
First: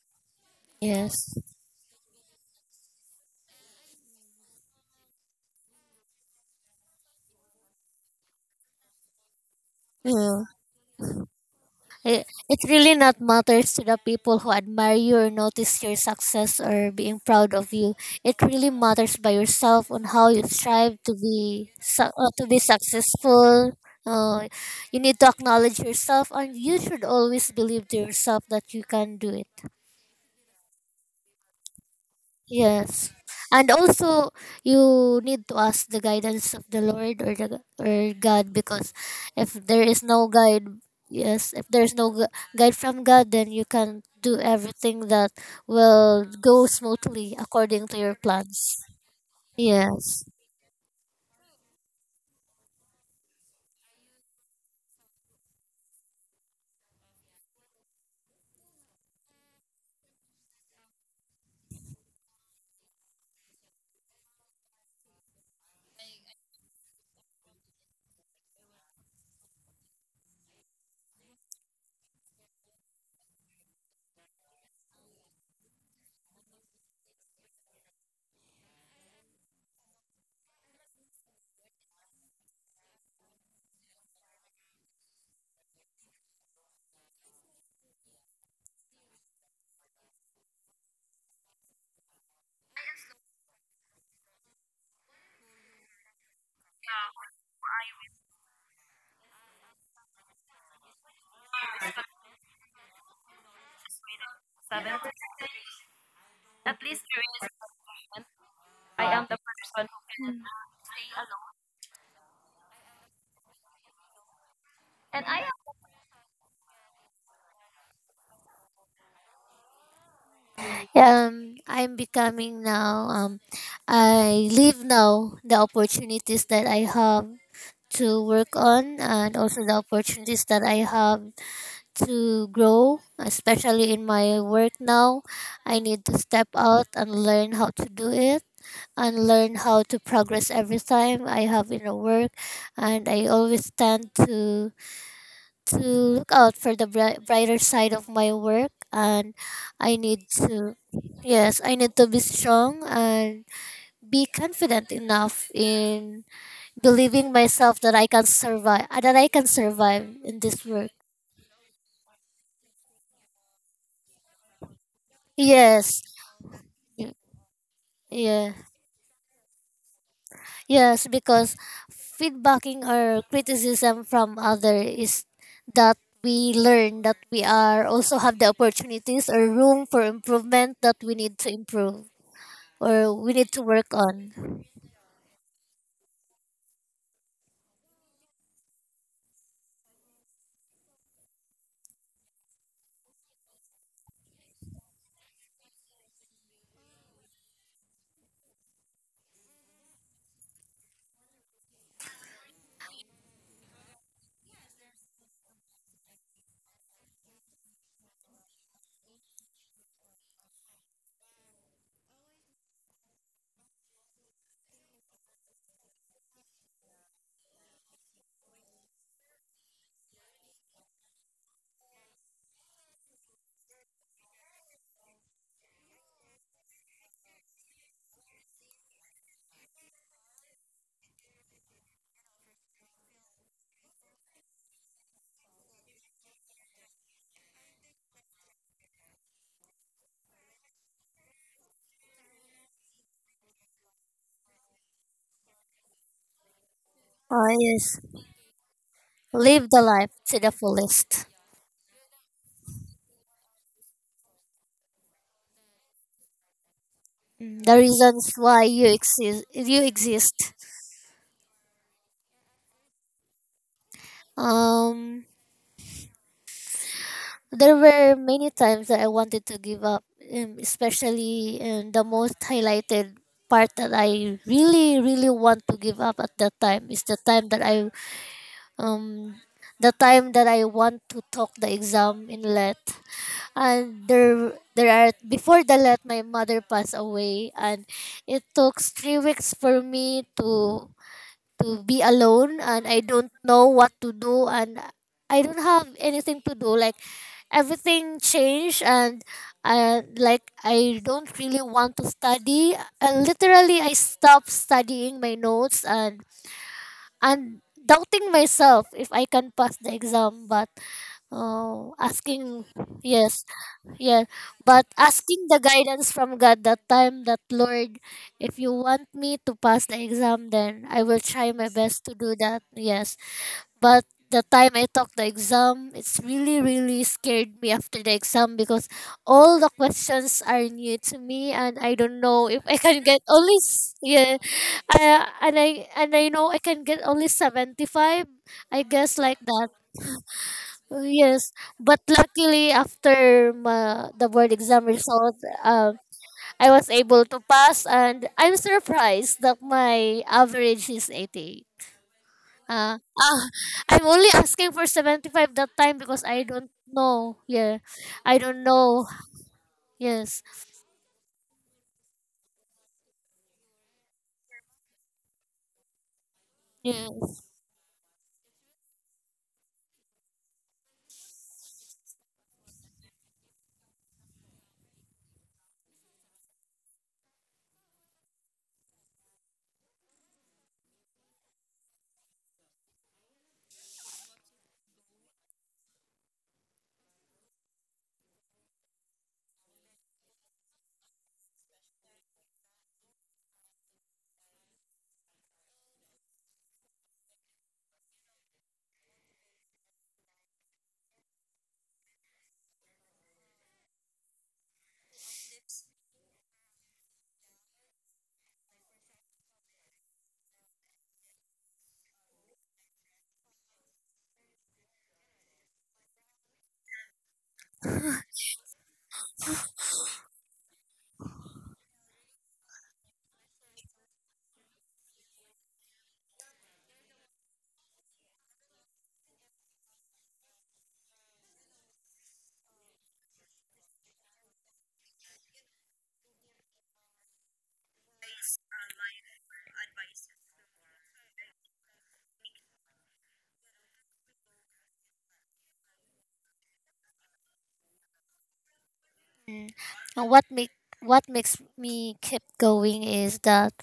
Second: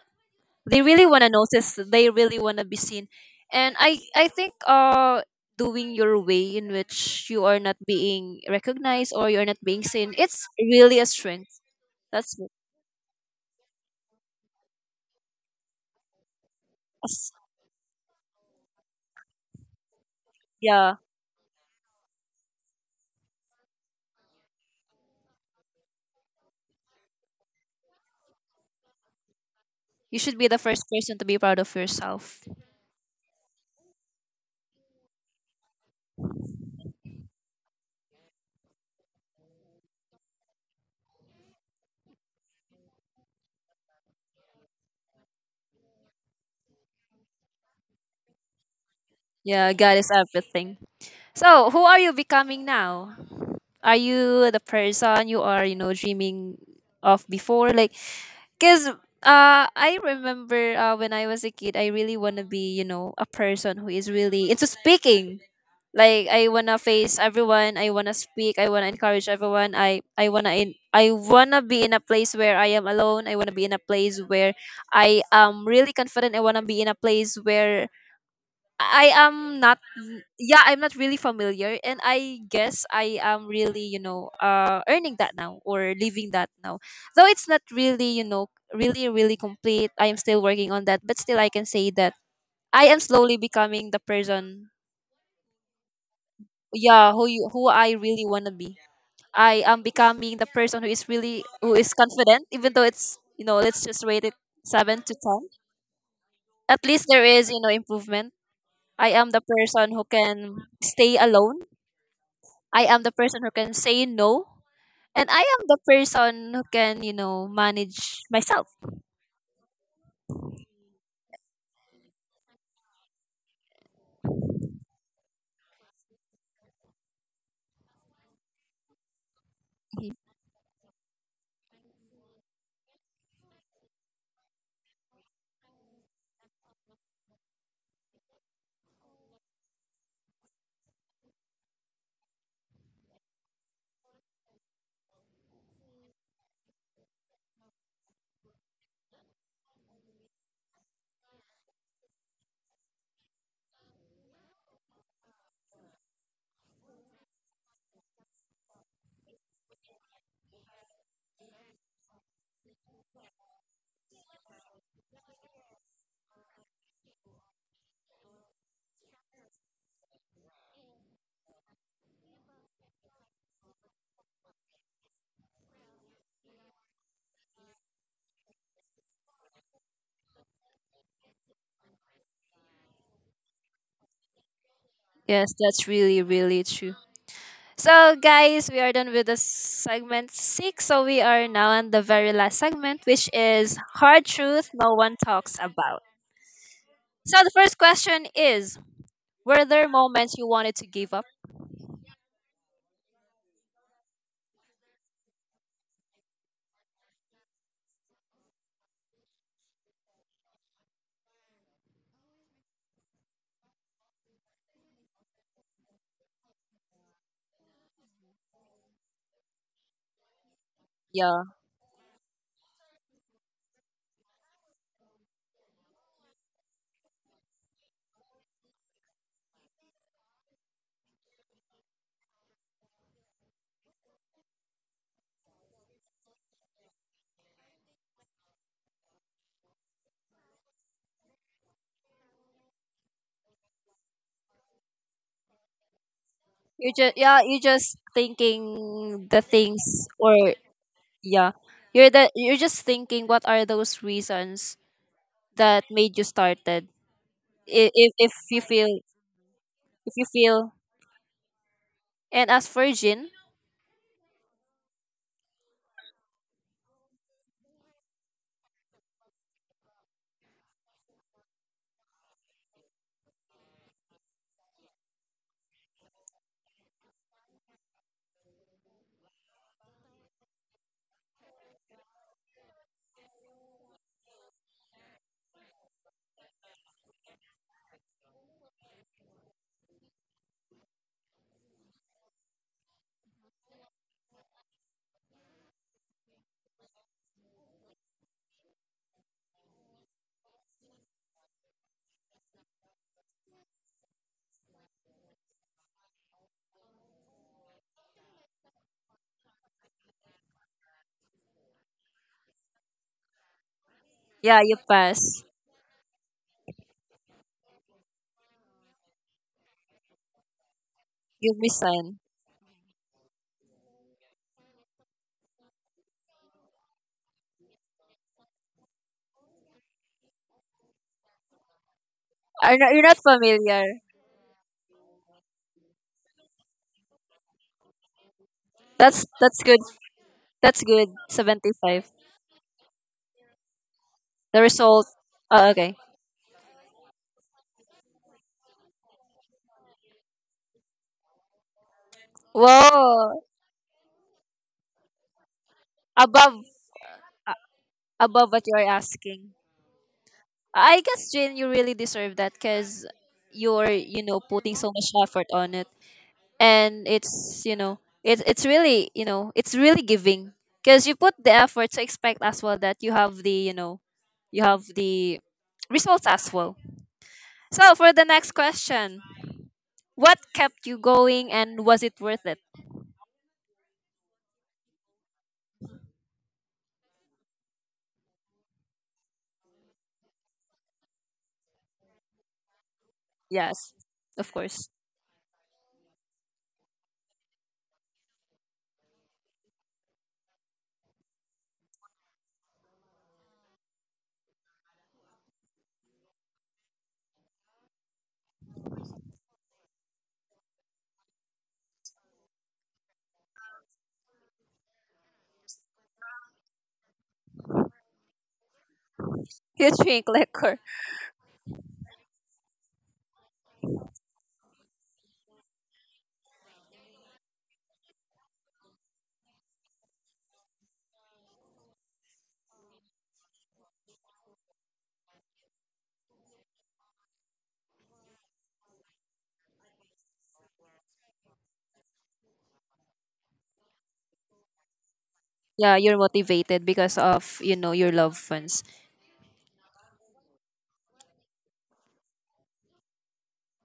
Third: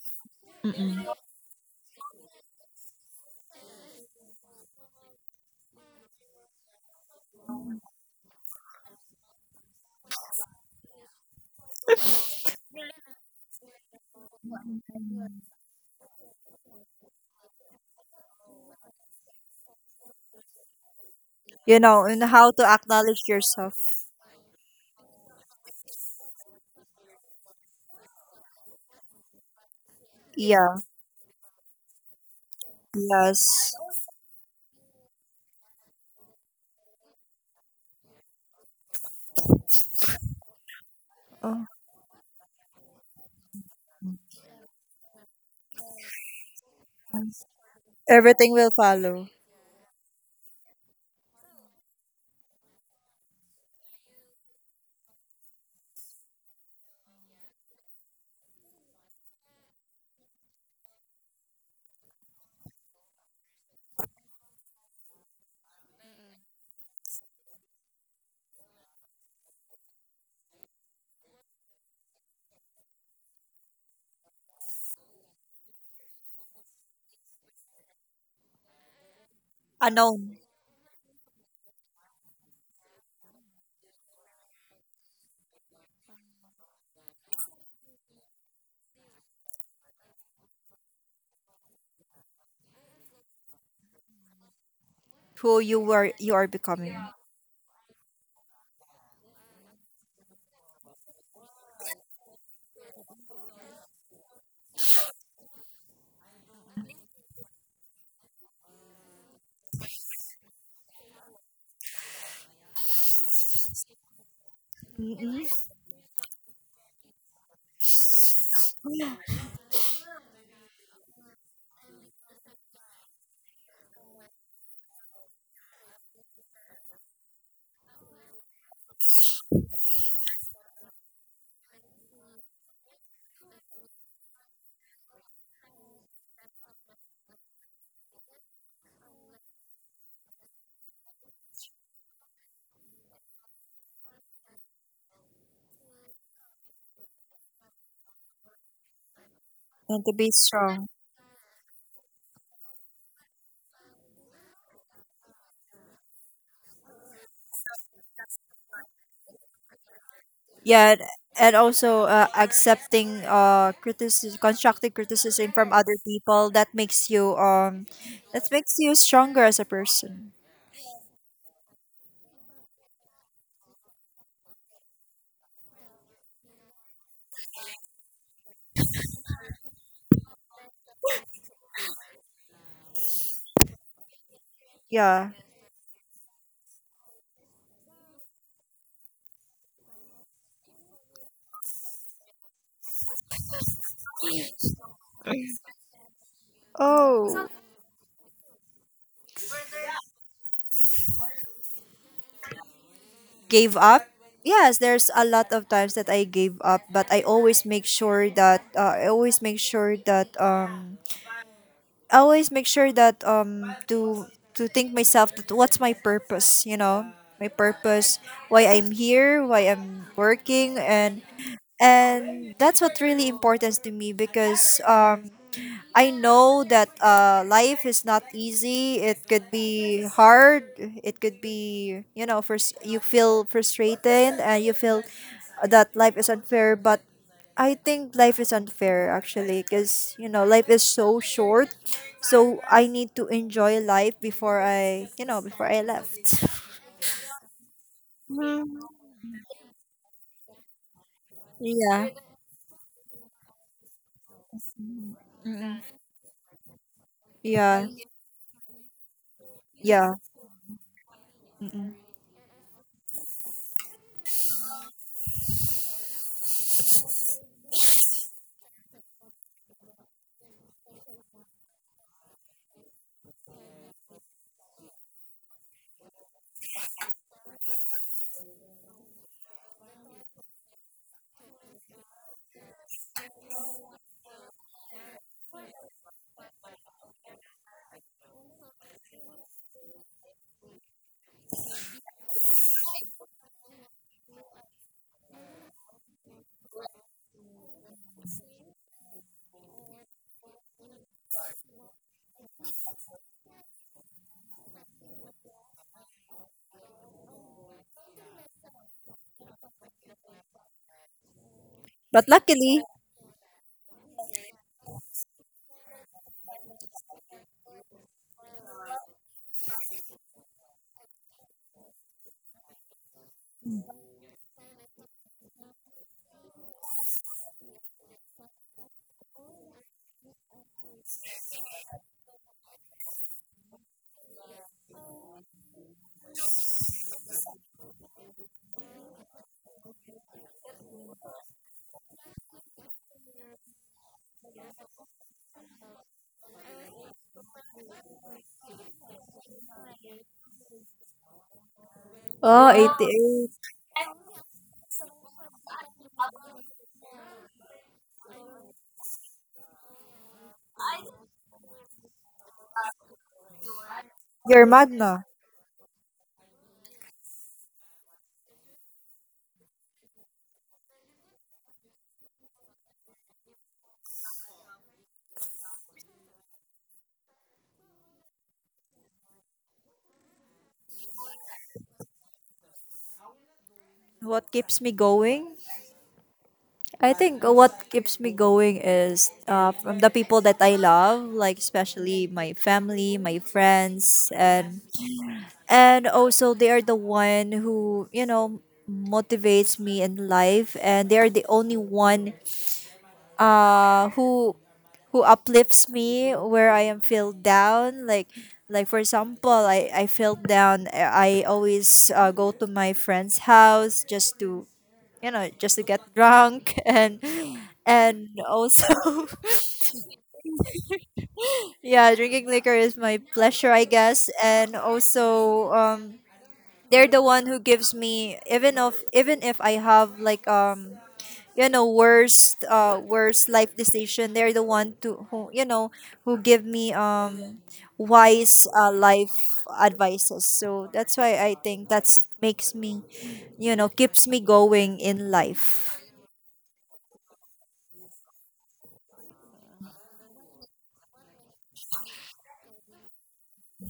[SPEAKER 1] They
[SPEAKER 2] Mm-mm.
[SPEAKER 1] really want to
[SPEAKER 3] Yes.
[SPEAKER 1] notice, they really want to be seen, and I think doing your way in which you are not being recognized or you're not being seen,
[SPEAKER 3] Yeah.
[SPEAKER 1] it's really a strength.
[SPEAKER 3] It,
[SPEAKER 1] That's it.
[SPEAKER 3] it really not matters to the people who admire you or notice your success or being
[SPEAKER 1] Yes.
[SPEAKER 3] proud of you. It really matters by yourself on how you
[SPEAKER 1] Yeah,
[SPEAKER 3] strive to
[SPEAKER 2] You know, and
[SPEAKER 3] to
[SPEAKER 2] how
[SPEAKER 3] be
[SPEAKER 2] to acknowledge
[SPEAKER 3] successful.
[SPEAKER 2] yourself.
[SPEAKER 3] You need to acknowledge yourself, and you should always believe to yourself that you can do it.
[SPEAKER 1] you should be the
[SPEAKER 2] Yeah,
[SPEAKER 1] first person to be proud of yourself.
[SPEAKER 3] Yes. And
[SPEAKER 2] yes.
[SPEAKER 3] also you need to ask the guidance of the Lord, or, the, or God, because if there is no guide, yes,
[SPEAKER 2] Oh.
[SPEAKER 3] if there's no guide from God, then you can do everything that will go smoothly according to your
[SPEAKER 2] Everything will
[SPEAKER 3] plans.
[SPEAKER 2] follow.
[SPEAKER 1] Yeah, God is
[SPEAKER 3] Yes.
[SPEAKER 1] everything. So who are you becoming now? Are you the person you are, you know, dreaming of before? Like, because I remember when I was a kid, I really want to be, you know, a person who is really into speaking. Like I wanna face everyone. I wanna speak. I wanna encourage everyone. I wanna be in a place where I am alone. I wanna be in a place where I am really confident. I wanna be in a place where I am not,
[SPEAKER 2] Unknown,
[SPEAKER 1] yeah, I'm not really familiar, and I guess I am really, you know, earning that now or living that now. Though it's not really, you know, really really complete. I am still working on that, but still I can say that I am slowly becoming the person,
[SPEAKER 2] who you were, you are becoming,
[SPEAKER 1] yeah, who I really want to be. I am becoming the person who is really, who is confident even though it's, you know, let's just rate it 7 to 10. At least there is, you know, improvement. I am the person who can stay alone. I am the person who can say no, and I
[SPEAKER 2] mm-mm,
[SPEAKER 1] am the person who can, you know, manage myself.
[SPEAKER 3] I'm becoming now. I leave now the opportunities that I have to work on, and also the
[SPEAKER 1] Mhm.
[SPEAKER 3] opportunities that I have to grow, especially in my work now. I need to step out and learn how to do it, and learn how to progress every time I have in a work, and I always tend to look out for the brighter side of my work, and I
[SPEAKER 2] and to
[SPEAKER 3] need
[SPEAKER 2] be
[SPEAKER 3] to...
[SPEAKER 2] strong.
[SPEAKER 3] Yes, I need to be strong and be confident enough in believing myself that I can survive, that I can survive in this
[SPEAKER 2] Yeah,
[SPEAKER 3] work.
[SPEAKER 2] and also accepting uh, criticism, constructive criticism from other
[SPEAKER 3] Yes.
[SPEAKER 2] people that
[SPEAKER 3] Yeah.
[SPEAKER 2] makes you stronger as a person.
[SPEAKER 3] Yes, because feedbacking or criticism from other is that we learn that we are also have the opportunities or room for improvement that we need to improve or we need to work on.
[SPEAKER 2] Yeah.
[SPEAKER 1] Yes, that's really, really true. So, guys, we are done with the segment six. So, we are now on the very last segment, which is hard truth no one talks about. So,
[SPEAKER 2] Oh.
[SPEAKER 1] the first question is, were there moments you wanted to give up?
[SPEAKER 2] Gave up. Yes, there's a lot of times that I gave up. But I always make sure that I always make sure that um, to think myself that what's my purpose, you know? My purpose, why I'm here, why I'm working. and
[SPEAKER 1] Yeah.
[SPEAKER 2] and that's what really important to me, because um, I know that life is not easy. It could be hard. It could be, you know, first you feel frustrated and you feel that life is unfair. But I think life is unfair actually, because you know, life is so short. So I need to enjoy life before I, you know, before I left.
[SPEAKER 1] You just, yeah,
[SPEAKER 3] Oh,
[SPEAKER 1] you just
[SPEAKER 3] yes,
[SPEAKER 2] Mm,
[SPEAKER 1] thinking the
[SPEAKER 3] live
[SPEAKER 1] things,
[SPEAKER 3] the life to the
[SPEAKER 1] or
[SPEAKER 3] fullest.
[SPEAKER 1] yeah,
[SPEAKER 2] yeah.
[SPEAKER 1] you're the, you're just thinking what are those reasons
[SPEAKER 2] Mm-mm.
[SPEAKER 1] that made you started?
[SPEAKER 3] Mm. The
[SPEAKER 2] Yeah,
[SPEAKER 3] reasons
[SPEAKER 1] If you
[SPEAKER 3] why you
[SPEAKER 1] feel,
[SPEAKER 3] exist, you
[SPEAKER 2] yeah.
[SPEAKER 1] if you
[SPEAKER 3] exist.
[SPEAKER 1] feel,
[SPEAKER 2] Mm-mm.
[SPEAKER 1] and as for Jin,
[SPEAKER 3] Um, There were many times that I wanted to give up, especially in the most highlighted part that I really, really want to give up at that time is the time that um, the time that I want to talk the exam in let. And there are before the let, my mother passed away, and it took 3 weeks for me to be alone, and I don't know what to do, and I don't have anything to do, like everything changed, and I, like, I don't really want to study, and literally I stopped studying my notes, and doubting myself if I can pass the exam, but
[SPEAKER 2] But
[SPEAKER 3] asking...
[SPEAKER 2] luckily,
[SPEAKER 3] Yes. Yeah,
[SPEAKER 1] yeah, you
[SPEAKER 3] but
[SPEAKER 1] pass.
[SPEAKER 3] asking the guidance from God that time that, Lord, if you want me to pass the exam, then I will try
[SPEAKER 1] You
[SPEAKER 3] my
[SPEAKER 1] miss
[SPEAKER 3] best to
[SPEAKER 1] sign.
[SPEAKER 3] do that. Yes, but the time I took the exam, it's really really scared me after the exam, because all the questions are new to me, and I don't know if
[SPEAKER 1] Are
[SPEAKER 3] I
[SPEAKER 1] not, you're
[SPEAKER 3] can
[SPEAKER 1] not
[SPEAKER 3] get only
[SPEAKER 1] familiar.
[SPEAKER 3] yeah, I know I can get only 75, I guess, like
[SPEAKER 1] That's
[SPEAKER 3] that.
[SPEAKER 1] good. That's good.
[SPEAKER 3] Yes,
[SPEAKER 1] Seventy
[SPEAKER 3] but
[SPEAKER 1] five.
[SPEAKER 3] luckily after the board
[SPEAKER 1] The
[SPEAKER 3] exam
[SPEAKER 1] result.
[SPEAKER 3] result,
[SPEAKER 1] Oh, okay.
[SPEAKER 3] um, I was able to pass, and I'm surprised that my average is 80.
[SPEAKER 2] oh,
[SPEAKER 3] Uh,
[SPEAKER 1] Whoa,
[SPEAKER 3] uh,
[SPEAKER 2] 88.
[SPEAKER 3] I'm only asking for 75 that time because I
[SPEAKER 1] above
[SPEAKER 3] don't know.
[SPEAKER 1] a-
[SPEAKER 3] Yeah. I
[SPEAKER 1] above what
[SPEAKER 3] don't
[SPEAKER 1] you are
[SPEAKER 3] know.
[SPEAKER 1] asking.
[SPEAKER 3] Yes.
[SPEAKER 1] I guess Jin, you really deserve that because you're, you know,
[SPEAKER 2] You're
[SPEAKER 1] putting
[SPEAKER 2] mad
[SPEAKER 1] so much
[SPEAKER 2] na.
[SPEAKER 1] effort on it. And
[SPEAKER 3] Yes.
[SPEAKER 1] it's, you know, it's really, you know, it's really giving because you put the effort to expect as well that you have the, you know, you have the results as well. So for the next question, what kept you going, and was it worth it?
[SPEAKER 2] What keeps me going? I think what keeps me going is from the people that I love, like especially my family, my
[SPEAKER 1] Yes,
[SPEAKER 2] friends,
[SPEAKER 1] of course.
[SPEAKER 2] and also they are the one who, you know, motivates me in life. And they are the only one uh, who who uplifts me where I am feel down. Like for example, I feel down. I always go to my friend's house just to, you know, just to get drunk and also
[SPEAKER 1] You drink liquor.
[SPEAKER 2] yeah, drinking liquor is my pleasure, I guess. And also um, they're the one who gives me, even if, even if I have like um, you know, worst uh, worst life decision, they're the one to, who you know, who give me um, wise life advices. So that's why I think that's makes me, you know, keeps me going in life.
[SPEAKER 1] Yeah, you're motivated because of, you know, your loved ones.
[SPEAKER 3] Mm. And what makes me keep going is that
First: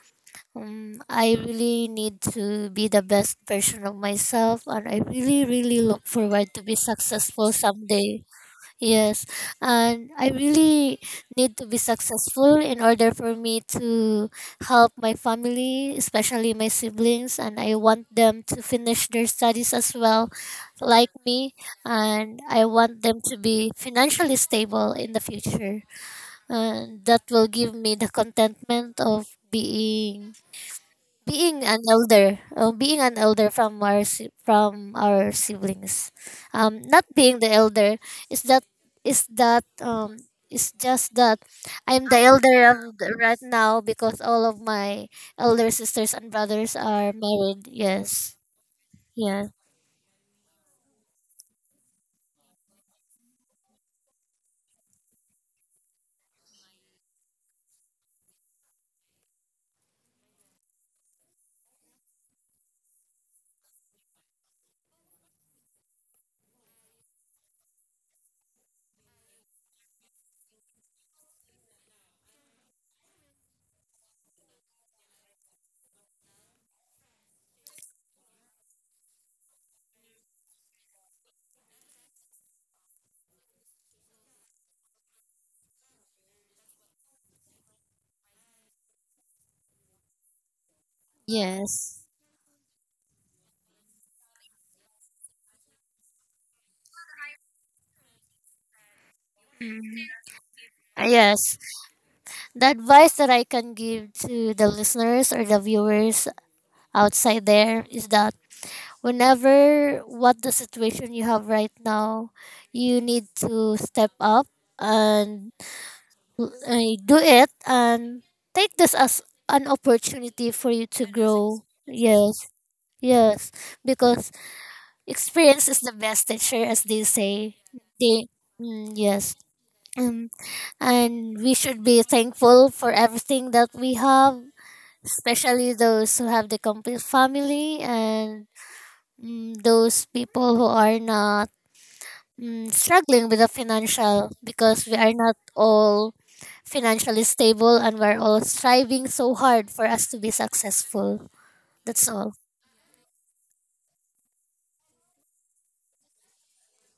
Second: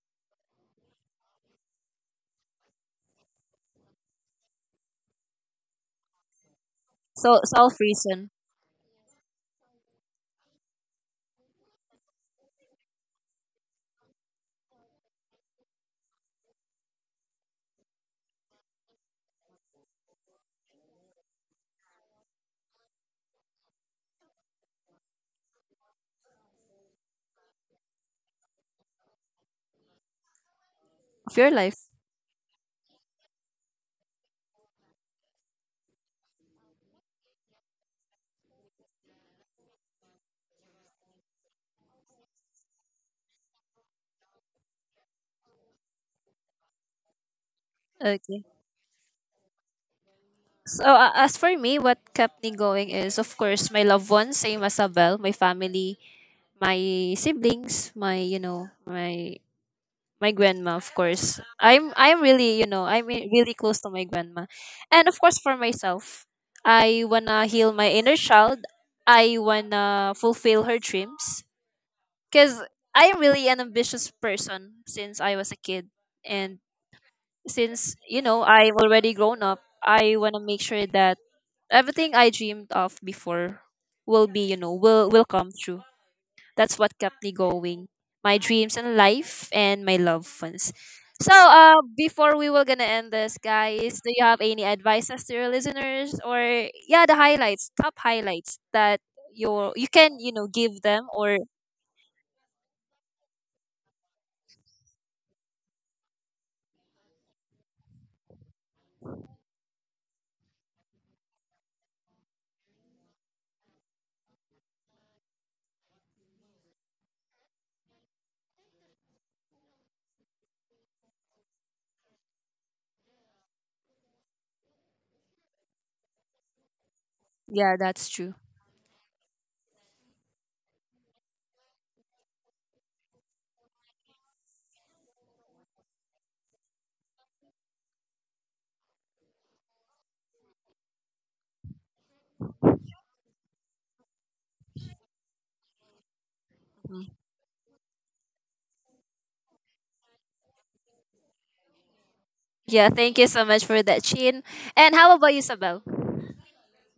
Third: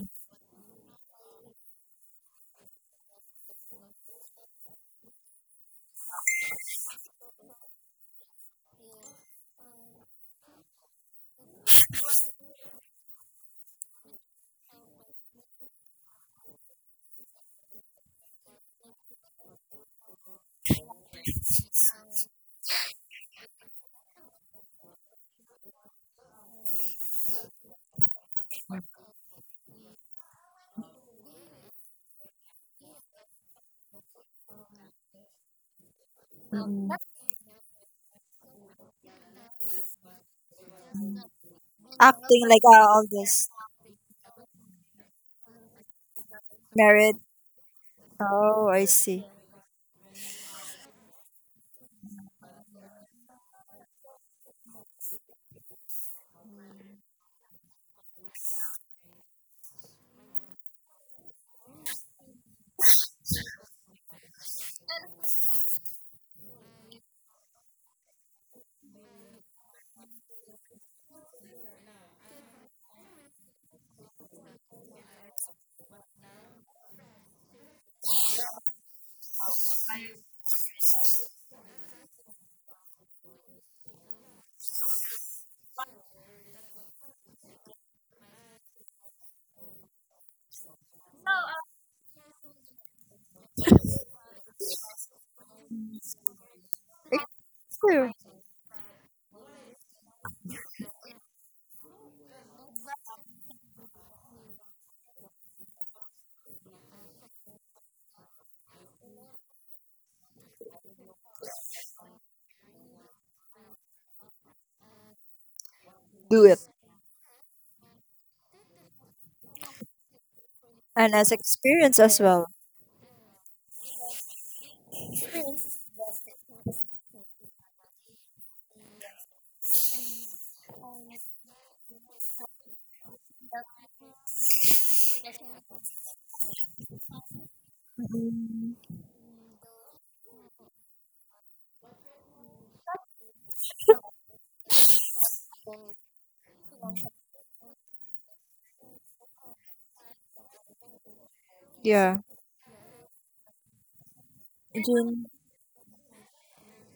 [SPEAKER 3] I really need to be the best version of myself, and I really really look forward to be
[SPEAKER 1] So
[SPEAKER 3] successful
[SPEAKER 1] self
[SPEAKER 3] someday.
[SPEAKER 1] reason
[SPEAKER 3] Yes, and I really need to be successful in order for me to help my family, especially my siblings, and I want them to finish their studies as well, like me, and I want them to be financially stable in the future. And that will give me the contentment of being
[SPEAKER 1] of your
[SPEAKER 3] being an
[SPEAKER 1] life.
[SPEAKER 3] elder, oh, being an elder from from our siblings.
[SPEAKER 2] Mm.
[SPEAKER 3] Not being the elder is that is that um is just that I'm the
[SPEAKER 2] Acting like
[SPEAKER 3] elder of
[SPEAKER 2] all
[SPEAKER 3] the- right
[SPEAKER 2] this,
[SPEAKER 3] now, because all of my elder sisters and brothers are
[SPEAKER 2] married.
[SPEAKER 3] married. Yes.
[SPEAKER 1] Okay.
[SPEAKER 2] Oh, I see.
[SPEAKER 3] Yeah.
[SPEAKER 1] So as for me, what kept me going is, of course, my loved ones, same as Abel, my family, my siblings, my, you know, my grandma, of course. I'm really, you know, I'm really close to my grandma. And of course for myself, I wanna heal my inner child. I wanna fulfill her dreams, cuz I'm really an ambitious person since I was a kid, and since, you know, I've already grown up, I wanna make sure that everything I dreamed of before will be, you know, will come true. That's what kept me going. My dreams and life and my loved ones. So,
[SPEAKER 3] Yes.
[SPEAKER 1] before we were gonna end this, guys, do you have any advices to your listeners, or yeah, the highlights,
[SPEAKER 2] It's
[SPEAKER 1] top
[SPEAKER 2] true.
[SPEAKER 1] highlights that your, you
[SPEAKER 3] Mhm.
[SPEAKER 1] can, you know, give them, or
[SPEAKER 3] Yes. The advice that I can give to the listeners or the viewers outside there is that, whenever what the situation you have right now, you need to step up and
[SPEAKER 2] Do it.
[SPEAKER 3] do it, and take this as an opportunity for you to
[SPEAKER 2] And as
[SPEAKER 3] grow.
[SPEAKER 2] experience as
[SPEAKER 3] Yes.
[SPEAKER 2] well.
[SPEAKER 3] Yes. Because experience is the best teacher, as they say.
[SPEAKER 1] yeah, that's
[SPEAKER 3] They...
[SPEAKER 1] true.
[SPEAKER 3] mm, yes. um, and we should be thankful for everything that we have, especially those who have the complete family, and
[SPEAKER 2] Mm,
[SPEAKER 3] those people who are not, struggling with the financial, because we are not all
[SPEAKER 1] Mhm.
[SPEAKER 3] financially stable, and we're all striving so hard for us to be successful. That's
[SPEAKER 2] yeah.
[SPEAKER 3] all.
[SPEAKER 1] Yeah, thank you so much for that, Chin. And how
[SPEAKER 2] Jun,
[SPEAKER 1] about you, Sabel?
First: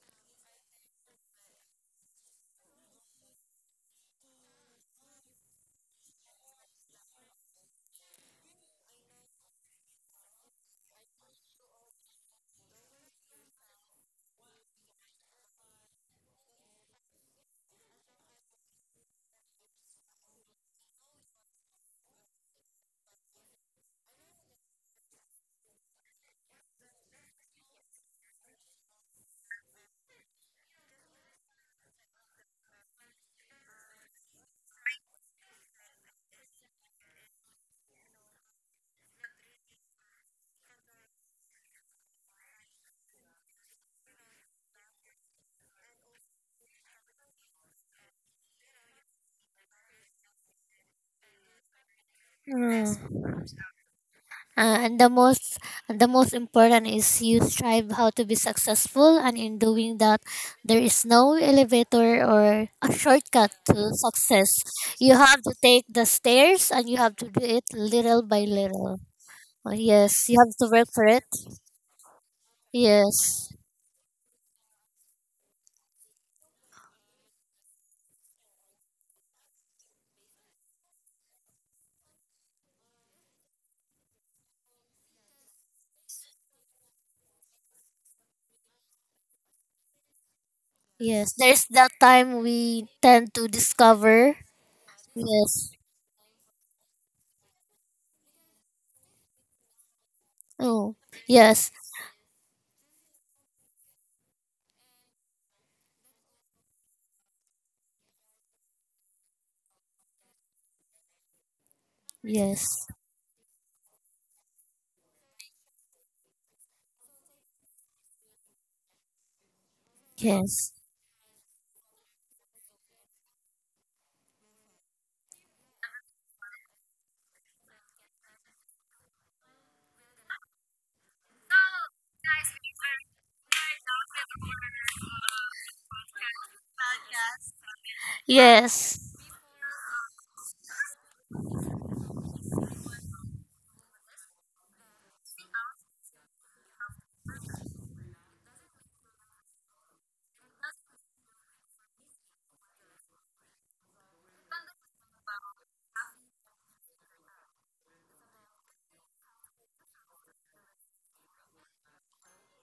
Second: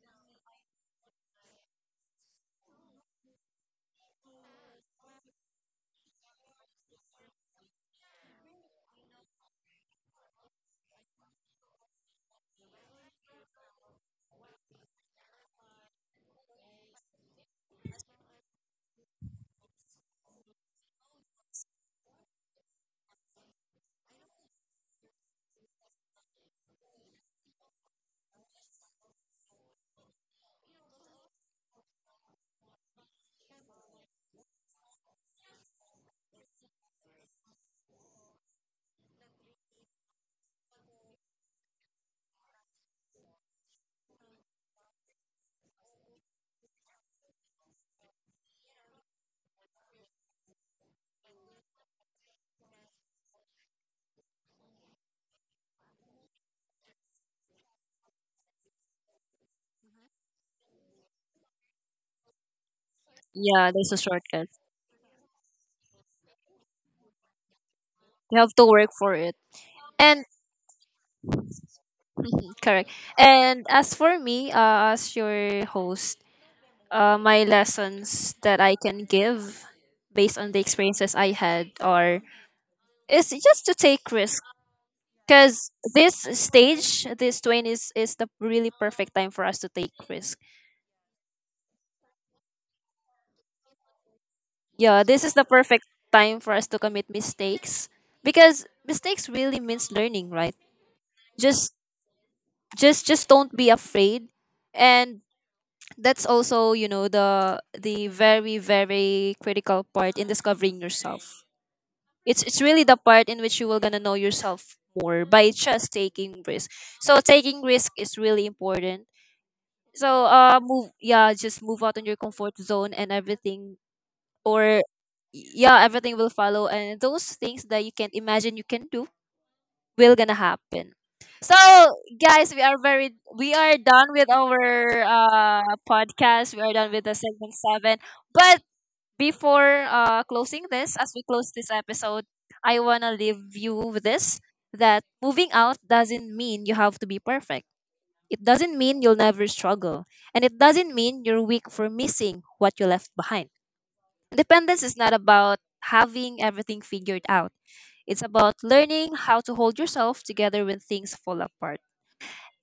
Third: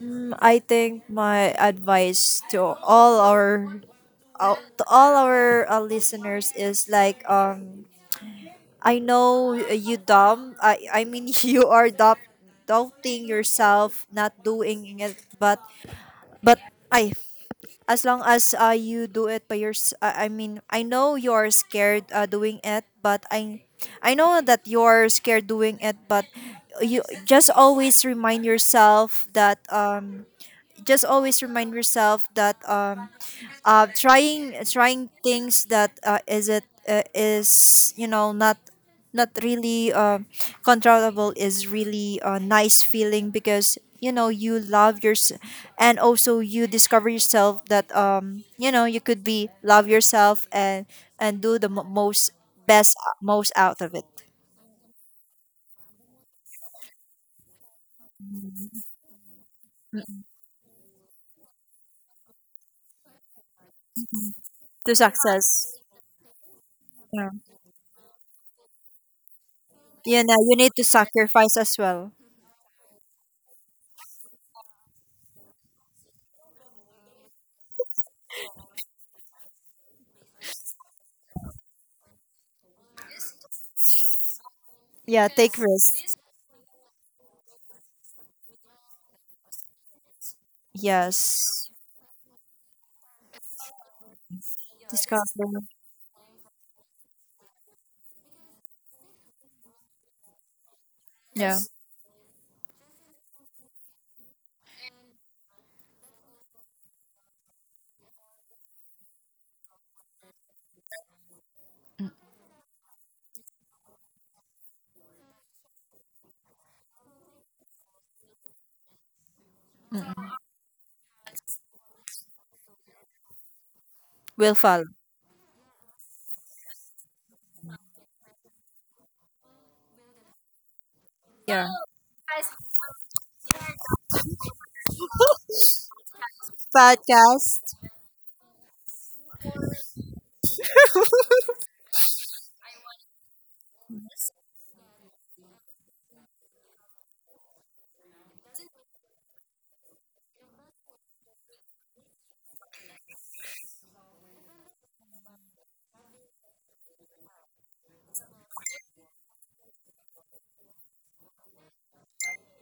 [SPEAKER 2] mm, I think my advice to all our, to all our listeners is like um, I know you dumb. I mean you are dumb, doubting yourself, not doing it, but I, as long as you do it by your, I mean, I know you're scared doing it, but I know that you're scared doing it. But you just always remind yourself that um, just always remind yourself that um, trying things that is, you know, not, not really controllable, is really a nice feeling, because you know you love yourself. And also you discover yourself that um, you know, you could be love yourself, and do the most best,
[SPEAKER 3] Mm.
[SPEAKER 2] most out of it.
[SPEAKER 3] Uh, and the most and the most important is you strive how to be
[SPEAKER 2] Mhm.
[SPEAKER 3] successful, and in doing that, there is no elevator or a shortcut
[SPEAKER 1] Yeah,
[SPEAKER 3] to
[SPEAKER 1] there's a shortcut.
[SPEAKER 3] success.
[SPEAKER 2] To
[SPEAKER 3] You have
[SPEAKER 2] success,
[SPEAKER 3] to take the stairs, and you have
[SPEAKER 2] yeah.
[SPEAKER 3] to do it little
[SPEAKER 1] You
[SPEAKER 3] by
[SPEAKER 1] have to work
[SPEAKER 3] little.
[SPEAKER 1] for it.
[SPEAKER 2] You
[SPEAKER 1] And
[SPEAKER 3] Yes, you
[SPEAKER 2] know,
[SPEAKER 3] have
[SPEAKER 2] you
[SPEAKER 3] to
[SPEAKER 2] need to
[SPEAKER 3] work for it.
[SPEAKER 2] sacrifice as well.
[SPEAKER 1] correct.
[SPEAKER 3] Yes.
[SPEAKER 1] And as for me, as your host, uh, my lessons that I can give based on the experiences I had are, is just to take risk,
[SPEAKER 2] Yeah, take
[SPEAKER 1] because this
[SPEAKER 2] risk.
[SPEAKER 1] stage, this twenties, is the really perfect time for us to take risk.
[SPEAKER 3] Yes. There's
[SPEAKER 2] Yes,
[SPEAKER 3] that time we tend to discover.
[SPEAKER 1] Yeah, this
[SPEAKER 2] discover,
[SPEAKER 1] is the
[SPEAKER 3] Yes.
[SPEAKER 1] perfect time for us to commit mistakes, because mistakes really means learning, right?
[SPEAKER 3] Oh.
[SPEAKER 2] yeah,
[SPEAKER 3] Yes.
[SPEAKER 1] Just, just don't be afraid, and that's also, you know, the very very critical part in discovering yourself. It's
[SPEAKER 3] Yes.
[SPEAKER 1] really the part in which you will gonna know yourself more by just taking risk. So taking risk is really important. So
[SPEAKER 3] Yes.
[SPEAKER 1] move, yeah, just move out on your comfort zone, and everything,
[SPEAKER 2] will
[SPEAKER 1] or
[SPEAKER 2] follow.
[SPEAKER 1] yeah, everything will follow, and those things that you can't imagine you can do will gonna happen. So
[SPEAKER 2] Yeah.
[SPEAKER 1] guys, we are very, we are done with our uh podcast. We are done with the segment
[SPEAKER 2] Podcast.
[SPEAKER 1] seven. But
[SPEAKER 3] Yes.
[SPEAKER 1] before closing this, as we close this episode, I want to leave you with this, that moving out doesn't mean you have to be perfect. It doesn't mean you'll never struggle. And it doesn't mean you're weak for missing what you left behind. Independence is not about having everything figured out, it's about learning how to hold yourself together when things fall apart.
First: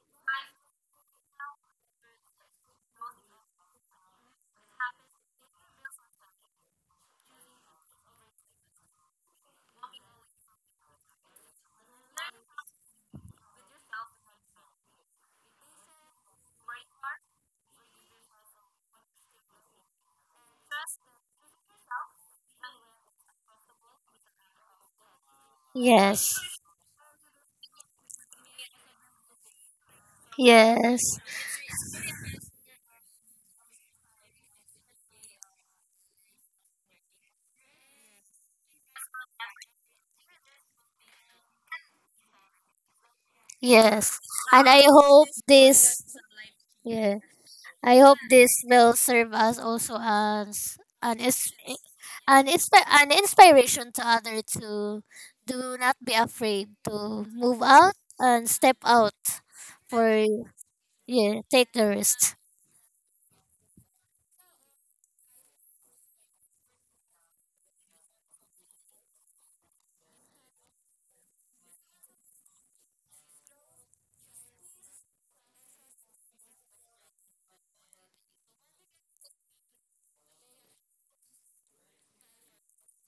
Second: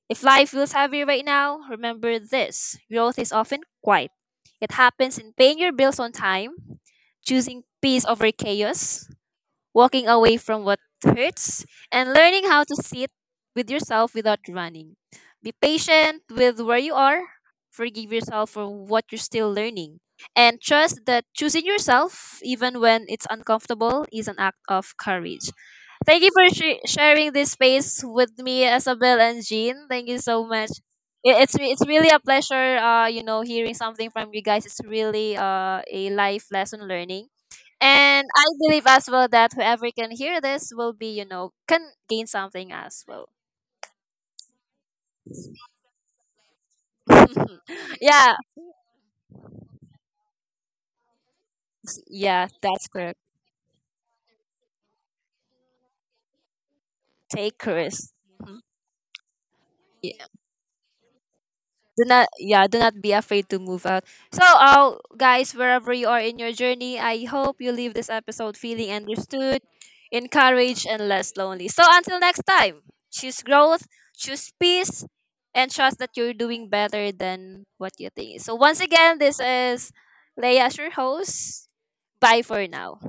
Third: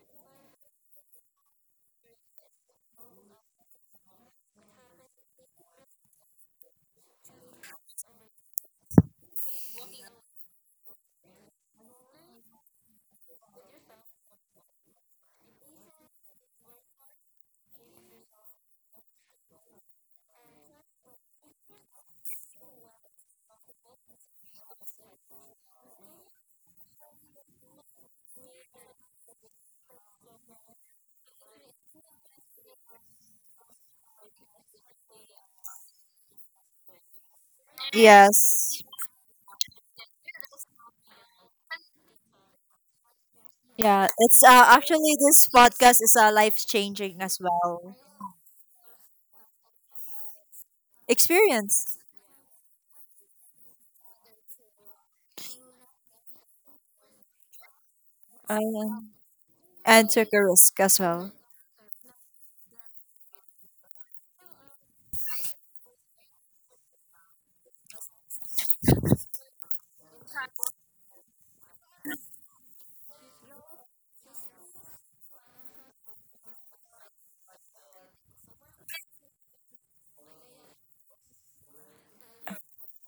[SPEAKER 1] If life feels heavy right now, remember this: growth is often quiet. It happens in paying your bills on time, choosing peace over chaos, walking away from what hurts, and learning how to sit with yourself without running. Be patient with where you are, forgive yourself for what you're still learning, and trust that choosing yourself, even when it's uncomfortable, is an act of courage. Thank you
[SPEAKER 3] Yes.
[SPEAKER 1] for sharing this space with me, Isabel and Jean. Thank you so much.
[SPEAKER 3] Yes.
[SPEAKER 1] It's it's really a pleasure, you know, hearing something from you guys. It's really a life lesson learning, and I
[SPEAKER 2] Yes.
[SPEAKER 1] believe as well that whoever can hear this will be, you know, can gain something as well.
[SPEAKER 2] Yeah.
[SPEAKER 3] Yes.
[SPEAKER 2] It's
[SPEAKER 3] And I
[SPEAKER 2] actually
[SPEAKER 3] hope
[SPEAKER 2] this podcast
[SPEAKER 3] this...
[SPEAKER 2] is a life
[SPEAKER 3] yeah.
[SPEAKER 2] changing as well,
[SPEAKER 3] I hope
[SPEAKER 1] Yeah,
[SPEAKER 3] this will serve us also as an is
[SPEAKER 2] experience.
[SPEAKER 3] an
[SPEAKER 1] yeah, that's
[SPEAKER 3] an
[SPEAKER 1] correct.
[SPEAKER 3] inspiration to other, to do not be afraid to move
[SPEAKER 1] Take
[SPEAKER 3] out
[SPEAKER 1] risk.
[SPEAKER 3] and
[SPEAKER 1] Mhm.
[SPEAKER 3] step
[SPEAKER 2] Um,
[SPEAKER 3] out
[SPEAKER 2] and
[SPEAKER 3] for...
[SPEAKER 2] took a risk as well.
[SPEAKER 3] yeah, take the
[SPEAKER 1] Do not,
[SPEAKER 3] risk.
[SPEAKER 1] yeah, do not be afraid to move out. So guys, wherever you are in your journey, I hope you leave this episode feeling understood, encouraged, and less lonely. So until next time, choose growth, choose peace, and trust that you're doing better than what you think. So once again, this is Leah as your host. Bye for now.